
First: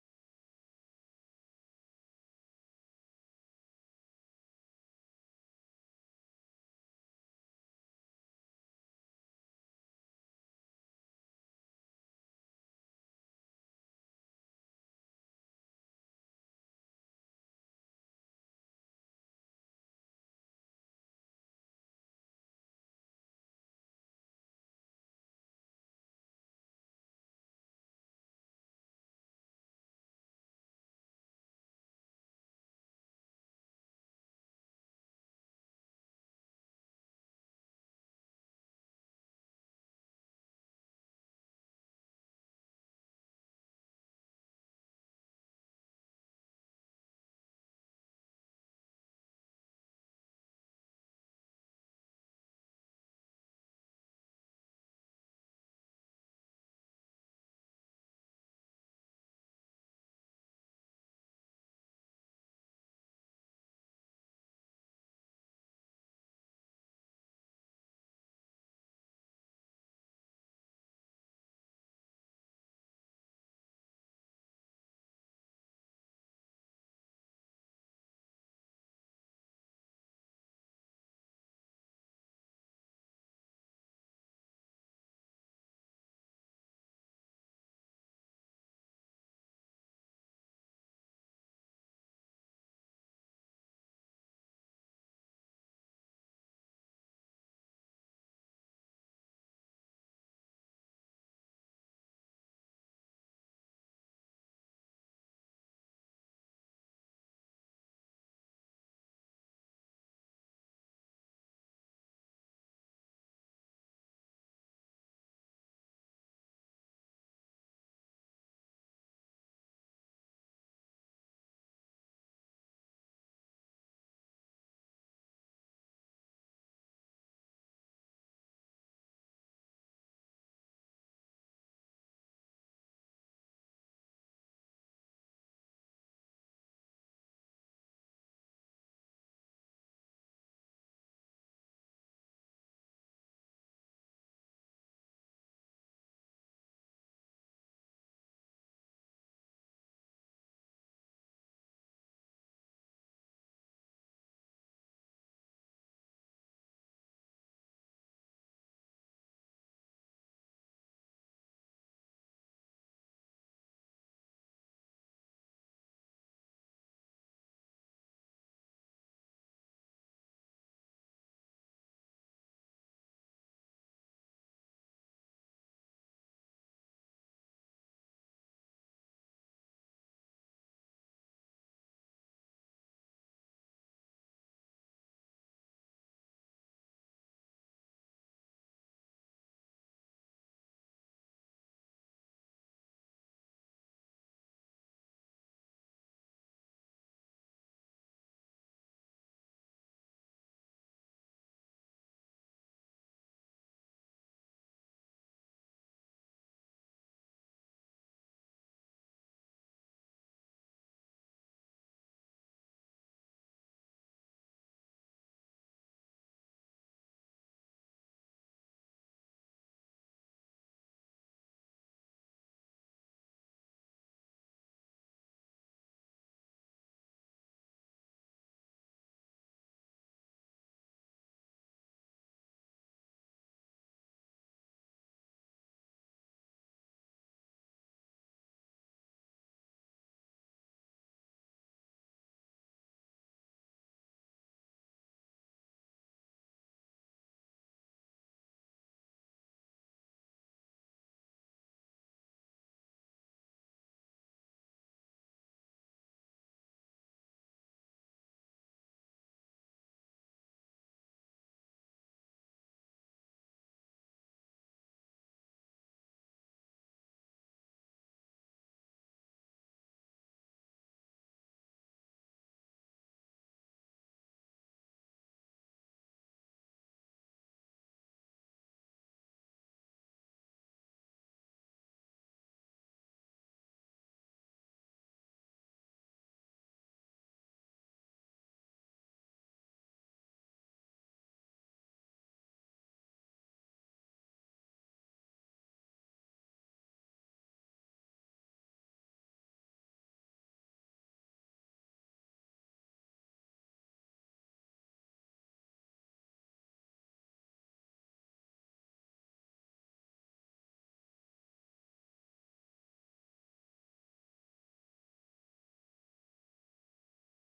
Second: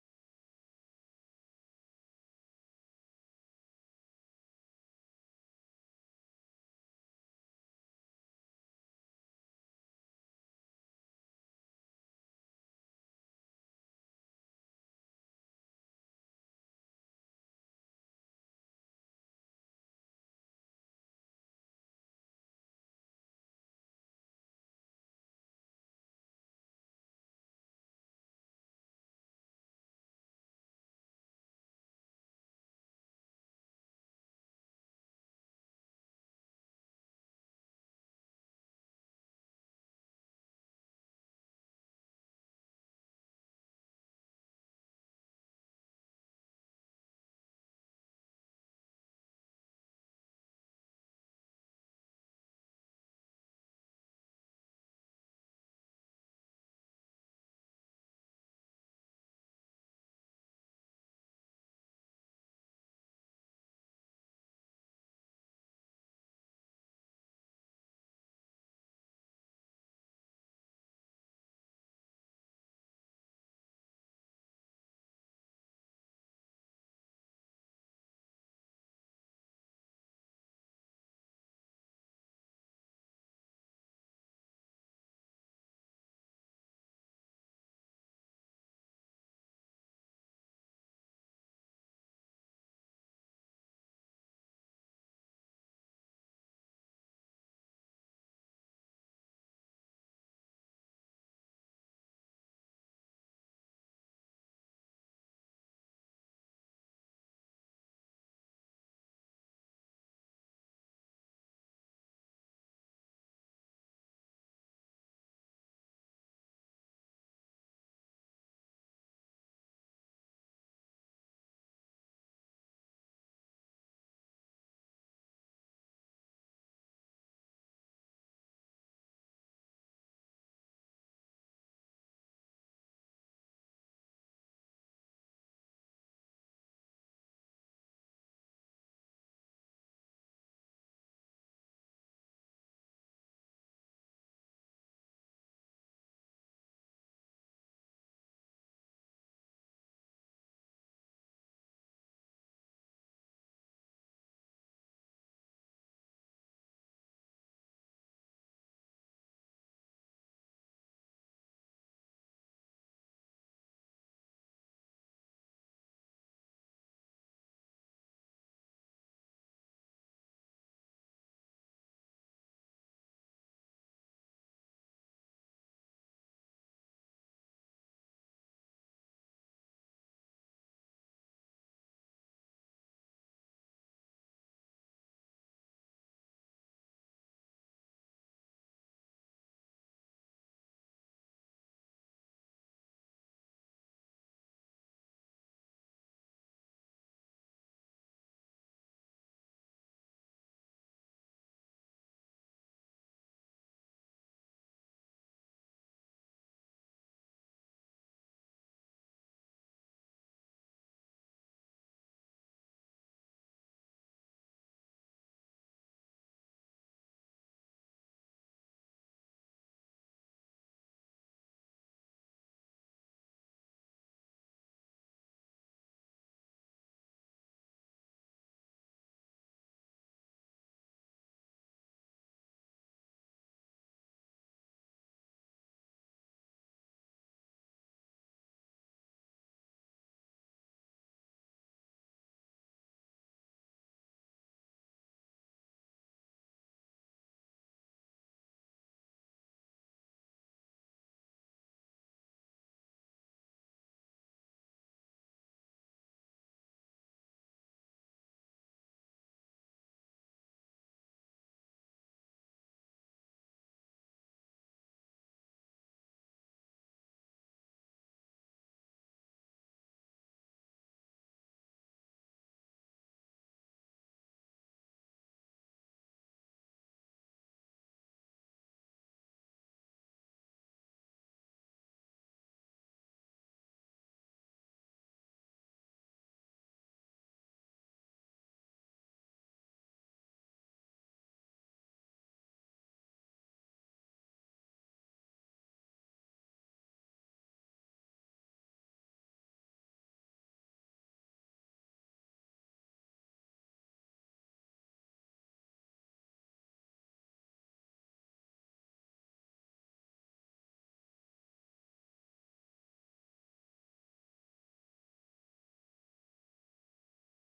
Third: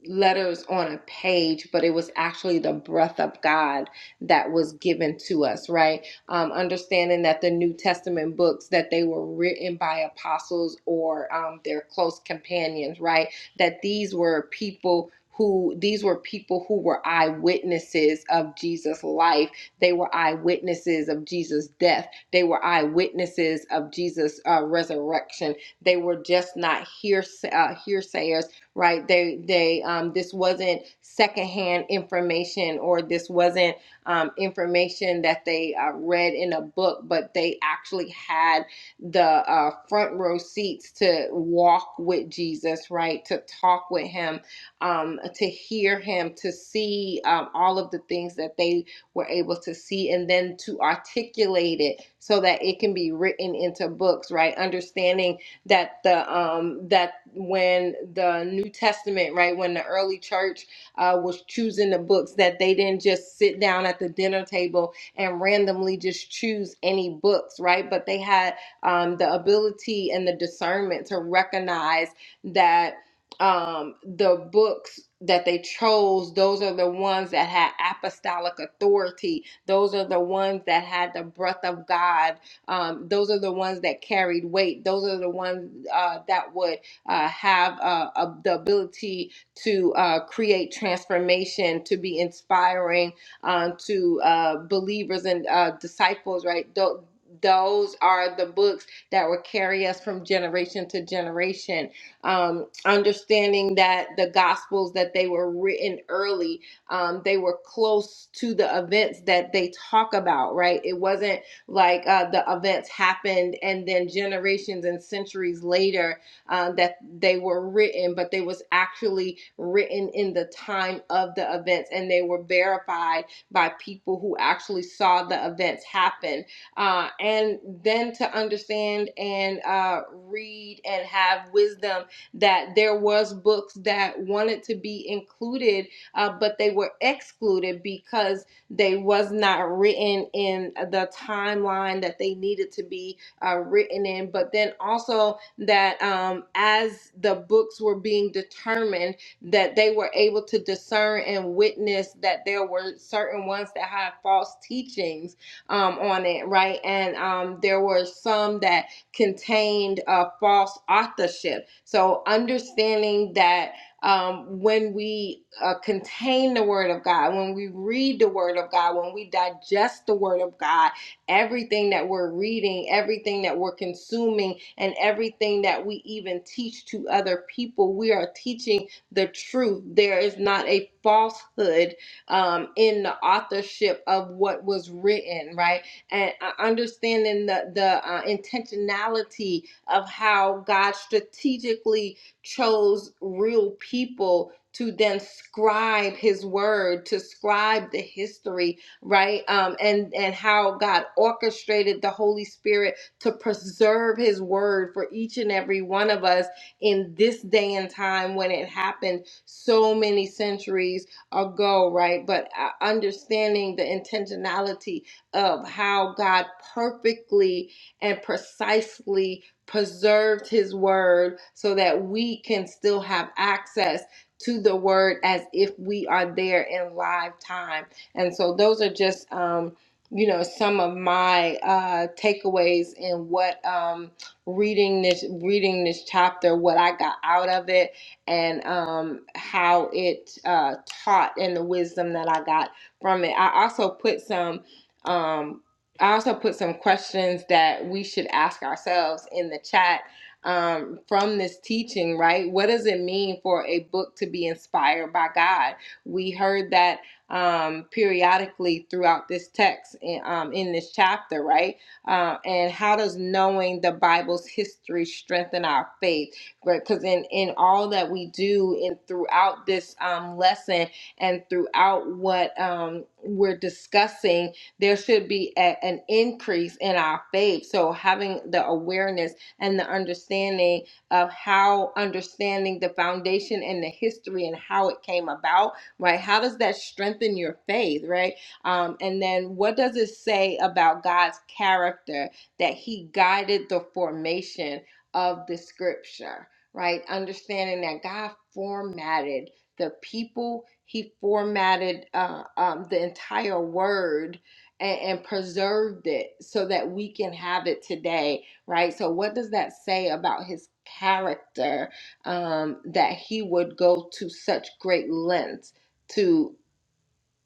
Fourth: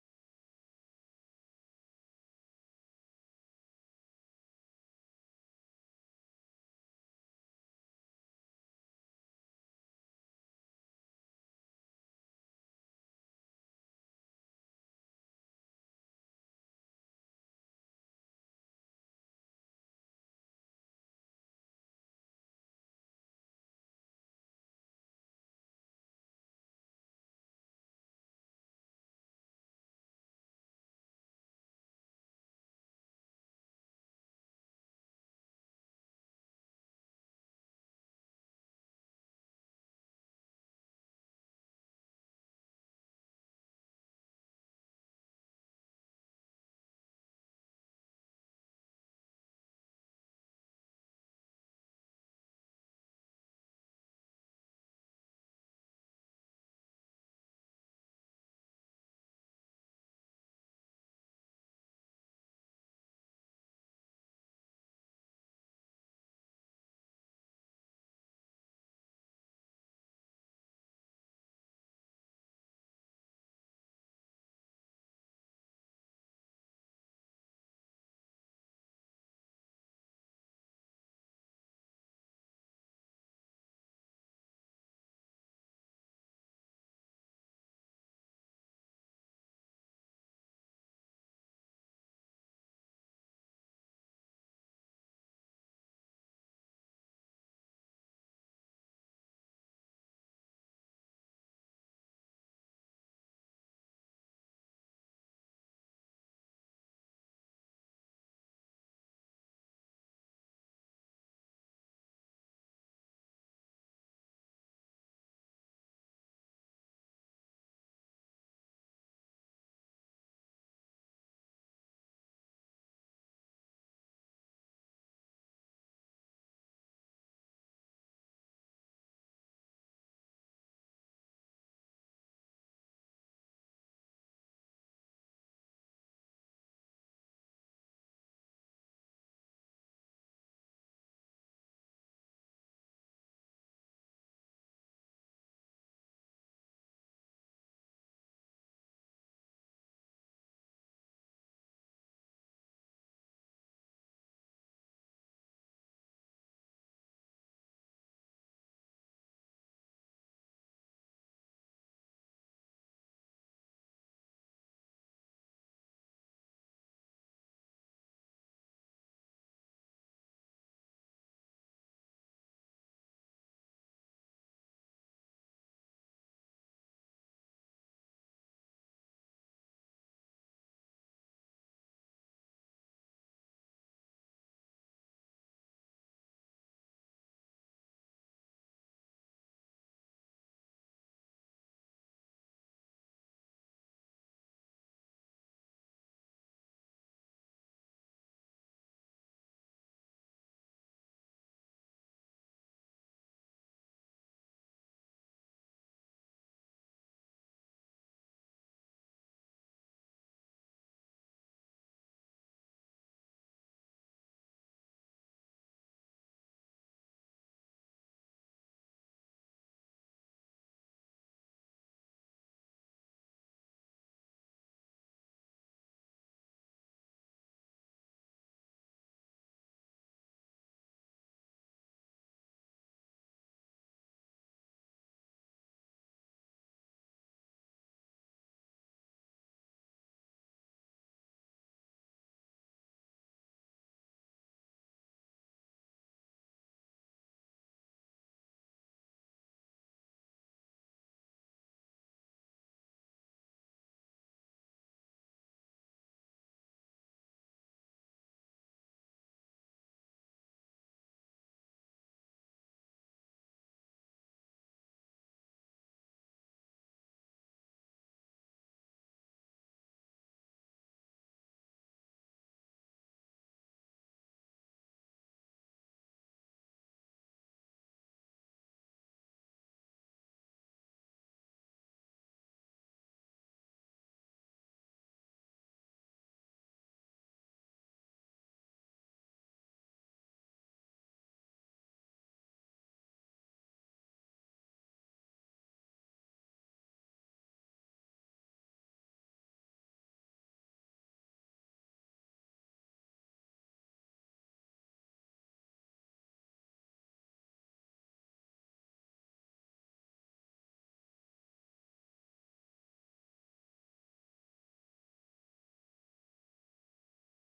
letters on a page, but it was actually the breath of God that was given to us, right? Um, understanding that the New Testament books that they were written by apostles or um, their close companions, right? That these were people who these were people who were eyewitnesses of Jesus' life. They were eyewitnesses of Jesus' death. They were eyewitnesses of Jesus' uh, resurrection. They were just not hearsay, uh, hearsayers right? They they um, this wasn't secondhand information or this wasn't um, information that they uh, read in a book, but they actually had the uh, front row seats to walk with Jesus, right? To talk with him, um, to hear him, to see um, all of the things that they were able to see, and then to articulate it so that it can be written into books, right? Understanding that the um that when the New Testament, right, when the early church uh, was choosing the books, that they didn't just sit down at the dinner table and randomly just choose any books, right? But they had um, the ability and the discernment to recognize that um, the books that they chose, those are the ones that had apostolic authority. Those are the ones that had the breath of God um, those are the ones that carried weight. Those are the ones uh, that would uh, have uh, a, the ability to uh, create transformation, to be inspiring uh, to uh, believers and uh, disciples, right? Tho- those are the books that will carry us from generation to generation. Um, understanding that the gospels that they were written early, um, they were close to the events that they talk about, right? It wasn't like uh, the events happened and then generations and centuries later uh, that they were written but they was actually written in the time of the events and they were verified by people who actually saw the events happen uh, and then to understand and uh, read and have wisdom that there was books that wanted to be included uh, but they were excluded because they was not written in the timeline that they needed to be uh, written in. But then also that um, as the books were being determined, that they were able to discern and witness that there were certain ones that had false teachings um, on it, right? And um, there were some that contained uh, false authorship. So understanding that um, when we uh, contain the Word of God, when we read the Word of God, when we digest the Word of God, everything that we're reading, everything that we're consuming, and everything that we even teach to other people, we are teaching the truth. There is not a falsehood um, in the authorship of what was written, right? And uh, understanding the the uh, intentionality of how God strategically chose real people to then scribe his word to scribe the history right um, and and how god orchestrated the holy spirit to preserve his word for each and every one of us in this day and time when it happened so many centuries ago right but uh, understanding the intentionality of how god perfectly and precisely preserved his word so that we can still have access to the word as if we are there in live time. And so those are just um you know some of my uh takeaways in what um reading this reading this chapter what I got out of it and um how it uh taught and the wisdom that I got from it. I also put some um I also put some questions that we should ask ourselves in the chat um, from this teaching, right? What does it mean for a book to be inspired by God? We heard that um, periodically throughout this text in, um, in this chapter, right? Uh, and how does knowing the Bible's history strengthen our faith? Because in, in all that we do and throughout this um, lesson and throughout what um, we're discussing, there should be a, an increase in our faith. So having the awareness and the understanding of how understanding the foundation and the history and how it came about, right? How does that strengthen your faith, right? Um, and then what does it say about God's character that He guided the formation of the scripture, right? Understanding that God formatted the people, He formatted uh, um, the entire word and, and preserved it so that we can have it today, right? So, what does that say about his character um, that he would go to such great lengths to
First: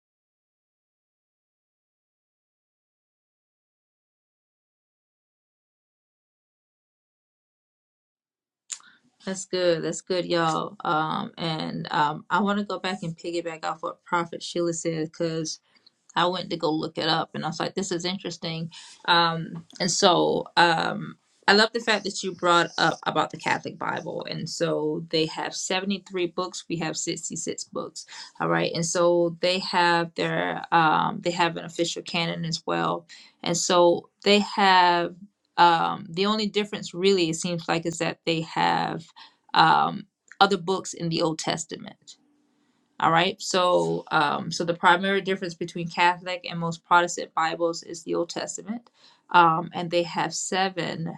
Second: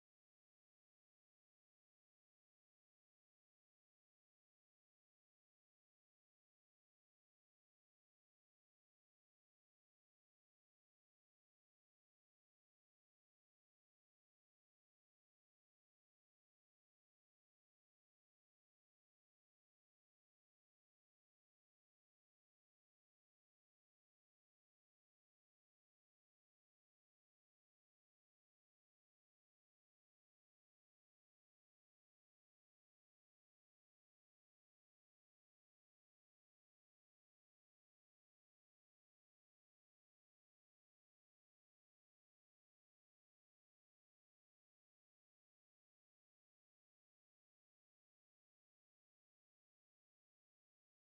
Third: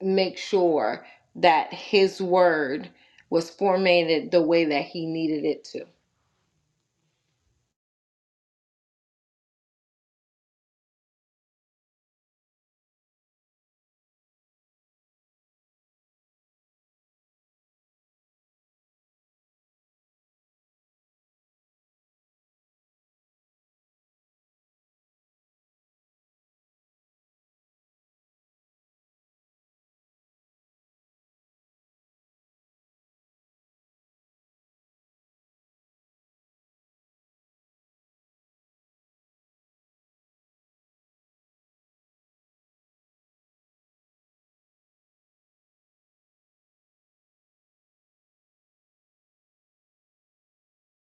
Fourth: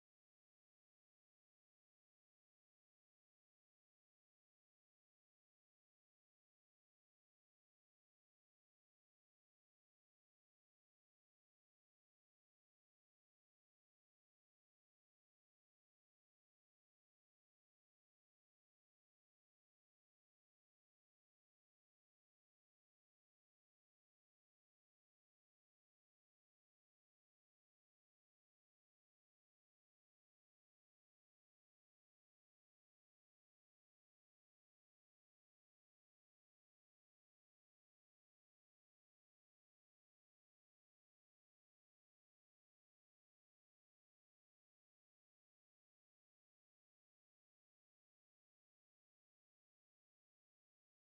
make sure that his word was formatted the way that he needed it to?
That's good. That's good, y'all. Um, and um, I want to go back and piggyback off what Prophet Sheila said because I went to go look it up and I was like, this is interesting. Um, and so um, I love the fact that you brought up about the Catholic Bible. And so they have 73 books, we have 66 books. All right. And so they have their, um, they have an official canon as well. And so they have, um, the only difference really, it seems like, is that they have um, other books in the Old Testament all right. So, um, so the primary difference between Catholic and most Protestant Bibles is the Old Testament, um, and they have seven.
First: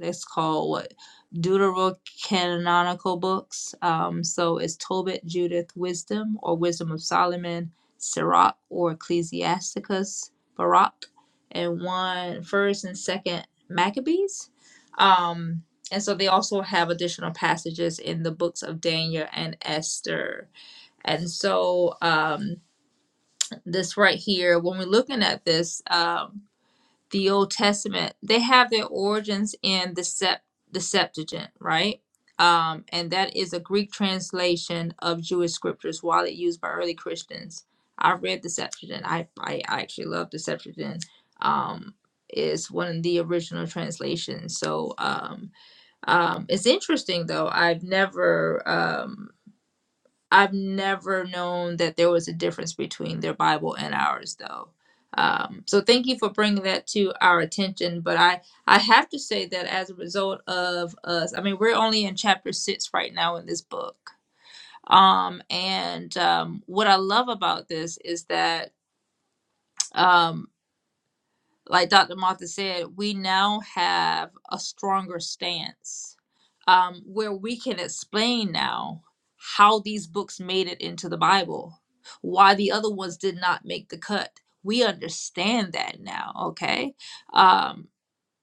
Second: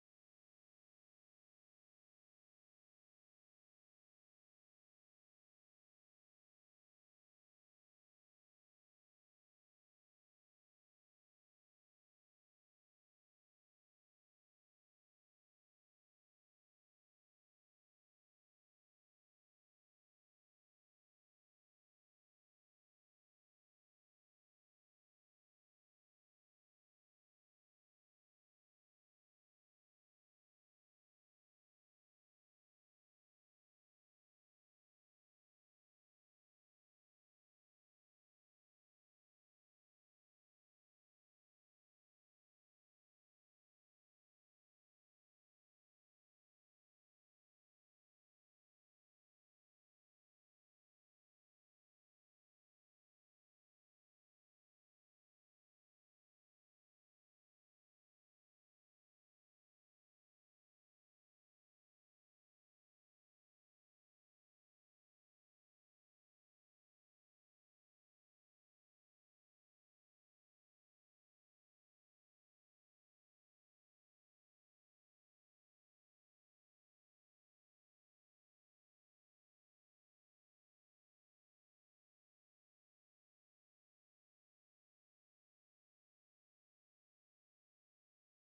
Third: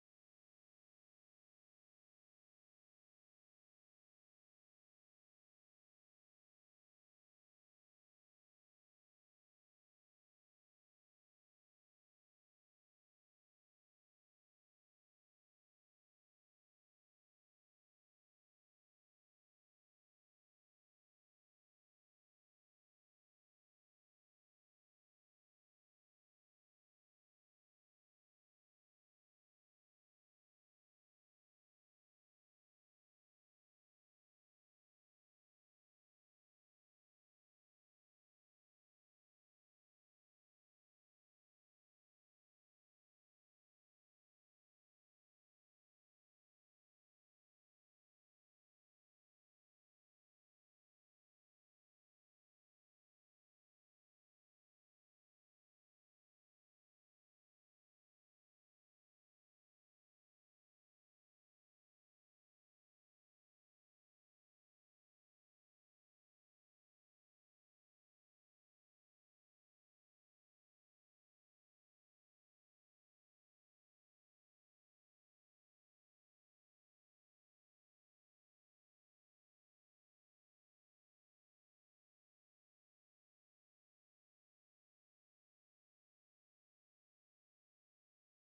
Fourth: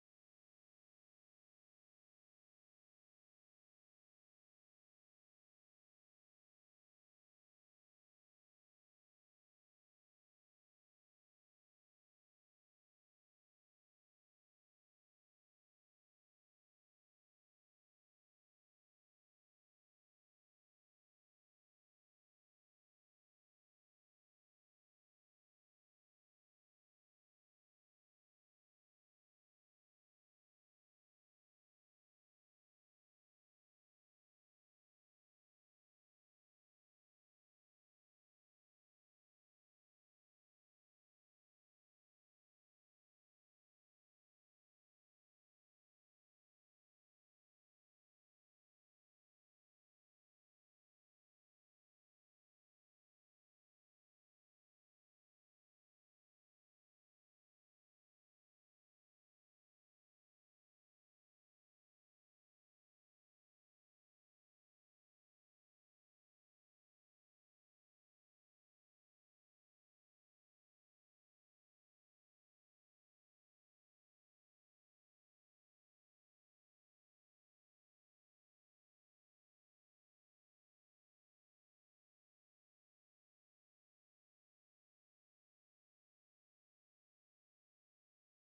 It's called what Deuterocanonical books. Um, so it's Tobit, Judith, Wisdom, or Wisdom of Solomon, Sirach, or Ecclesiasticus, Barak, and one First and Second Maccabees. Um, and so they also have additional passages in the books of Daniel and Esther. And so, um, this right here, when we're looking at this, um, the Old Testament, they have their origins in the Sept- the Septuagint, right? Um, and that is a Greek translation of Jewish scriptures, widely used by early Christians. I read the Septuagint. I I, I actually love the Septuagint. Um, is one of the original translations. So um, um, it's interesting though. I've never. um, I've never known that there was a difference between their Bible and ours, though. Um, so thank you for bringing that to our attention. But I, I have to say that as a result of us, I mean, we're only in chapter six right now in this book. Um, and um, what I love about this is that. um, like Dr. Martha said, we now have a stronger stance um, where we can explain now how these books made it into the Bible, why the other ones did not make the cut. We understand that now, okay? Um,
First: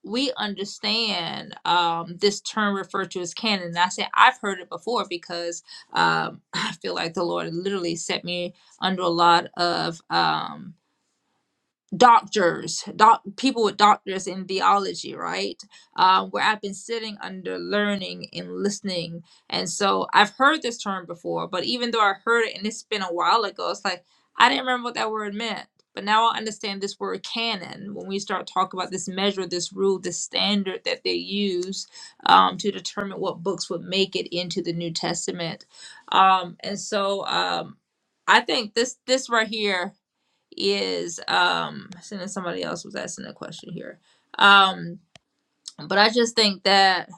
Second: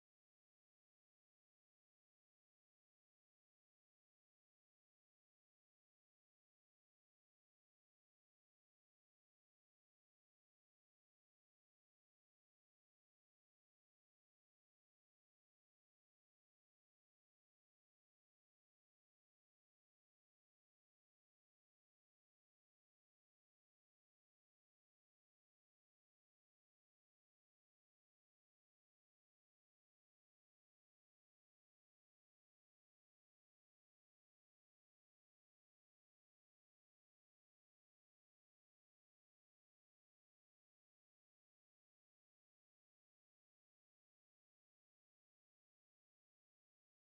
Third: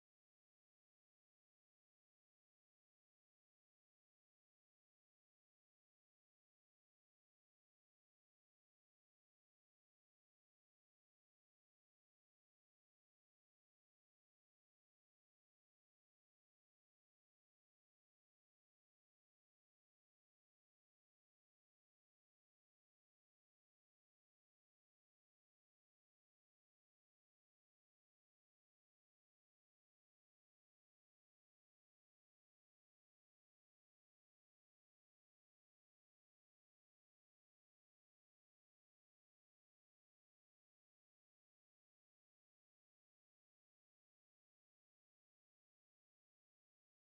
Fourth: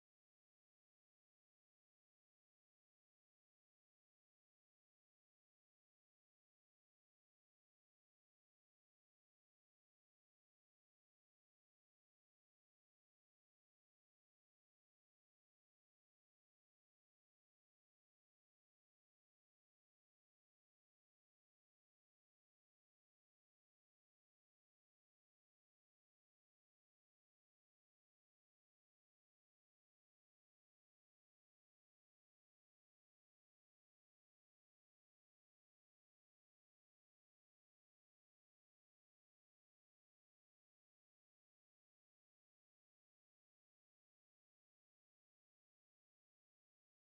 we understand um, this term referred to as canon. And I said, I've heard it before because um, [LAUGHS] I feel like the Lord literally set me under a lot of. Um, doctors, doc, people with doctors in theology, right? Um, where I've been sitting under learning and listening. And so I've heard this term before, but even though I heard it and it's been a while ago, it's like I didn't remember what that word meant. But now I understand this word canon when we start talking about this measure, this rule, this standard that they use um, to determine what books would make it into the New Testament. Um, and so um, I think this this right here is um and somebody else was asking a question here um but i just think that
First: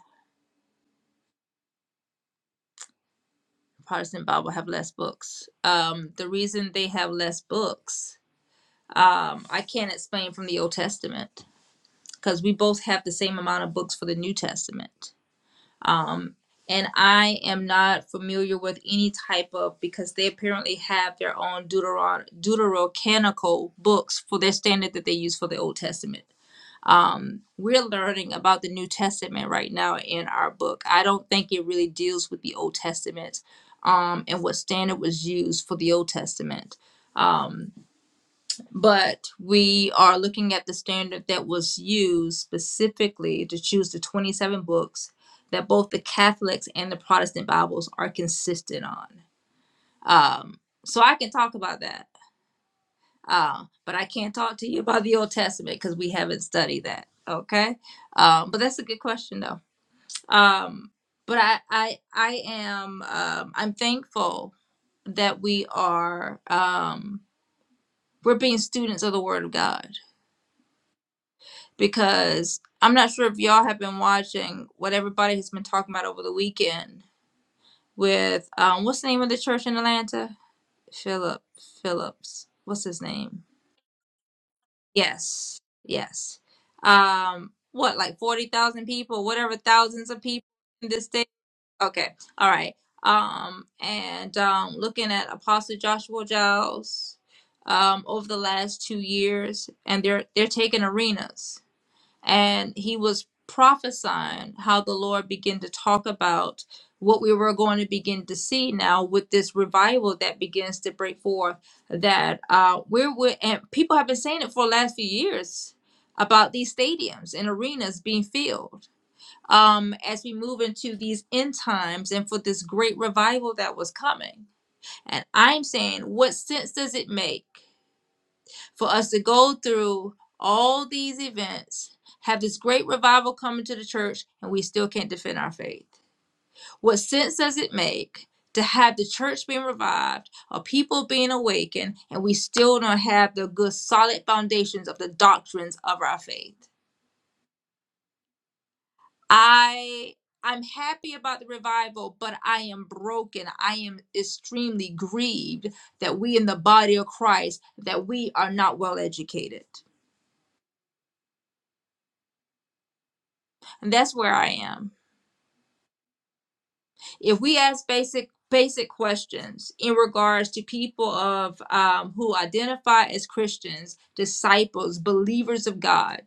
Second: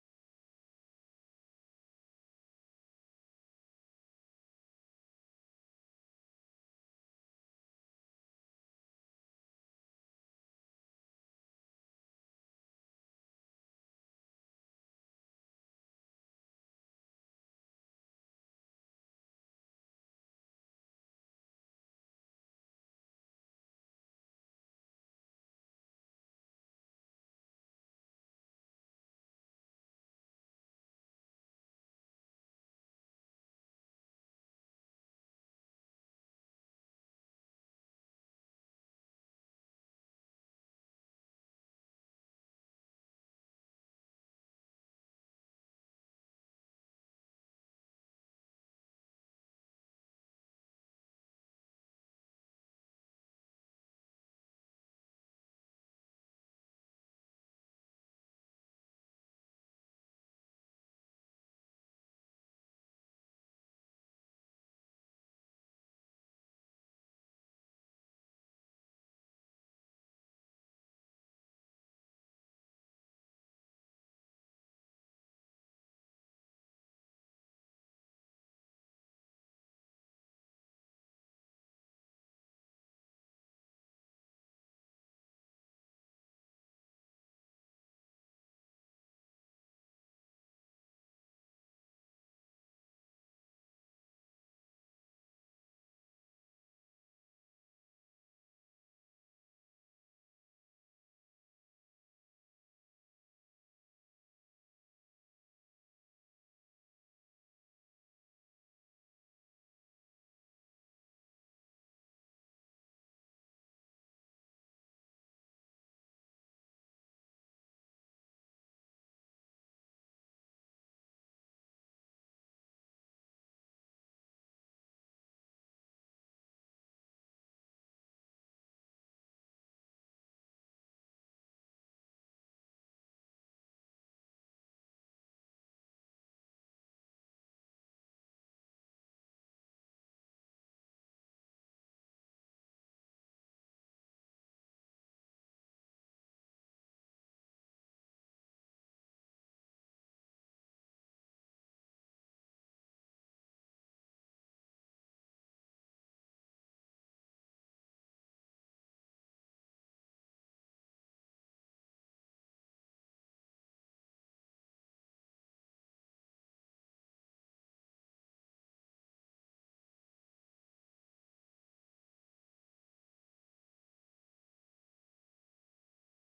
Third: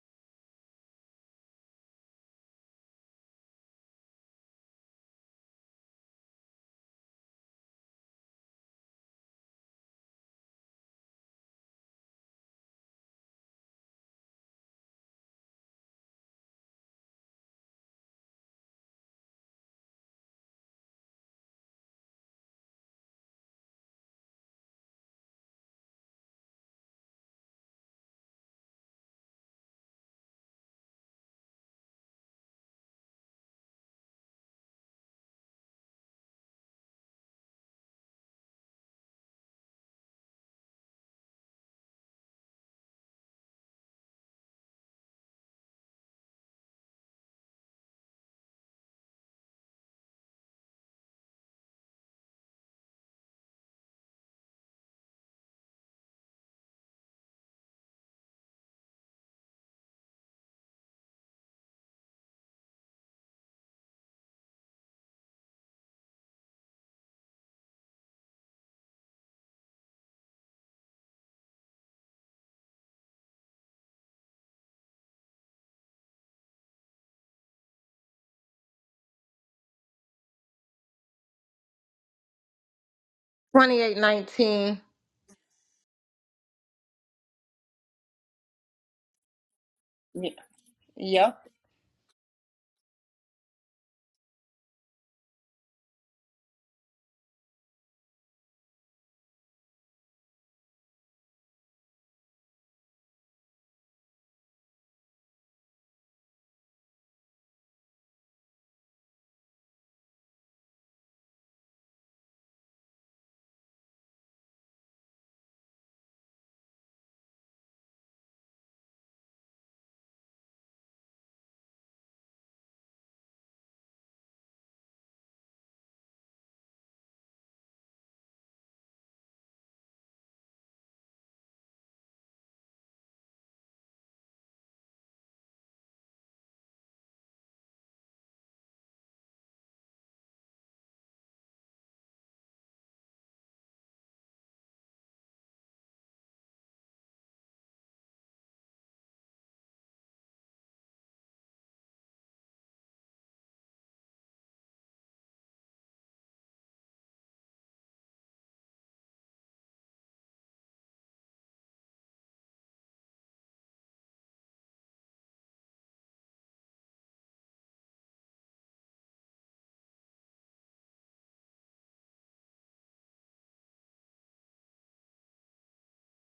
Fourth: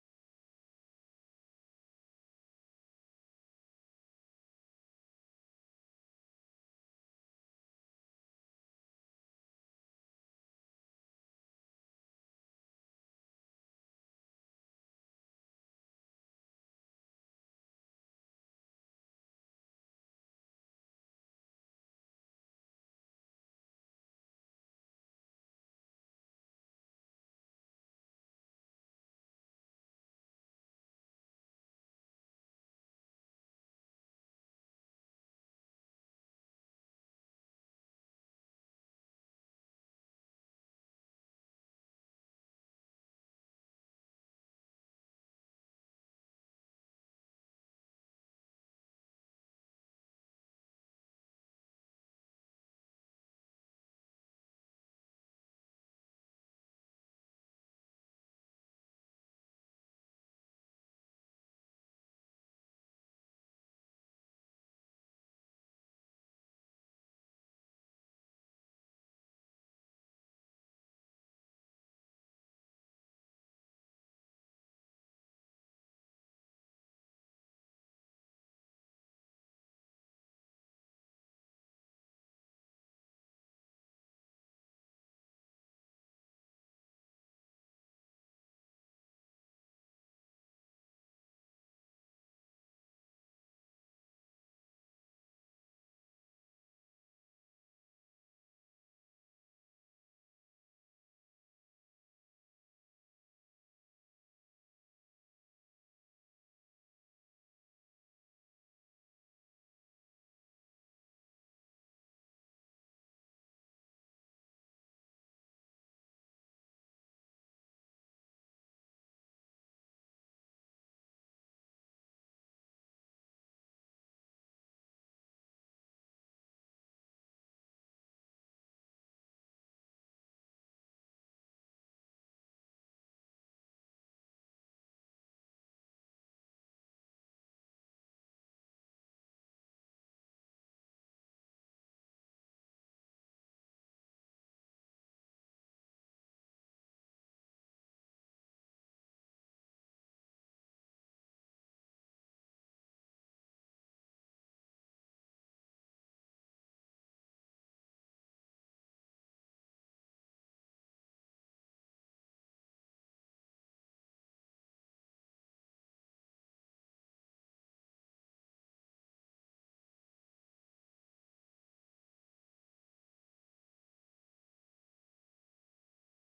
protestant bible have less books um the reason they have less books um i can't explain from the old testament because we both have the same amount of books for the new testament um and i am not familiar with any type of because they apparently have their own deuteron deuterocanical books for their standard that they use for the old testament um, we're learning about the New Testament right now in our book. I don't think it really deals with the Old Testament um, and what standard was used for the Old Testament. Um, but we are looking at the standard that was used specifically to choose the 27 books that both the Catholics and the Protestant Bibles are consistent on. Um, so I can talk about that uh, but I can't talk to you about the Old Testament because we haven't studied that. Okay. Um, but that's a good question though. Um, but I, I, I am, um, I'm thankful that we are, um, we're being students of the Word of God because I'm not sure if y'all have been watching what everybody has been talking about over the weekend with, um, what's the name of the church in Atlanta? Philip Phillips. What's his name?
2819.
Yes, yes. Um, what, like 40,000 people, whatever, thousands of people in this state?
Yep.
Okay, all right. Um, and um, looking at Apostle Joshua Giles um, over the last two years, and they're they're taking arenas and he was prophesying how the Lord began to talk about what we were going to begin to see now with this revival that begins to break forth. That uh, we're with, and people have been saying it for the last few years about these stadiums and arenas being filled um, as we move into these end times and for this great revival that was coming. And I'm saying, what sense does it make? for us to go through all these events, have this great revival coming to the church, and we still can't defend our faith. What sense does it make to have the church being revived or people being awakened, and we still don't have the good solid foundations of the doctrines of our faith? I I'm happy about the revival, but I am broken. I am extremely grieved that we in the body of Christ that we are not well educated. And that's where I am. if we ask basic basic questions in regards to people of um, who identify as christians disciples believers of god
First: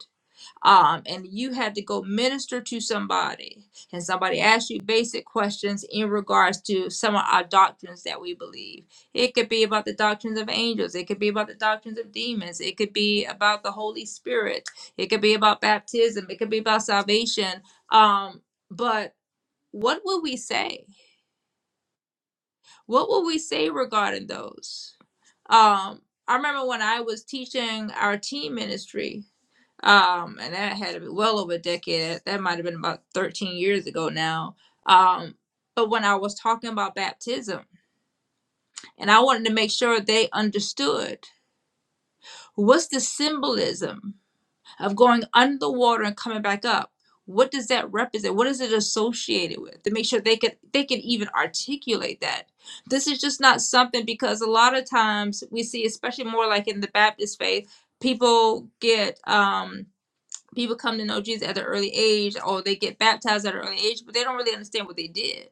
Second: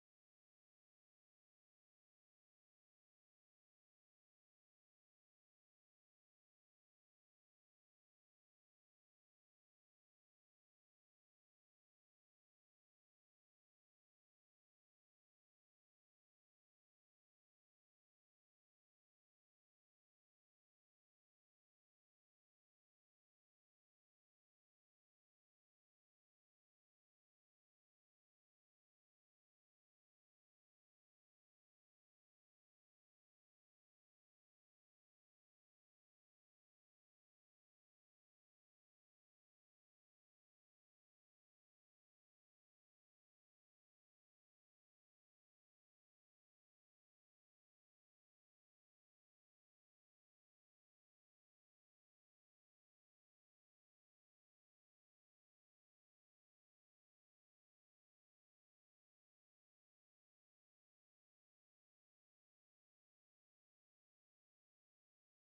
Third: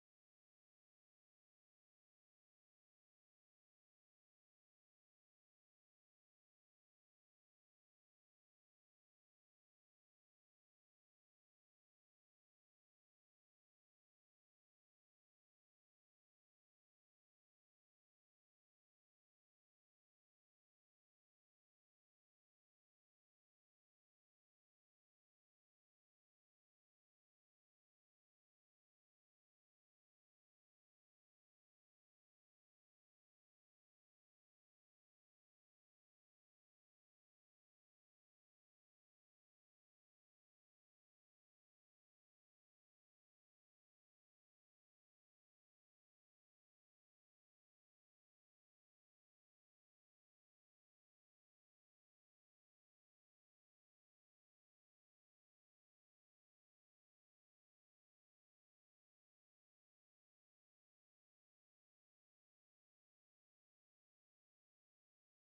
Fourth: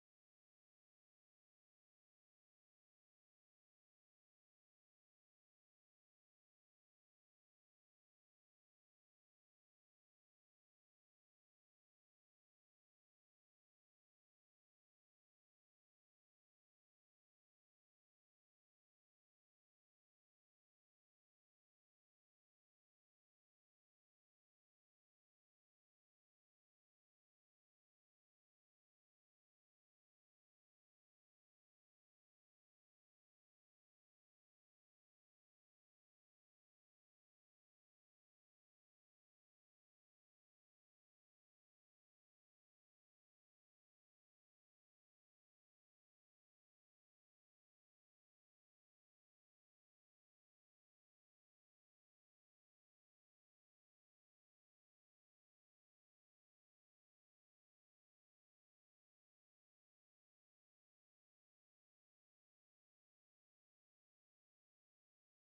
um, and you had to go minister to somebody and somebody asks you basic questions in regards to some of our doctrines that we believe it could be about the doctrines of angels it could be about the doctrines of demons it could be about the holy spirit it could be about baptism it could be about salvation um, but what would we say what will we say regarding those? Um, I remember when I was teaching our teen ministry, um, and that had to be well over a decade. That might have been about 13 years ago now. Um, but when I was talking about baptism, and I wanted to make sure they understood what's the symbolism of going under the water and coming back up what does that represent what is it associated with to make sure they could they can even articulate that this is just not something because a lot of times we see especially more like in the baptist faith people get um people come to know jesus at an early age or they get baptized at an early age but they don't really understand what they did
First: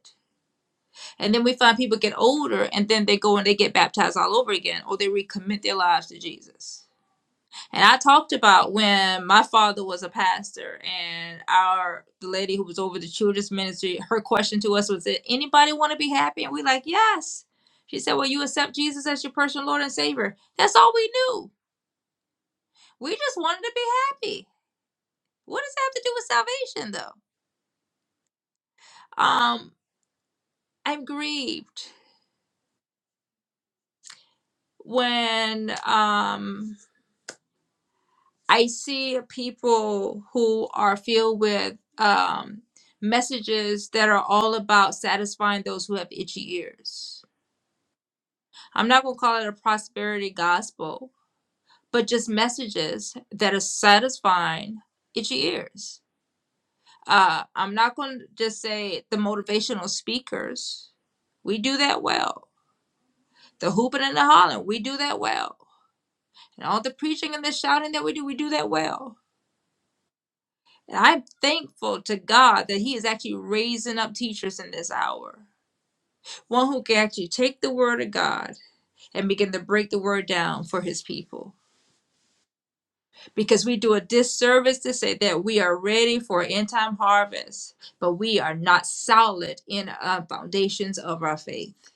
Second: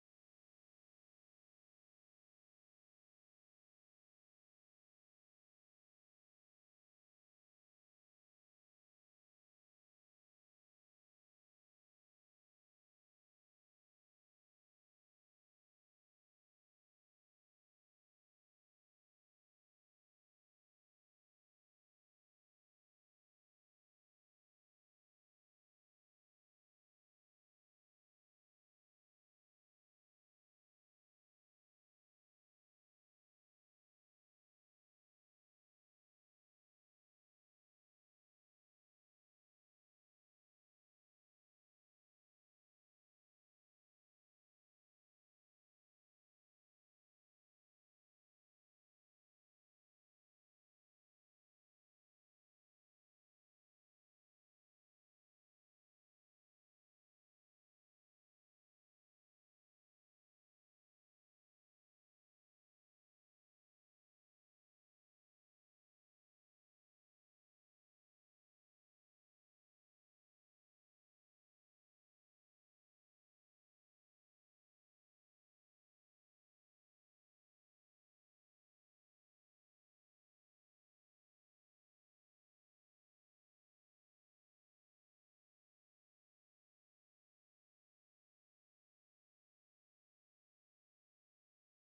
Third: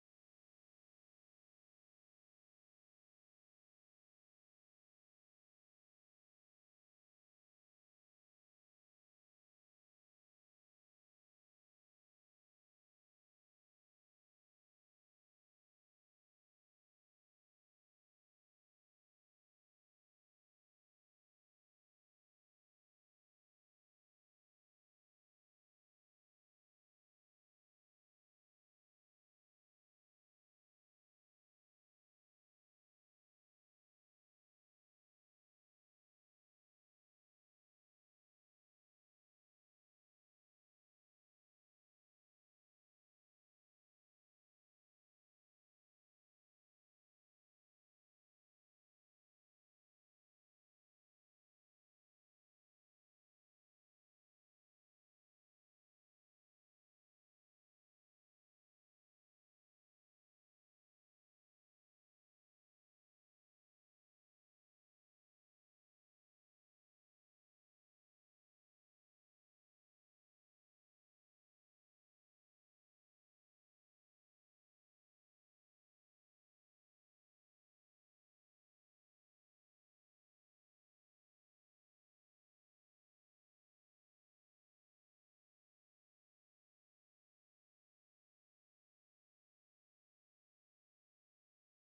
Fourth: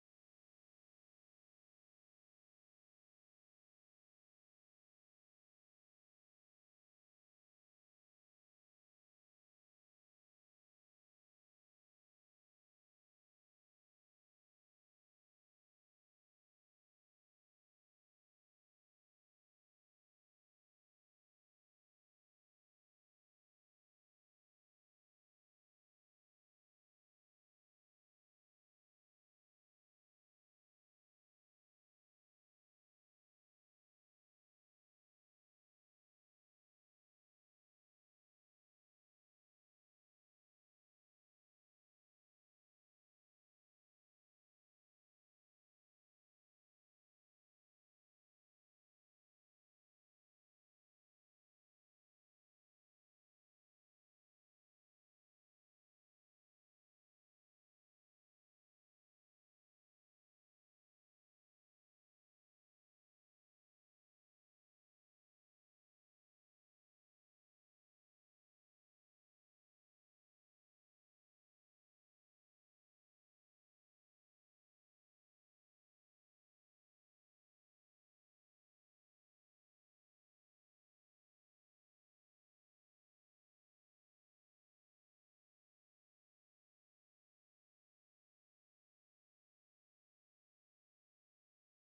and then we find people get older and then they go and they get baptized all over again or they recommit their lives to jesus and I talked about when my father was a pastor, and our the lady who was over the children's ministry, her question to us was, "Did anybody want to be happy?" And we like, "Yes." She said, "Well, you accept Jesus as your personal Lord and Savior." That's all we knew. We just wanted to be happy. What does that have to do with salvation, though? Um, I'm grieved when um I see people who are filled with um, messages that are all about satisfying those who have itchy ears. I'm not going to call it a prosperity gospel, but just messages that are satisfying itchy ears. Uh, I'm not going to just say the motivational speakers. We do that well. The hooping and the hollering, we do that well. And all the preaching and the shouting that we do, we do that well And I'm thankful to God that He is actually raising up teachers in this hour. One who can actually take the word of God and begin to break the word down for His people. Because we do a disservice to say that we are ready for end time harvest, but we are not solid in our foundations of our faith.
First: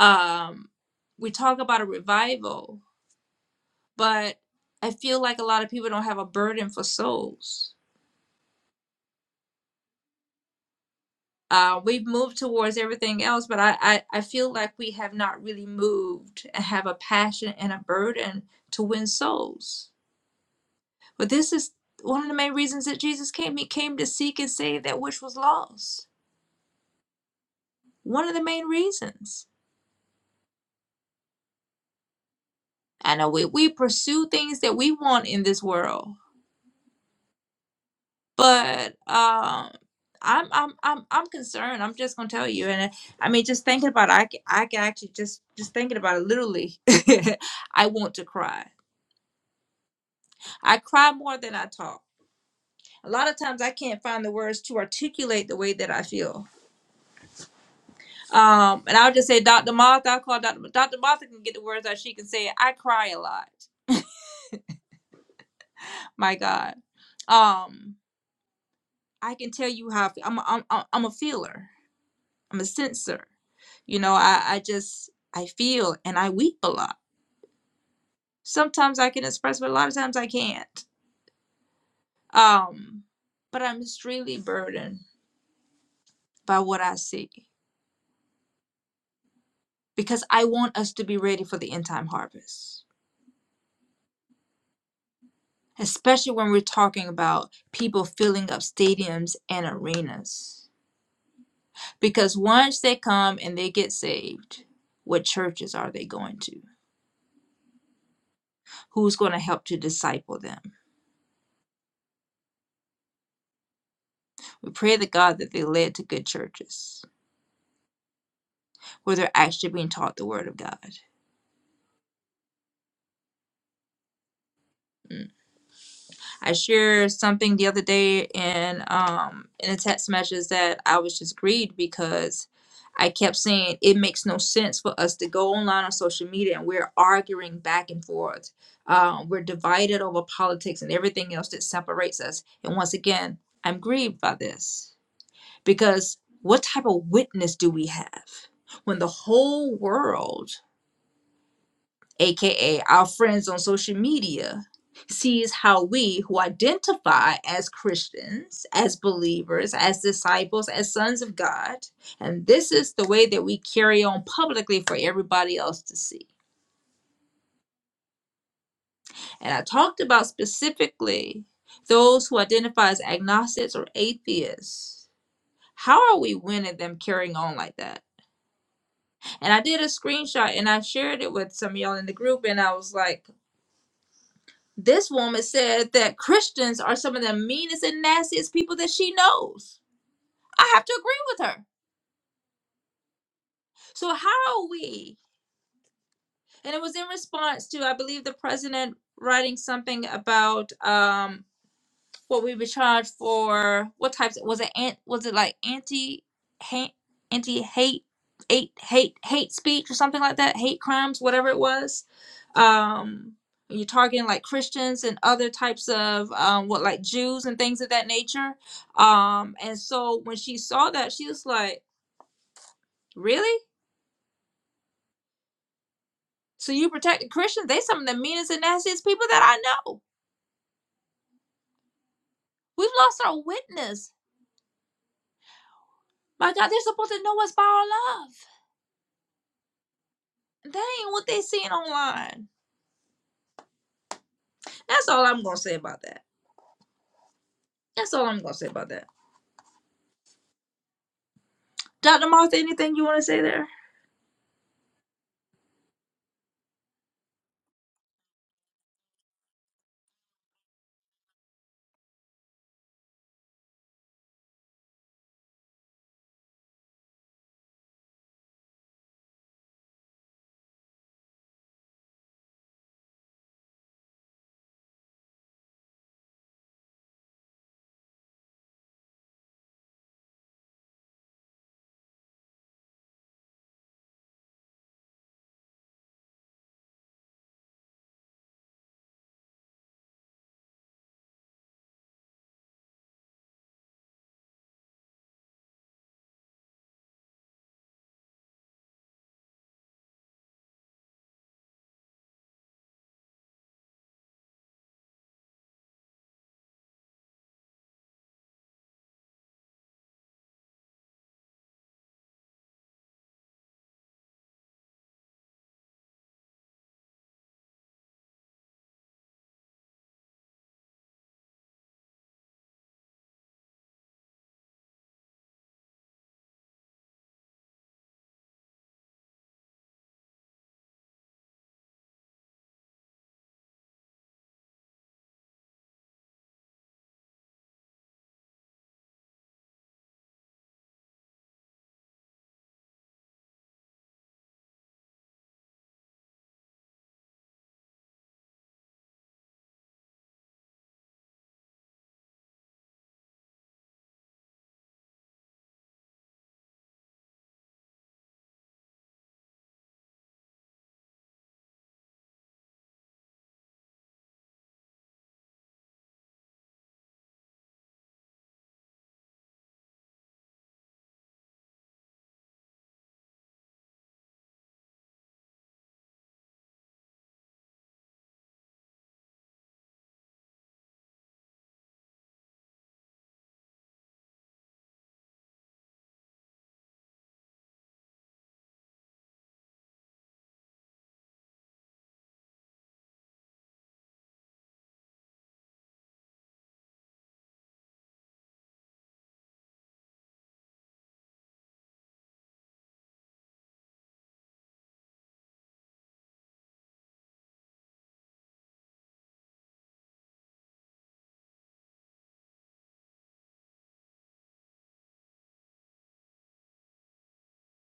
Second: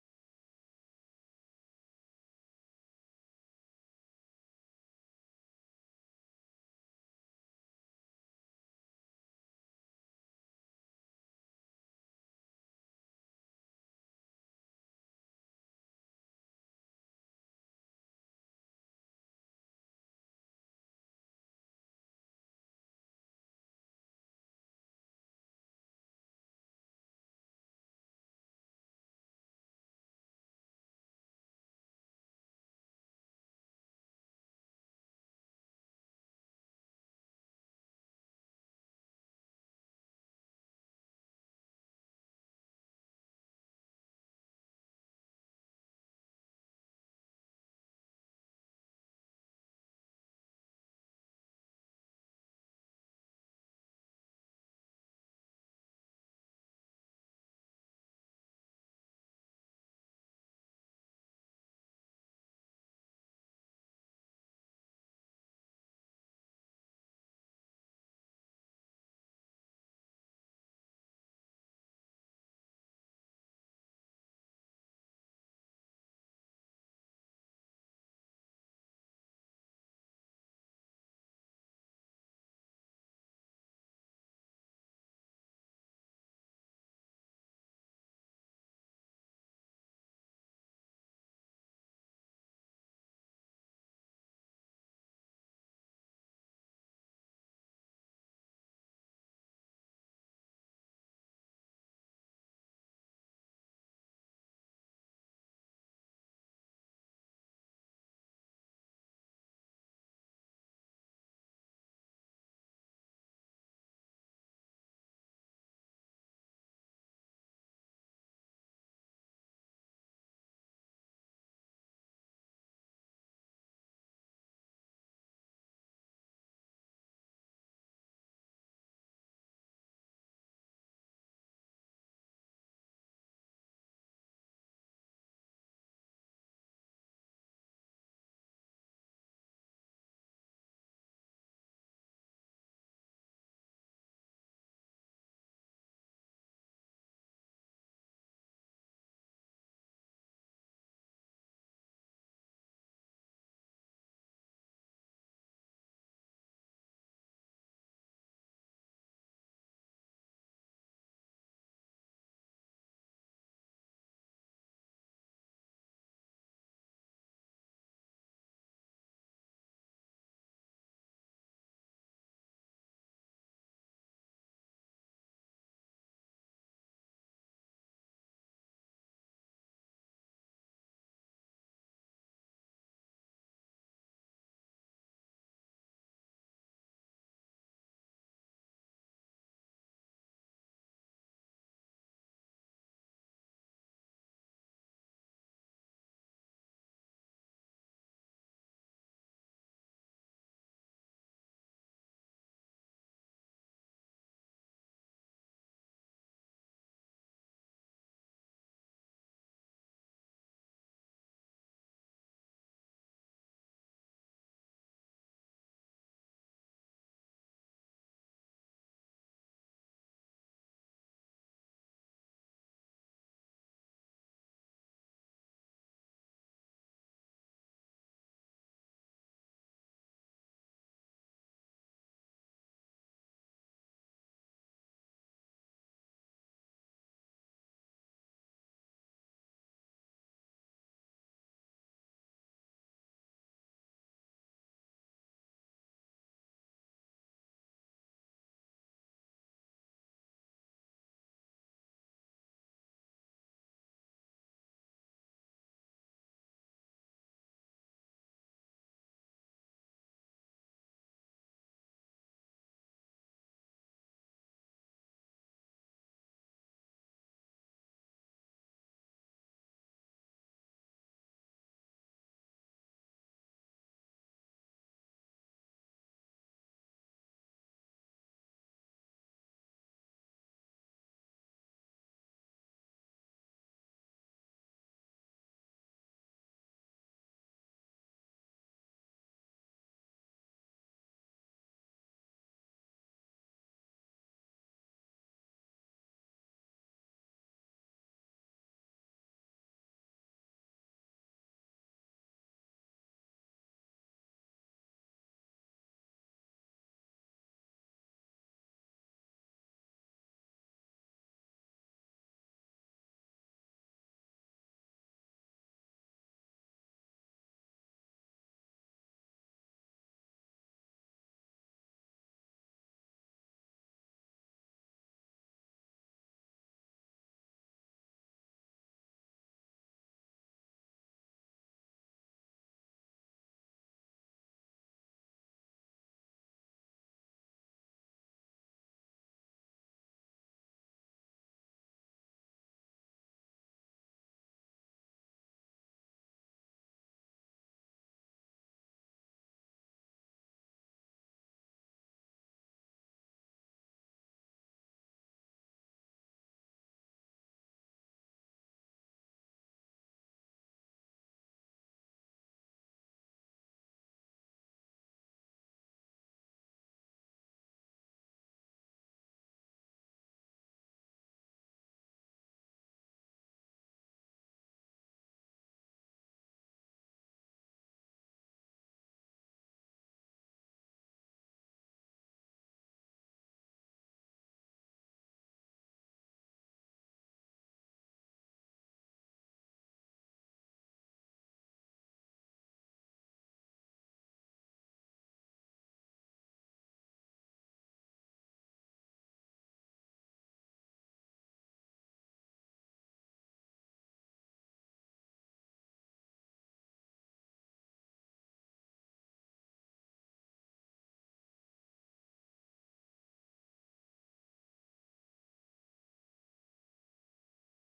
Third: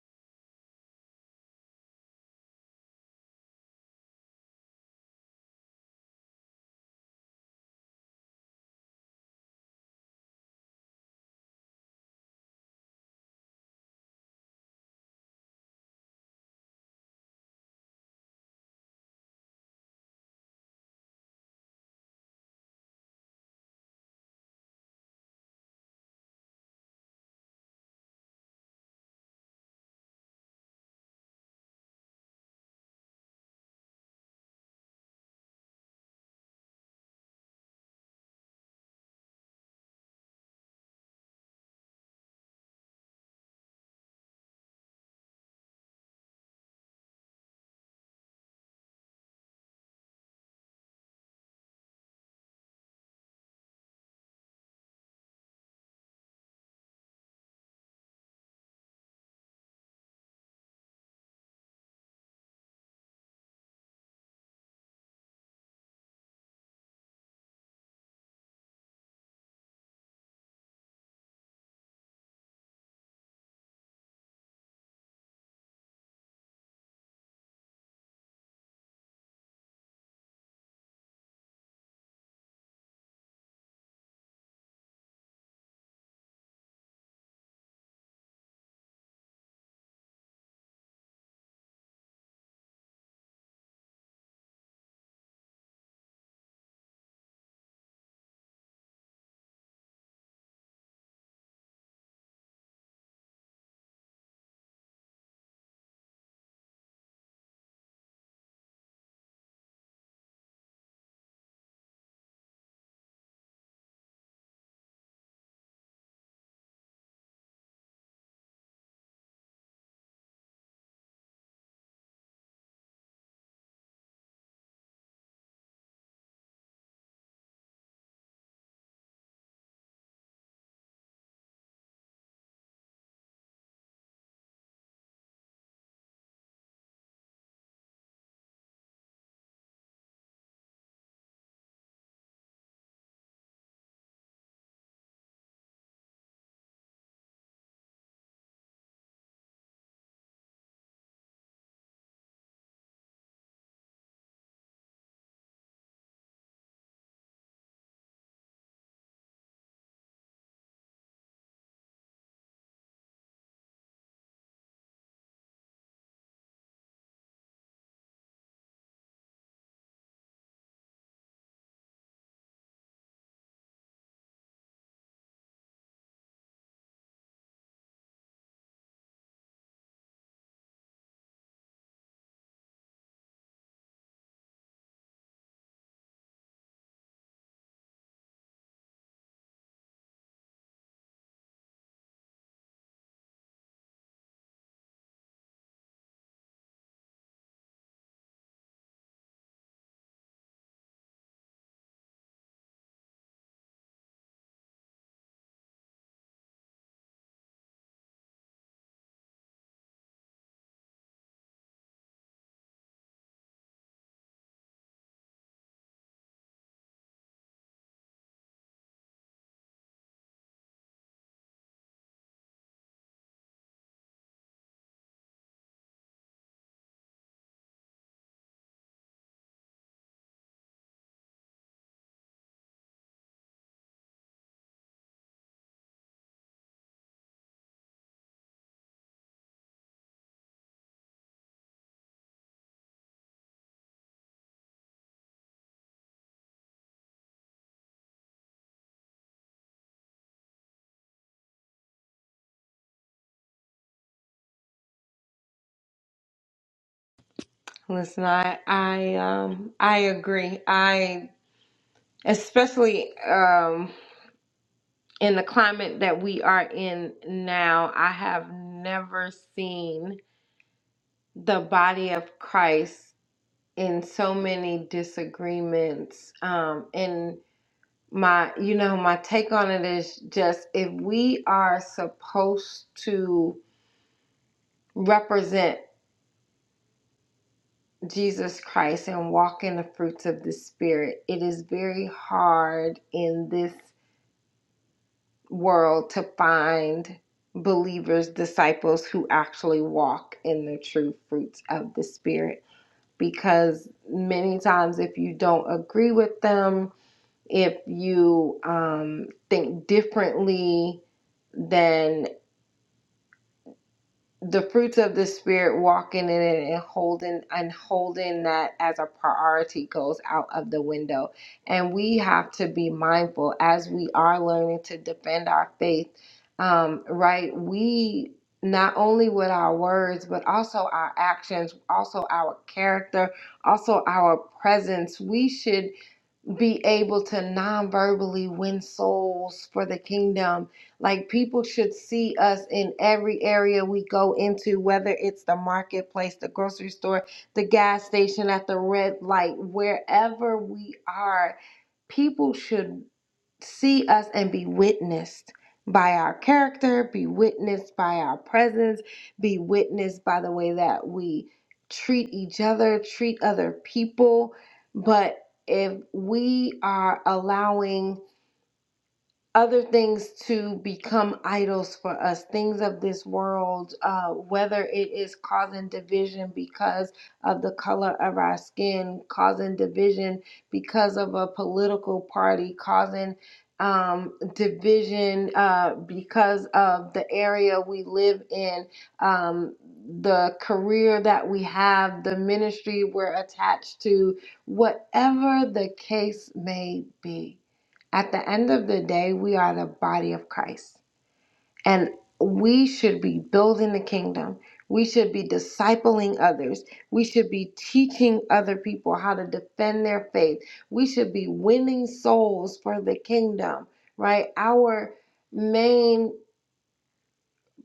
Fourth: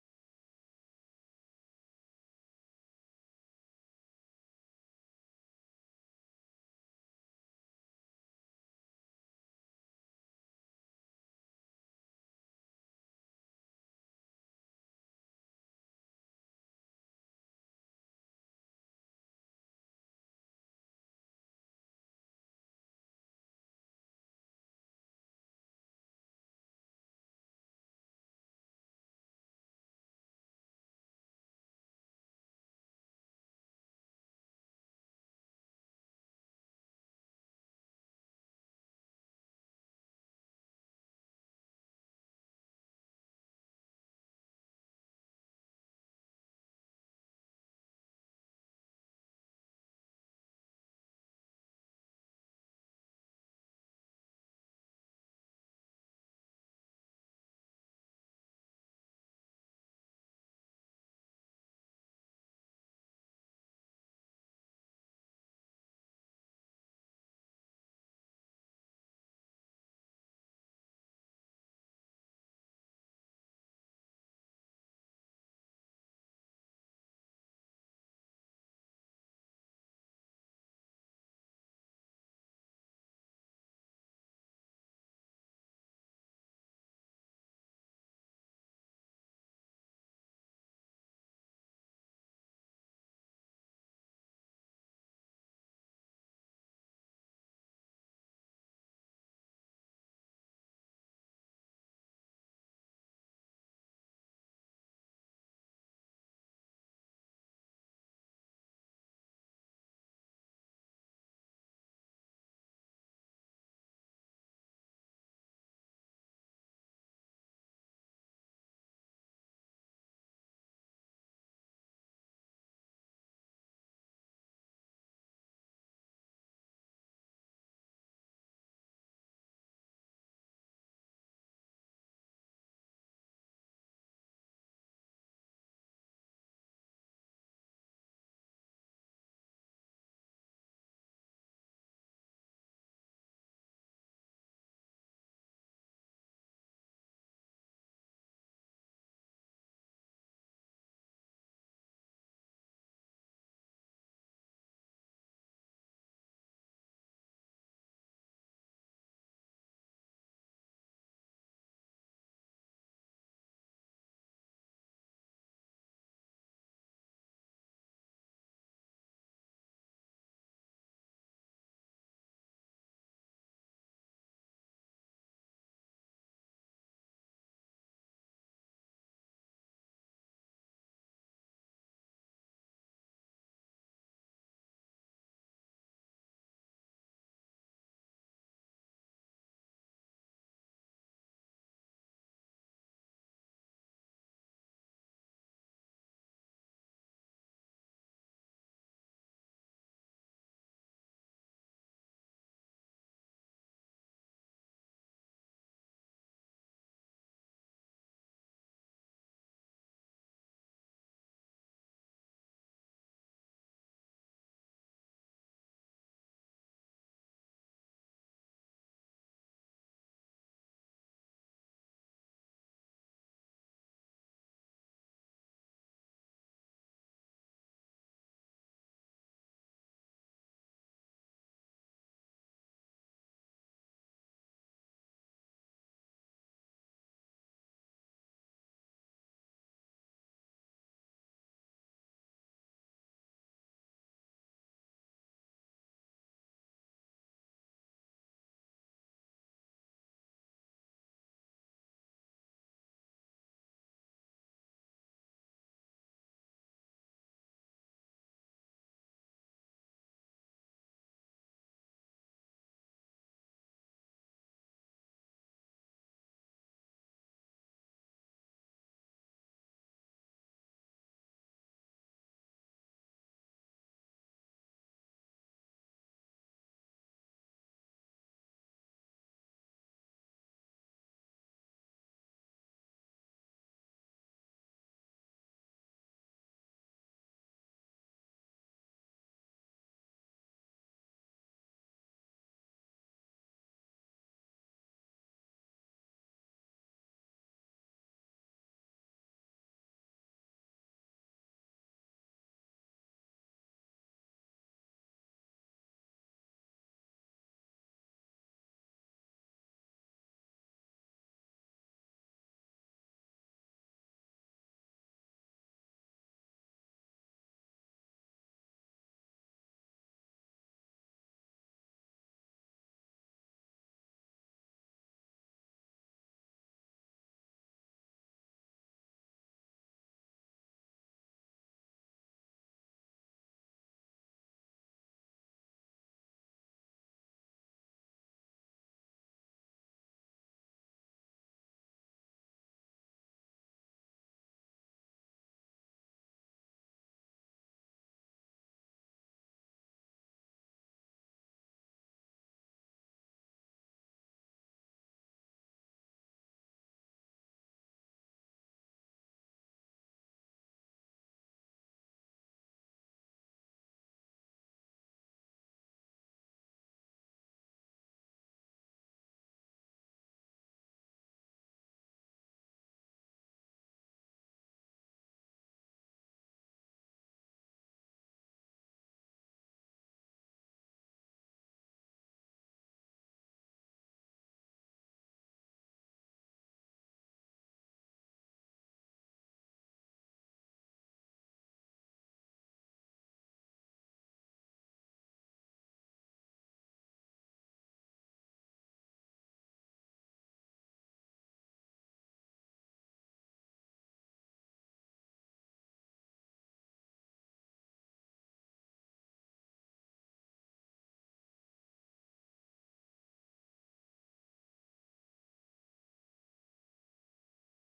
Um, we talk about a revival, but I feel like a lot of people don't have a burden for souls uh, we've moved towards everything else, but I, I, I feel like we have not really moved and have a passion and a burden to win souls. But this is one of the main reasons that Jesus came. He came to seek and save that which was lost. One of the main reasons. I know we, we pursue things that we want in this world, but um, I'm, I'm I'm I'm concerned. I'm just gonna tell you, and uh, I mean, just thinking about it, I can, I can actually just just thinking about it literally. [LAUGHS] I want to cry I cry more than I talk. A lot of times I can't find the words to articulate the way that I feel. Um, and I'll just say, Dr. Martha, I'll call Dr. Dr. Martha can get the words out. She can say, it. I cry a lot. My God. Um, I can tell you how I feel. I'm, i I'm, a- I'm a feeler. I'm a sensor. You know, I, I just, I feel and I weep a lot. Sometimes I can express, but a lot of times I can't. Um, but I'm extremely burdened by what I see. because I want us to be ready for the end time harvest, especially when we're talking about people filling up stadiums and arenas. Because once they come and they get saved, what churches are they going to? Who's going to help to disciple them? We pray to God that they're led to good churches where they're actually being taught the Word of God. I shared something the other day in um in a text message that I was just grieved because I kept saying it makes no sense for us to go online on social media and we're arguing back and forth. Um, we're divided over politics and everything else that separates us. And once again, I'm grieved by this because what type of witness do we have when the whole world aka our friends on social media, sees how we who identify as Christians, as believers, as disciples, as sons of God, and this is the way that we carry on publicly for everybody else to see. And I talked about specifically those who identify as agnostics or atheists. How are we winning them carrying on like that? And I did a screenshot and I shared it with some of y'all in the group, and I was like, This woman said that Christians are some of the meanest and nastiest people that she knows. I have to agree with her. So, how are we? And it was in response to, I believe, the president writing something about um, what we were charged for what types was it ant was it like anti hate anti hate hate hate hate speech or something like that hate crimes whatever it was um and you're targeting like christians and other types of um what like jews and things of that nature um and so when she saw that she was like really so you protected christians they some of the meanest and nastiest people that i know we've lost our witness my god they're supposed to know us by our love That ain't what they seeing online. That's all I'm gonna say about that. That's all I'm gonna say about that. Dr. Martha, anything you wanna say there?
Listen, I I um I agree. I especially um in the climate that we are in now, I have never seen the body of Christ in so many disagreements. Um, and my, you know, my take on it is just if we are supposed to represent Jesus Christ and walk in the fruits of the Spirit, it is very hard in this world to find believers, disciples who actually walk in the true fruits of the Spirit. Because many times, if you don't agree with them, if you um, think differently, than the fruits of the spirit walking in it and holding and holding that as a priority goes out of the window and we have to be mindful as we are learning to defend our faith um, right we not only with our words but also our actions also our character also our presence we should be able to non-verbally win souls for the kingdom like people should see us in every area we go into whether it's the marketplace the grocery store the gas station at the red light wherever we are people should see us and be witnessed by our character, be witnessed by our presence, be witnessed by the way that we treat each other, treat other people. But if we are allowing other things to become idols for us, things of this world, uh, whether it is causing division because of the color of our skin, causing division because of a political party, causing um, division uh, because of the area we live in, um, the career that we have, the ministry we're attached to, whatever the case may be at the end of the day, we are the body of Christ. And we should be building the kingdom. We should be discipling others. We should be teaching other people how to defend their faith. We should be winning souls for the kingdom, right? Our main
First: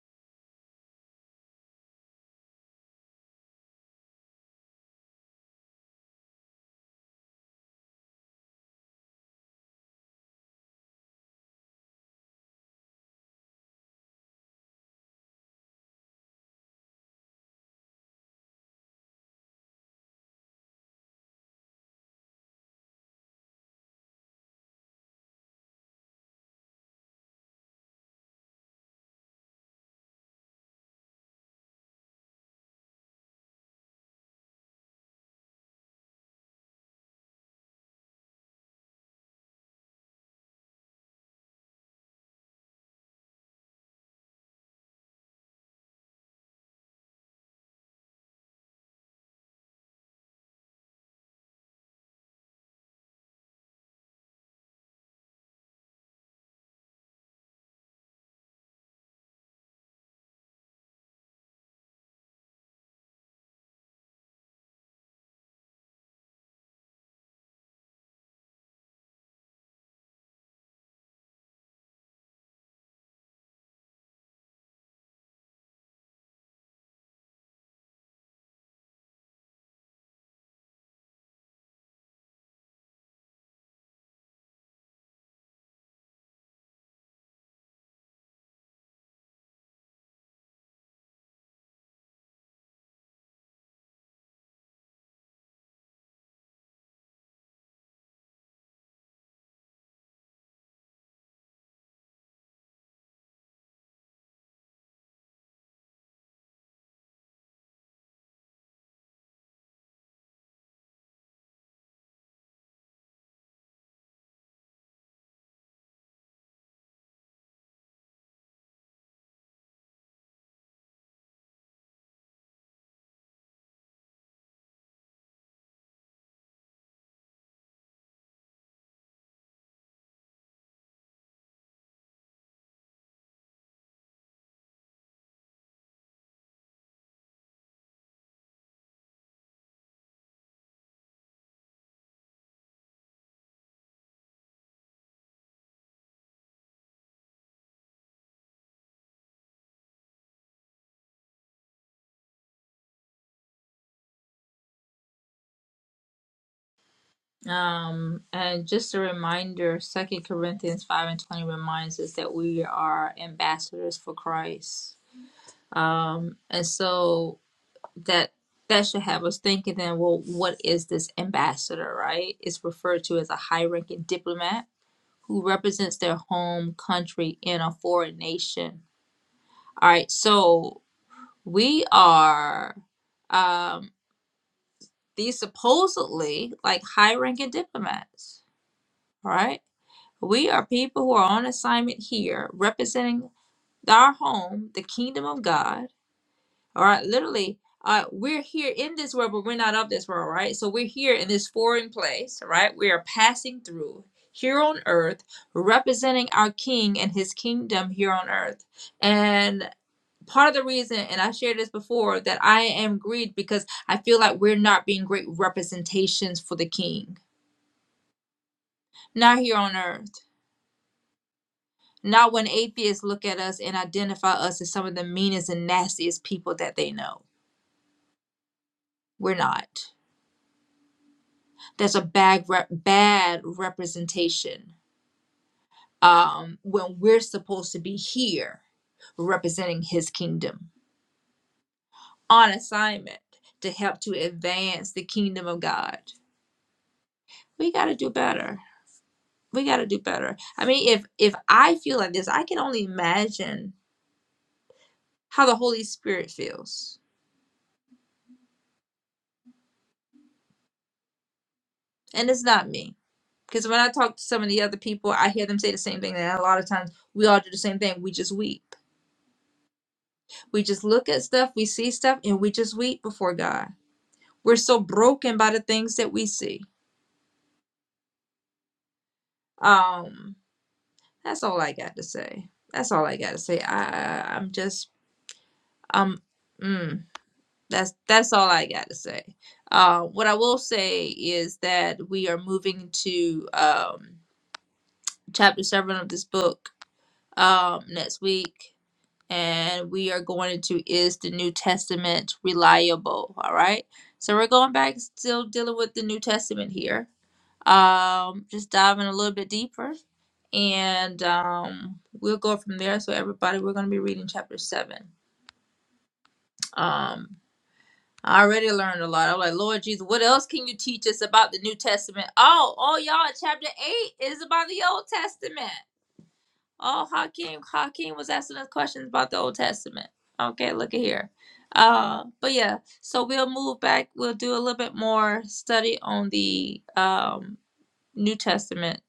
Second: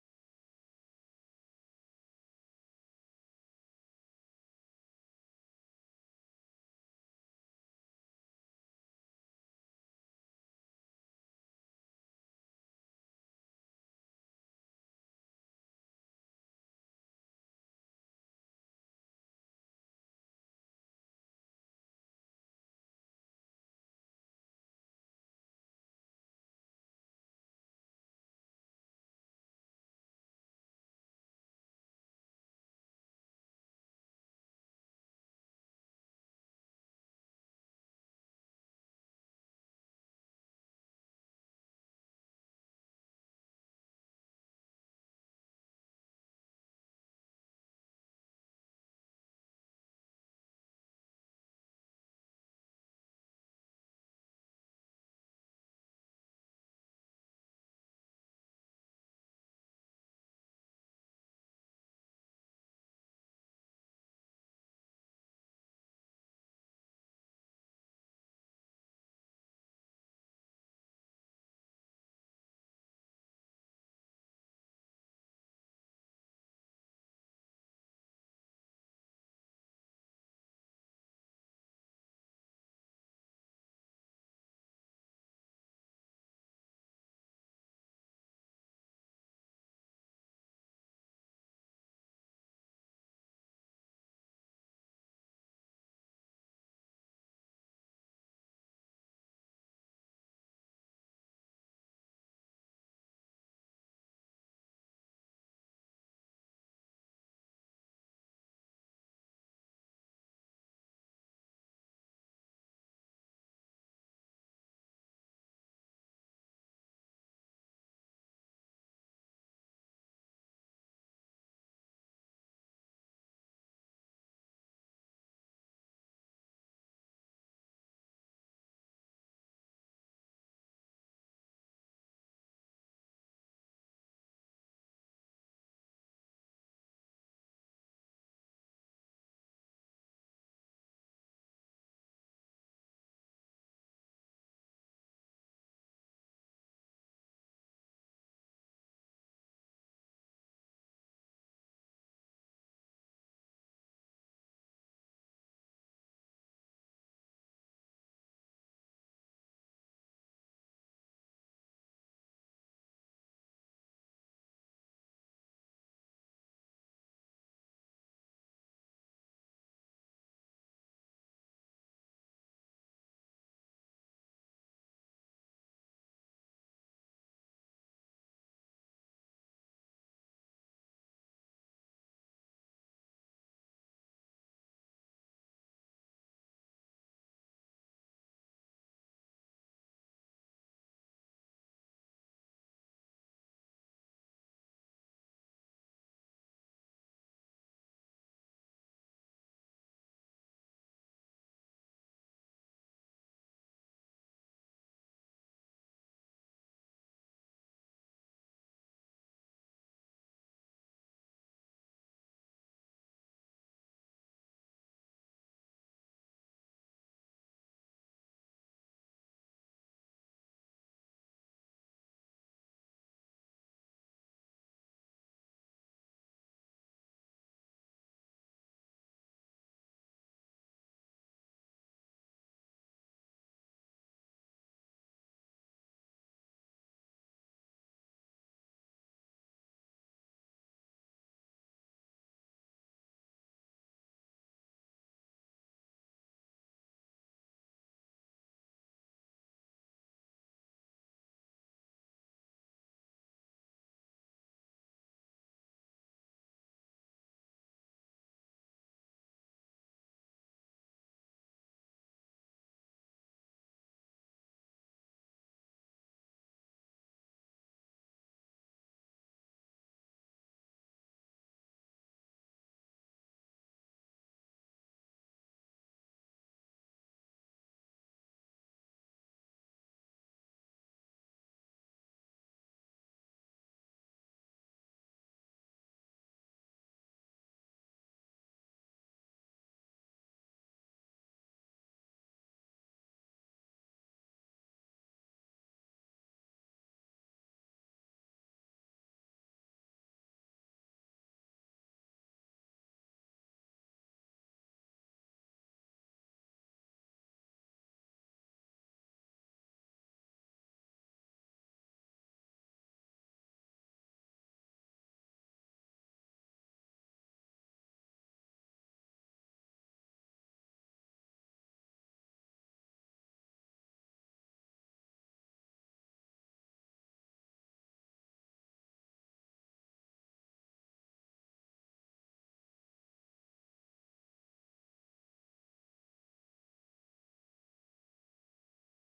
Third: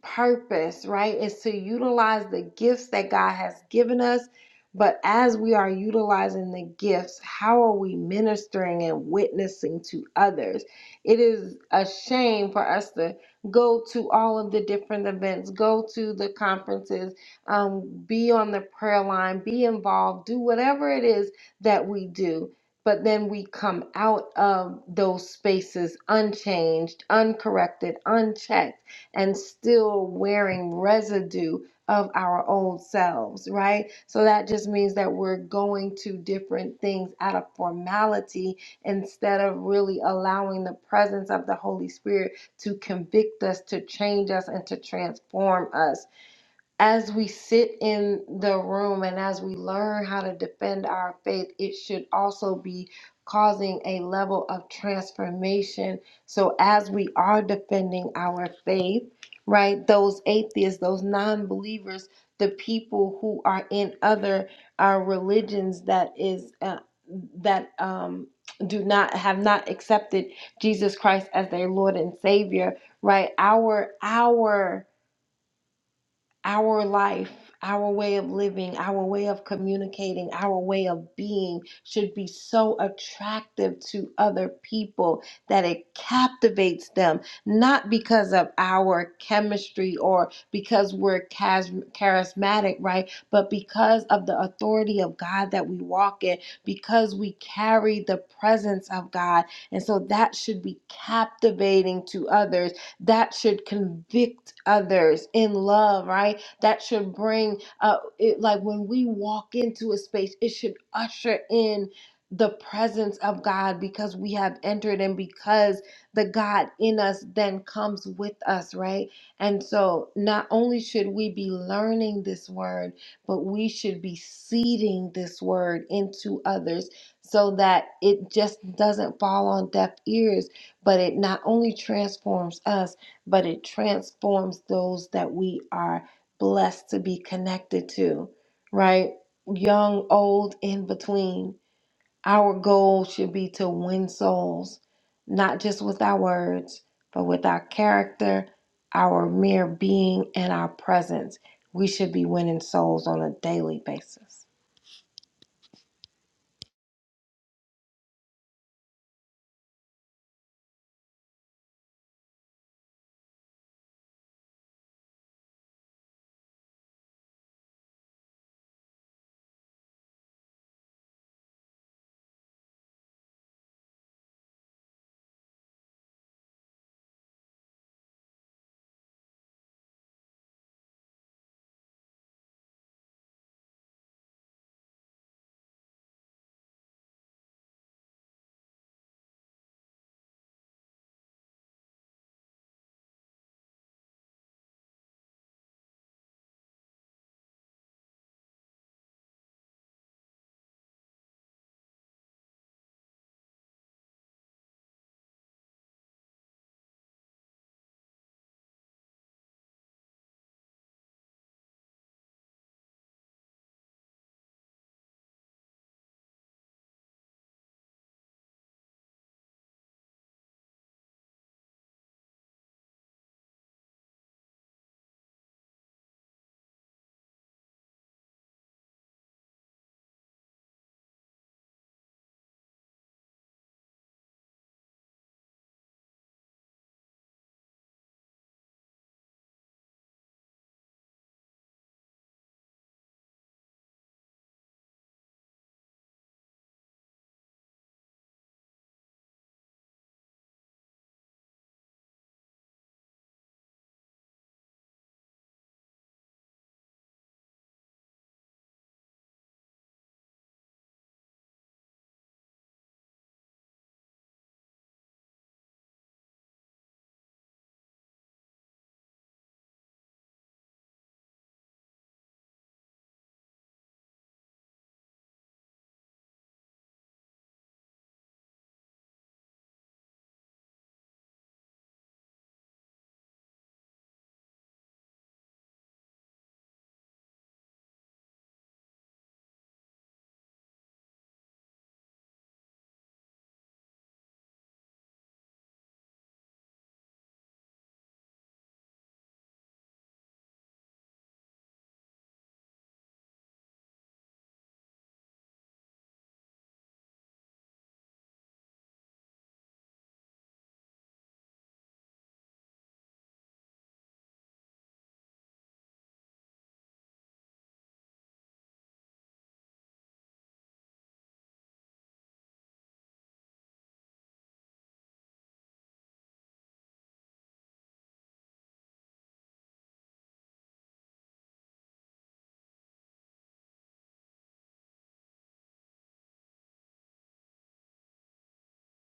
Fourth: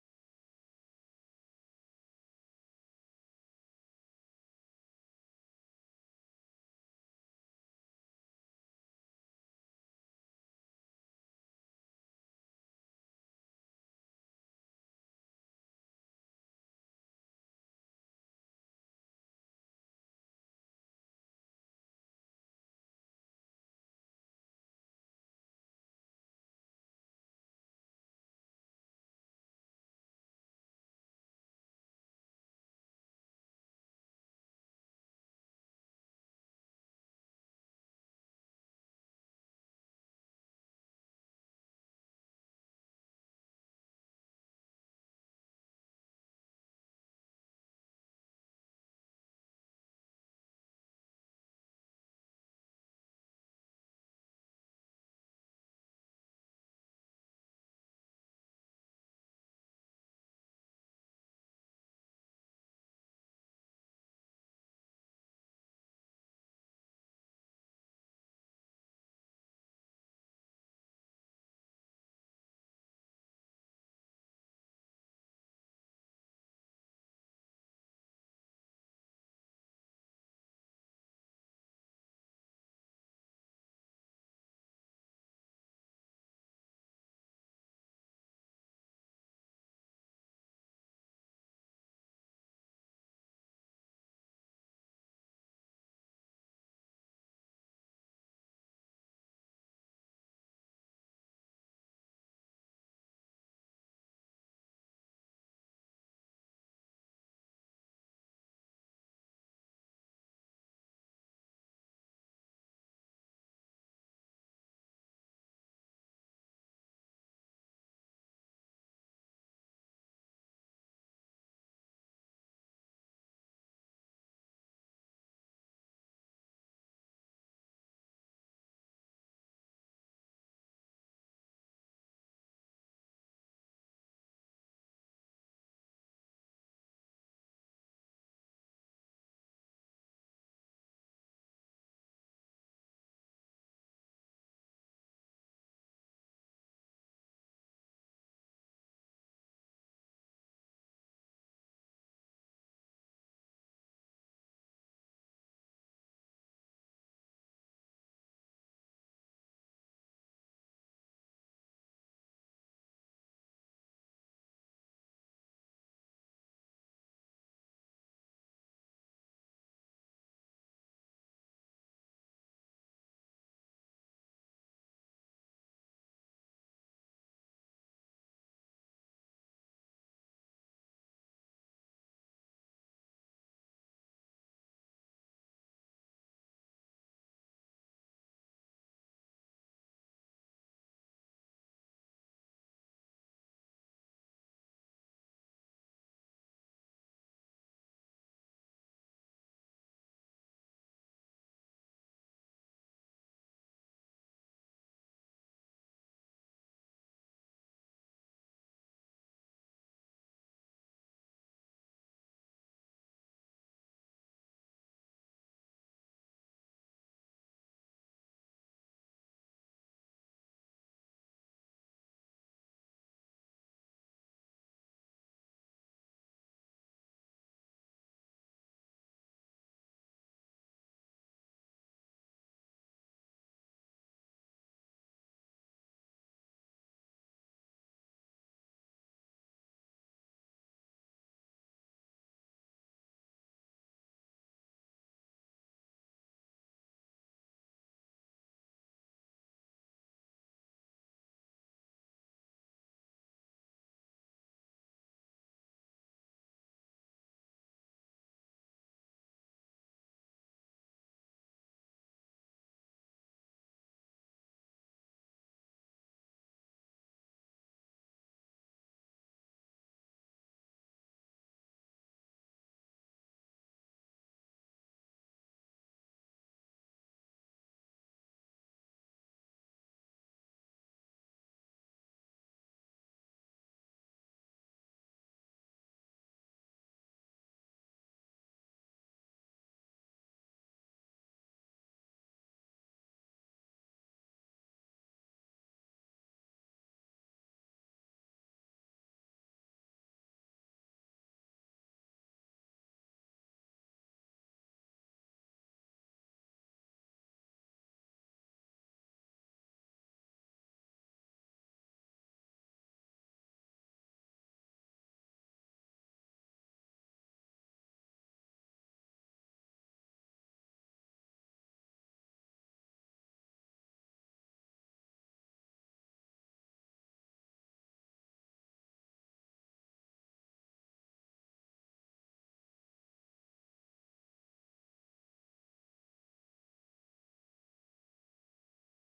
purpose, right, is to utilize the gifts that God has given us. But as we are utilizing the gifts, how are we ministering and witnessing to others? It is a shame for us to go to all of the different events, go to the conferences, um, be on the prayer line, be involved, do whatever it is that we do. But then we come out of those spaces unchanged, uncorrected, unchecked and still wearing residue of our own selves, right? So that just means that we're going to different things out of formality instead of really allowing the presence of the Holy Spirit to convict us, to change us, and to transform us as we sit in the room and as we learn how to defend our faith, it should also be causing a level of transformation. So, as we are defending our faith, right, those atheists, those non believers, the people who are in other uh, religions that is, uh, that, um, do not have not accepted Jesus Christ as their Lord and Savior, right? Our, our, our life, our way of living, our way of communicating, our way of being should be so attractive to other people that it captivates them, not because of our chemistry or because we're chas- charismatic, right? But because of the authority of God that we walk in, because we carry the presence of God. And so that should be captivating to others that should convict others in love, right? that should bring uh it, like when we walk into a space it should usher in the presence of God because we have entered and because the God in us then comes with us, right? And so not only should we be learning this word, but we should be seeding this word into others so that it just doesn't fall on deaf ears, but it not only transforms us, but it transforms those that we are blessed to be connected to, right? Young, old, in between. Our goal should be to win souls, not just with our words, but with our character, our mere being, and our presence. We should be winning souls on a daily basis.
Um, and just a reminder, Second Corinthians five and twenty reminds us that we are ambassadors for Christ. Um, and so that that should have us thinking then, well, what is this ambassador, right? It's referred to as a high ranking diplomat who represents their home country in a foreign nation. All right, so we are um, these supposedly like high ranking diplomats, right? We are people who are on assignment here representing our home, the kingdom of God, all right? Literally, uh, we're here in this world, but we're not of this world, right? So we're here in this foreign place, right? We are passing through here on earth, representing our king and his kingdom here on earth. and. part of the reason and i shared this before that i am grieved because i feel like we're not being great representations for the king not here on earth not when atheists look at us and identify us as some of the meanest and nastiest people that they know we're not that's a bad rep- bad representation um when we're supposed to be here representing his kingdom on assignment to help to advance the kingdom of god we got to do better we got to do better. I mean, if if I feel like this, I can only imagine how the Holy Spirit feels. And it's not me. Because when I talk to some of the other people, I hear them say the same thing. And a lot of times we all do the same thing. We just weep. We just look at stuff, we see stuff, and we just weep before God. We're so broken by the things that we see. Um, that's all I got to say. That's all I got to say. I, I I'm just um. Mm. That's that's all I got to say. Uh, what I will say is that we are moving to um, chapter seven of this book um, next week, and we are going into is the New Testament reliable? All right, so we're going back, still dealing with the New Testament here. Um, just diving a little bit deeper, and um, we'll go from there. So everybody, we're going to be reading chapter seven. Um. I already learned a lot. I'm like, Lord Jesus, what else can you teach us about the New Testament? Oh, oh, y'all, chapter eight is about the Old Testament. Oh, Hakeem, Hakeem was asking us questions about the Old Testament. Okay, look at here. Uh, but yeah, so we'll move back. We'll do a little bit more study on the um New Testament,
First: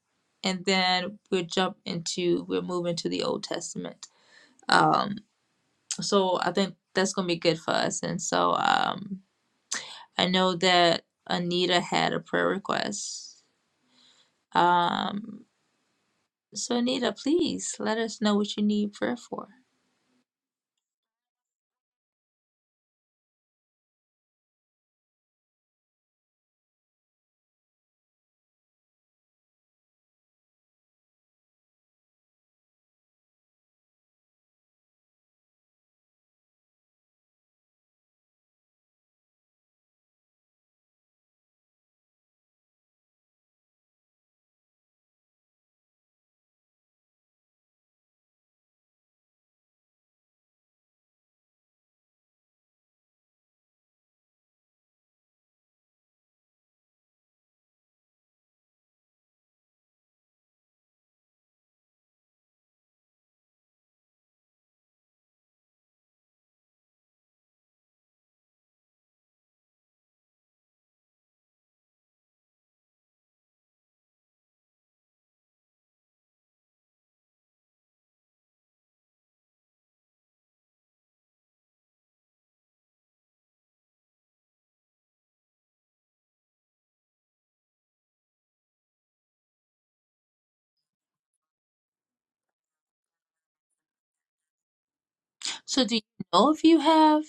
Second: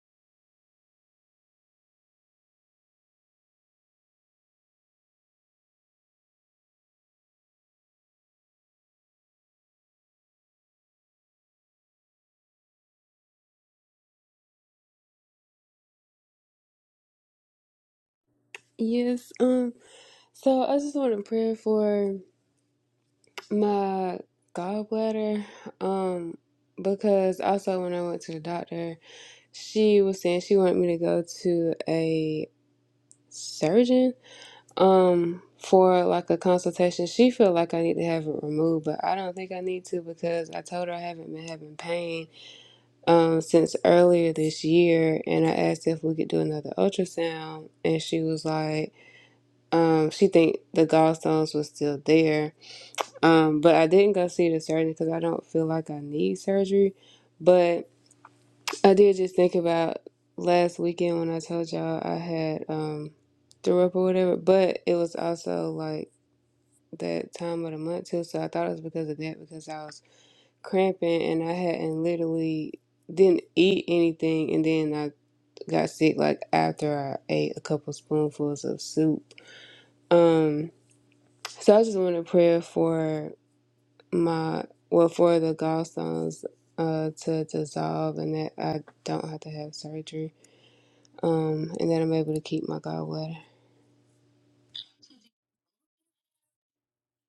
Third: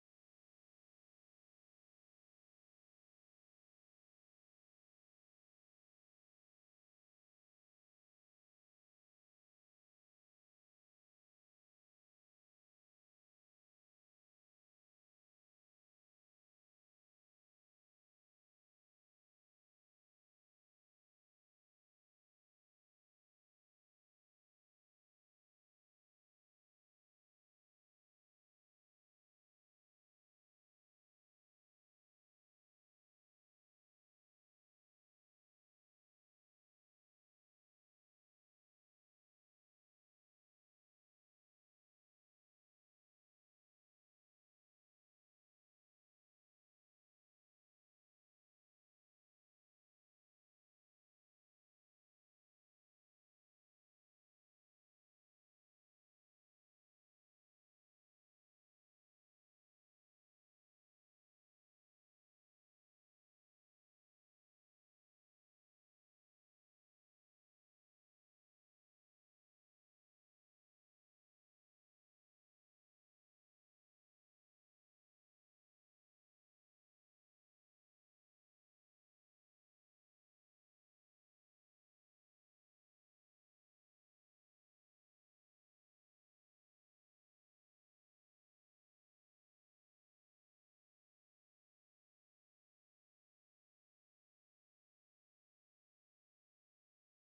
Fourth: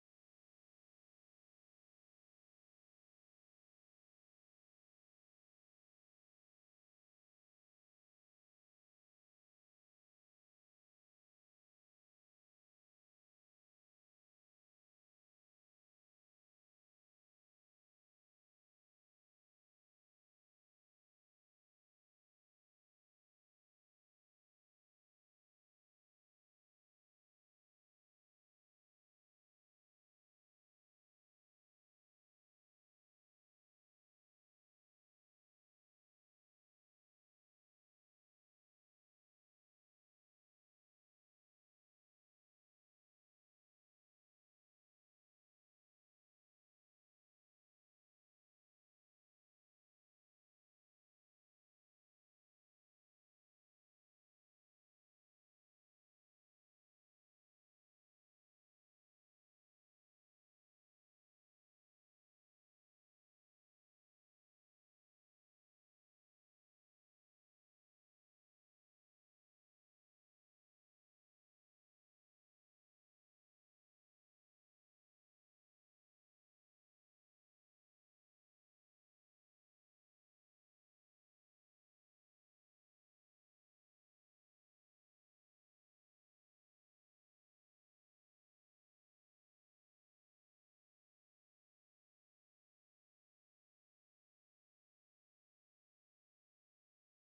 and then we'll jump into we'll move into the Old Testament. Um, so I think that's gonna be good for us. And so um I know that Anita had a prayer request. Um, so Anita, please let us know what you need prayer
yes
for.
um so i just want to pray for my gallbladder um because also when i went to the doctor she was saying she wanted me to go to a surgeon um for like a consultation she feel like i need to have it removed but i don't think i need to because i told her i haven't been having pain um, since earlier this year, and I asked if we could do another ultrasound, and she was like, um, she think the gallstones was still there, um, but I didn't go see the surgeon because I don't feel like I need surgery, but I did just think about last weekend when I told y'all I had um, threw up or whatever, but it was also like that time of the month too, so I thought it was because of that because I was cramping and I hadn't literally didn't eat anything and then I got sick like after I ate a couple spoonfuls of soup. Um, so I just want to pray for my well for the gallstones uh to dissolve and that I don't have to have surgery. Um, and that I'm able to keep my gallbladder.
So do you know if you have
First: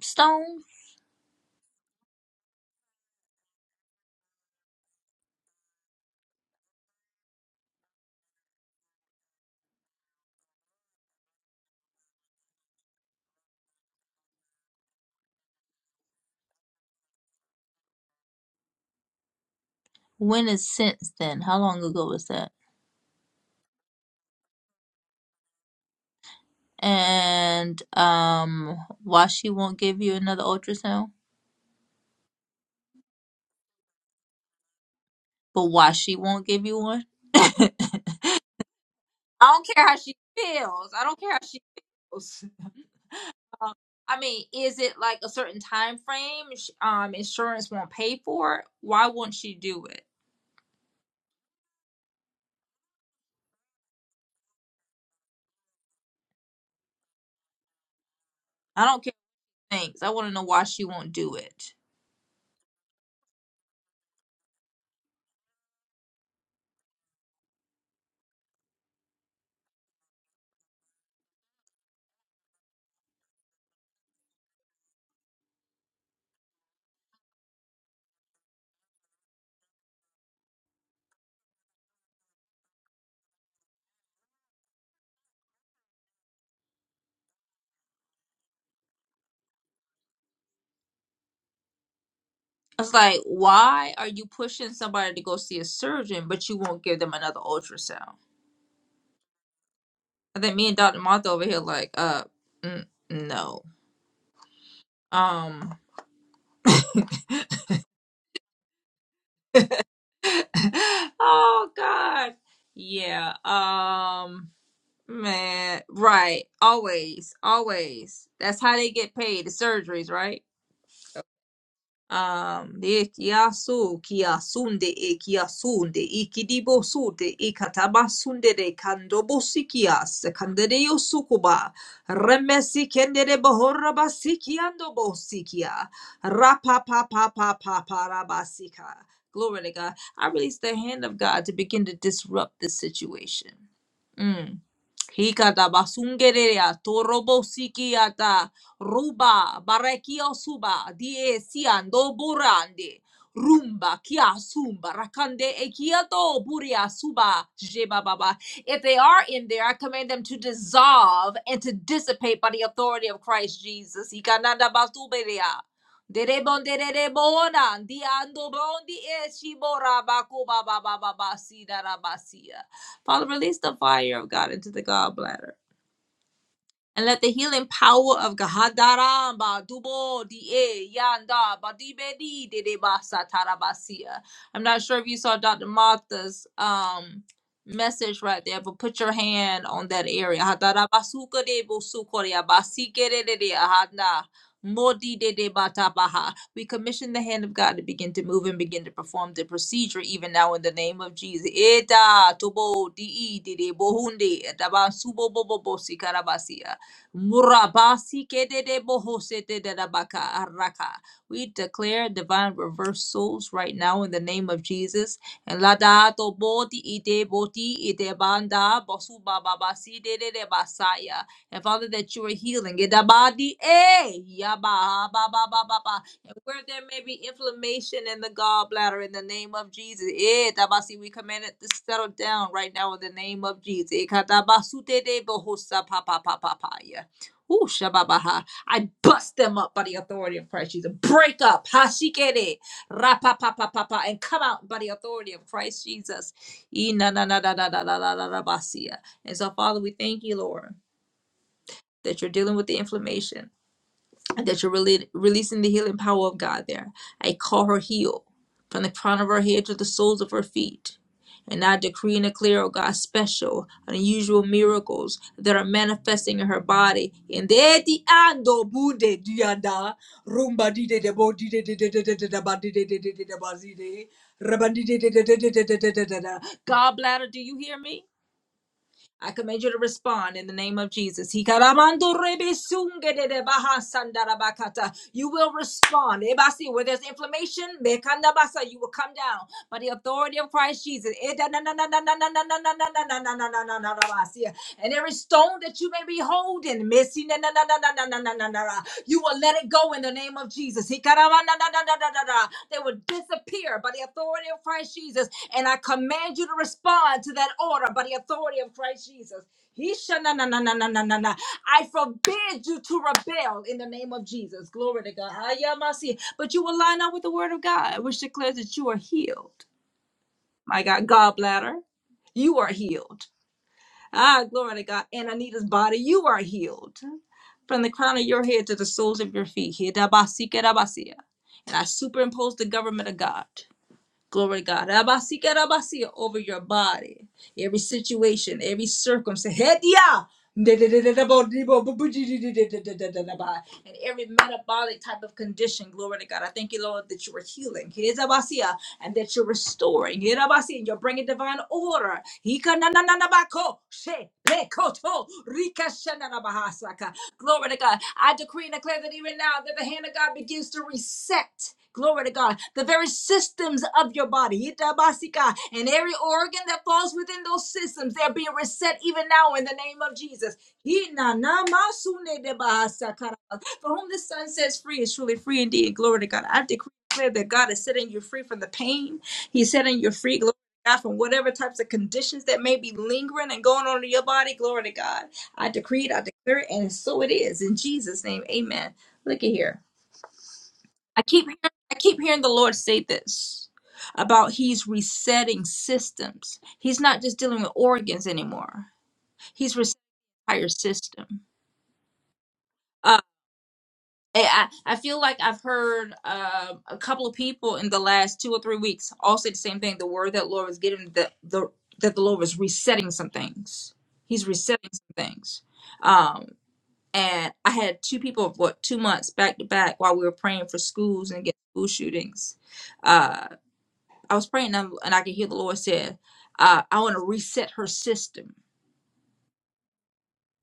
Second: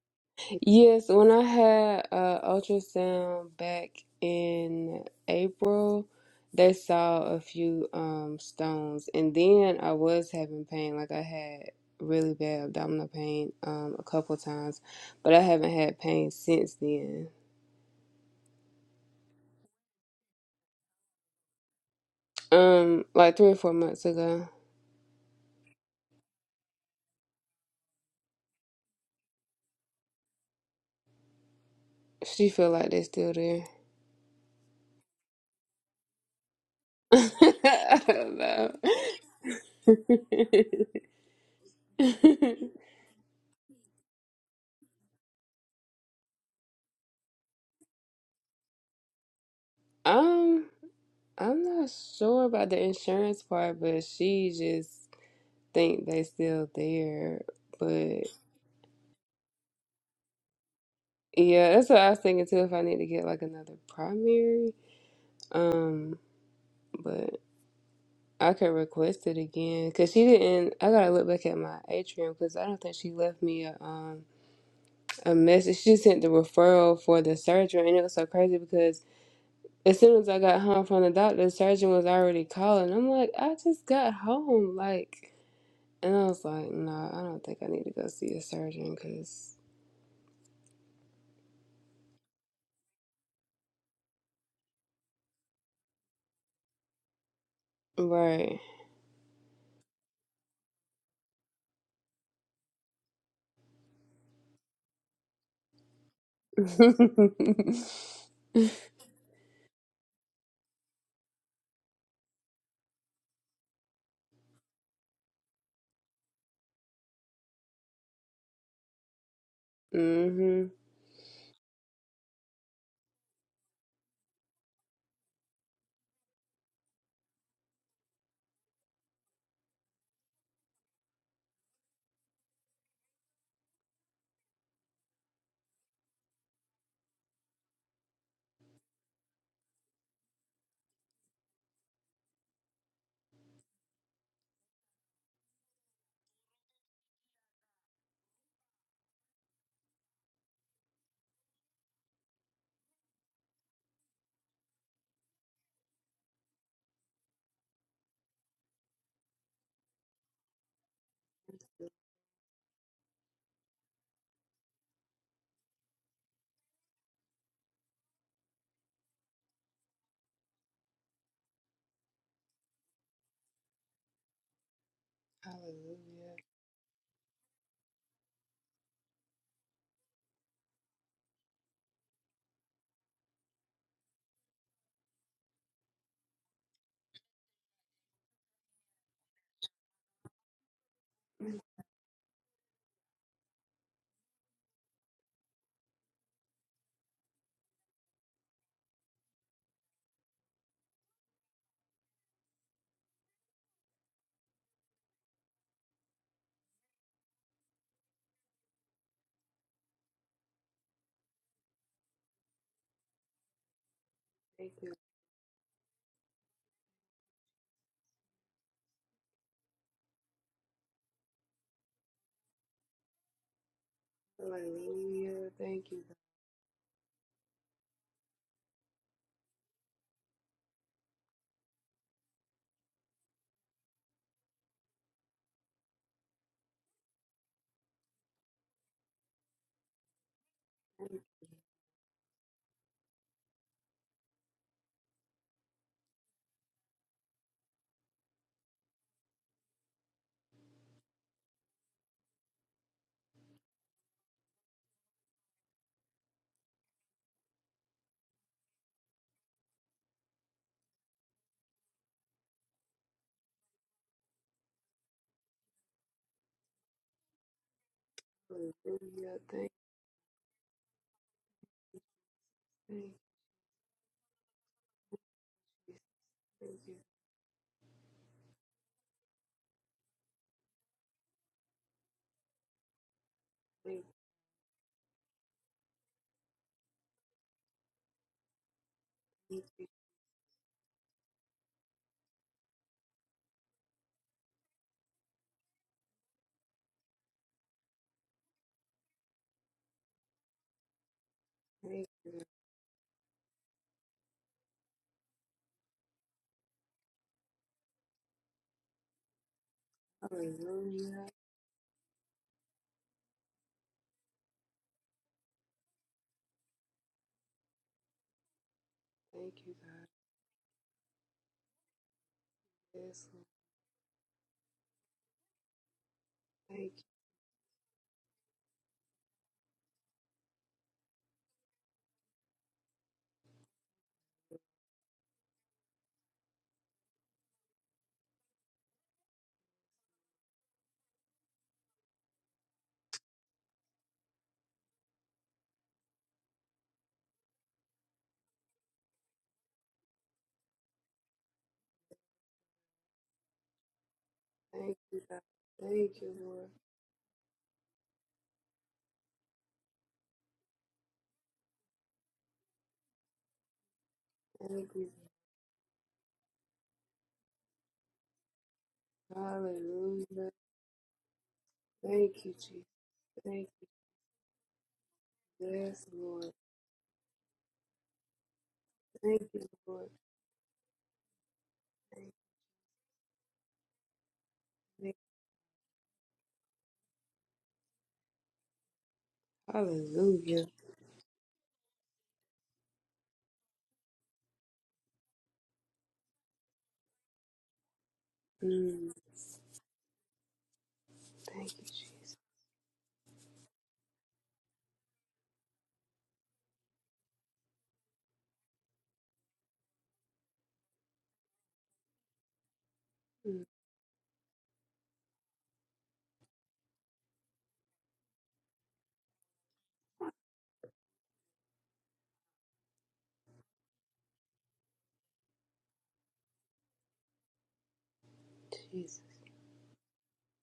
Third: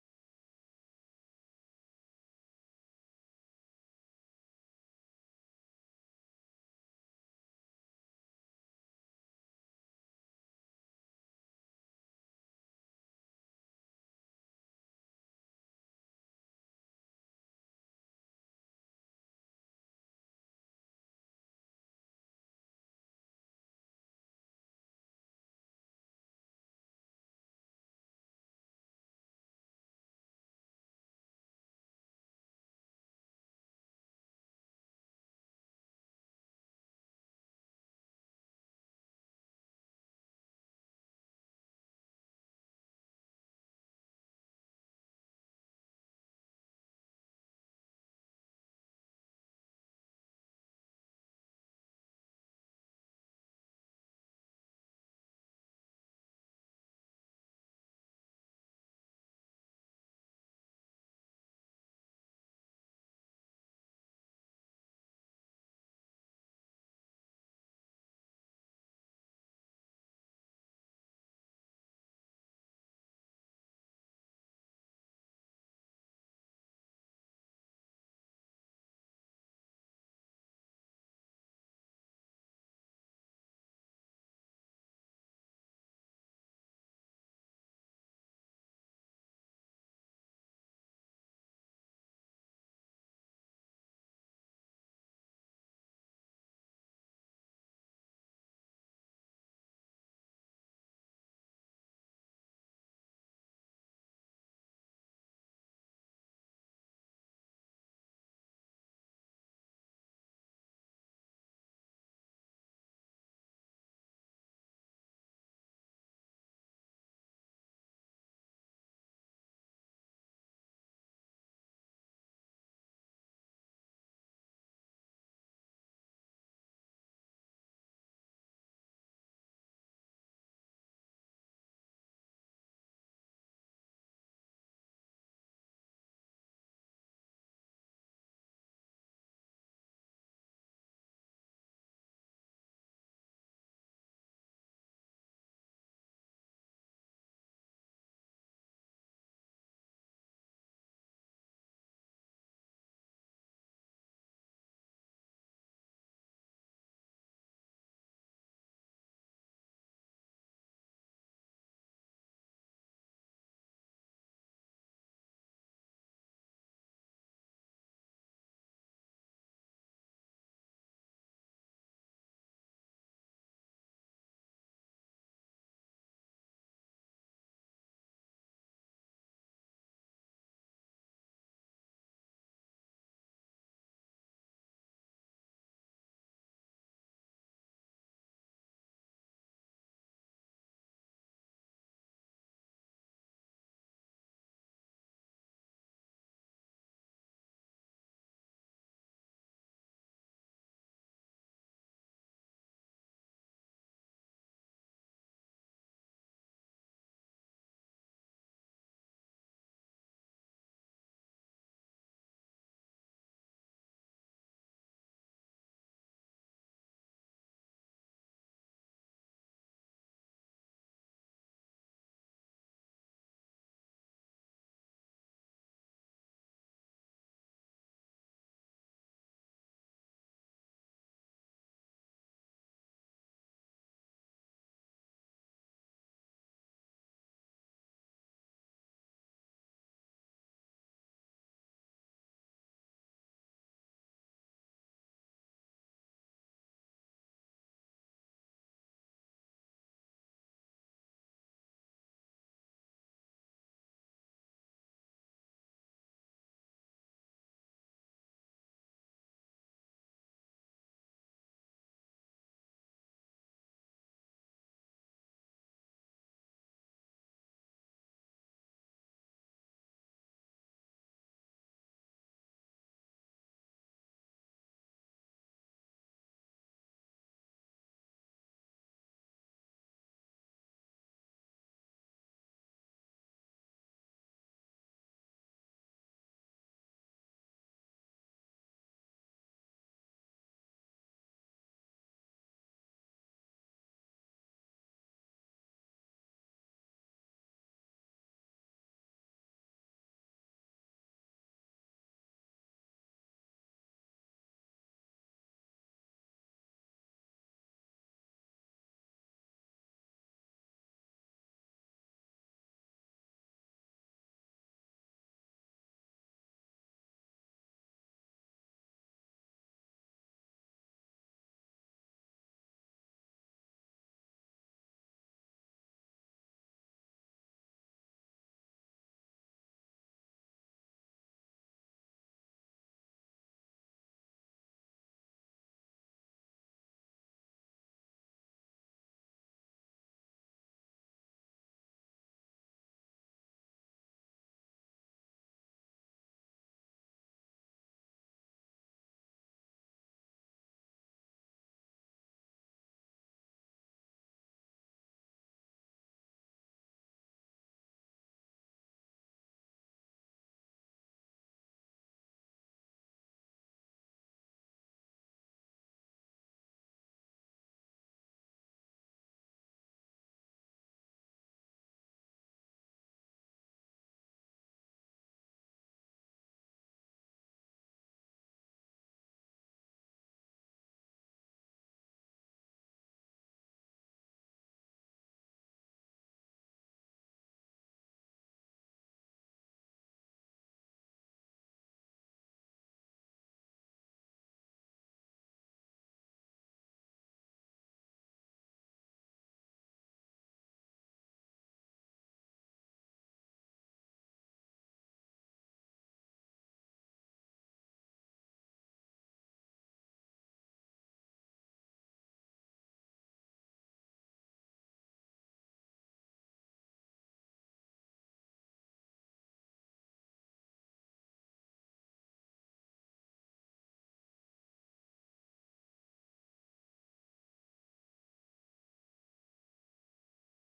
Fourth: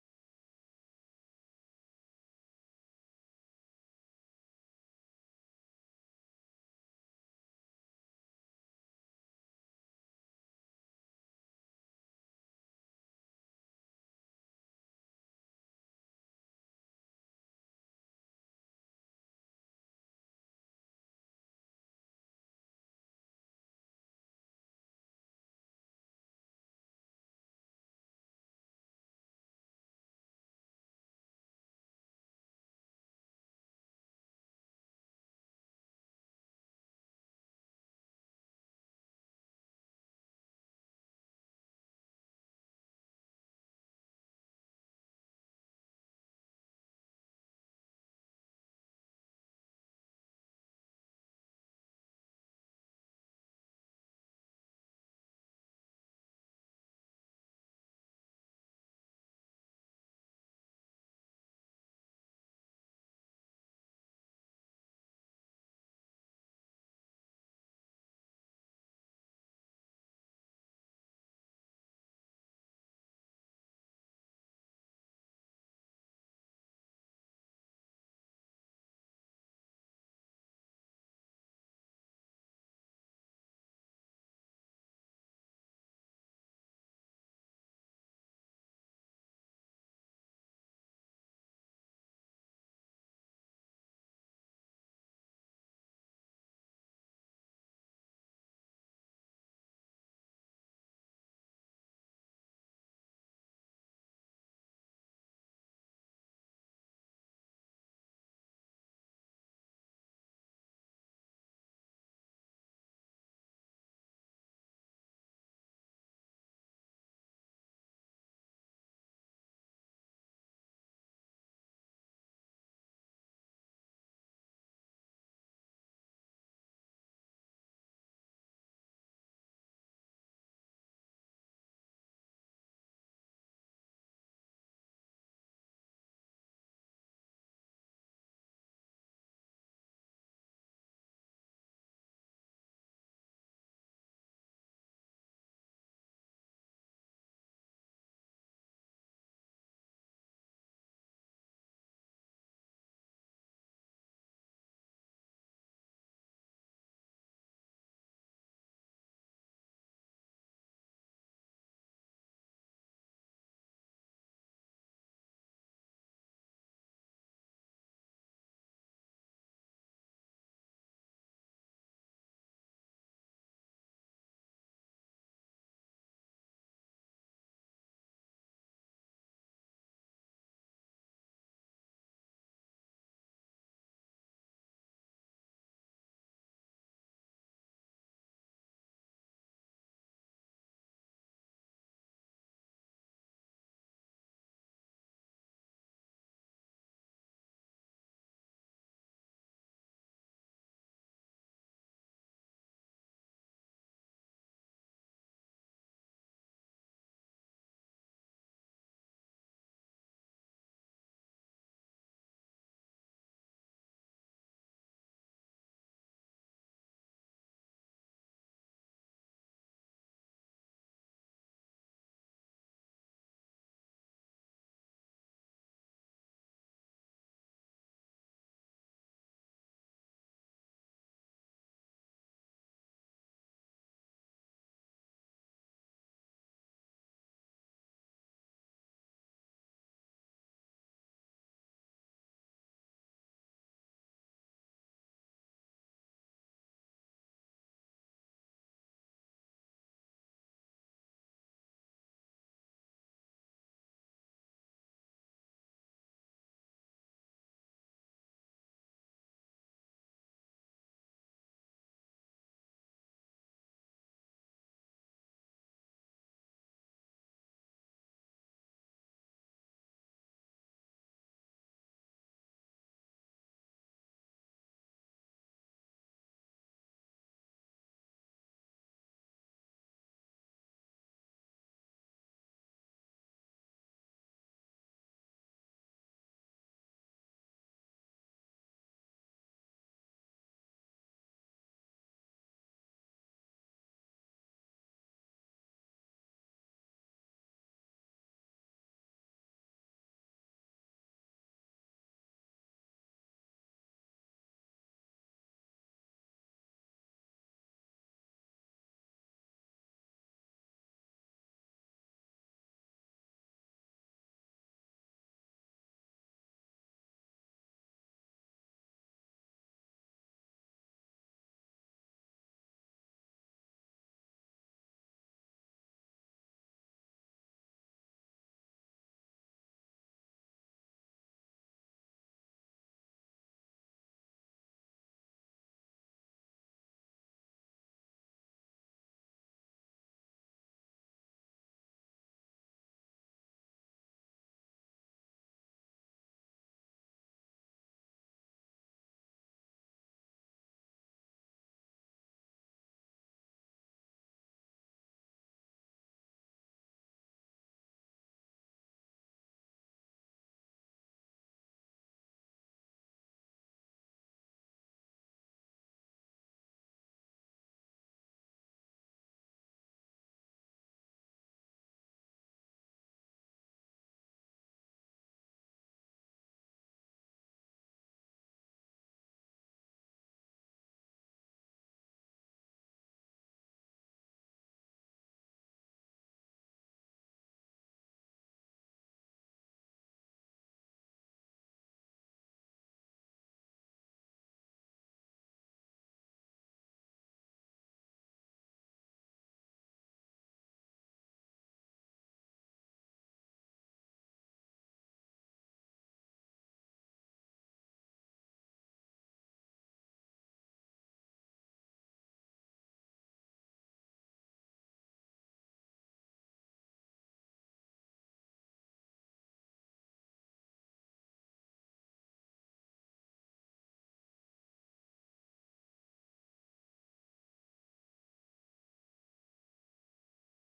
stones?
Yes, when I had uh, ultrasound back in April, they saw a few um, stones, and then I was having pain. Like I had really bad abdominal pain um, a couple times, but I haven't had pain since then.
When is since then? How long ago was that?
Um, like three or four months ago,
And um, why she won't give you another ultrasound?
she feel like they're still there.
But why she won't give you one?
[LAUGHS]
[LAUGHS]
I don't
I don't care how she feels. I don't care how she those?
know.
[LAUGHS] Um, I mean, is it like a certain time frame? sh- Um, insurance won't pay for it. Why won't she do it?
[LAUGHS] um. I'm not sure about the insurance part, but she just think they still there. But
I don't care. Thanks. I want to know why she won't do it.
yeah, that's what I was thinking too. If I need to get like another primary, um, but I could request it again because she didn't. I gotta look back at my atrium because I don't think she left me a um a message. She sent the referral for the surgery, and it was so crazy because as soon as I got home from the doctor, the surgeon was already calling. I'm like, I just got home, like. And I was like, no, nah, I don't think I need to go see a surgeon because,
I was like, why are you pushing somebody to go see a surgeon, but you won't give them another ultrasound?
right.
I think me and Dr. Martha over here like, uh, n- no. Um,
[LAUGHS] mm-hmm.
[LAUGHS] oh God. Yeah. Um, man. Right. Always. Always. That's how they get paid. The surgeries, right? um de kiasu kiasunde e kiasunde ikidibosute ikatabasunde de kandobosikias kandereyo sukuba remesi kendere bohorra basikiando bosikia rapa pa pa pa pa pa rabasika glory to God I release the hand of God to begin to disrupt this situation mm. Hikata basungerea torobosikiata Ruba, barekio suba, die siando burande. Rumba, kia sumba, rakande ekiato buria suba, jeba baba. If they are in there, I command them to dissolve and to dissipate by the authority of Christ Jesus. Ikananda basuberia. Derebon derebona, Di diando di eshibora bakuba baba baba sida rabasia. Father, release the fire of God into the gallbladder
Hallelujah.
and let the healing power of Gahadaramba Dubo Di Yanda Badibedi Dedebasa Tarabasia. I'm not sure if you saw Dr. Martha's um message right there, but put your hand on that area. Hadarabasuka de Bosukoria Basike de Ahana. Modi de de batabaha. We commission the hand of God to begin to move and begin to perform the procedure even now in the name of Jesus. Eta tobo di de bohunde etaban subo bobo bosi karabasia. Murabasi kedede bohosete dadabaka araka. We declare divine reversals right now in the name of
Thank you.
Jesus. And lada to boti ide boti ide banda bosu bababasi dedede basaya. And Father, that you are healing. Idabadi eh yaba ba ba
Hallelujah.
ba ba
Thank
ba.
you.
And where there may be inflammation in the gallbladder, in the name of Jesus, eh tabasi, we command it to settle down right now in the name of Jesus. Ikatabasutede bohosa pa pa pa pa pa ya. Ooh, shababaha. I bust them up by the authority of Christ Jesus. Break up. Hashikere. Rapapapapapa. And come out by the authority of Christ Jesus. Inananadadadadadadabasia. And so, Father, we thank you, Lord, that you're dealing with the inflammation that you're really releasing the healing power of God there. I call her healed from the crown of her head to the soles of her feet. And I decree and declare, oh God, special, unusual miracles that are manifesting in her body. In the di ando
Thank you.
bude
Hallelujah. Thank
diada rumba di de de bo di de de de de de de de ba di de
you.
de
Thank
de de de ba zi de reba di de de de de de de de
you.
de de de. God bladder, do you hear me? I command you to respond in the name of Jesus.
Thank
You will respond. Ebasi, Where there's inflammation, you will come down
you.
by the authority of Christ Jesus. And every stone that you may be holding, missing, you will let it go in the name of Jesus.
Thank you.
Hikarabanadadadadada. They will disappear by the authority of Christ Jesus. And I command you to respond to that order by the authority of Christ Jesus. He
Hallelujah.
Hishananananananana. I forbid you to rebel in the name of Jesus. Glory to God. Hayamasi. But you will line up with the word of God, which declares that you are healed.
Thank you, God.
My God, gallbladder, you are healed
Yes, Lord.
ah, glory to God. In Anita's body, you are
Thank
healed
you.
from the crown of your head to the soles of your feet. Hidabasi, kedabasi. And I superimpose the government of God. Glory to God. Rabasika rabasia over your body. Every situation, every circumstance. Hedia! And every metabolic type of condition, glory to God. I thank you, Lord, that you are healing. Hezabasia, And that you're restoring. Herabasia, And you're bringing divine order. Hikanananabako,
Thank you,
shepekoto,
God. Thank you, Lord.
rikashanarabahasaka. Glory to God. I decree and declare that even now that the hand of God begins to reset. Glory to God. The very systems of your body.
Thank you.
Itabasika. And every organ that falls within those systems, they're being reset even now in the name of
Hallelujah.
Jesus. Hinanamasune
Thank you, Jesus.
debahasakara.
Thank you.
For whom the Son sets free is truly free indeed.
Yes,
Glory to God.
Lord.
I decree and declare that God is setting you free from the pain.
Thank you,
He's setting
Lord.
you free. Glory to God from whatever types of
Thank
conditions that may be lingering and going on in your body. Glory to
you.
God. I decree it, I declare it, and so it is. In Jesus' name, amen. Look at here.
Hallelujah.
I keep I keep hearing the Lord say this about he's resetting systems. He's not just dealing with organs anymore.
Mm,
He's resetting the entire system.
thank you, Jesus.
Uh, I, I feel like I've heard uh, a couple of people in the last two or three weeks all say the same thing. The word that Lord was giving that the that the Lord was resetting some
Mm,
things. He's resetting some things. Um, and I had two people of what two months back to back while we were praying for schools and against school shootings. Uh, I was praying and, and I could hear the Lord said, uh, "I want to reset her system."
Jesus,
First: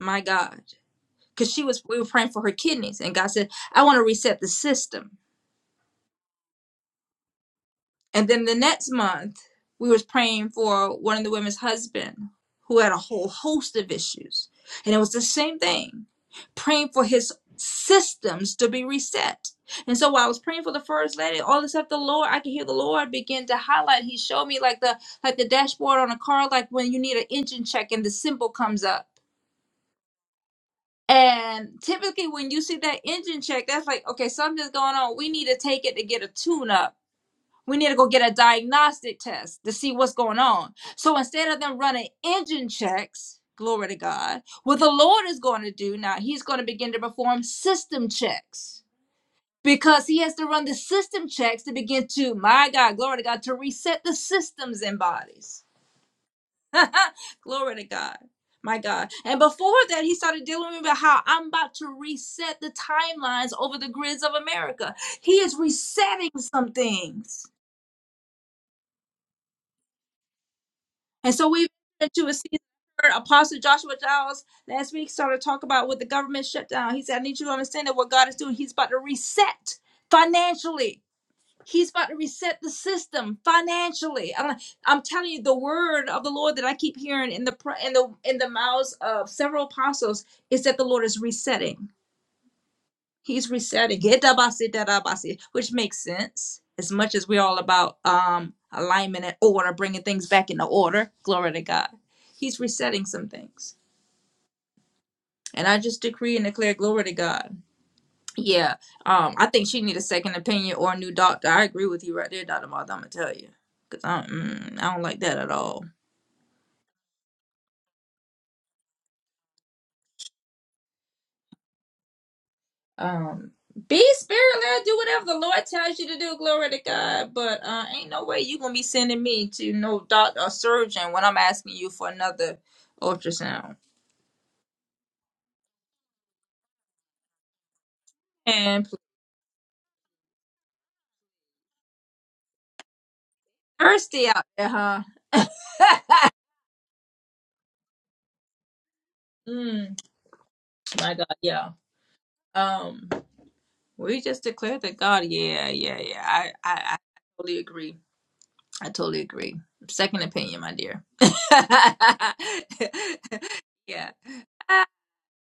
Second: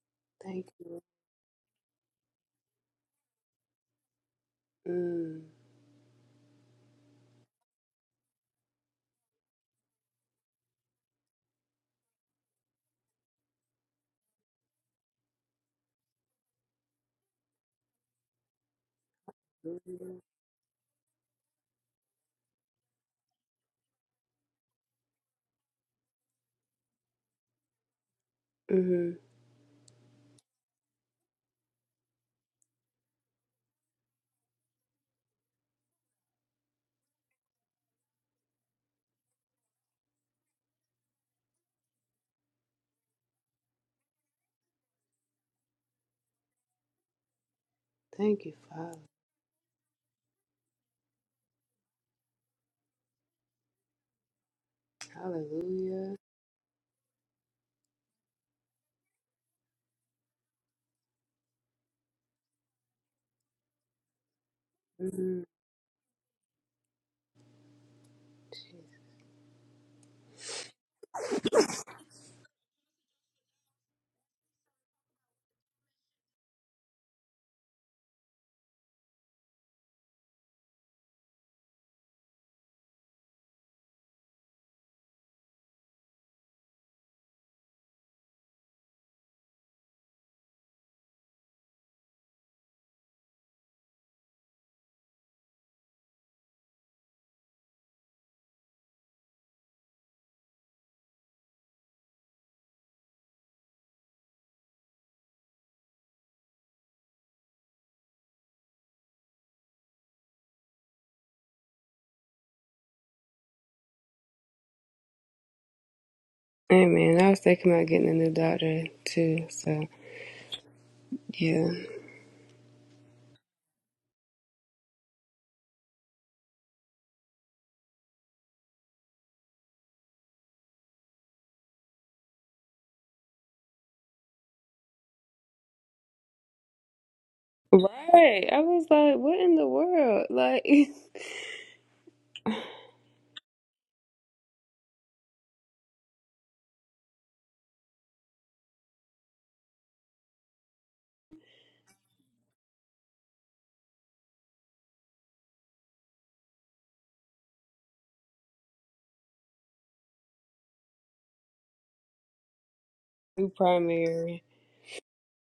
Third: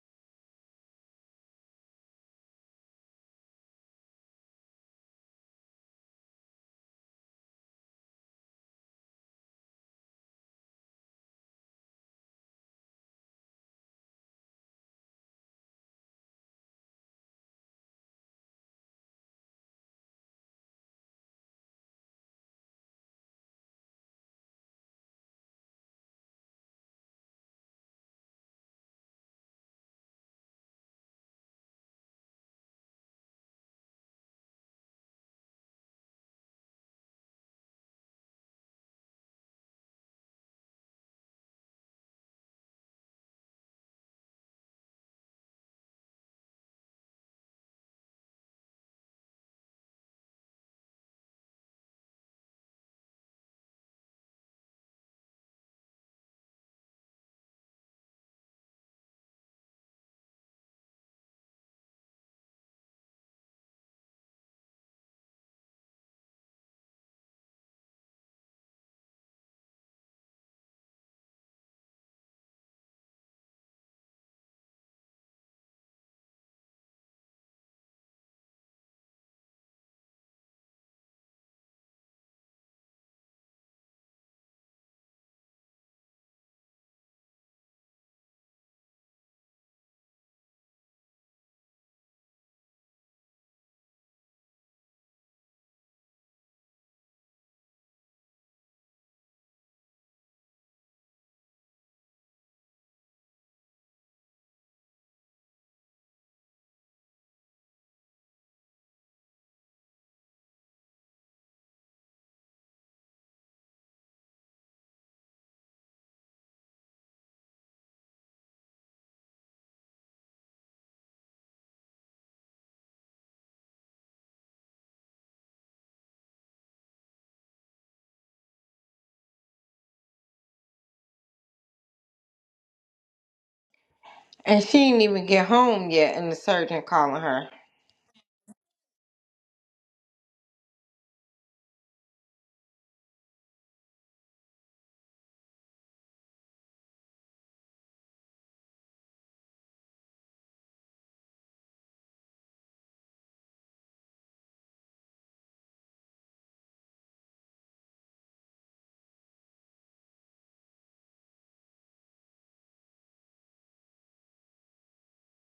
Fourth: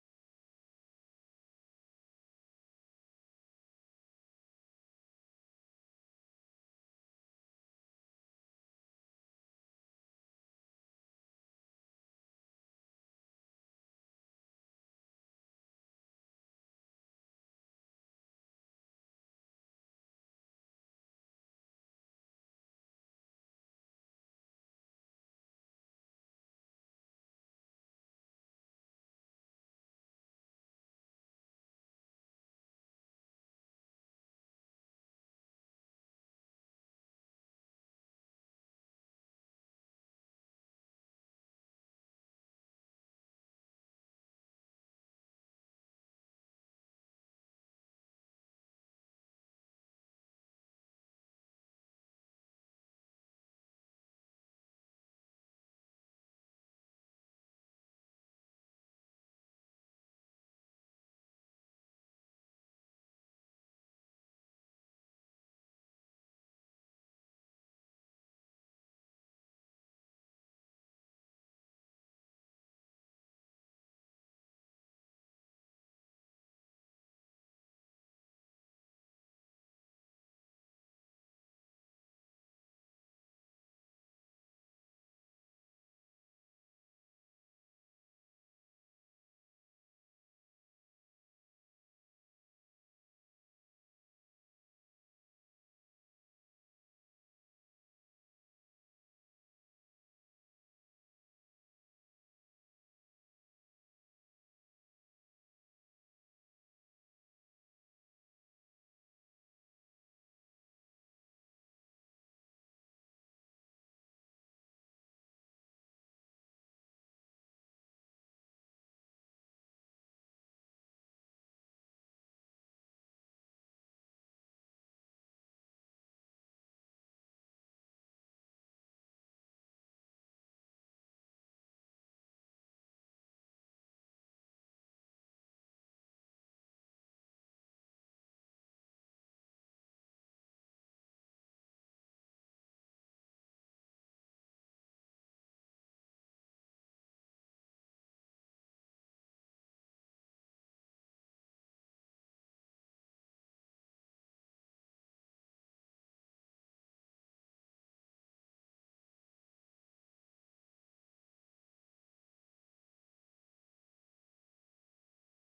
My God,
thank you.
because she was we were praying for her kidneys, and God said, "I want to reset the system."
Mm,
And then the next month, we was praying for one of the women's husband who had a whole host of issues. And it was the same thing, praying for his systems to be reset. And so
hallelujah.
while I was praying for the first lady, all of a sudden the Lord, I could hear the Lord begin to highlight. He showed me like the like the dashboard on a car, like when you need an engine check and the symbol
mm,
comes up.
mm-hmm.
And typically when you see that engine check, that's like, okay, something's going on. We need to take it to get a tune up we need to go get a diagnostic test to see what's going on. So instead of them running engine checks, glory to God, what the Lord is going to do now, He's going to begin to perform system
thank you,
checks
Father.
because He has to run the system checks to begin to, my God, glory to God, to reset the systems and bodies.
Hallelujah.
[LAUGHS] glory to God. My God. And before that, he started dealing with me about how I'm about to reset the timelines over the grids of America. He
Mm.
is resetting some things And so we've into a season. Apostle Joshua Giles last week started to talk about what the government shutdown. He said, I need you to understand that what God is doing, He's about to reset financially. He's about to reset the system financially. I'm, I'm telling you, the word of the Lord that I keep hearing in the pr- in the in the mouths of several apostles is that the Lord is resetting. He's resetting. Hitabasi tadabasi, Which makes sense. As much as we're all about um alignment and order, bringing things back into order. Glory to God. He's resetting some things. And I just decree and declare glory to God. Yeah. Um, I think she need a second opinion or a new doctor. I agree with you right there, Dr. Martha. I'm gonna tell you. Cause I do mm, I don't like that at all.
Amen. I was thinking about getting a new doctor too. So yeah,
Um, be spirit led. Do whatever the Lord tells you to do. Glory to God. But uh, ain't no way you gonna be sending me to no doctor or surgeon when I'm asking you for another ultrasound.
And she didn't even get home yet, and the surgeon calling her.
right. I was
And
like, what in the world? Like, [LAUGHS]
thirsty out there, huh? [LAUGHS] mm, my God, yeah. Um, we just declared that God. Yeah, yeah, yeah. I, I, I totally agree. I totally agree. Second opinion, my dear. [LAUGHS]
new
yeah.
primary.
Ah,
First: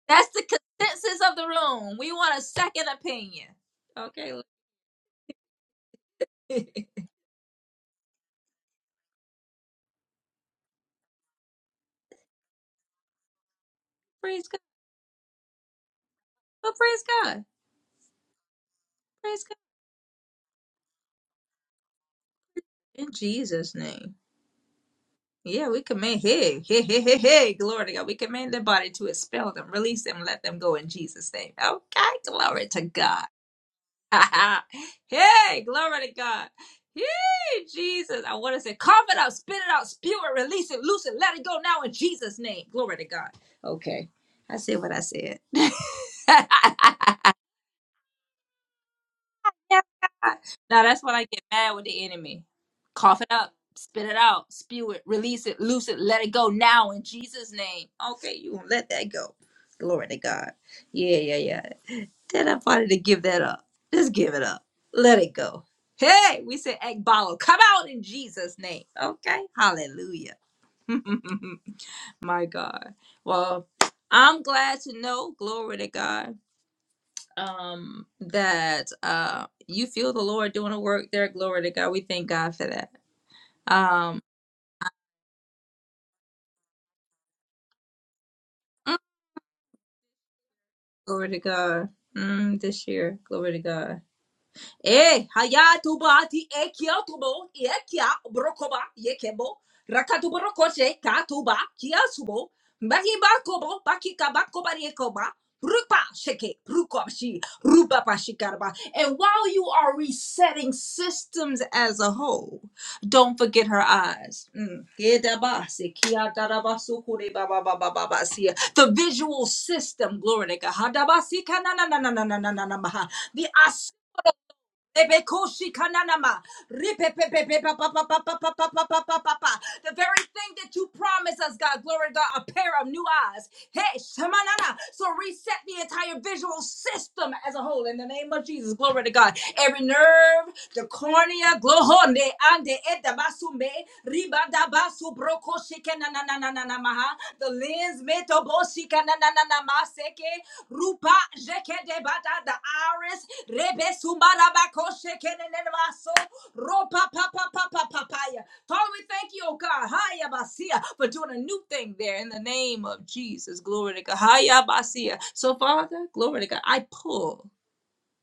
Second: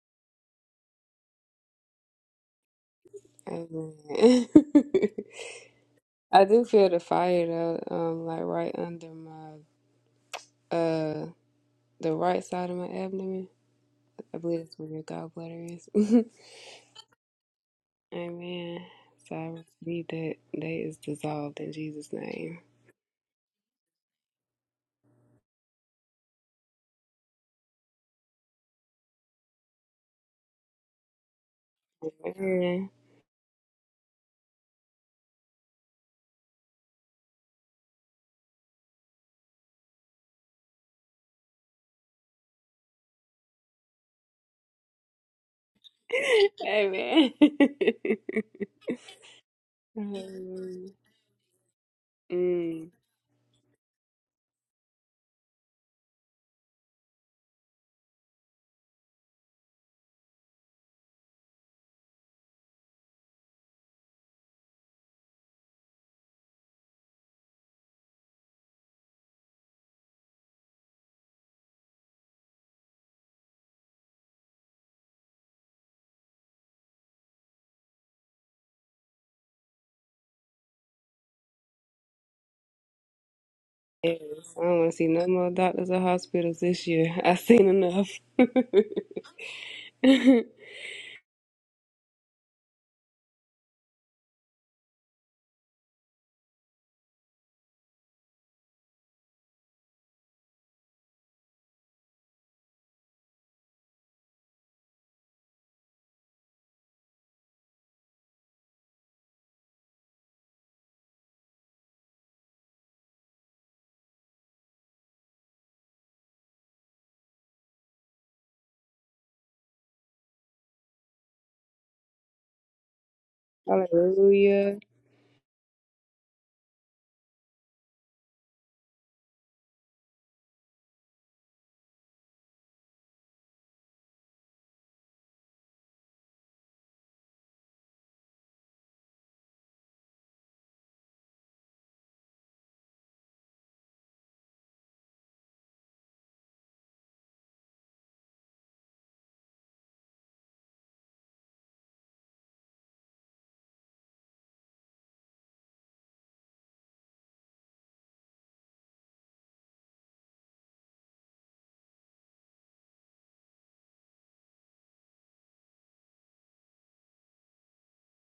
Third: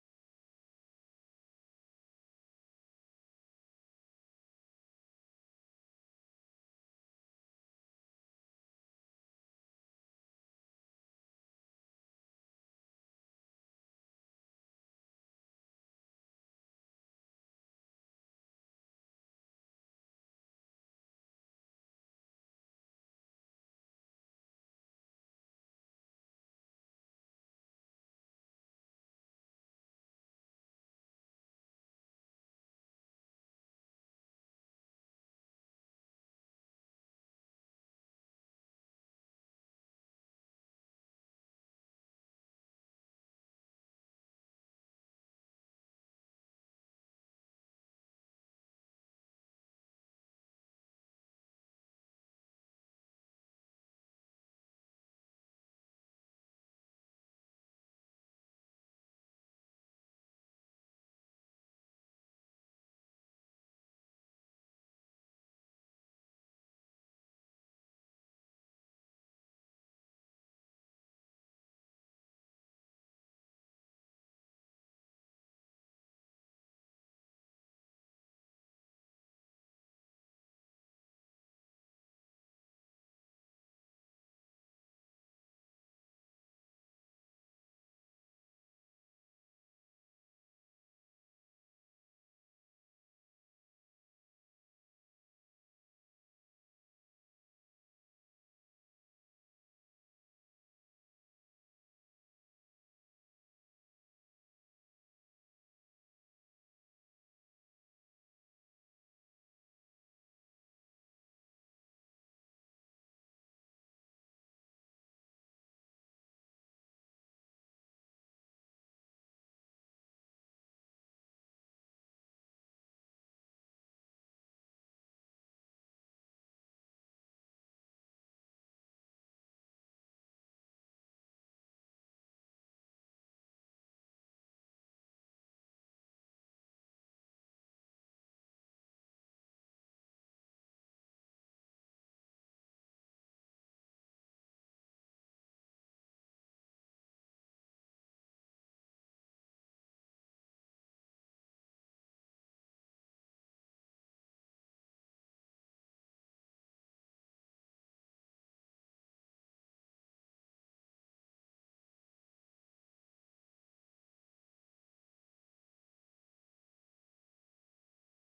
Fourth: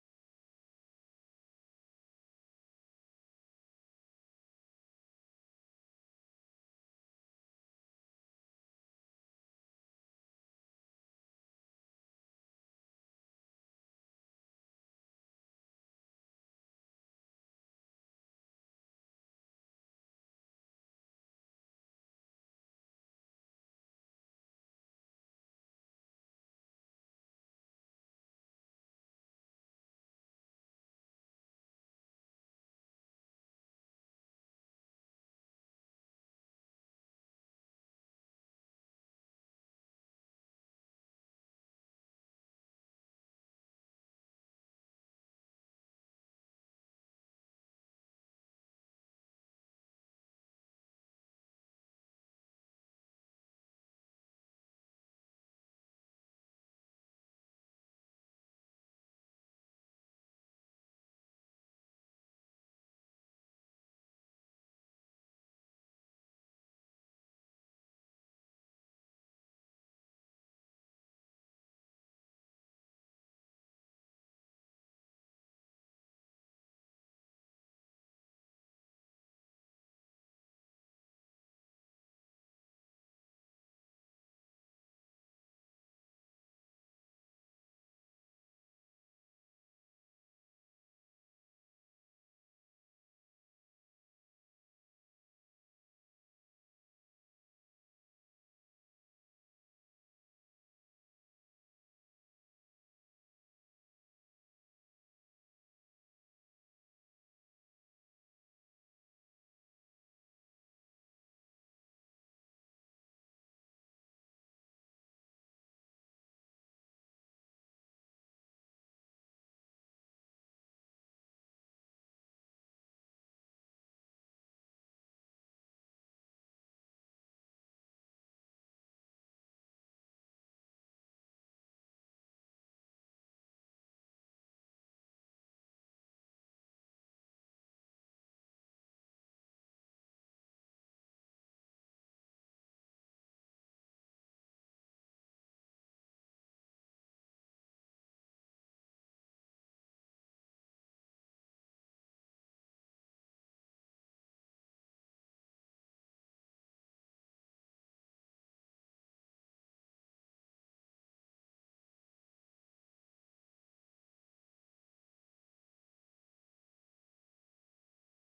That's the consensus of the room. We want a second opinion. Okay. [LAUGHS]
Amen. [LAUGHS] I do feel the fire though. Um, like right under my uh the right side of my abdomen. I
praise
believe
God.
that's where your gallbladder is. [LAUGHS]
Well, praise God.
Amen. So
Praise God.
I read that they is dissolved in Jesus' name.
In Jesus' name. Yeah, we command, hey, hey, hey, hey, hey, glory to God. We command the body to expel them, release them, let them go in Jesus' name. Okay, glory to
Amen.
God. [LAUGHS] hey, glory to God. Hey, Jesus. I want to say, cough it out, spit it out, spew it, release it, loose it, let it go now in Jesus' name. Glory to God. Okay. I said what I said. [LAUGHS] now
[LAUGHS] Amen. [LAUGHS] Hallelujah.
that's when I get mad with the enemy.
Mm,
Cough it up, spit it out, spew it, release it, loose it, let it go now in Jesus' name. Okay, you won't let that go. Glory to God. Yeah, yeah, yeah. That I wanted to give that up. Just give it up. Let it go. Hey, we said Ekbalo, come out in Jesus' name. Okay? Hallelujah. [LAUGHS] My God. Well, I'm glad to know, glory to God, um, that uh you feel the Lord doing a work there. Glory to God. We thank God for that.
yes.
Um
I don't want to see no more doctors or hospitals this year. I've seen enough.
mm,
[LAUGHS]
glory to God. Mm, this year, glory to God. Eh, hayatuba ti ekiotubo, ekia brokoba, yekebo, rakatuborokoche, katuba, kiasubo, bakibakobo, bakikabakoba, yekoba, rupa sheke, rukoshi, rupa pashikarba. And while you are resetting systems as a whole, don't forget her eyes. Mm. Gedaba, sekia, dadaba, sukure, ba, ba, ba, ba, ba, ba, sia. The visual system, glory to God. Hadaba, sika, na, na, na, na, na, na, na, na, na, maha. The
Hallelujah.
Ebekoshi kananama. Ripepepepepepepepepepepepepepepepepepe. The very thing that you promised us, God, glory to God, a pair of new eyes. Hey, shamanana. So reset the entire visual system as a whole in the name of Jesus. Glory to God. Every nerve, the cornea, glohonde, ande, edabasume, ribadabasu, brokoshi, kanananananamaha. the lens, metoboshi, kananananamase, Rupa jekede bada the iris rebe sumbara bako shekede nebaso ropa pa pa pa pa pa papaya. Father, we thank you, oh God, haya basia for doing a new thing there in the name of Jesus. Glory to God, haya basia. So Father, glory to God, I pull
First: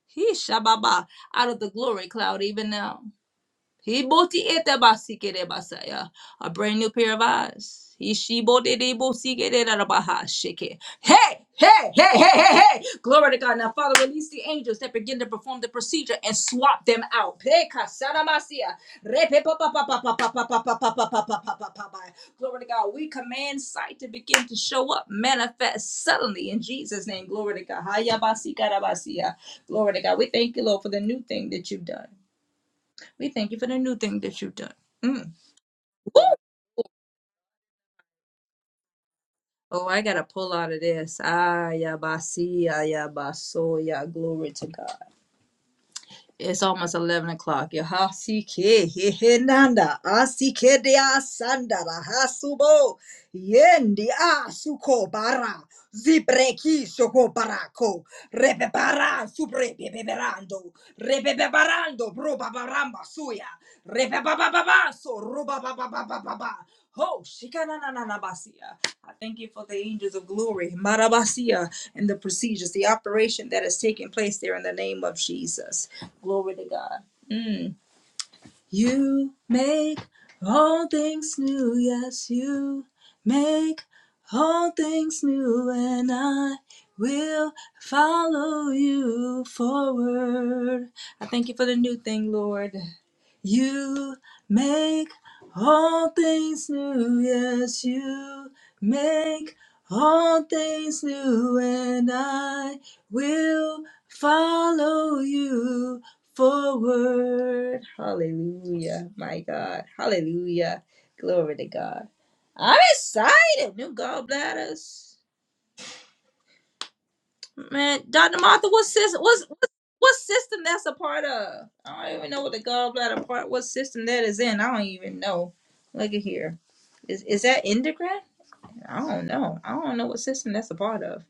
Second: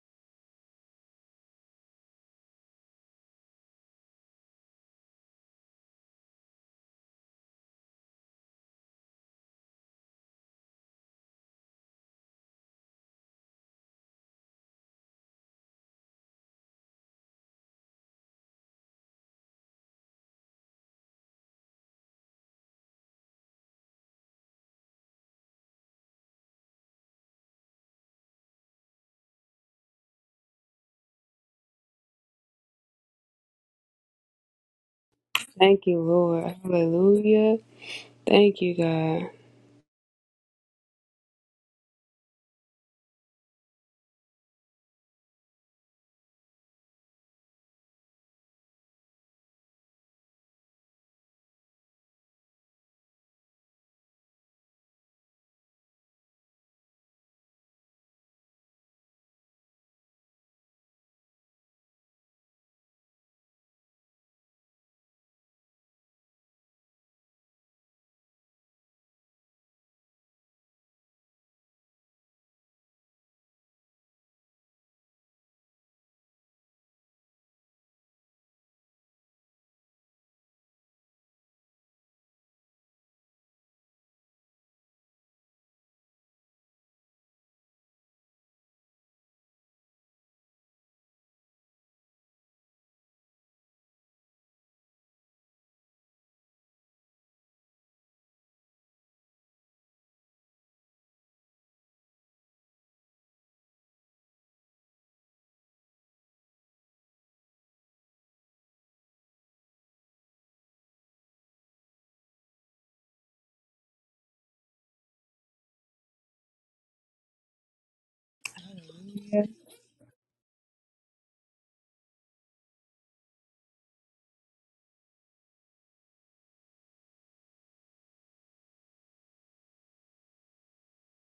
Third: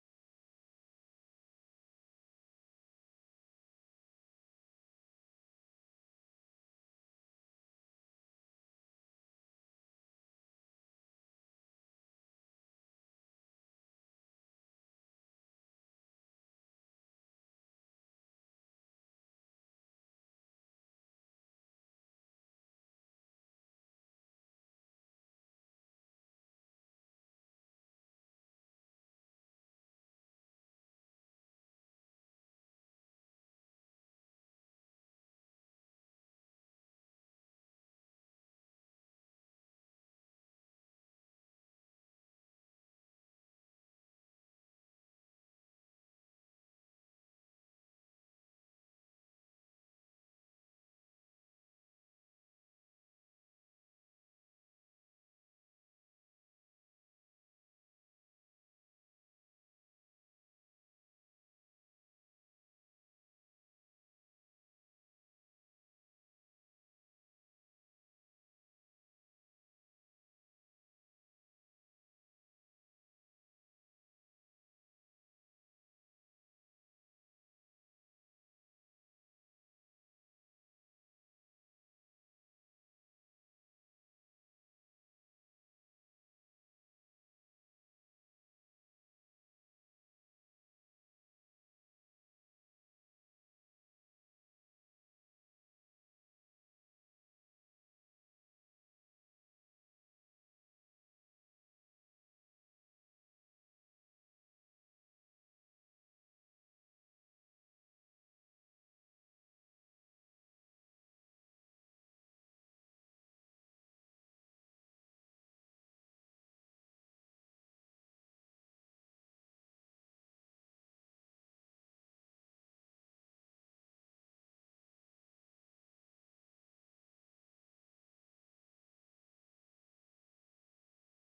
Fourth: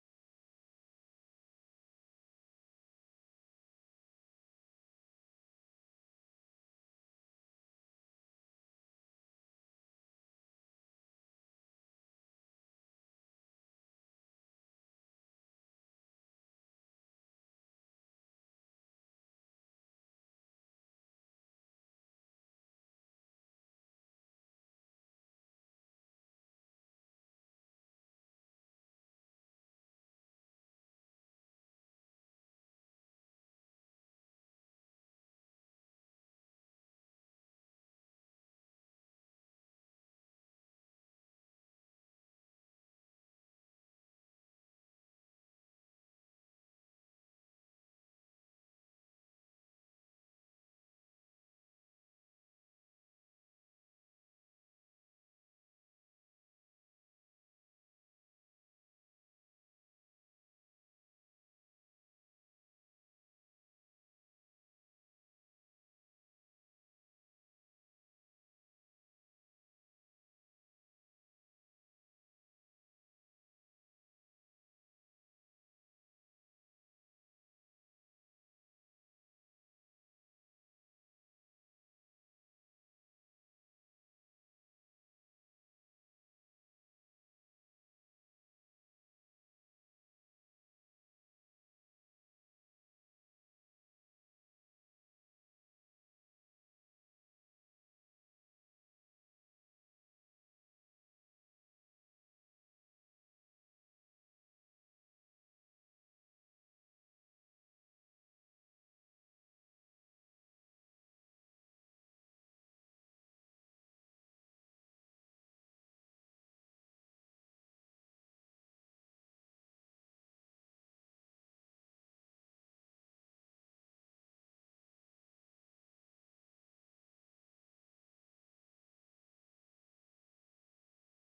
he shababa out of the glory cloud even now. He boti ete basike de basaya. A brand new pair of eyes. He she boti de bosike de da da baha shike. Hey, hey, hey, hey, hey, hey. Glory to God. Now, Father, release the angels that begin to perform the procedure and swap them out. Pe kasana masia. Repe pa pa pa pa pa pa pa pa pa pa pa pa pa pa pa pa pa. Glory to God. We command sight to begin to show up, manifest suddenly in Jesus' name. Glory to God. Haya basika Glory to God. We thank you, Lord, for the new thing that you've done. We thank you for the new thing that you've done. Mm.
Thank you, Lord. Hallelujah. Thank you, God.
Oh, I gotta pull out of this. Ah, ya basi, ah, ya baso, ya glory to God. It's almost eleven o'clock. Ya hasi ke he he nanda, asi ke de asanda ra hasubo, yendi asuko bara, zibreki soko barako, rebebara subrebeberando, rebeberando, bro babaramba suya, rebebabababaso, rubabababababa. Ho, shikanananabasia. I thank you for the angels of glory, marabasia, and the procedures, the operation that is taking place there in the name of Jesus. Glory to God. Mm. You make all things new, yes, you make all things new, and I will follow you forward. I thank you for the new thing, Lord. You make all things new, yes, you make all things new, and I will follow you forward. Hallelujah, my God. Hallelujah. Glory to God. I'm excited. New gallbladders. Man, Dr. Martha, what's this? What system that's a part of? I don't even know what the gallbladder part. What system that is in? I don't even know. Look at here. Is is that endocrine? I don't know. I don't know what system that's a part of.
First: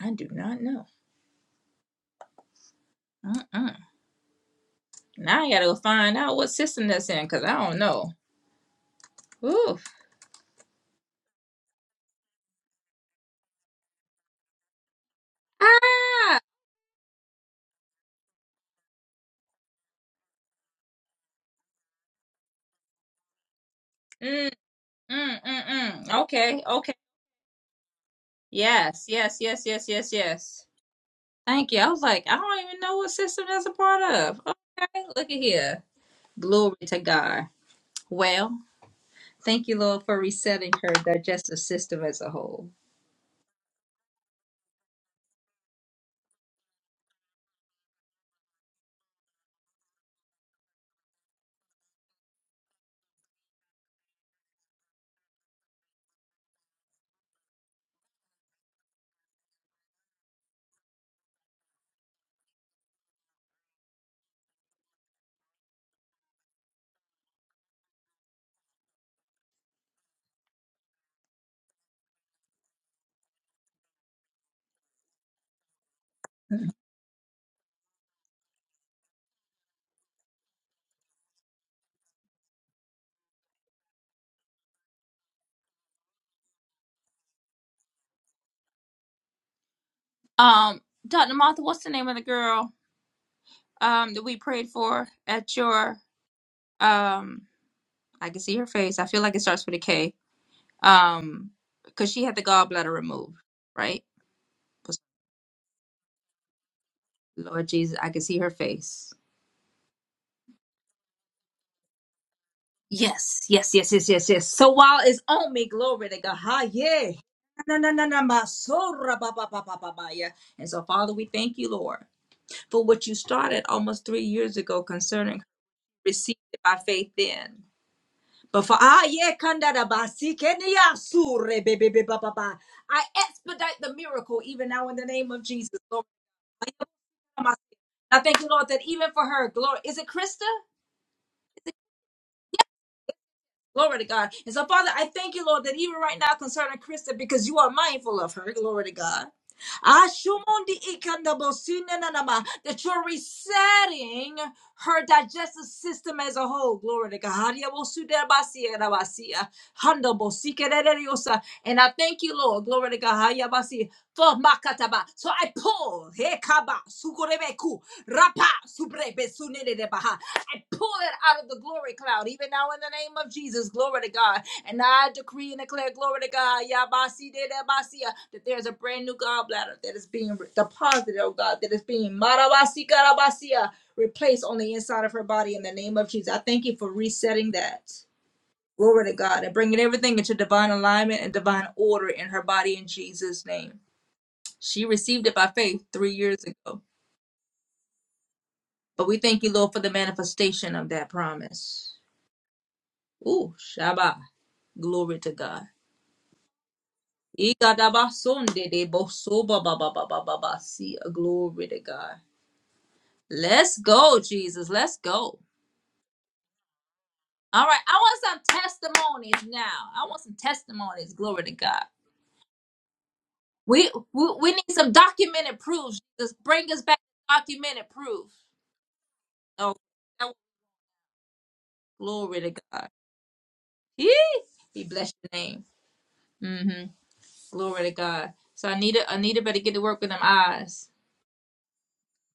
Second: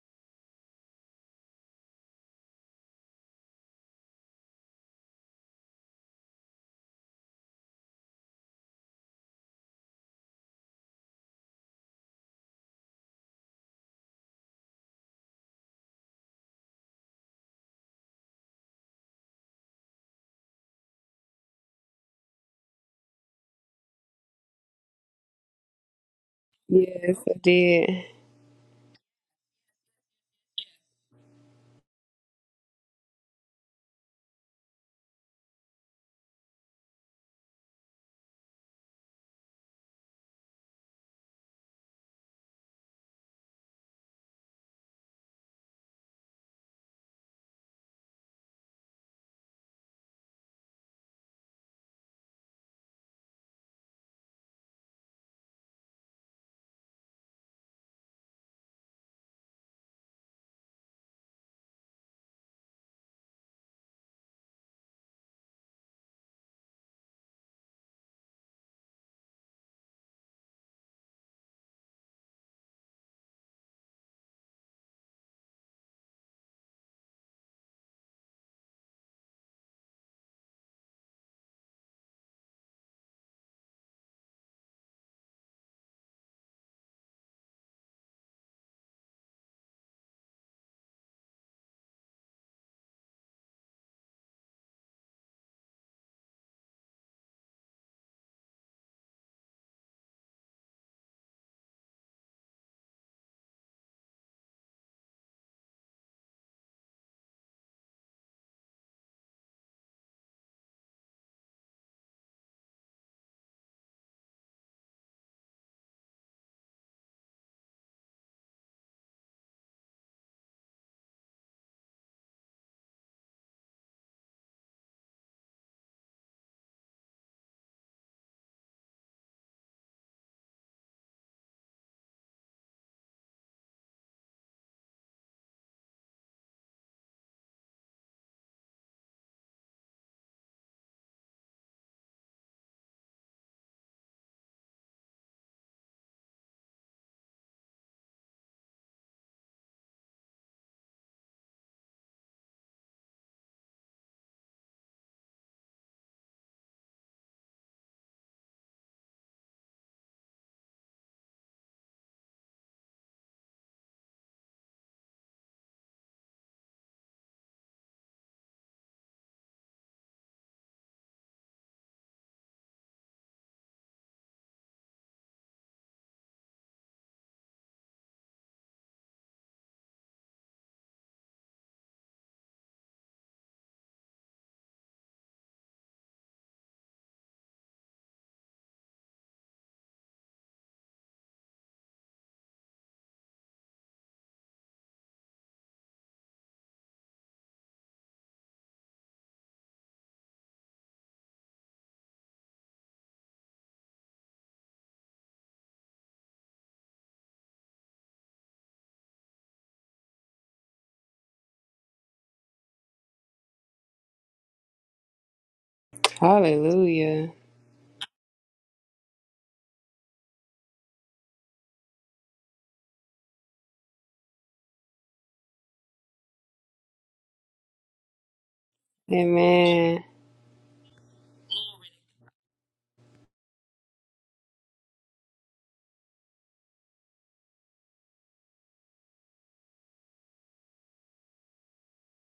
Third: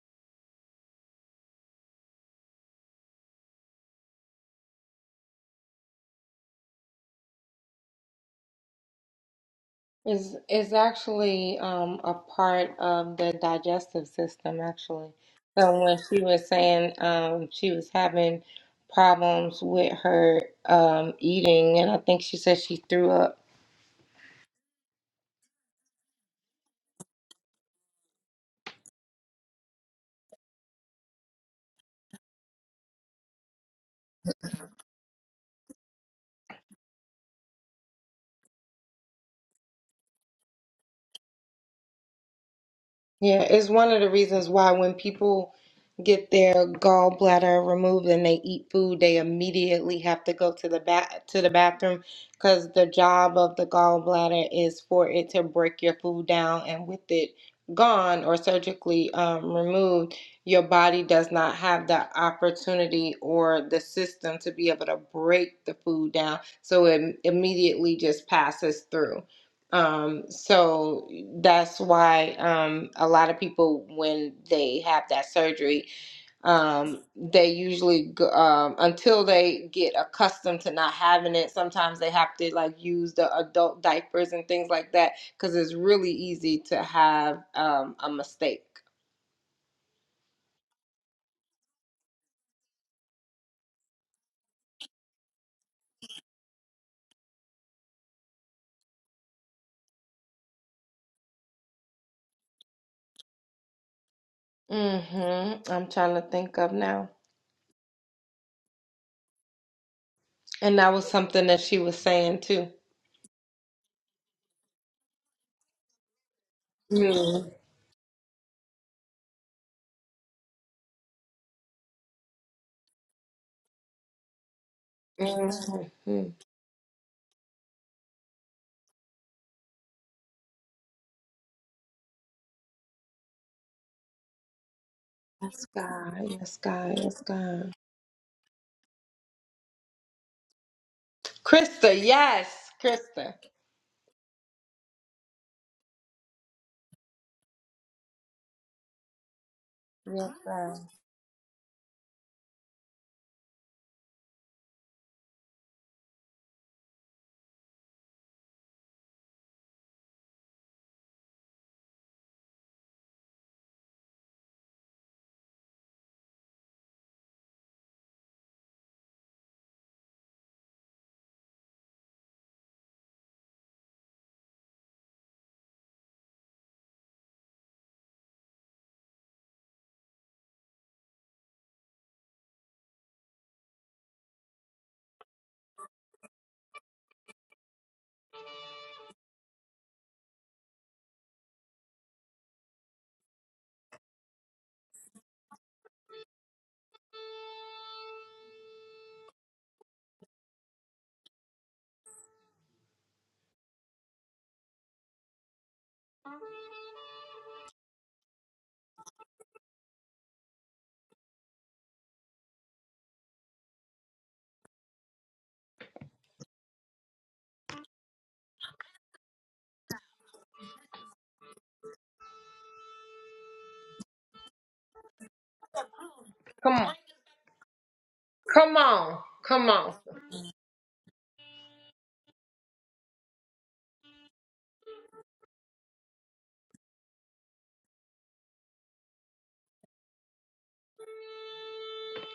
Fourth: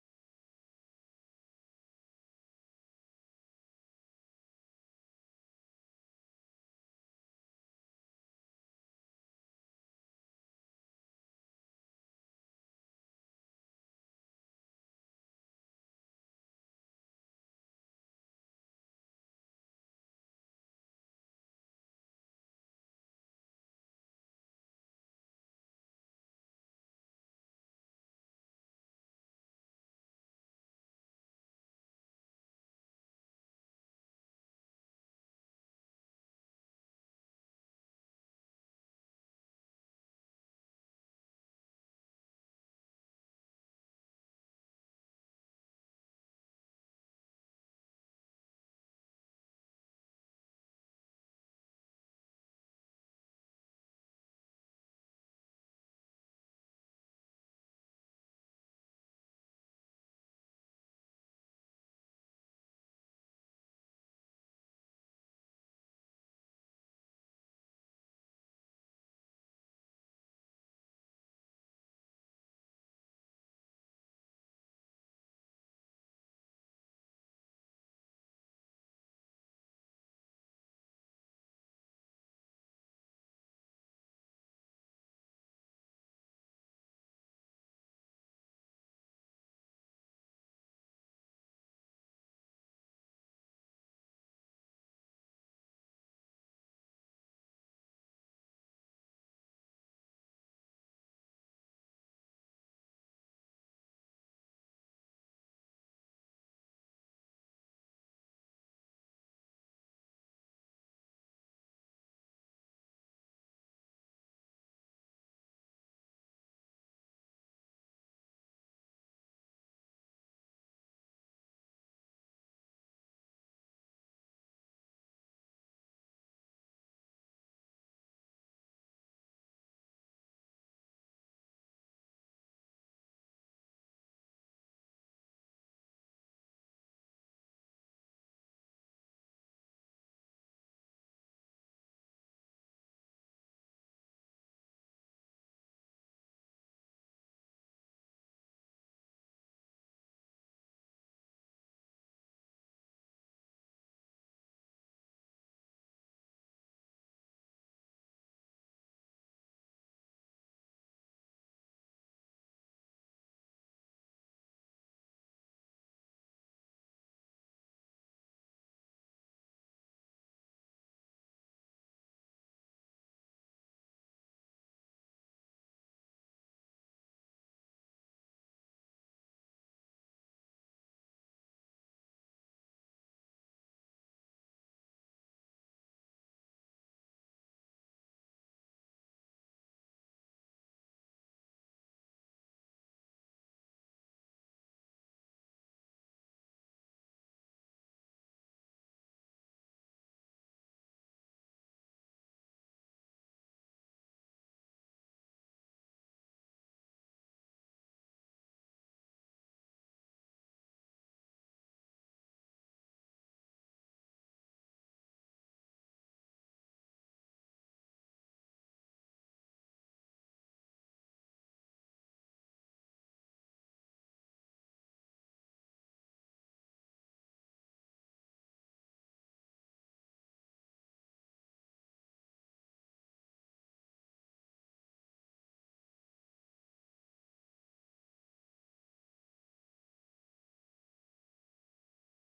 I do not know. Uh-uh. Now I gotta go find out what system that's in because I don't know. Ooh.
Is is actually um a part of the digestive system actually. So when she
Ah.
was saying um she was having problems with her um eating and I think she said she threw up
Mm, mm, mm, mm. Okay. Okay.
Yes, I did.
Yes. Yes. Yes. Yes. Yes. Yes. Thank you. I was like, I don't even know what system that's a part of. Okay. Look at here. Glory to God. Well. Thank you, Lord, for resetting her digestive system as a whole.
Yeah, it's one of the reasons why when people get their gallbladder removed and they eat food, they immediately have to go to the ba- to the bathroom because the job of the gallbladder is for it to break your food down, and with it gone or surgically um, removed, your body does not have the opportunity or the system to be able to break the food down, so it immediately just passes through. Um, so that's why um, a lot of people, when they have that surgery, um, they usually go, um, until they get accustomed to not having it. Sometimes they have to like use the adult diapers and things like that because it's really easy to have um, a mistake.
Um, Dr. Martha, what's the name of the girl um that we prayed for at your um I can see her face. I feel like it starts with a K. Um, because she had the gallbladder removed, right?
Mm-hmm. I'm trying to think of now,
'Cause- Lord Jesus, I can see her face.
and that was something that she was saying too.
Yes, yes, yes, yes, yes, yes. So while it's on me, glory to God. Ha, yeah.
Mm-hmm.
Na, na, na, na, ma, so, ra, ba, ba, ba, ba, ba, ba, yeah. And so, Father, we thank you, Lord, for what you started almost three years ago concerning
Yes,
received it by faith then. But for ah yeah, kanda da ba, si, ke, ni, ya, su, re, be, be, be, ba, ba, ba. I expedite the miracle even now in the name of Jesus. Lord,
God. Yes, God. Yes,
Come on.
God.
I thank you, Lord, that even for her, glory. Is it Krista?
Krista, yes, Krista.
Glory to God. And so, Father, I thank you, Lord, that even right now concerning Krista, because you are mindful of her. Glory to God.
Yes,
Ashumundi
sir.
ikandabosine nanama, That you're resetting her digestive system as a whole. Glory to God. Hadiabosudebasiya nabasiya, handabosikerereyosa. And I thank you, Lord. Glory to God. Hadiabasiya, For makataba. So I pull. hekaba, sukorebeku rapa, subrebesunenedebaha. I pull it out of the glory cloud, even now in the name of Jesus. Glory to God. And I decree and declare, glory to God, Yabasi de de Basia, that there's a brand new gallbladder that is being deposited, oh God, that is being Marabasi Garabasia, replaced on the inside of her body in the name of Jesus. I thank you for resetting that. Glory to God and bringing everything into divine alignment and divine order in her body in Jesus' name. She received it by faith three years ago. But we thank you, Lord, for the manifestation of that promise. Ooh, Shabbat. Glory to God. Igadabasunde de bosoba ba ba ba ba ba ba. See, a glory to God. Let's go, Jesus. Let's go.
Hallelujah.
All right, I want some testimonies now. I want some testimonies. Glory to God. We we, we need some documented proof. Just bring
Come
us
on,
back documented proof.
come on, come
Oh,
on,
Amen.
that- glory to God. Yee. He bless your name. Mm hmm Glory to God. So I need it. I need it. Better get to work with them eyes.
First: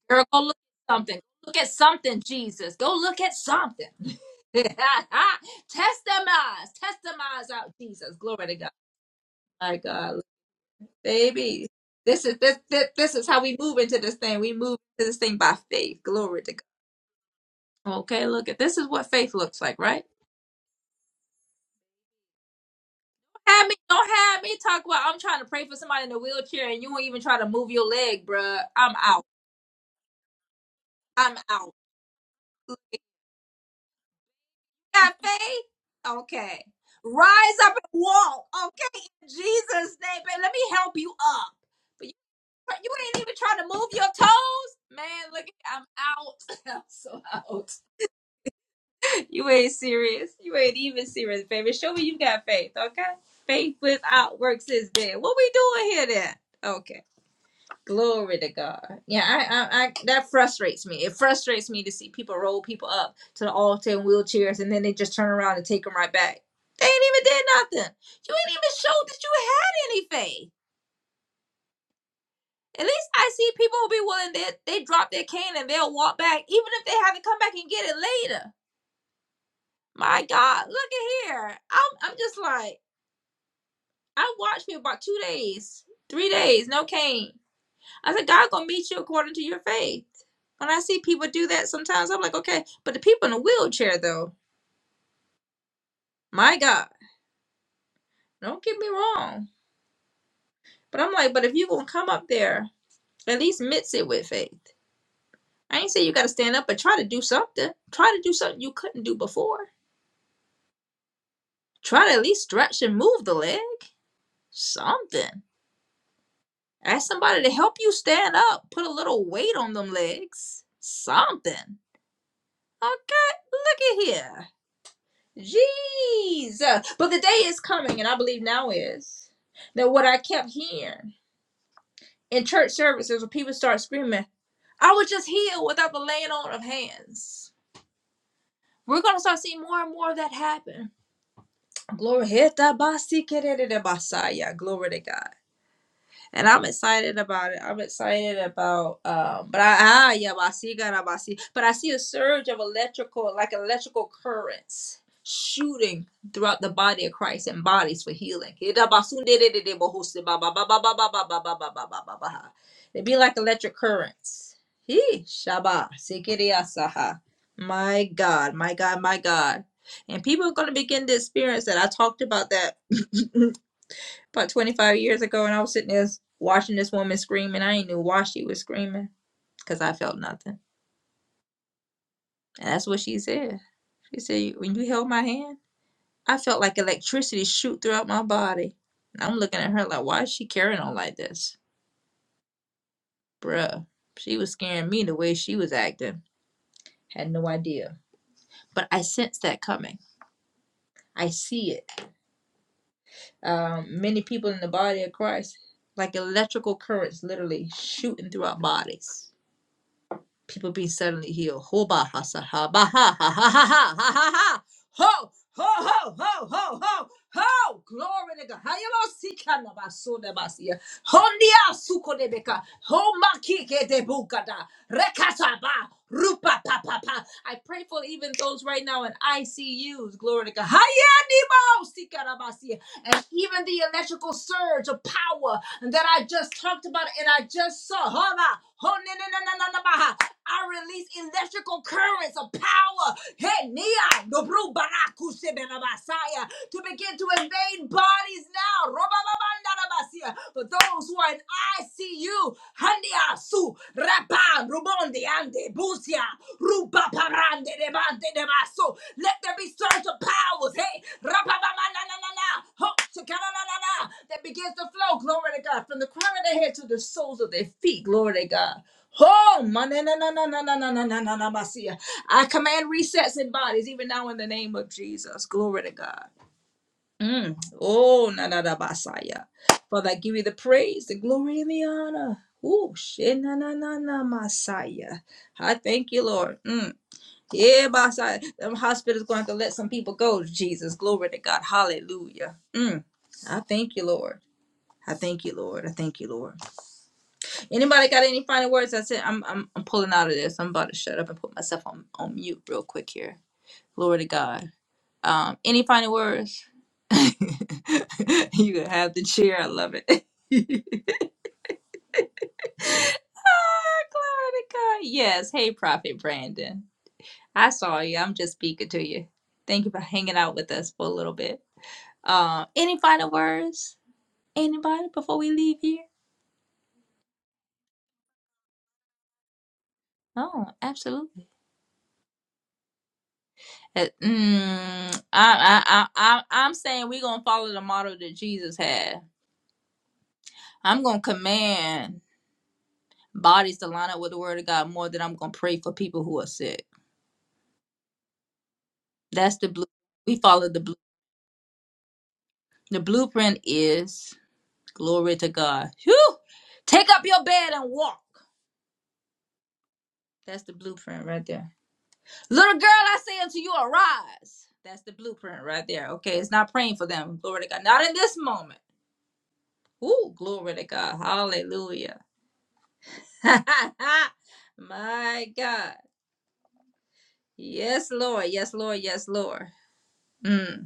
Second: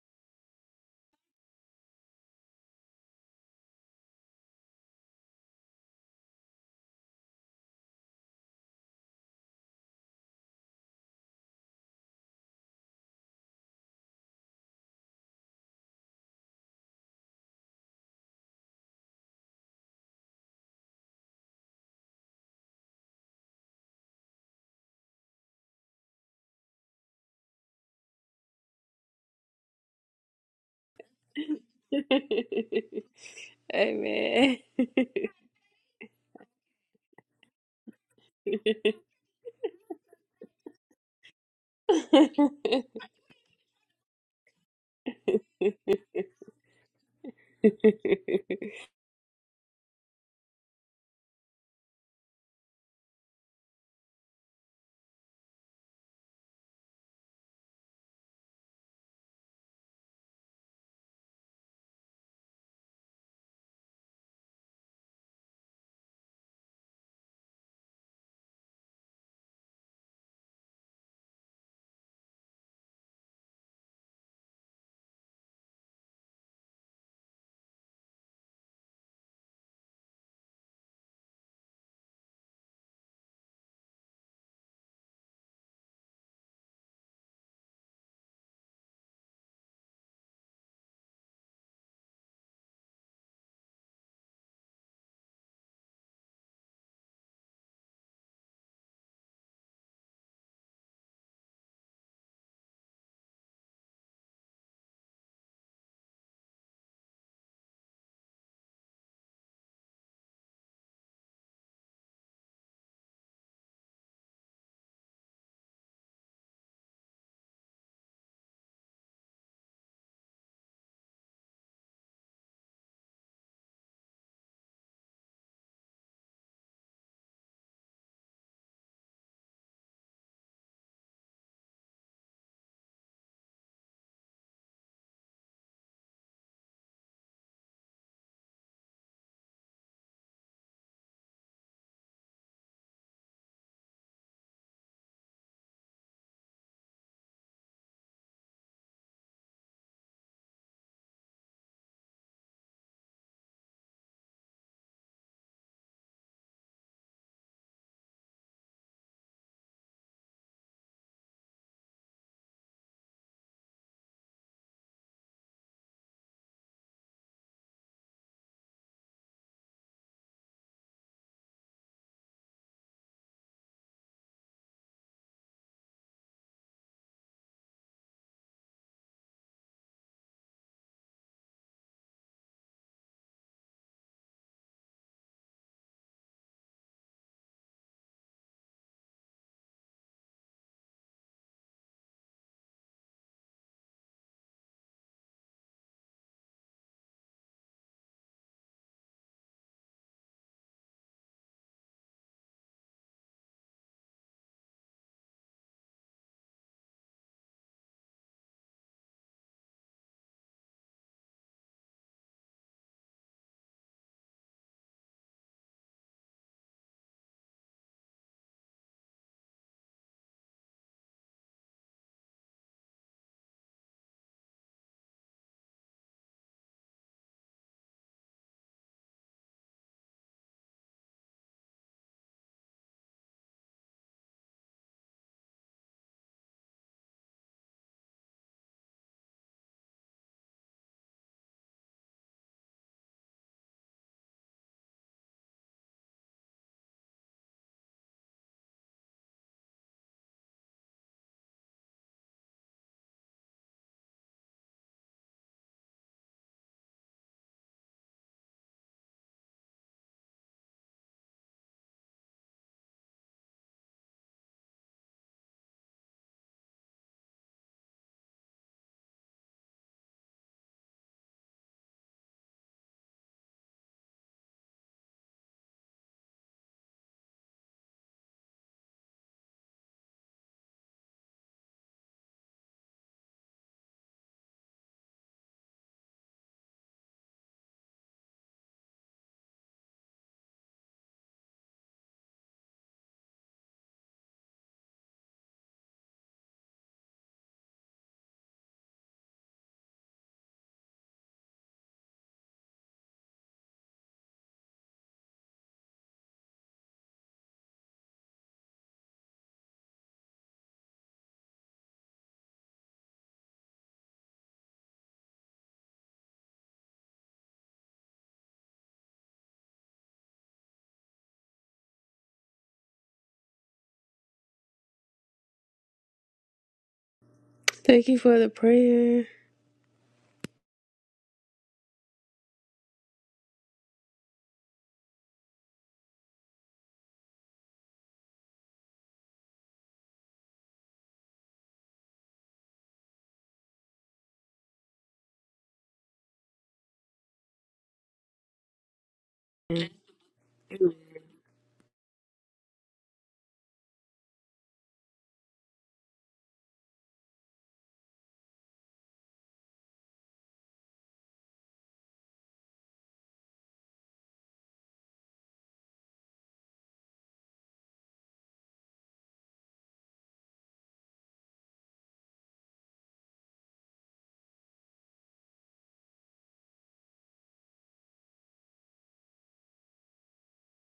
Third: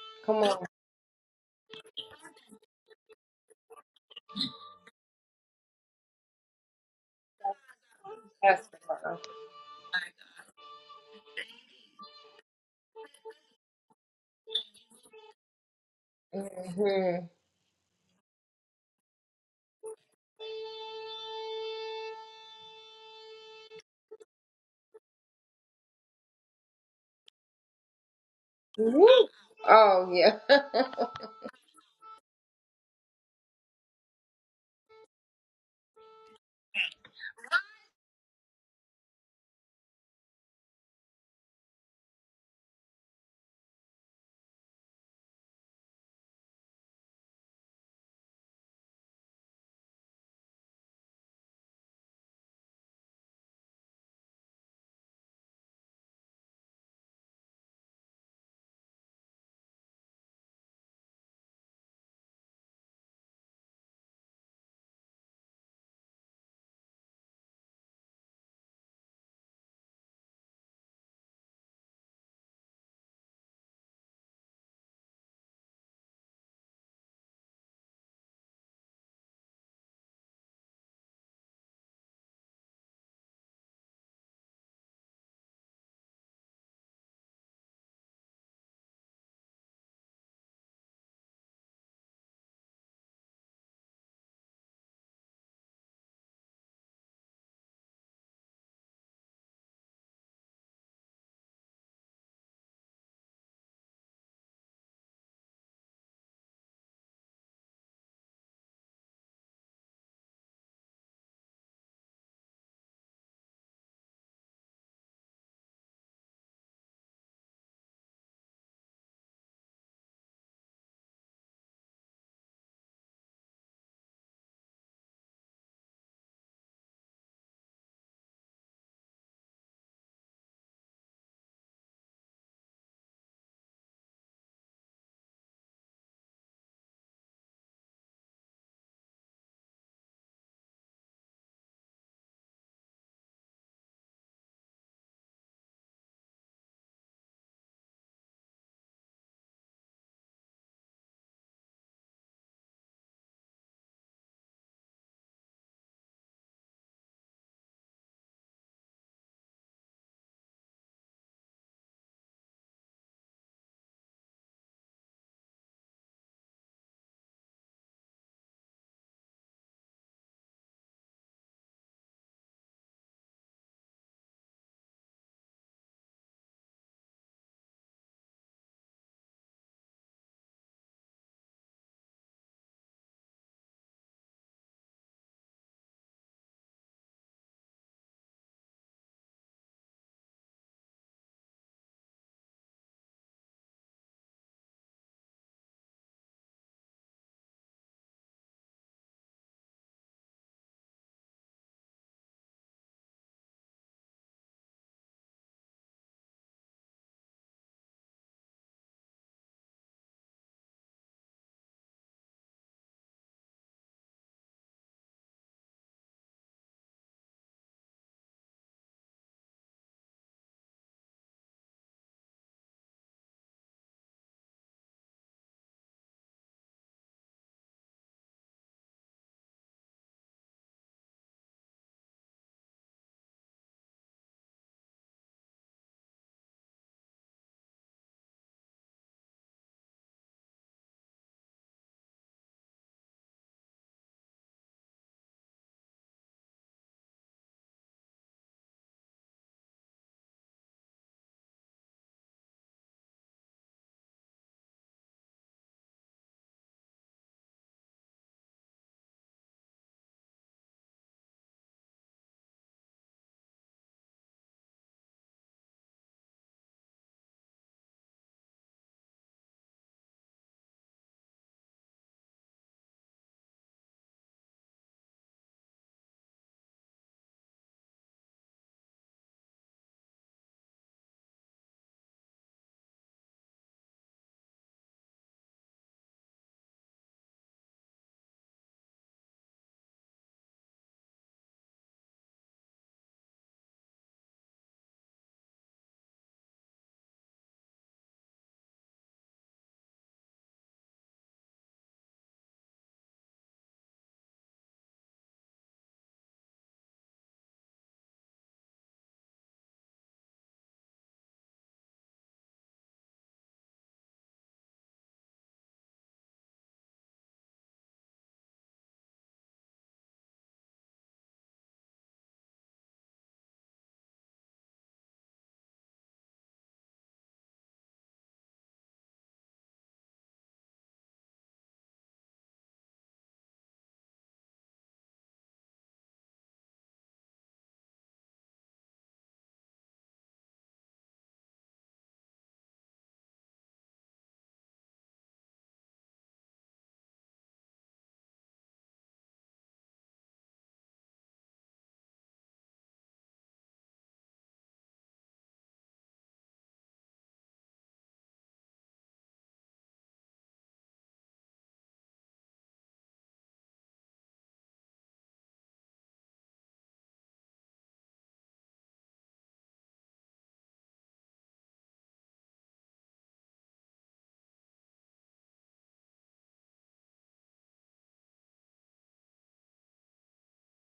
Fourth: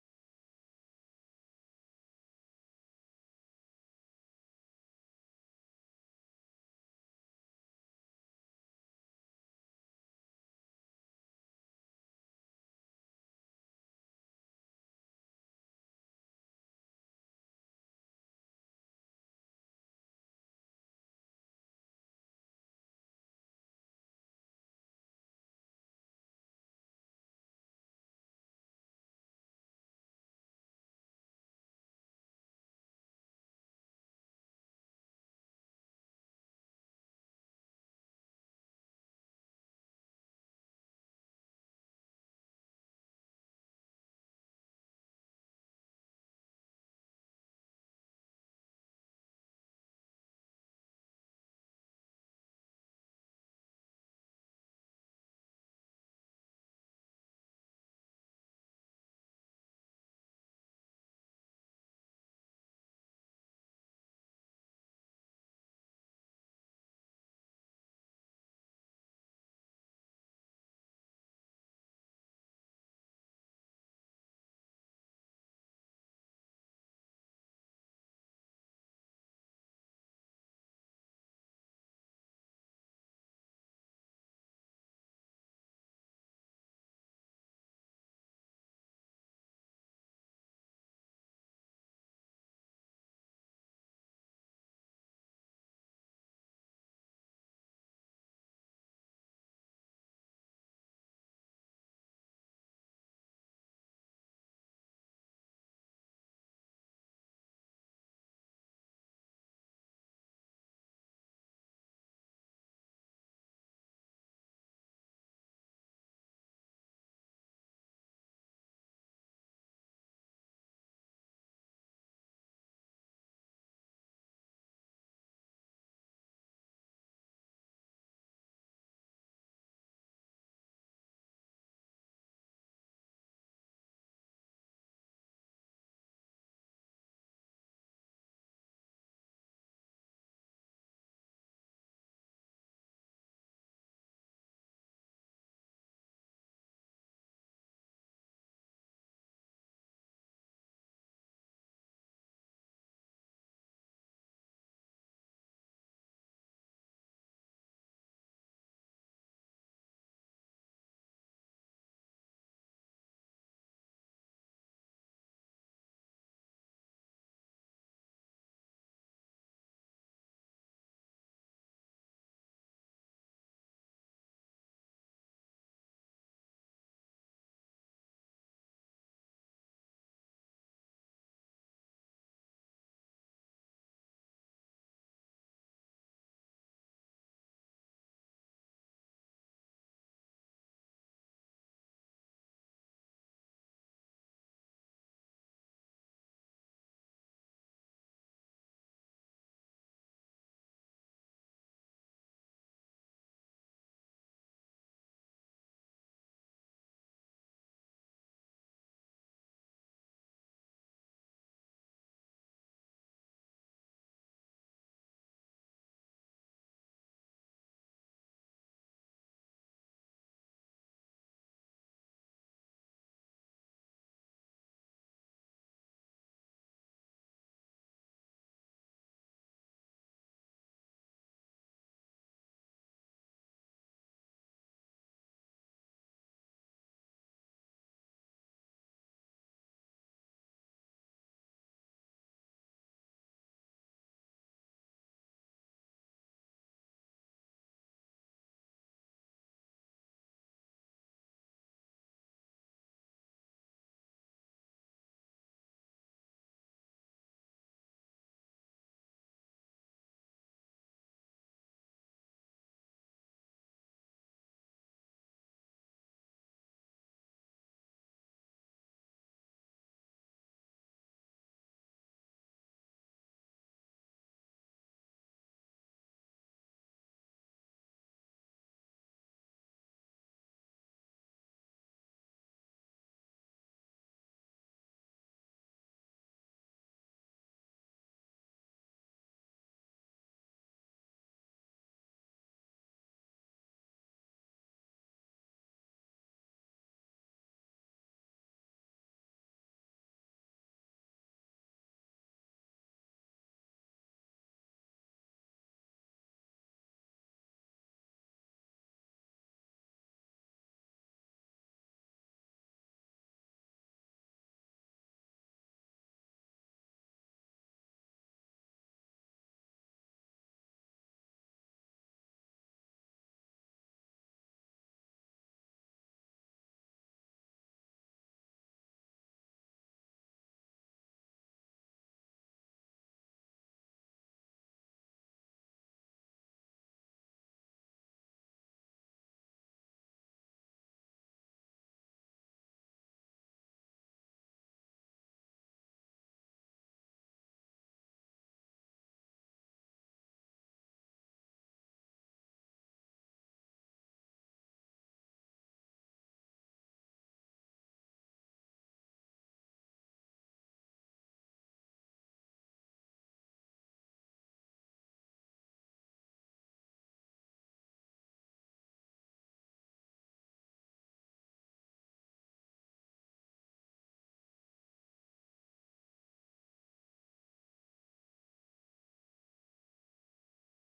Girl,
come
go look
on.
at something. Look at something, Jesus. Go look at something. [LAUGHS] test them eyes. Test them eyes out, Jesus. Glory to
That's
God.
the
My God. Baby. This is this, this this is how we move into this thing. We move into this thing by faith. Glory to
hmm
God. Okay, look at this is what faith looks like, right? Don't have me, don't have me talk about I'm trying to pray for somebody in a wheelchair and you won't even try to move your leg, bruh. I'm
Woo.
out.
Oh yeah. [LAUGHS]
I'm out.
[LAUGHS] Amen. [LAUGHS]
got faith? Okay. Rise up and walk. Okay. In Jesus' name, baby. Let me help you up. But you, you ain't even trying to move your toes? Man, look, I'm out. [LAUGHS] I'm so out. You ain't serious. You ain't even serious, baby. Show me you got faith, okay? Faith without works is dead. What we doing here then? Okay. Glory to God. Yeah, I, I, I, that frustrates me. It frustrates me to see people roll people up to the altar in wheelchairs and then they just turn around and take them right back. They ain't even did nothing. You ain't even showed that you had any faith. At least I see people who be willing that they, drop their cane and they'll walk back, even if they haven't come back and get it later. My God, look at here. I'm, I'm just like, I watched me about two days, three days, no cane. I said, God gonna meet you according to your faith. When I see people do that sometimes, I'm like, okay, but the people in a wheelchair though, my God, don't get me wrong. But I'm like, but if you gonna come up there, at least mix it with faith. I ain't say you gotta stand up, but try to do something. Try to do something you couldn't do before. Try to at least stretch and move the leg. Something. Ask somebody to help you stand up. Put a little weight on them legs. Something. Okay, look at here. Jesus. But the day is coming, and I believe now is, that what I kept hearing in church services when people start screaming, I was just healed without the laying on of hands. We're going to start seeing more and more of that happen. Glory. Heta basi kerere basaya. Glory to God. and I'm excited about it. I'm excited about um but I ah yeah, but I see God, I see but I see a surge of electrical like electrical currents shooting throughout the body of Christ and bodies for healing. They be like electric currents. He Shaba Sikiriasaha. My God, my God, my God. And people are going to begin to experience that. I talked about that [LAUGHS] about 25 years ago and I was sitting there watching this woman scream and I ain't knew why she was screaming because I felt nothing. And that's what she said. She said, when you held my hand, I felt like electricity shoot throughout my body. And I'm looking at her like, why is she carrying on like this? Bruh, she was scaring me the way she was acting. Had no idea. But I sensed that coming. I see it. Um, many people in the body of Christ, like electrical currents literally shooting through our bodies people being suddenly healed. Ho ba ha sa ha ba ha ha ha ha ha ha ha ha. Ho ho ho ho ho ho ho. Glory to God. Hayabasika na basuna basia. Hondia suko de beka. Ho maki ke de bukada. Rekata ba. Rupa pa pa pa. I pray for even those right now in ICUs. Glory to God. Hayanimo sika na basia. And even the electrical surge of power that I just talked about and I just saw. Hana. Ho ne ne ne ne ne ne ba ha. I release electrical currents of power. Hey, Nia, Dobru Baraku Sebenabasaya, to begin to invade bodies now. Robababandarabasia, For those who are in ICU, Handia Su, Rapa, Rubondi Ande, Busia, Rubaparande, Debande, Debaso. Let there be surge of powers. Hey, Rapabamananana, Ho, Shekananana, that begins to flow. Glory to God. From the crown of their head to the soles of their feet. Glory to God. Oh, na, na, na, na, na, na, na, na, na, na, na, Basia. I command resets in bodies, even now in the name of Jesus. Glory to God. Mm. Oh, na, na, na, Basaya. Father, I give you the praise, the glory, and the honor. Oh, she, na, na, na, na, Messiah. I thank you, Lord. Mm. Yeah, Messiah. Them hospitals going to have to let some people go, Jesus. Glory to God. Hallelujah. Mm. I thank you, Lord. I thank you, Lord. I thank you, Lord. Anybody got any final words? That's it. I'm I'm I'm pulling out of this. I'm about to shut up and put myself on, on mute real quick here. Glory to God. Um, any final words? [LAUGHS] you can have the chair. I love it. [LAUGHS] Ah, Glory to God. Yes. Hey, Prophet Brandon. I saw you. I'm just speaking to you. Thank you for hanging out with us for a little bit. Um, any final words? Anybody before we leave here?
Thank you for the prayer.
Oh, absolutely. Uh, Mm, I, I, I, I, I'm saying we're gonna follow the model that Jesus had. I'm gonna command bodies to line up with the Word of God more than I'm gonna pray for people who are sick. That's the blue. We follow the blue. The blueprint is glory to God. Whew! Take up your bed and walk. That's the blueprint right there. Little girl, I say unto you, arise. That's the blueprint right there. Okay, it's not praying for them. Glory to God. Not in this moment. Ooh, glory to God. Hallelujah. [LAUGHS] My God. Yes, Lord. Yes, Lord. Yes, Lord. Mm.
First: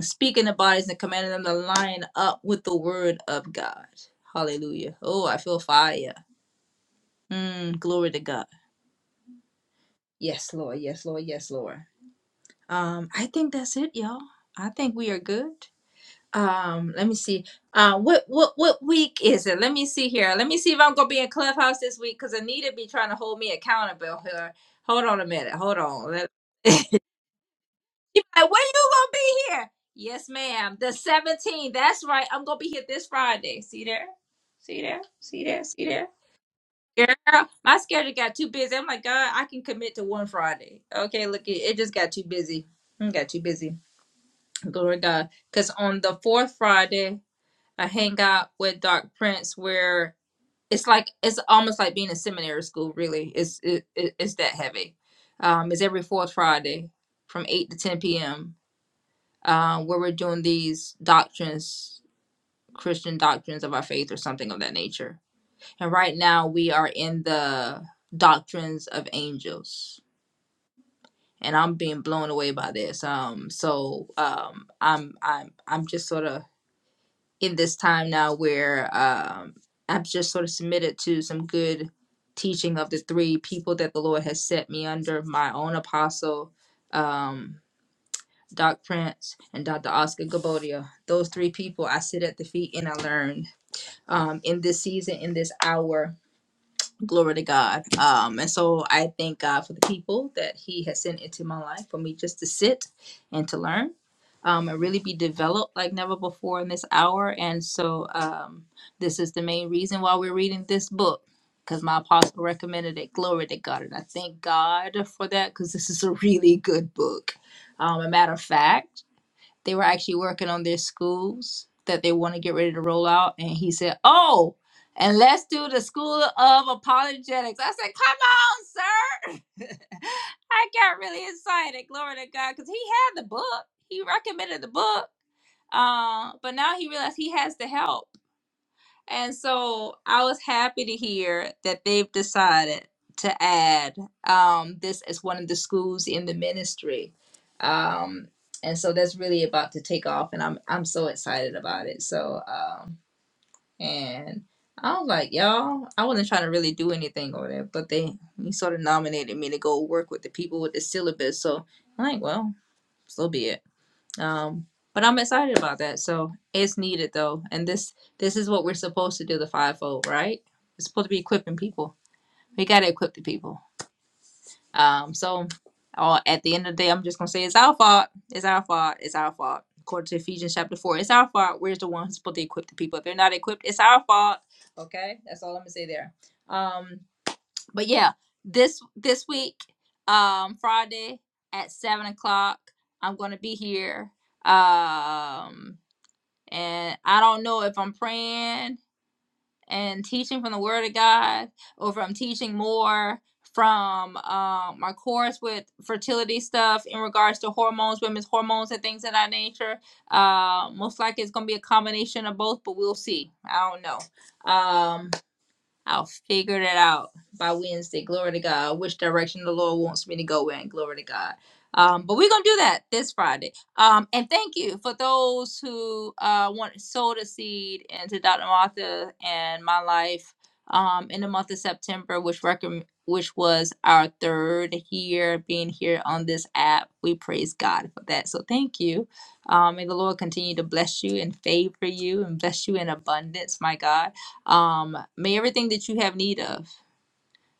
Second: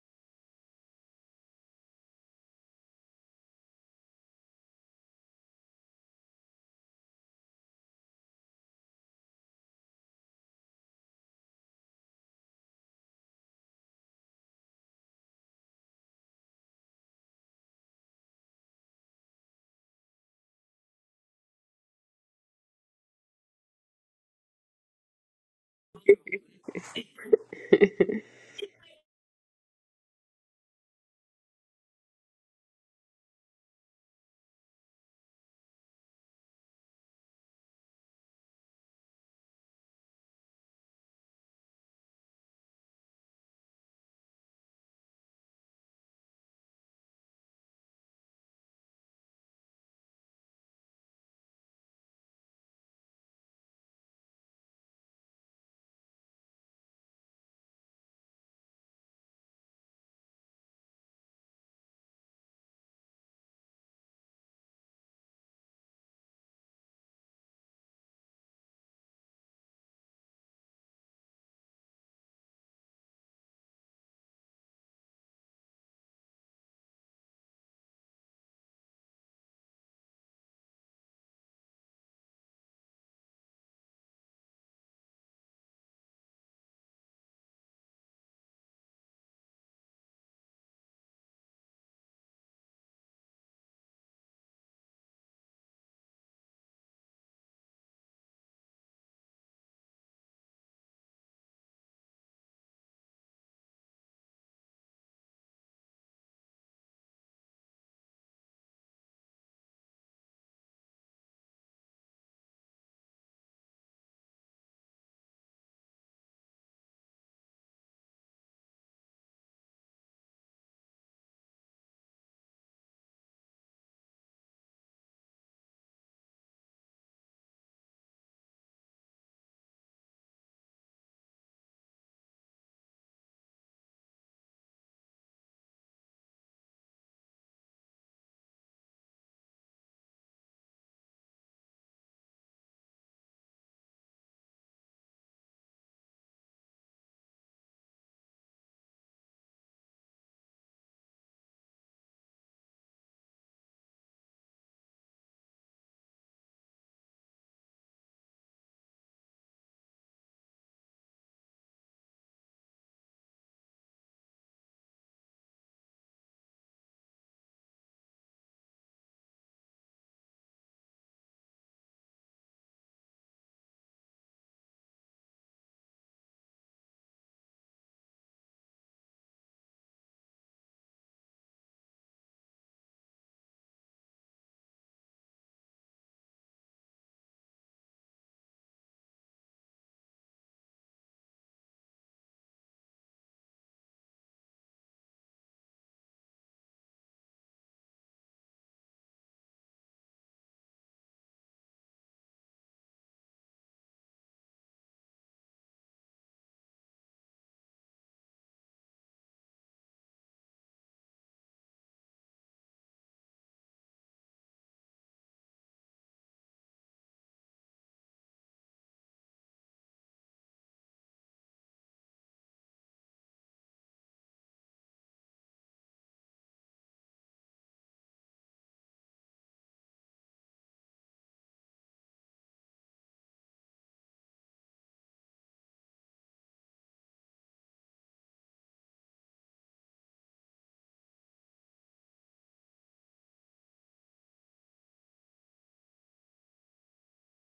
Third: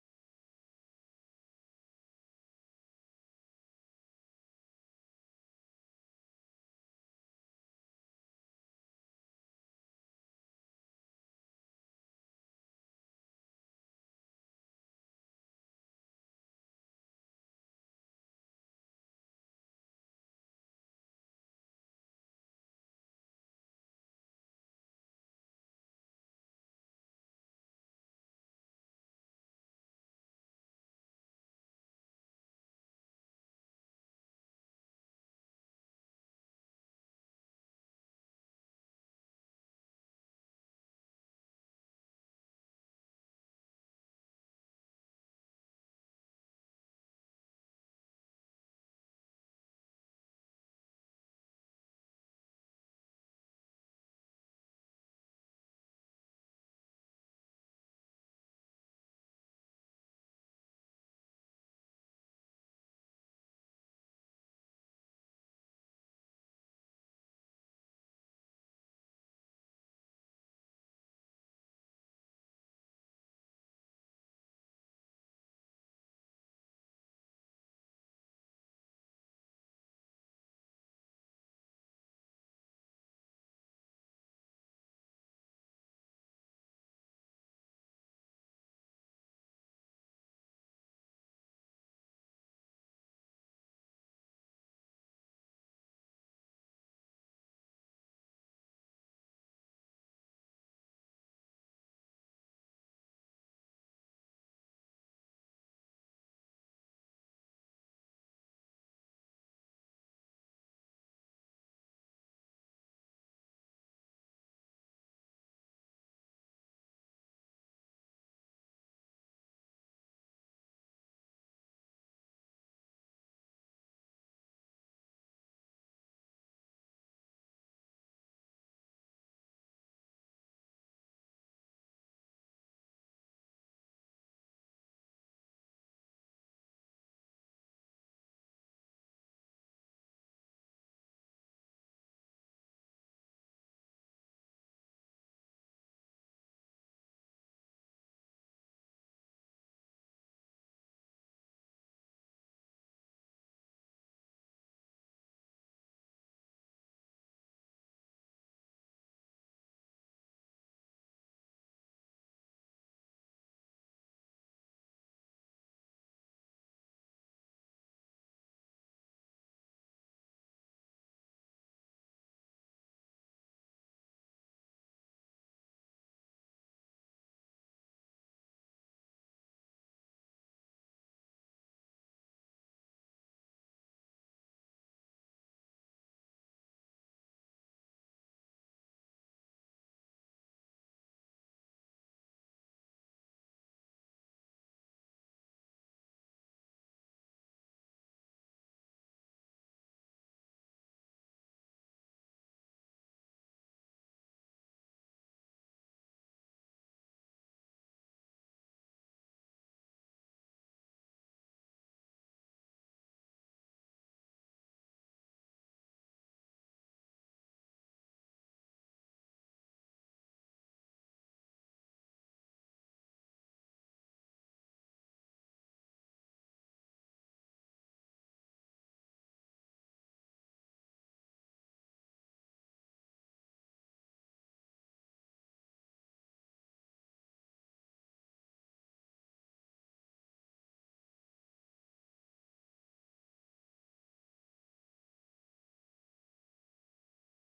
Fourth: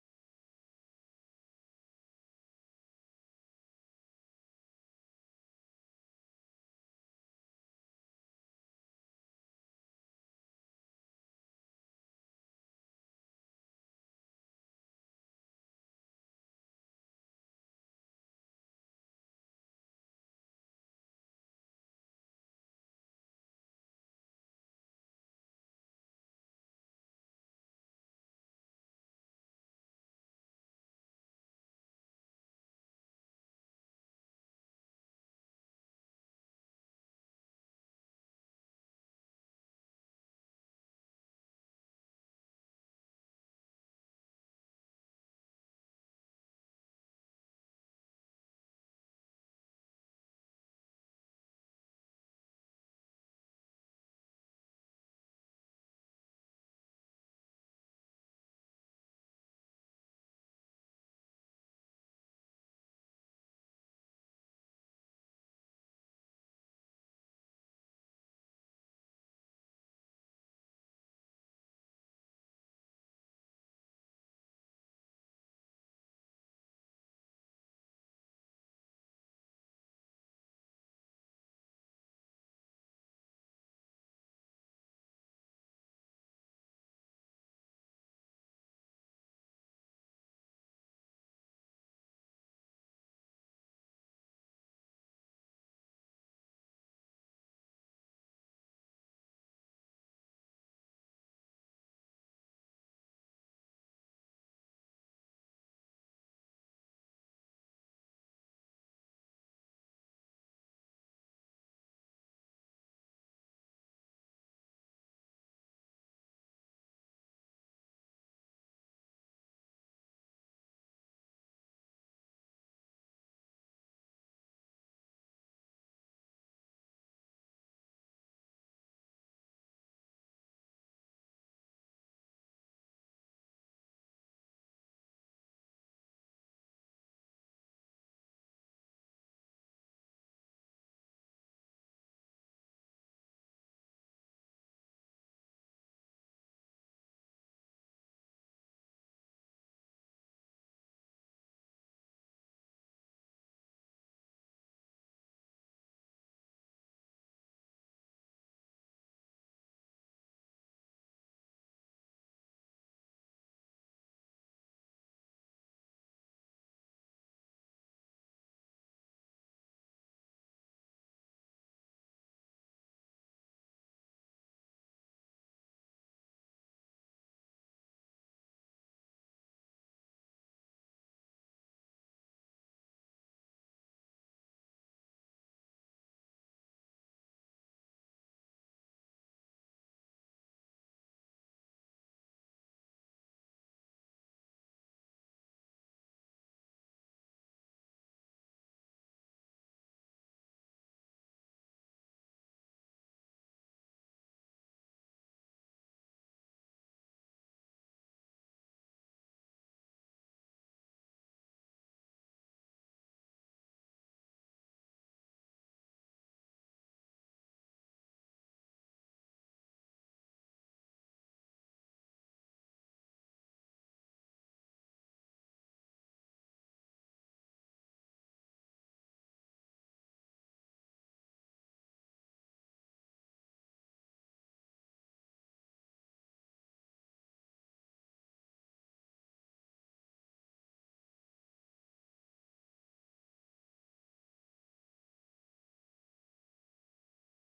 Speaking the bodies and commanding them to line up with the word of God. Hallelujah. Oh, I feel fire. Mm. Glory to God. Yes, Lord. Yes, Lord. Yes, Lord. Um, I think that's it, y'all. I think we are good. Um, let me see. Uh, what what what week is it? Let me see here. Let me see if I'm gonna be in clubhouse this week because Anita be trying to hold me accountable here. Hold on a minute. Hold on. Let- [LAUGHS]
[LAUGHS]
Like, when you gonna be here? Yes, ma'am. The 17th. That's right. I'm gonna be here this Friday. See there? See there? See there? See there? Girl, my schedule got too busy. I'm like, God, I can commit to one Friday. Okay, look, it, it just got too busy. It got too busy. Glory to God. Because on the fourth Friday, I hang out with Doc Prince where it's like, it's almost like being in seminary school, really. It's, it, it, it's that heavy. Um, it's every fourth Friday from 8 to 10 p.m uh, where we're doing these doctrines, Christian doctrines of our faith or something of that nature. And right now we are in the doctrines of angels. And I'm being blown away by this. Um, so um, I'm I'm I'm just sort of in this time now where um, I'm just sort of submitted to some good teaching of the three people that the Lord has set me under, my own apostle, um, Doc Prince, and Dr. Oscar Gabodia. Those three people I sit at the feet and I learn um, in this season, in this hour. Glory to God. Um, and so I thank God for the people that He has sent into my life for me just to sit and to learn um, and really be developed like never before in this hour. And so um, this is the main reason why we're reading this book because my apostle recommended it. Glory to God. And I thank God for that because this is a really good book. Um, a matter of fact, they were actually working on their schools that they want to get ready to roll out. And he said, Oh, and let's do the school of apologetics. I said, Come on, sir. [LAUGHS] I got really excited, glory to God, because he had the book. He recommended the book. Uh, but now he realized he has the help. And so I was happy to hear that they've decided to add um, this as one of the schools in the ministry. Um, and so that's really about to take off, and I'm I'm so excited about it. So um, and I was like, y'all, I wasn't trying to really do anything over there, but they he sort of nominated me to go work with the people with the syllabus. So I'm like, well, so be it. Um, but I'm excited about that. So it's needed though, and this this is what we're supposed to do the fivefold, right? It's supposed to be equipping people. We gotta equip the people. Um, so uh, at the end of the day, I'm just gonna say it's our fault. It's our fault. It's our fault. According to Ephesians chapter four, it's our fault. We're the ones supposed to equip the people. If they're not equipped, it's our fault. Okay, that's all I'm gonna say there. Um, but yeah, this this week, um, Friday at seven o'clock, I'm gonna be here. Um, and I don't know if I'm praying and teaching from the Word of God, or if I'm teaching more from um my course with fertility stuff in regards to hormones, women's hormones, and things of that nature. Uh, most likely it's gonna be a combination of both, but we'll see. I don't know. Um, I'll figure that out by Wednesday. Glory to God. Which direction the Lord wants me to go in. Glory to God. Um, but we're gonna do that this Friday. Um, and thank you for those who uh want sowed a seed into Dr. Martha and my life um in the month of September, which recommend which was our third year being here on this app. We praise God for that. So thank you. Um, may the Lord continue to bless you and favor you and bless you in abundance, my God. Um, may everything that you have need of.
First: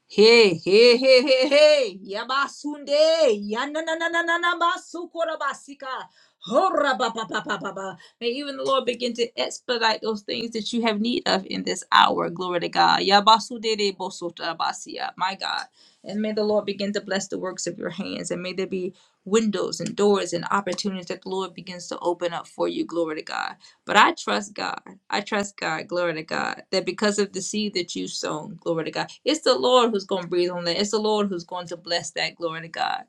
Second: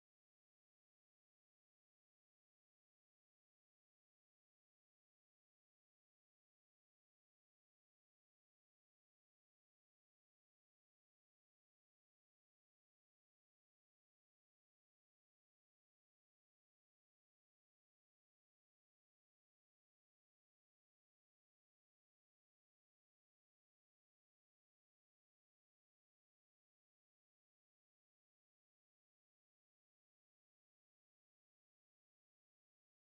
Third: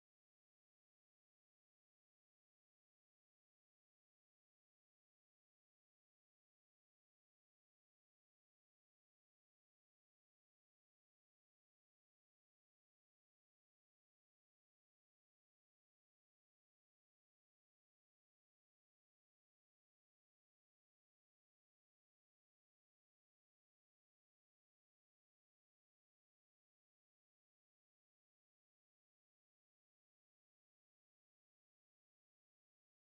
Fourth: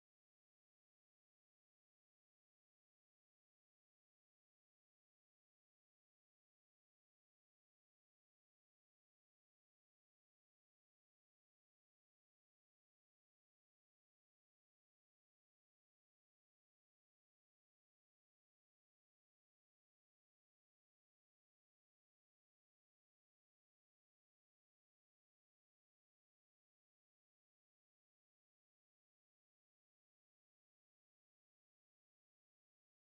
Hey, hey, hey, hey, hey. Yabasunde. Yananananana basukorabasika. Hora ba ba ba ba ba ba. May even the Lord begin to expedite those things that you have need of in this hour. Glory to God. Yabasudede bosotabasia. My God. And may the Lord begin to bless the works of your hands. And may there be windows and doors and opportunities that the Lord begins to open up for you. Glory to God. But I trust God. I trust God, glory to God, that because of the seed that you sown, glory to God, it's the Lord who's going to breathe on that. It's the Lord who's going to bless that, glory to God.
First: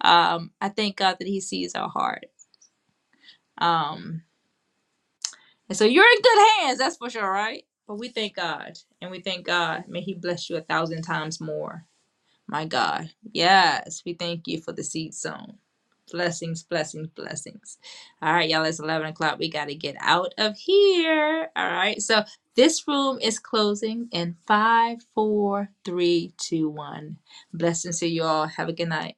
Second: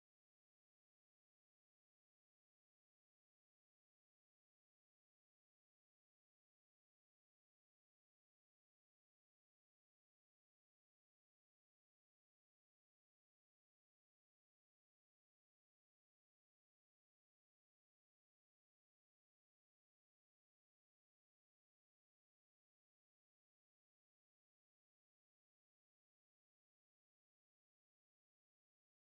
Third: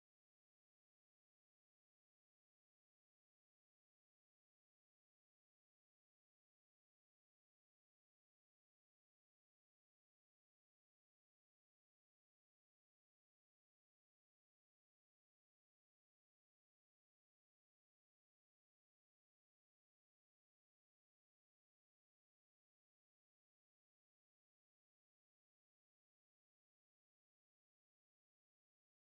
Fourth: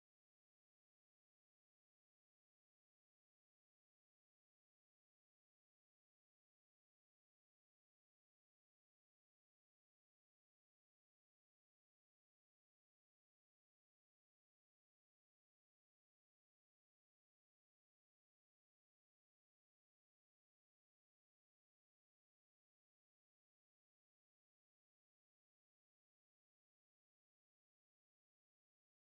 Um, I thank God that He sees our heart. Um, and so you're in good hands, that's for sure, right? But we thank God, and we thank God. May He bless you a thousand times more. My God. Yes, we thank you for the seed sown. Blessings, blessings, blessings. All right, y'all, it's 11 o'clock. We got to get out of here. All right, so this room is closing in five, four, three, two, one. Blessings to you all. Have a good night.